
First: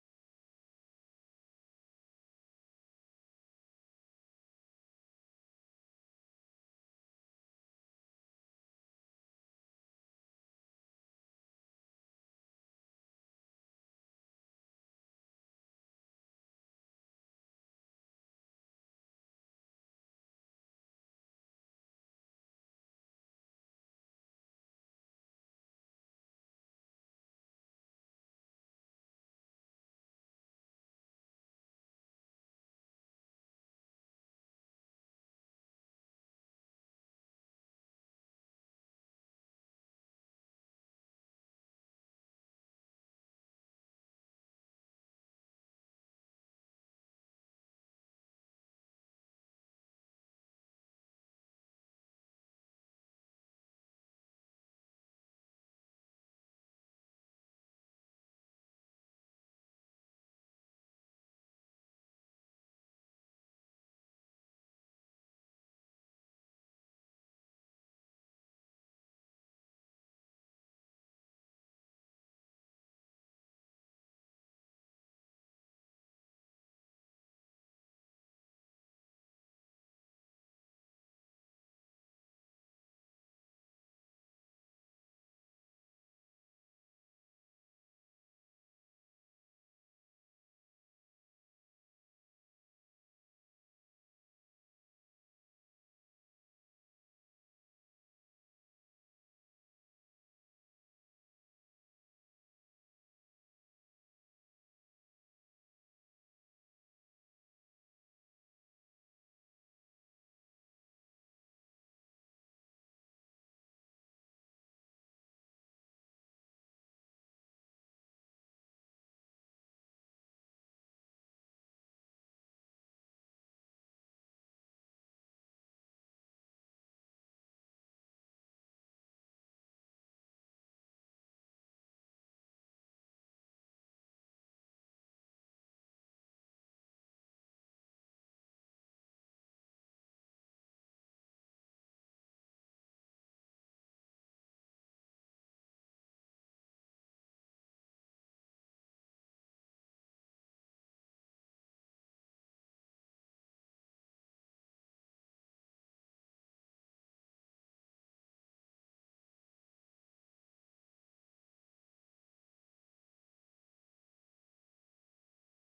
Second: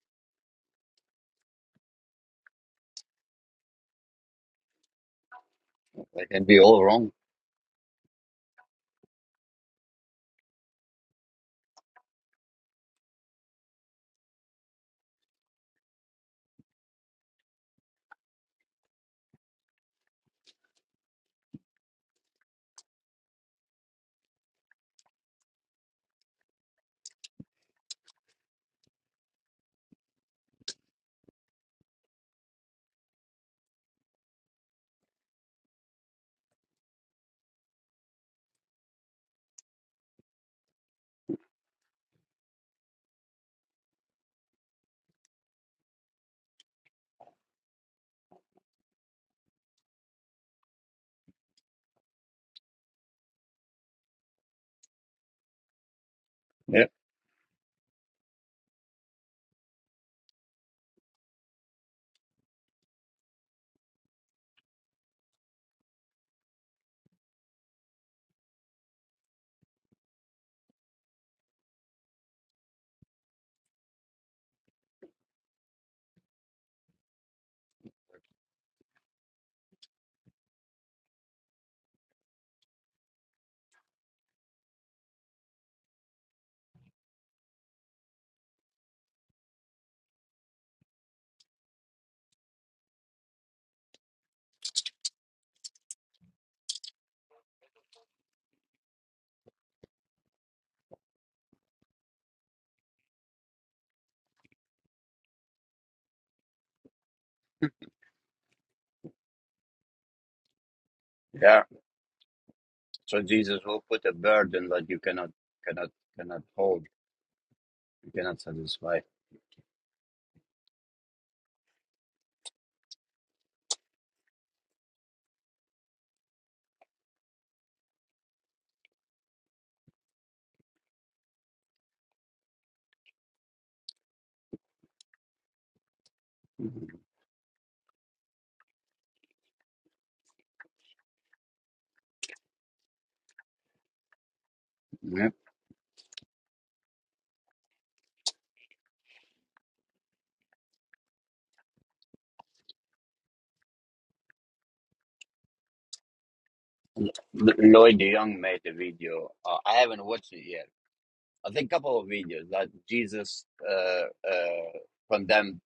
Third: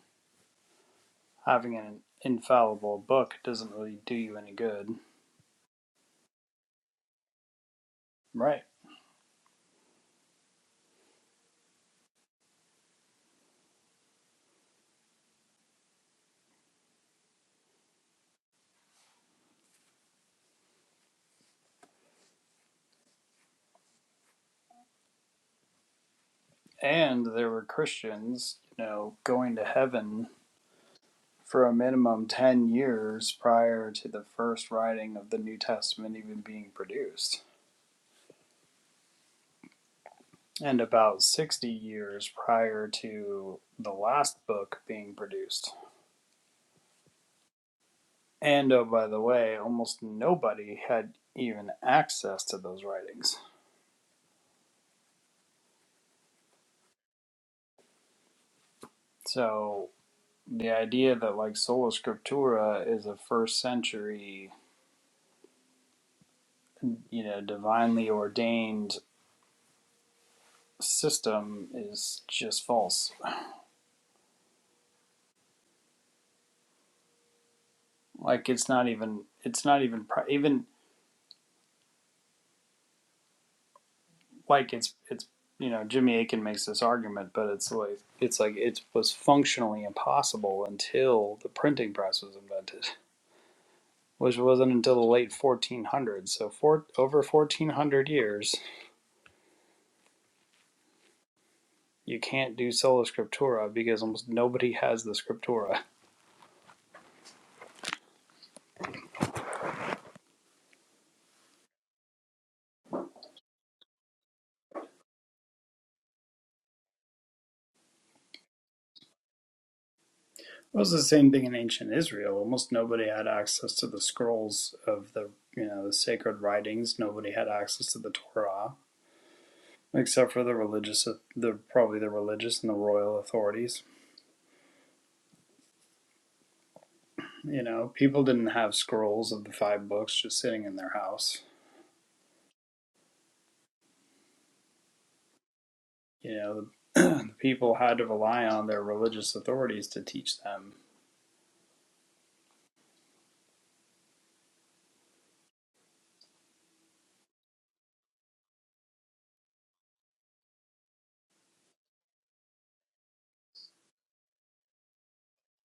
C: having an infallible book doesn't really do you any good.
A: they can be all wrong
C: Right. And there were Christians, you know, going to heaven for a minimum 10 years prior to the first writing of the New Testament even being produced, and about 60 years prior to the last book being produced. And oh, by the way, almost nobody had even access to those writings.
A: yeah
C: So the idea that like sola scriptura is a first century, you know, divinely ordained system is just false. Like it's not even it's not even even like it's it's you know Jimmy Akin makes this argument, but it's like it's like it was functionally impossible until the printing press was invented, which wasn't until the late 1400s. So for over 1400 years, you can't do sola scriptura because almost nobody has the scriptura
A: yeah so jesus will put a burden that you cannot cannot cannot hold you cannot satisfy
C: Well, It was the same thing in ancient Israel. Almost nobody had access to the scrolls of the you know the sacred writings. Nobody had access to the Torah except for the religious, the probably the religious and the royal authorities. You know, people didn't have scrolls of the five books just sitting in their house.
A: Yep.
C: You know, the (clears throat) people had to rely on their religious authorities to teach them.
A: L- Lloyd Young made a video. Uh, I haven't watched it yet. I think a couple of videos that Jesus uh, uh, condemned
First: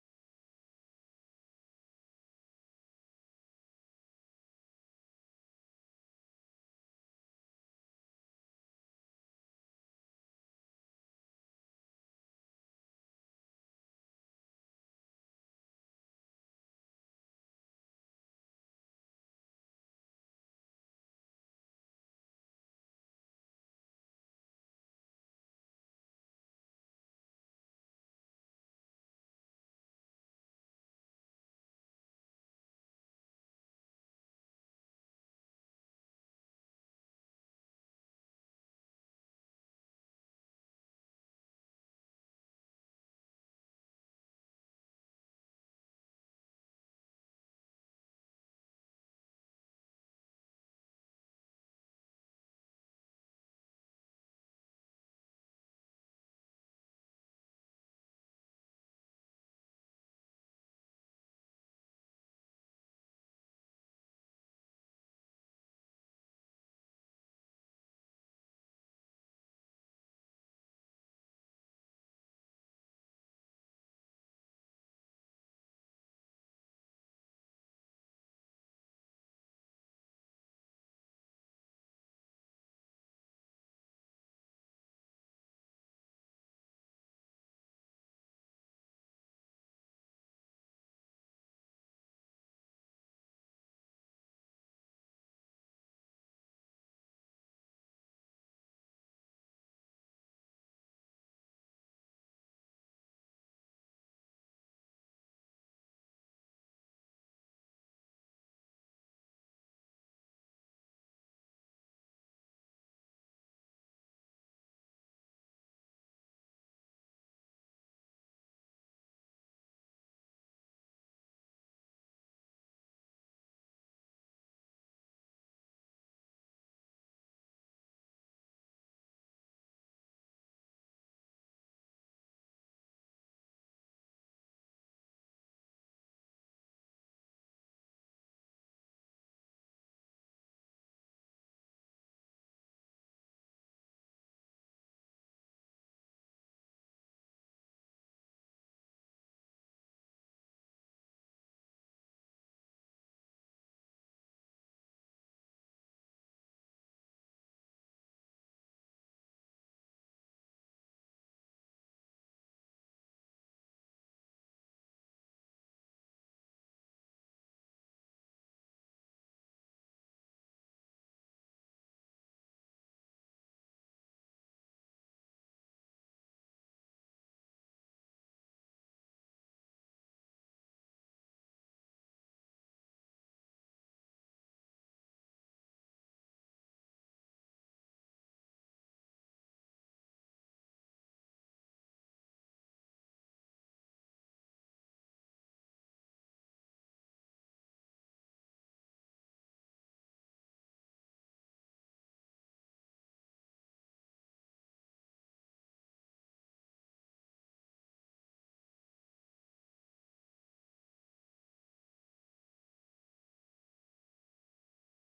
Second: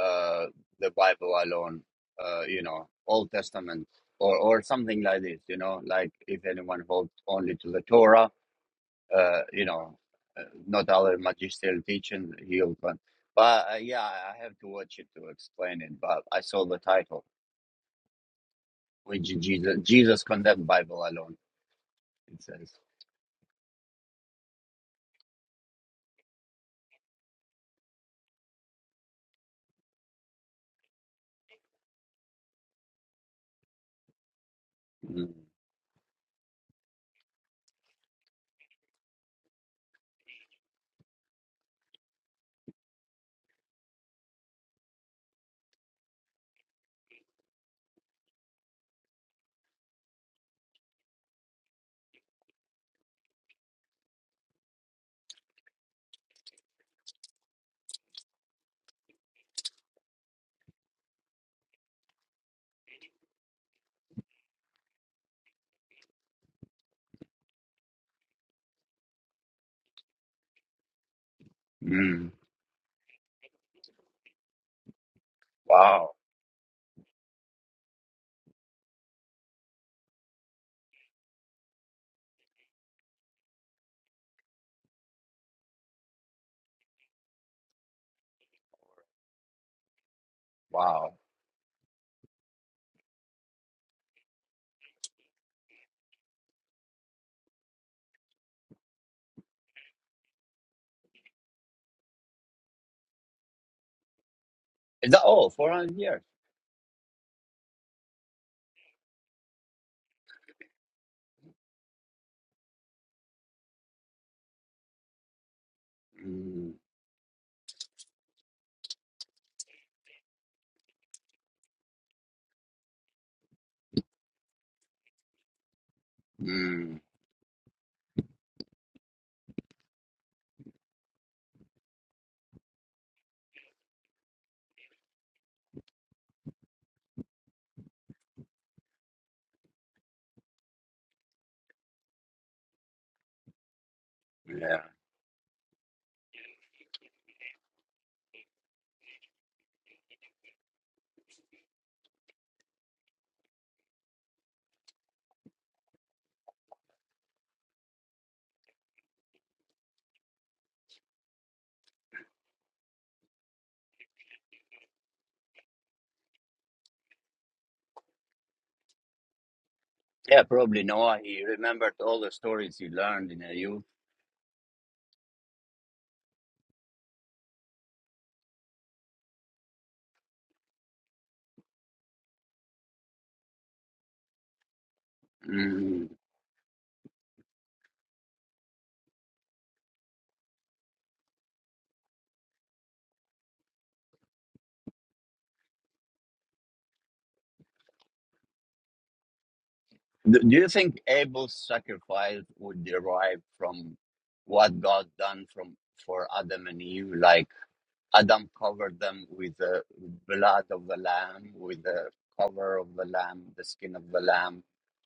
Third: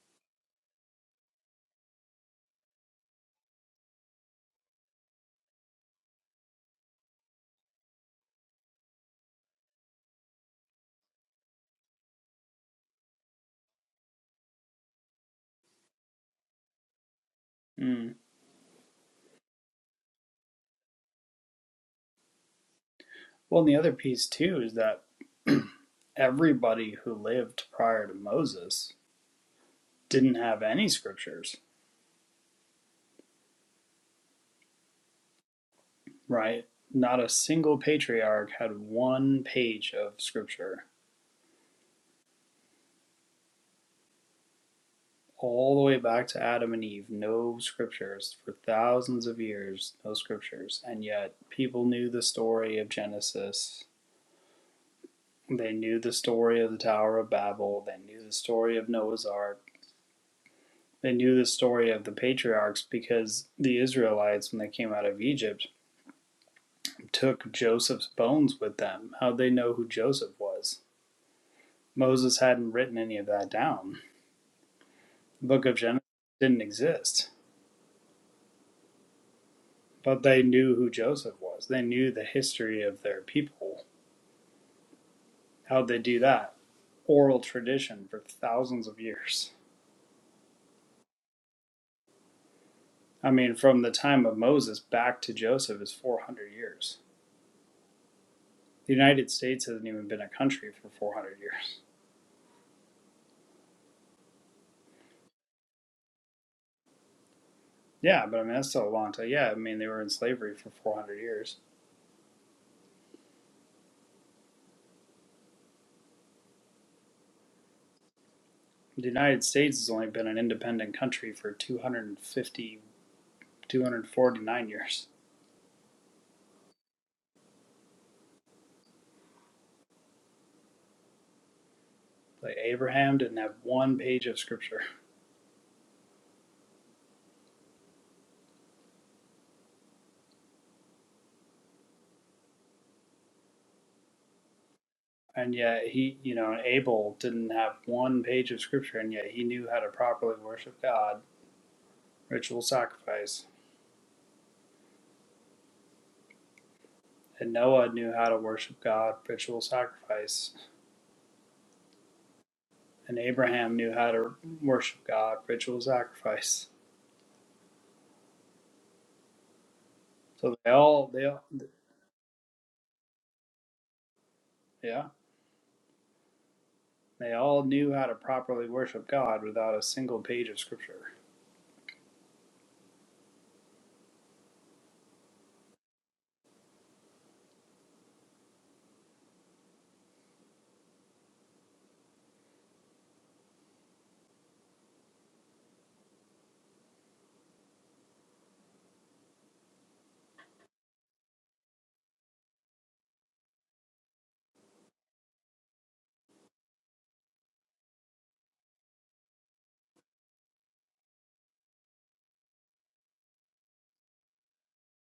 A: uh, the Bible alone, uh, you know, Old Testament or, or something like this, you know, like if anyone holds only to the Torah, uh, you know, uh, not other magisterial teaching, he'll. But, but uh, yeah, I have to watch it to explain it. But I saw the title,
C: Mm.
A: which Jesus, Jesus condemned Bible alone, it says.
C: Well, and the other piece too is that everybody who lived prior to Moses didn't have any scriptures
A: Mm-hmm.
C: Right. Not a single patriarch had one page of scripture. All the way back to Adam and Eve, no scriptures for thousands of years, no scriptures. And yet, people knew the story of Genesis. They knew the story of the Tower of Babel. They knew the story of Noah's Ark. They knew the story of the patriarchs because the Israelites, when they came out of Egypt, took Joseph's bones with them. How'd they know who Joseph was?
A: Mm.
C: Moses hadn't written any of that down book of Genesis
A: Wow.
C: didn't exist, but they knew who Joseph was. They knew the history of their people. How'd they do that? Oral tradition for thousands of years.
A: Wow.
C: I mean, from the time of Moses back to Joseph is 400 years. The United States hasn't even been a country for 400 years.
A: Is that all? 400 years?
C: Yeah, but I mean, that's still a long time. Yeah, I mean, they were in slavery for 400 years.
A: Mm.
C: The United States has only been an independent country for 250, 249 years.
A: Mm.
C: Like, Abraham didn't have one page of scripture.
A: Yeah.
C: And yet he, you know, Abel didn't have one page of scripture, and yet he knew how to properly worship God, ritual sacrifice. And Noah knew how to worship God, ritual sacrifice. And Abraham knew how to worship God, ritual sacrifice.
A: Yeah,
C: So they
A: probably
C: all,
A: Noah.
C: they all,
A: He remembered all the stories he learned in a youth.
C: yeah, they all knew how to properly worship God without a single page of scripture.
A: Mm. Do do you think Abel's sacrifice would derive from what God done from for Adam and Eve? Like, Adam covered them with the blood of the lamb, with the cover of the lamb, the skin of the lamb.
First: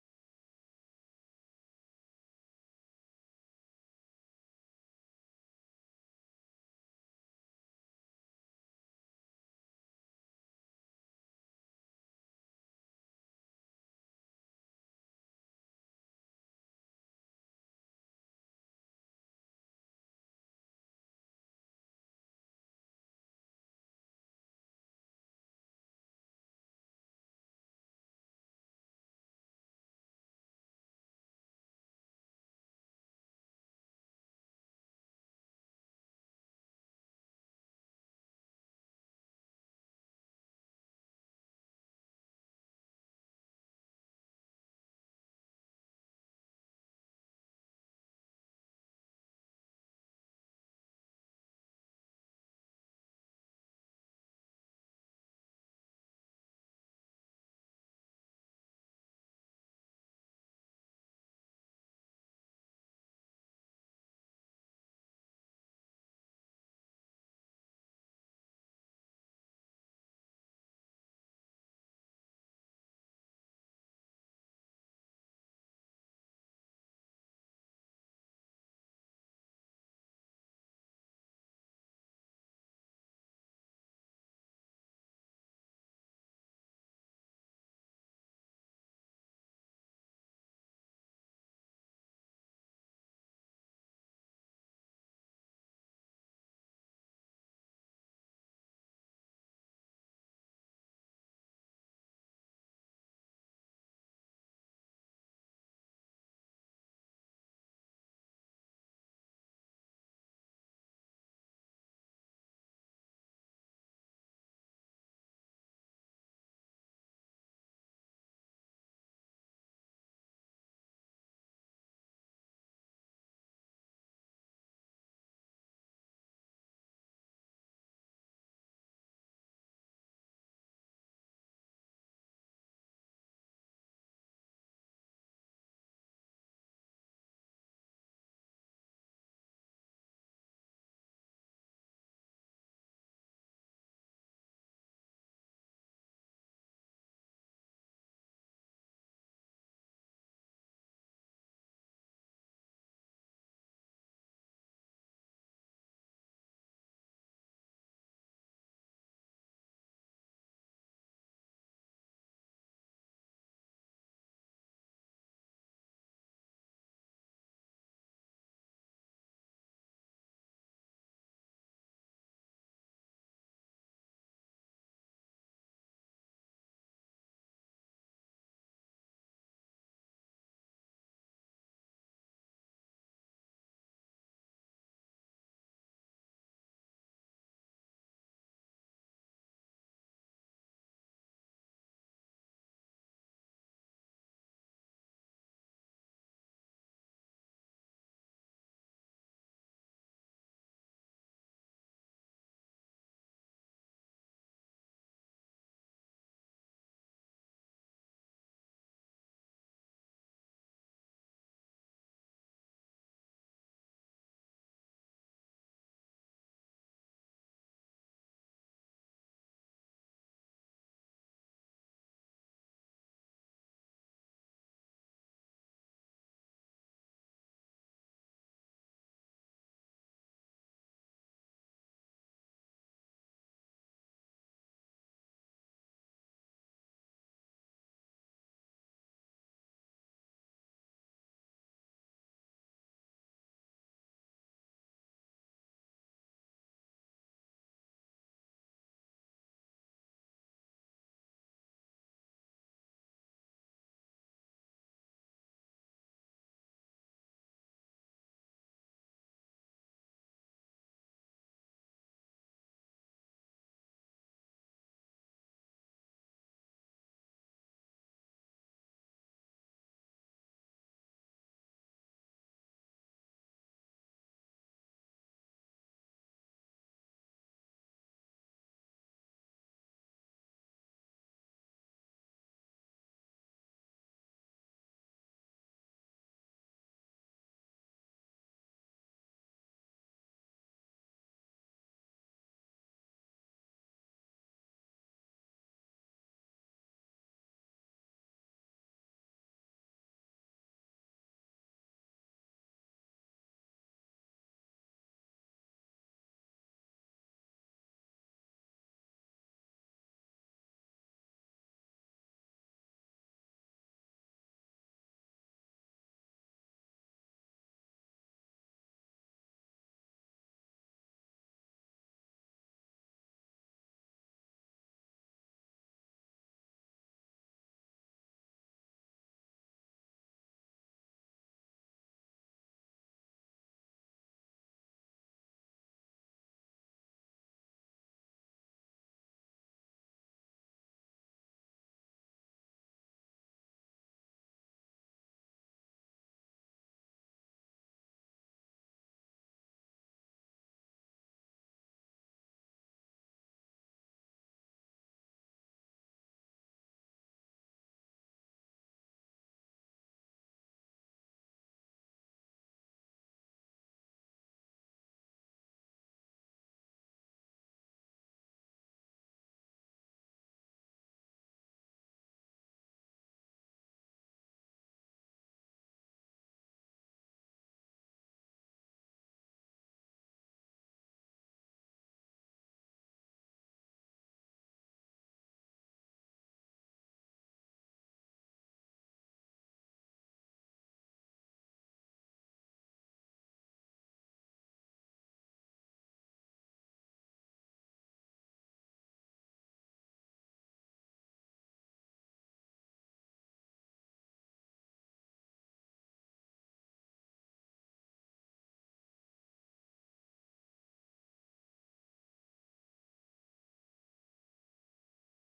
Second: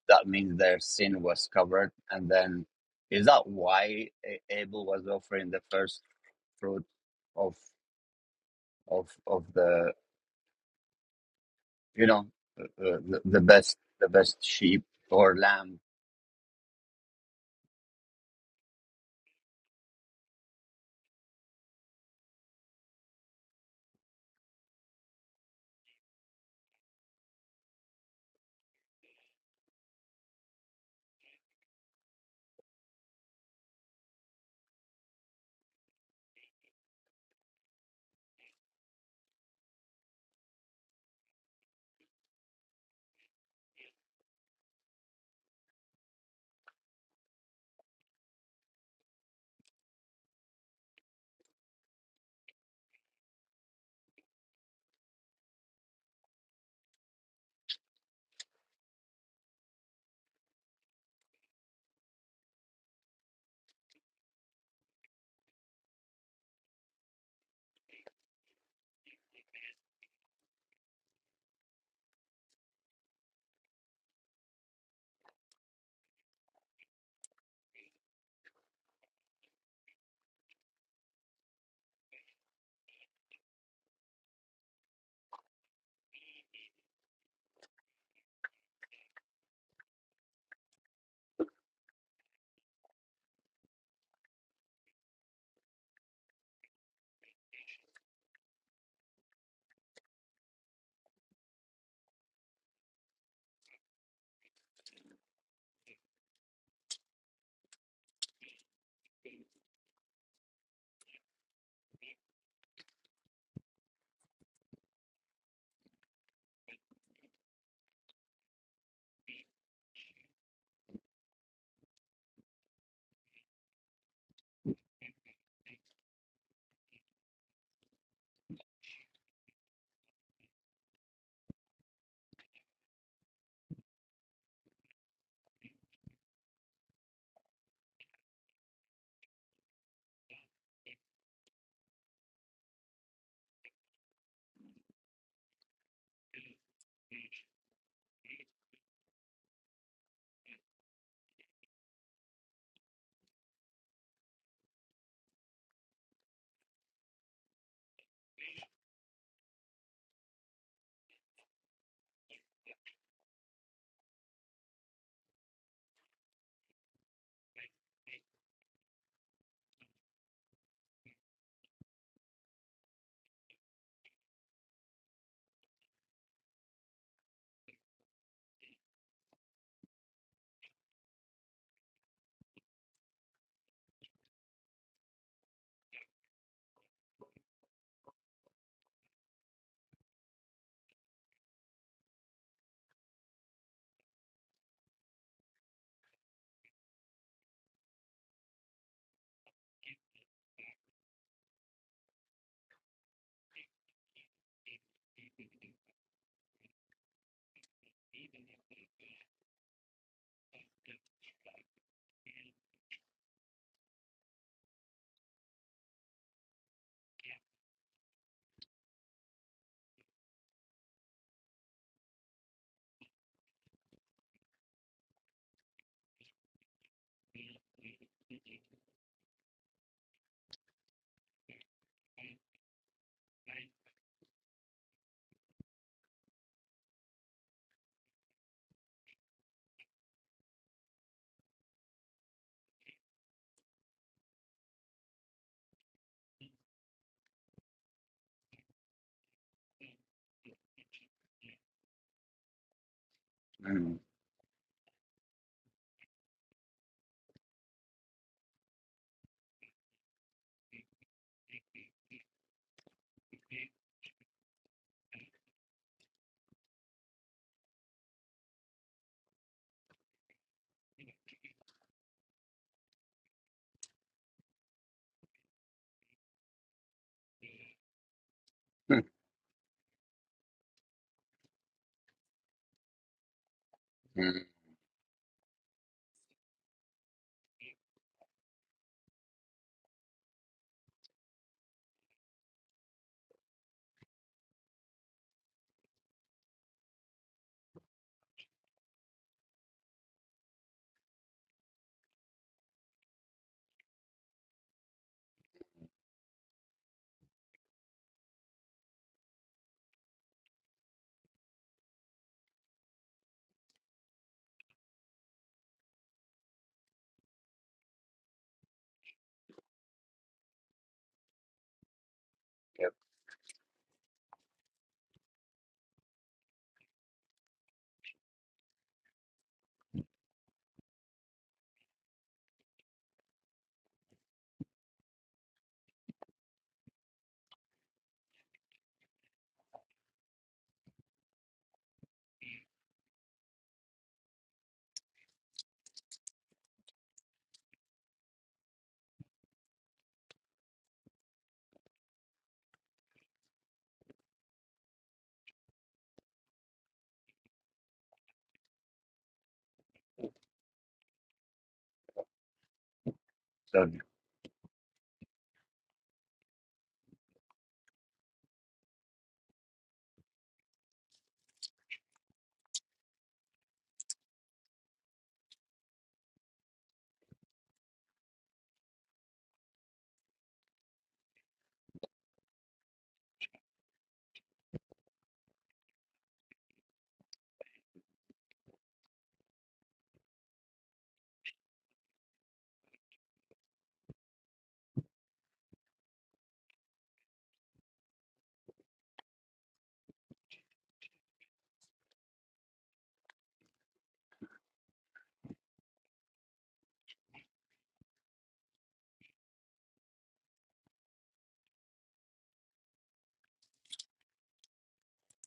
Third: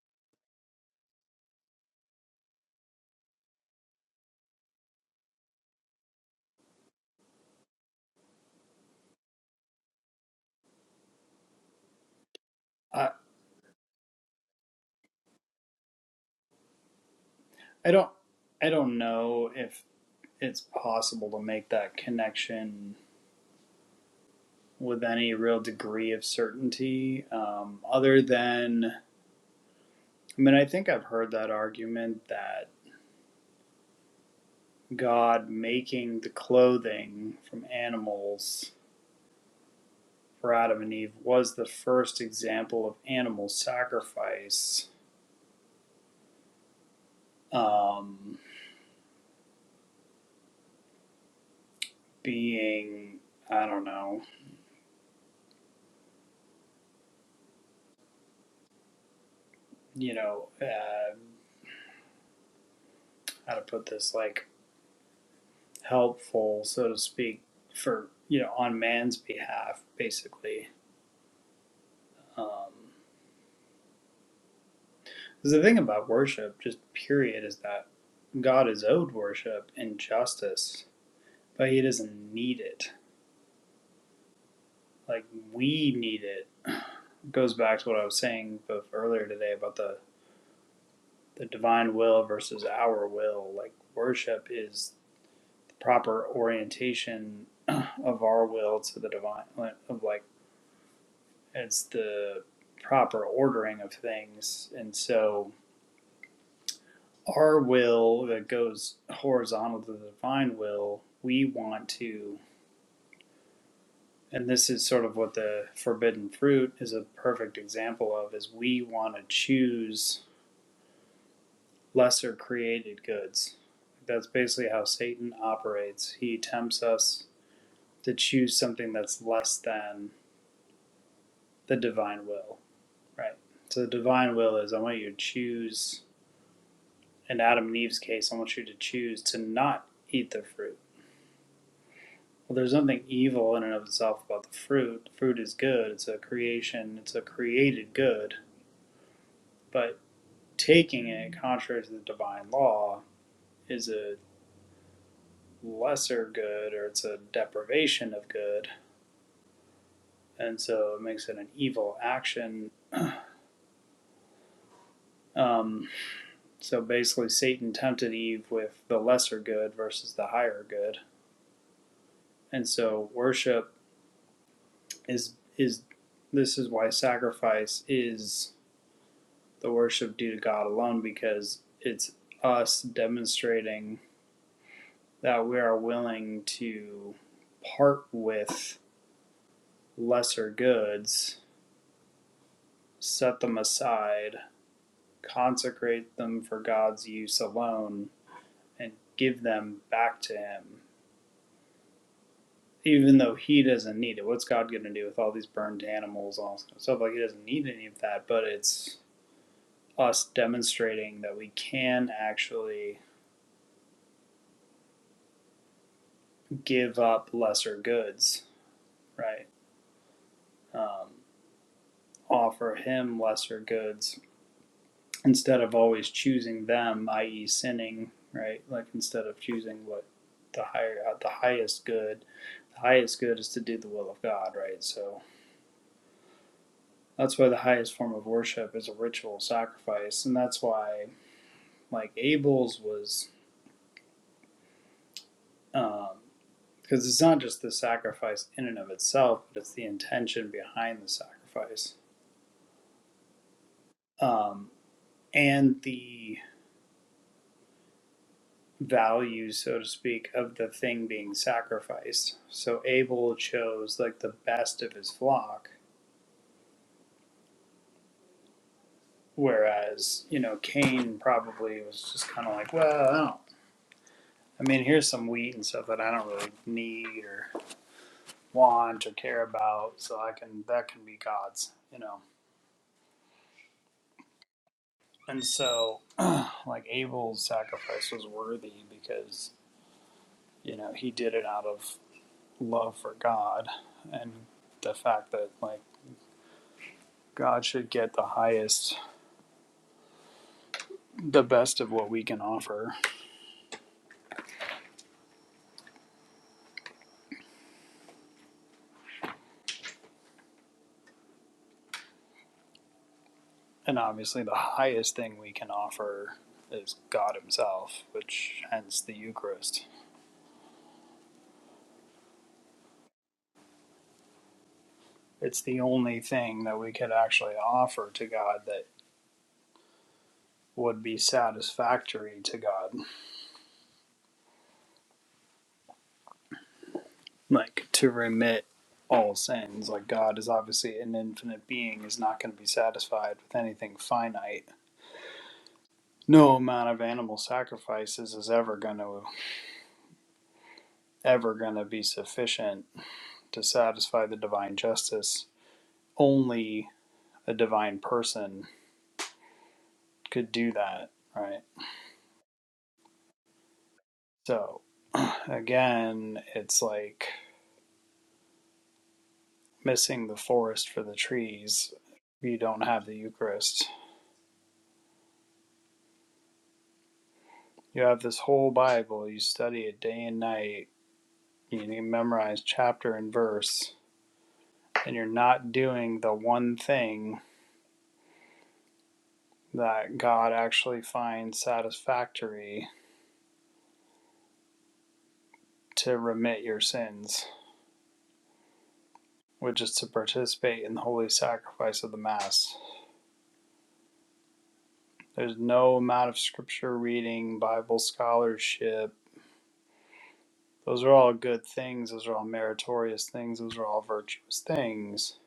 A: That means their sin was covered. And then, is that why A- Abel was offering the first fruit of of of the you know uh, uh,
C: I,
A: the, the best the best sheep or lamb?
C: I don't, I don't know if it's possible to make that connection with any real degree of certainty, um, other than, I mean, I think I've heard that argument that God making the clothing from animals for Adam and Eve was the first example of animal sacrifice um, being, I don't know, you know, uh, how to put this, like helpful, so to speak, for, you know, on man's behalf, basically. Um, Because the thing about worship, just period, is that God is owed worship and justice, but he doesn't need it. Like we need it. (sighs) it goes back to what I was saying both earlier today about the, the divine will versus our will. Like worship is the proper orientation (clears throat) of our will to the divine, like, of like, it's the proper ordering of things. And so our will that goes horizontal to the divine will, we want to, and this is sort of what the forbidden fruit is a perfect example of, is we want to choose lesser created goods. That's basically how Satan operates. He tempts us to choose something that's less than the divine will, right? So the divine will is I want you to choose, in Adam and Eve's case, I want you to choose to not eat the fruit Well, there's nothing evil in and of itself about the fruit. The Fruit is good. It's a creation. It's a created good. But taking it contrary to the divine law is a lesser good or it's a deprivation of good. And so it makes it an evil action. (clears throat) um, so basically, Satan tempted Eve with the lesser good versus the higher good. And so worship is is this is why sacrifice is the worship due to God alone because it's us demonstrating that we are willing to part with lesser goods, set them aside, consecrate them for God's use alone, and give them back to Him. Even though He doesn't need it. What's God going to do with all these burned animals, all this kind of stuff? Like, He doesn't need any of that, but it's us demonstrating that we can actually give up lesser goods, right? um, offer him lesser goods instead of always choosing them, i.e., sinning, right? Like instead of choosing what the higher, uh, the highest good, the highest good is to do the will of God, right? So that's why the highest form of worship is a ritual sacrifice, and that's why like Abel's was. Um, because it's not just the sacrifice in and of itself, but it's the intention behind the sacrifice
A: Mm.
C: um, and the values, so to speak, of the thing being sacrificed. So Abel chose like the best of his flock, whereas, you know, Cain probably was just kind of like, well, I don't. I mean, here's some wheat and stuff that I don't really need or
A: Mm.
C: want or care about, so I can that can be God's, you know.
A: Mm. (laughs)
C: And so, like Abel's sacrifice was worthy because you know he did it out of love for God, and the fact that like God should get the highest the best of what we can offer. And obviously, the highest thing we can offer is God Himself, which hence the Eucharist.
A: Yep.
C: It's the only thing that we could actually offer to God that would be satisfactory to God, like to remit all sins. Like, God is obviously an infinite being, is not going to be satisfied with anything finite. No amount of animal sacrifices is ever going to ever going to be sufficient to satisfy the divine justice only a divine person could do that, right?
A: So,
C: So again, it's like missing the forest for the trees. You don't have the Eucharist. You have this whole Bible, you study it day and night, you need to memorize chapter and verse, and you're not doing the one thing that God actually finds satisfactory to remit your sins, which is to participate in the holy sacrifice of the Mass. There's no amount of scripture reading, Bible scholarship. Those are all good things. Those are all meritorious things. Those are all virtuous things.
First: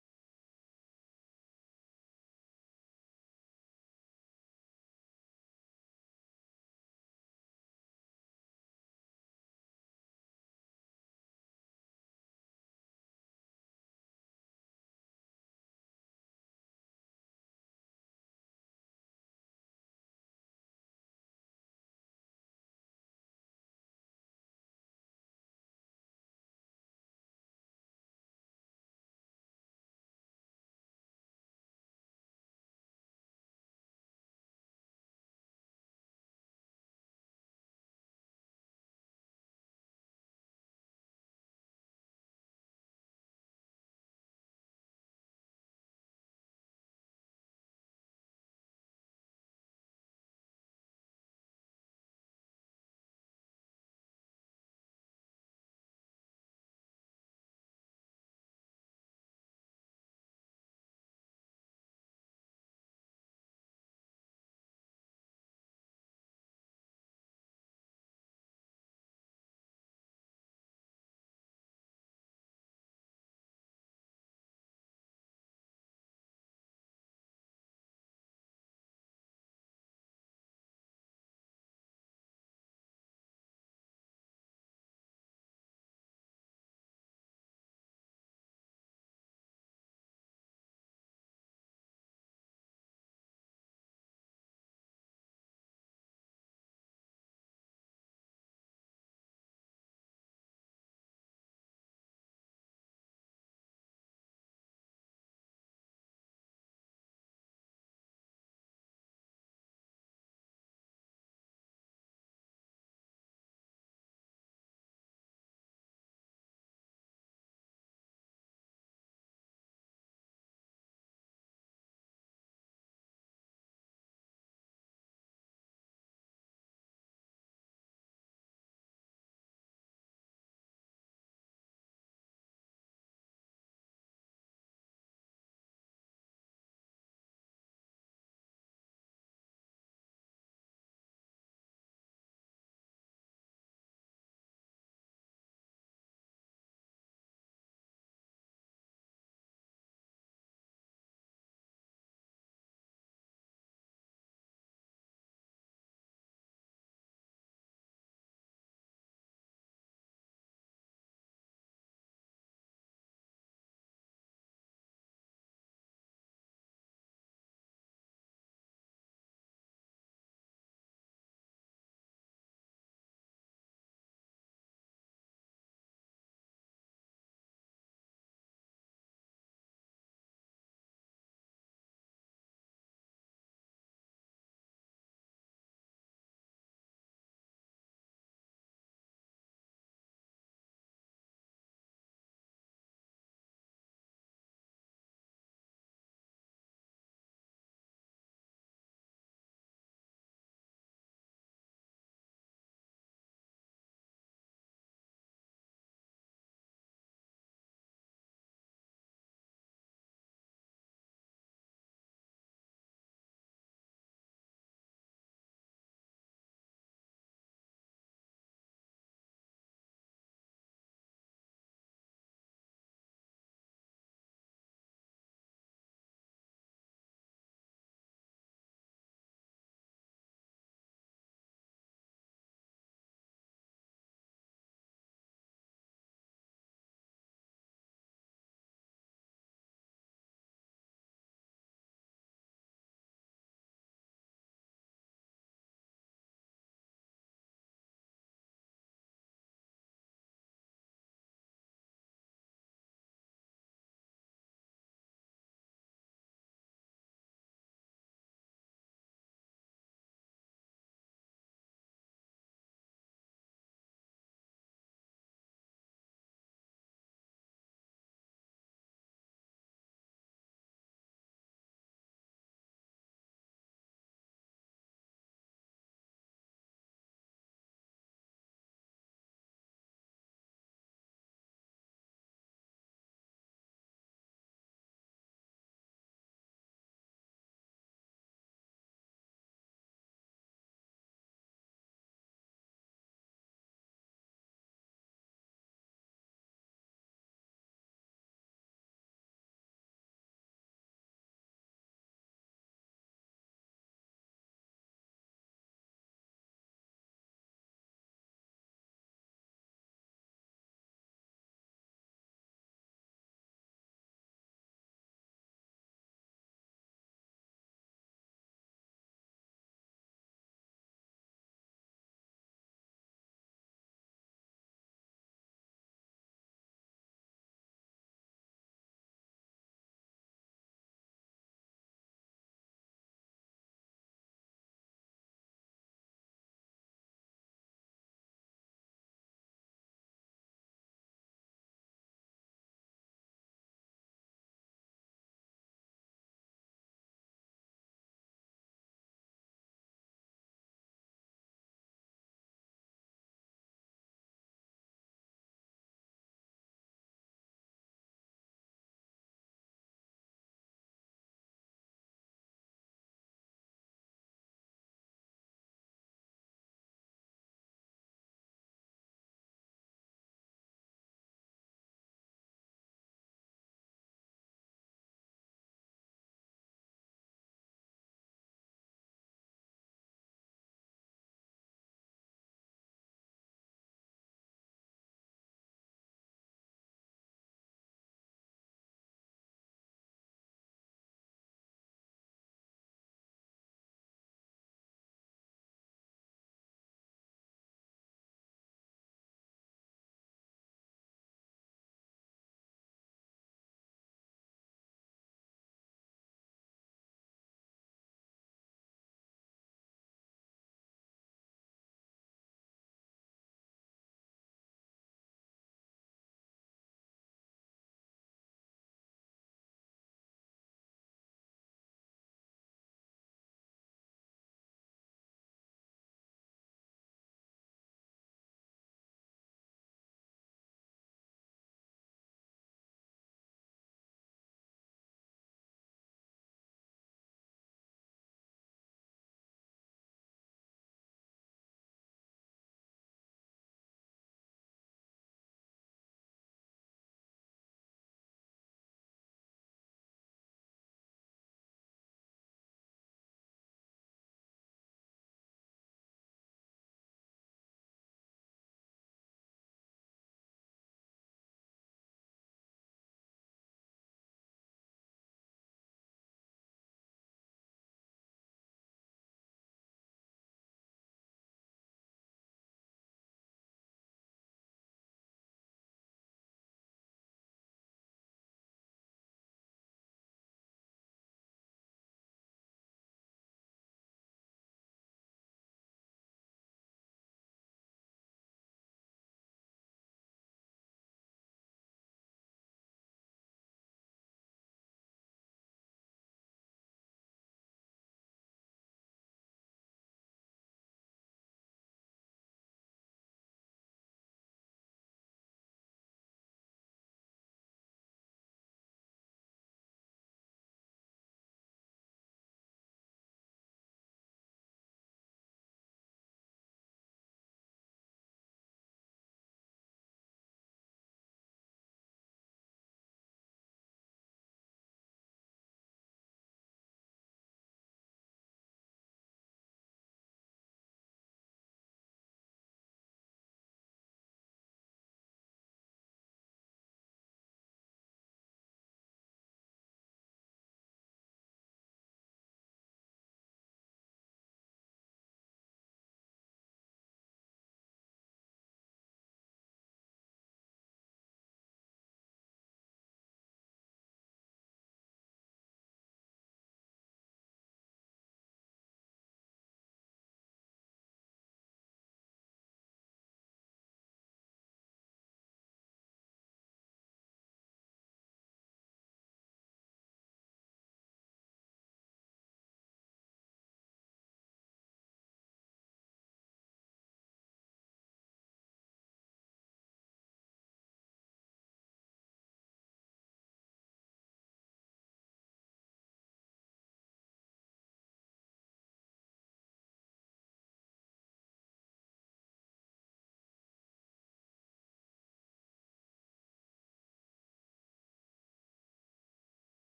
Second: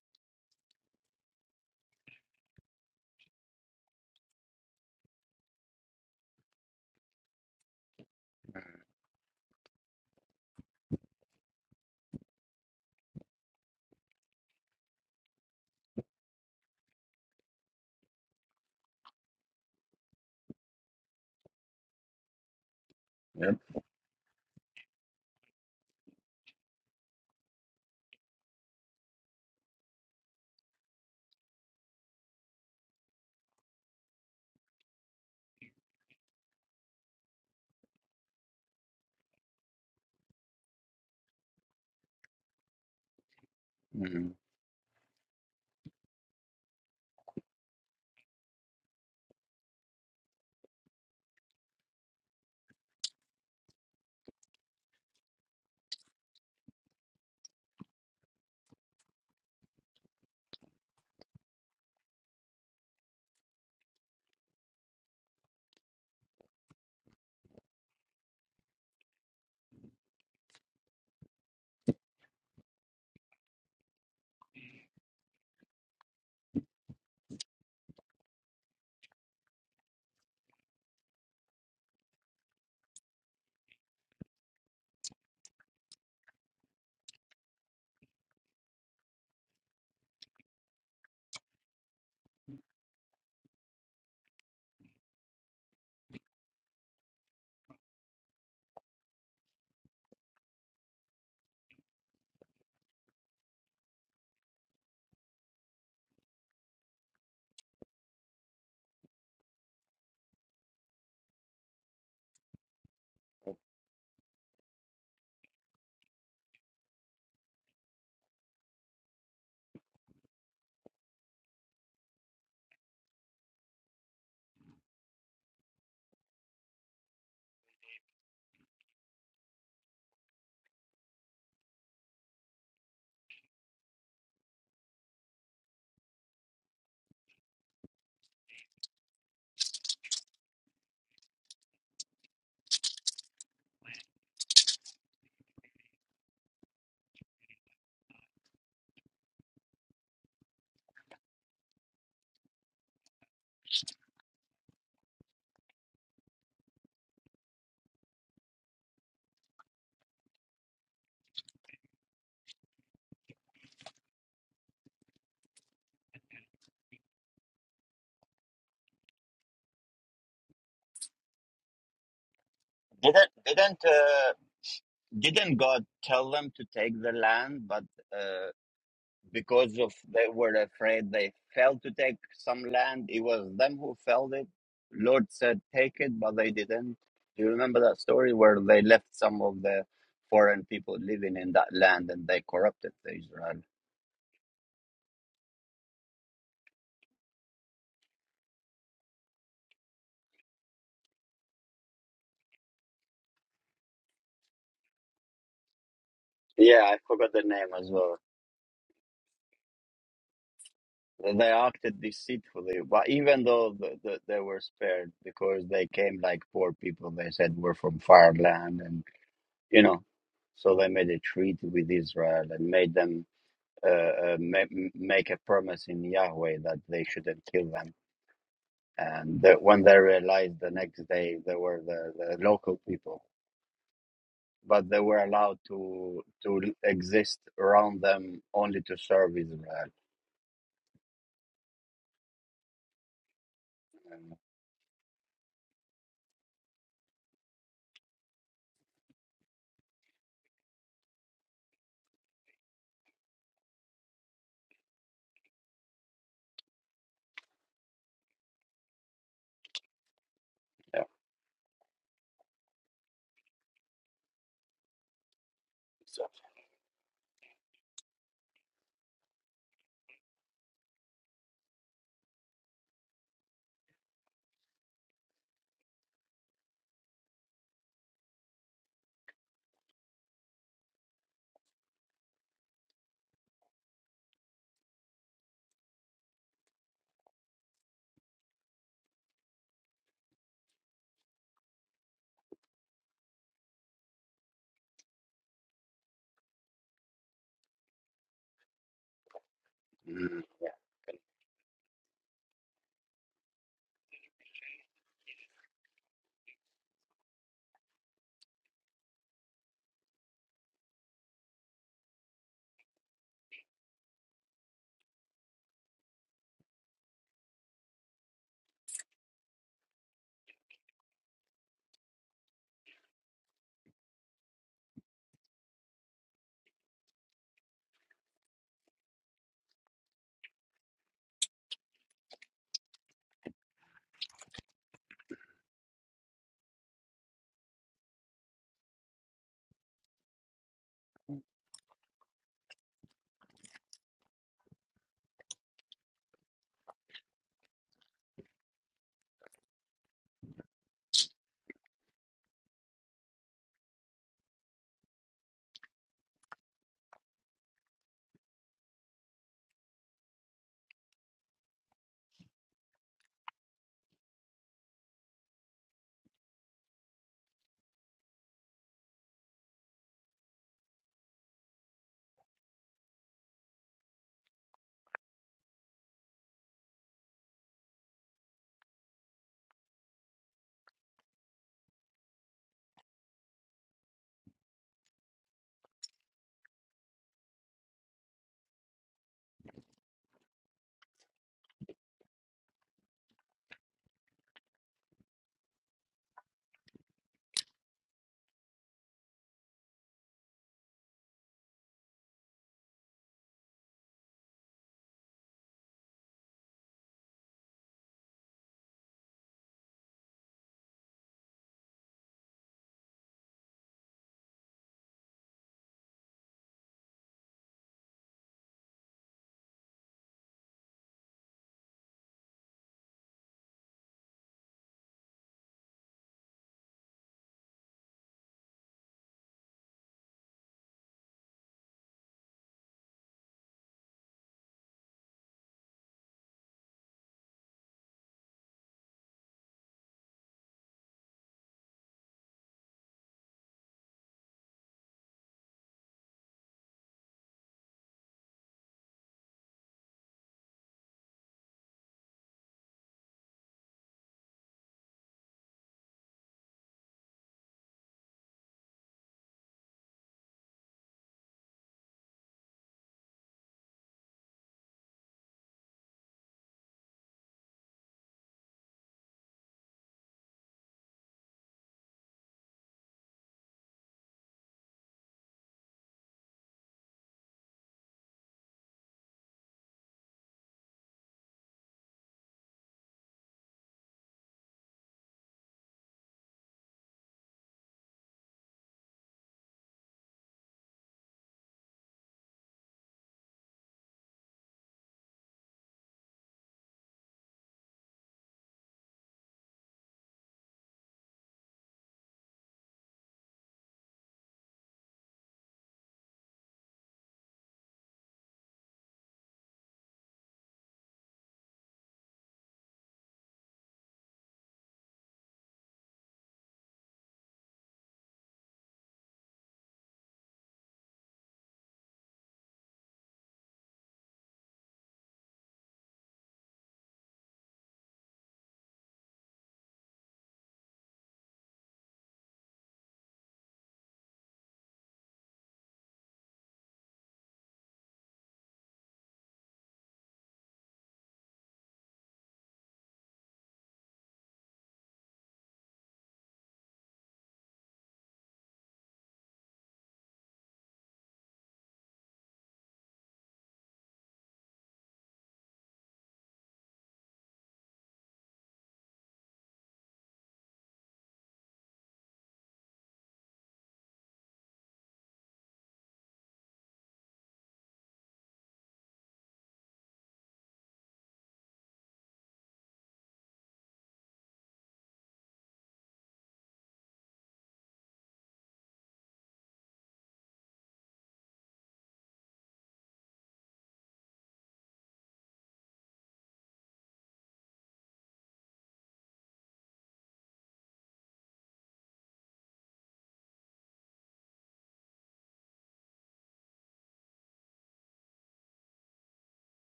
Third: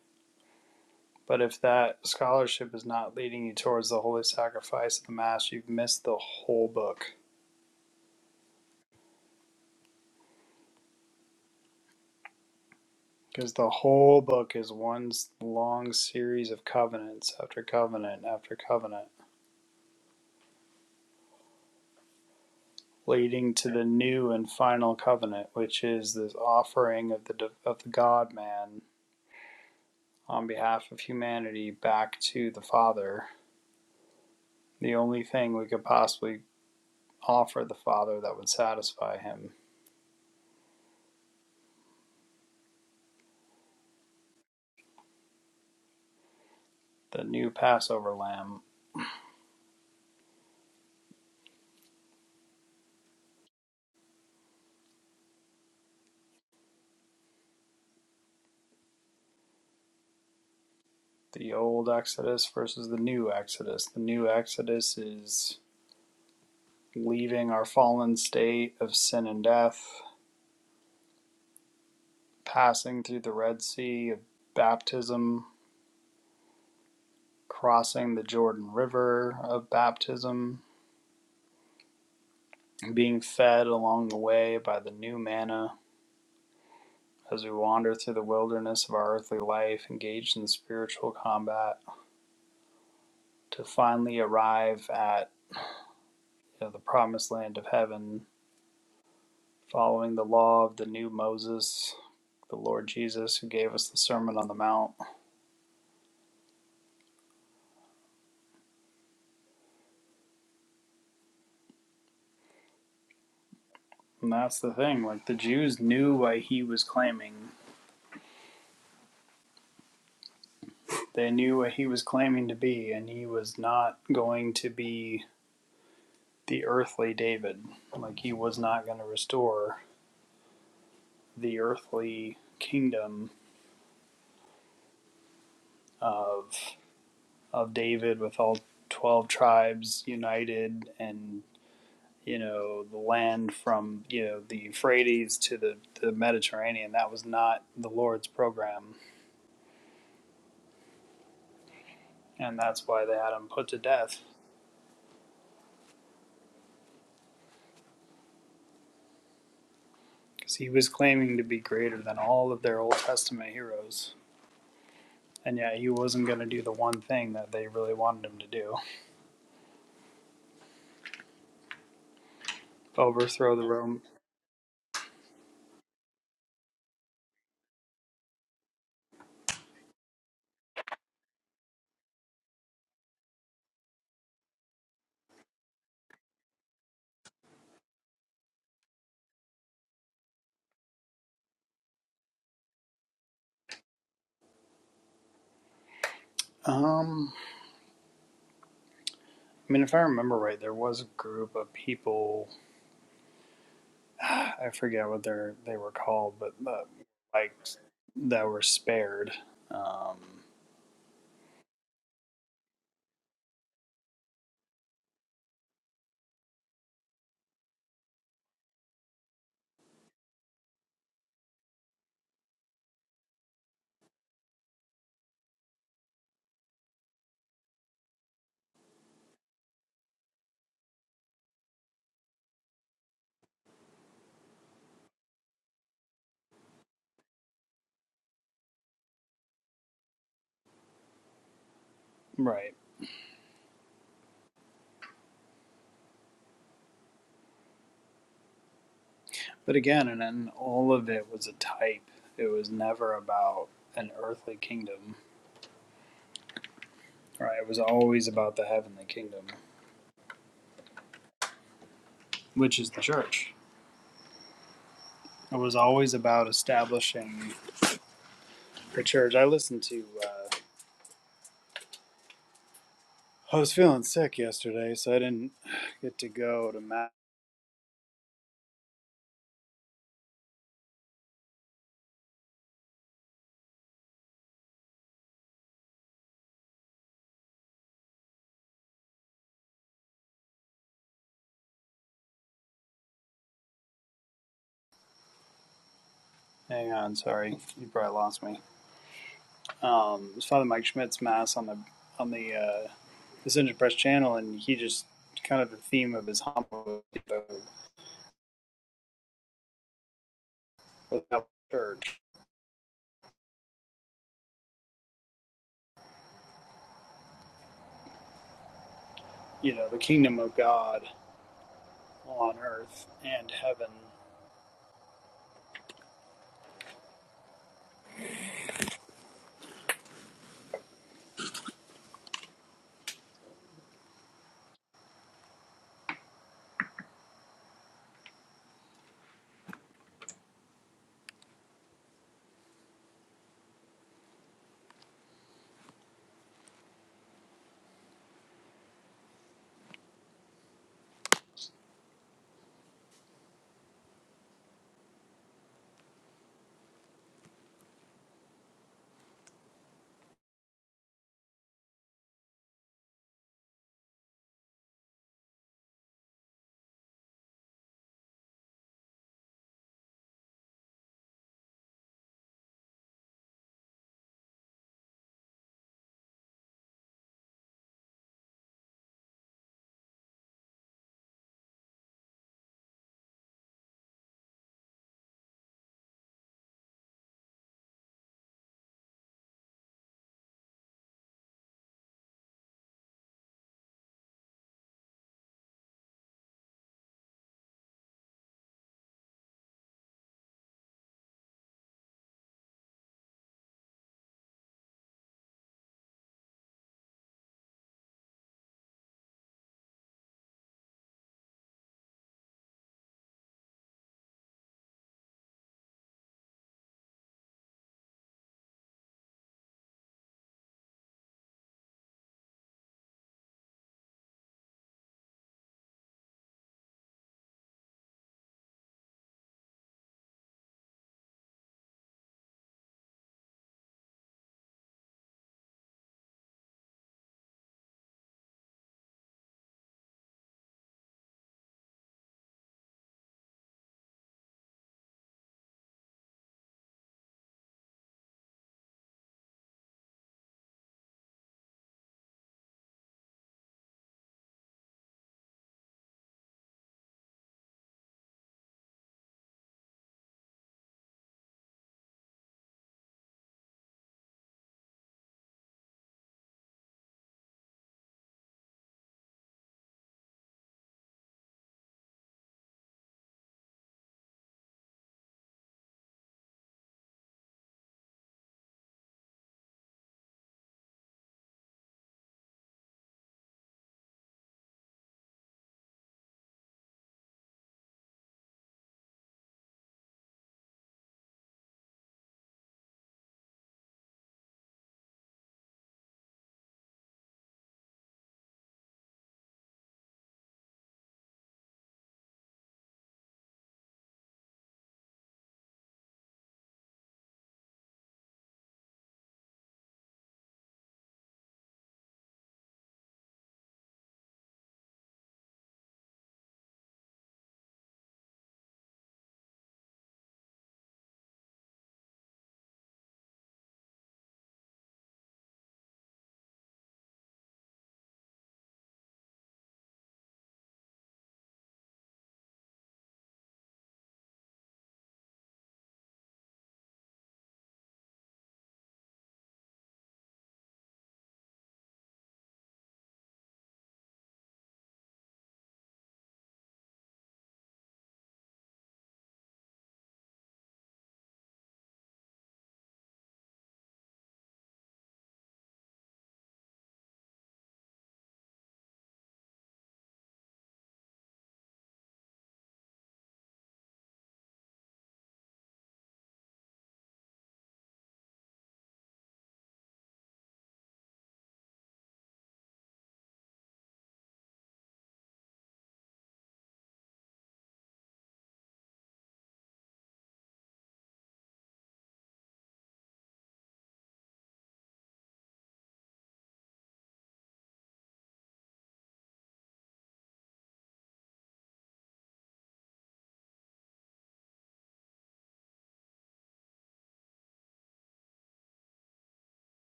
C: But if that scholarship is not leading you towards the holy sacrifice of the Mass, you've missed the whole book. Because the whole book is one long series of covenants after covenant after covenant, leading
A: yep.
C: to the new and final covenant, which is this offering of the of the God Man on behalf of humanity back to the Father, the only thing we could possibly offer the Father that would satisfy him
A: Mm.
C: the new Passover lamb, the old Exodus versus the new Exodus. The new Exodus is leaving our fallen state of sin and death, passing through the Red Sea of baptism, crossing the Jordan River of baptism, being fed along the way by the new manna as we wander through the wilderness of our earthly life, engaged in the spiritual combat, to finally arrive at you know, the promised land of heaven, following the law of the new Moses, the Lord Jesus, who gave us the Sermon on the Mount. And that's the thing, like the Jews knew what he was claiming. They knew what he was claiming to be, and he was not going to be the earthly David. Like he was not going to restore the earthly kingdom of of David with all 12 tribes united and you know the land from you know the Euphrates to the, the Mediterranean that was not the Lord's program and that's why they had him put to death because he was claiming to be greater than all of their Old Testament heroes and yeah, he wasn't going to do the one thing that they really wanted him to do
A: Didn't
C: overthrow the
A: didn't
C: Rome
A: uh, didn't God tell them to take the land, but? uh, because of they were afraid they failed to take some land. It was them who failed it. Lord said, "Take it," but they didn't. Do you remember that story where they left some of the foreign people living in that land and they corrupted the Israel?
C: um I mean if I remember right there was a group of people I forget what they're they were called, but
A: Yeah,
C: uh,
A: I forgot the
C: like
A: name as well.
C: that were spared. Um,
A: They acted deceitfully, but even though the, the, they were spared because they came like poor people, they said we're from far land, and you know, so they made a treaty with Israel and made them uh, uh, ma- make a promise in Yahweh that they shouldn't kill them. And that when they realized the next day they were the, the local people, but they were allowed to to exist around them only to serve Israel.
C: right.
A: And,
C: But again, and then all of it was a type. It was never about an earthly kingdom. Right. It was always about the heavenly kingdom,
A: yeah.
C: which is the church. It was always
A: So,
C: about establishing the church. I listened to. Uh, I was feeling sick yesterday, so I didn't get to go to Matt. Hang on, sorry, you probably lost me. um, it
A: mm,
C: was Father
A: yeah.
C: Mike Schmidt's mass on the on the uh, Ascension Press channel, and he just kind of the theme of his homily without church, you know, the kingdom of God on earth and heaven.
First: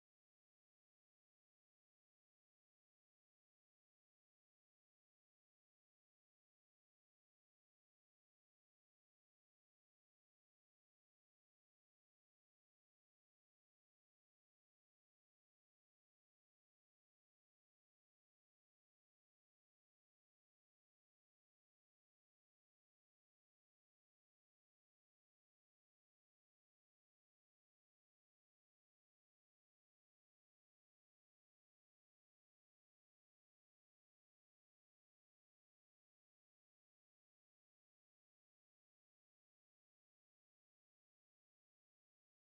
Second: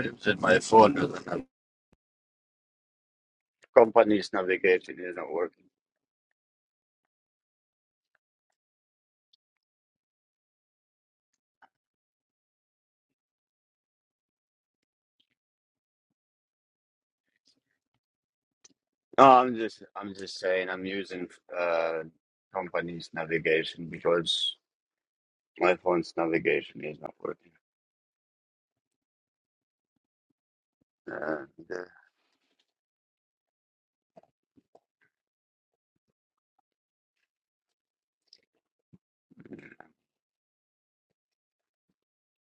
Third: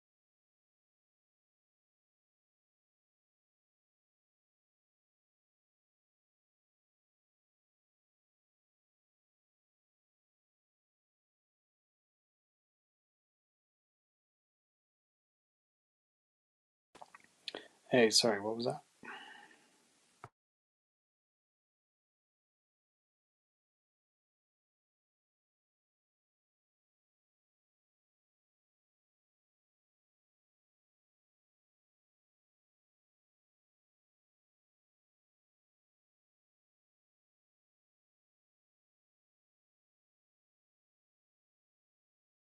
A: It's in my phone. Company's navigation is not working.
C: Hey, sorry, what was that?
A: No, I'm just I'm just saying I'm using uh, company's navigation because my phone's navigation is not working. Uh,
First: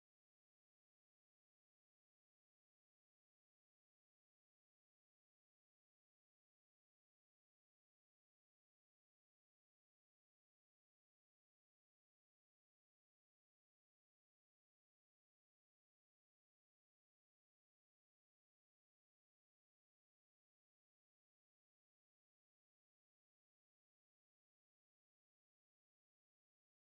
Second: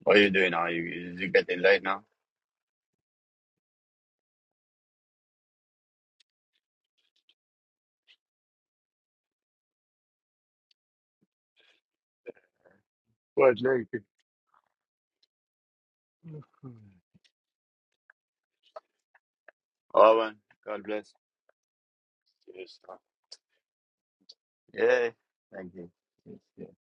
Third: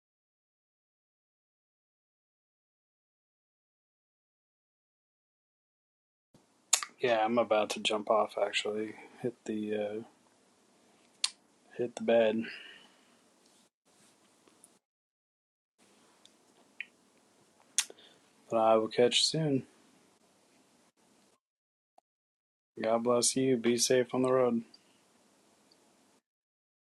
A: What are you doing now? You, you you getting late now?
C: Yeah, I'm about to jump off. Actually, hit the uh, hit the bed,
A: Quite late. you.
C: but I will catch you soon.
A: Oh, man. God bless. Yes. sir.
C: God bless you. Be safe on the road.
A: Yeah. Thank you. Yes, yeah.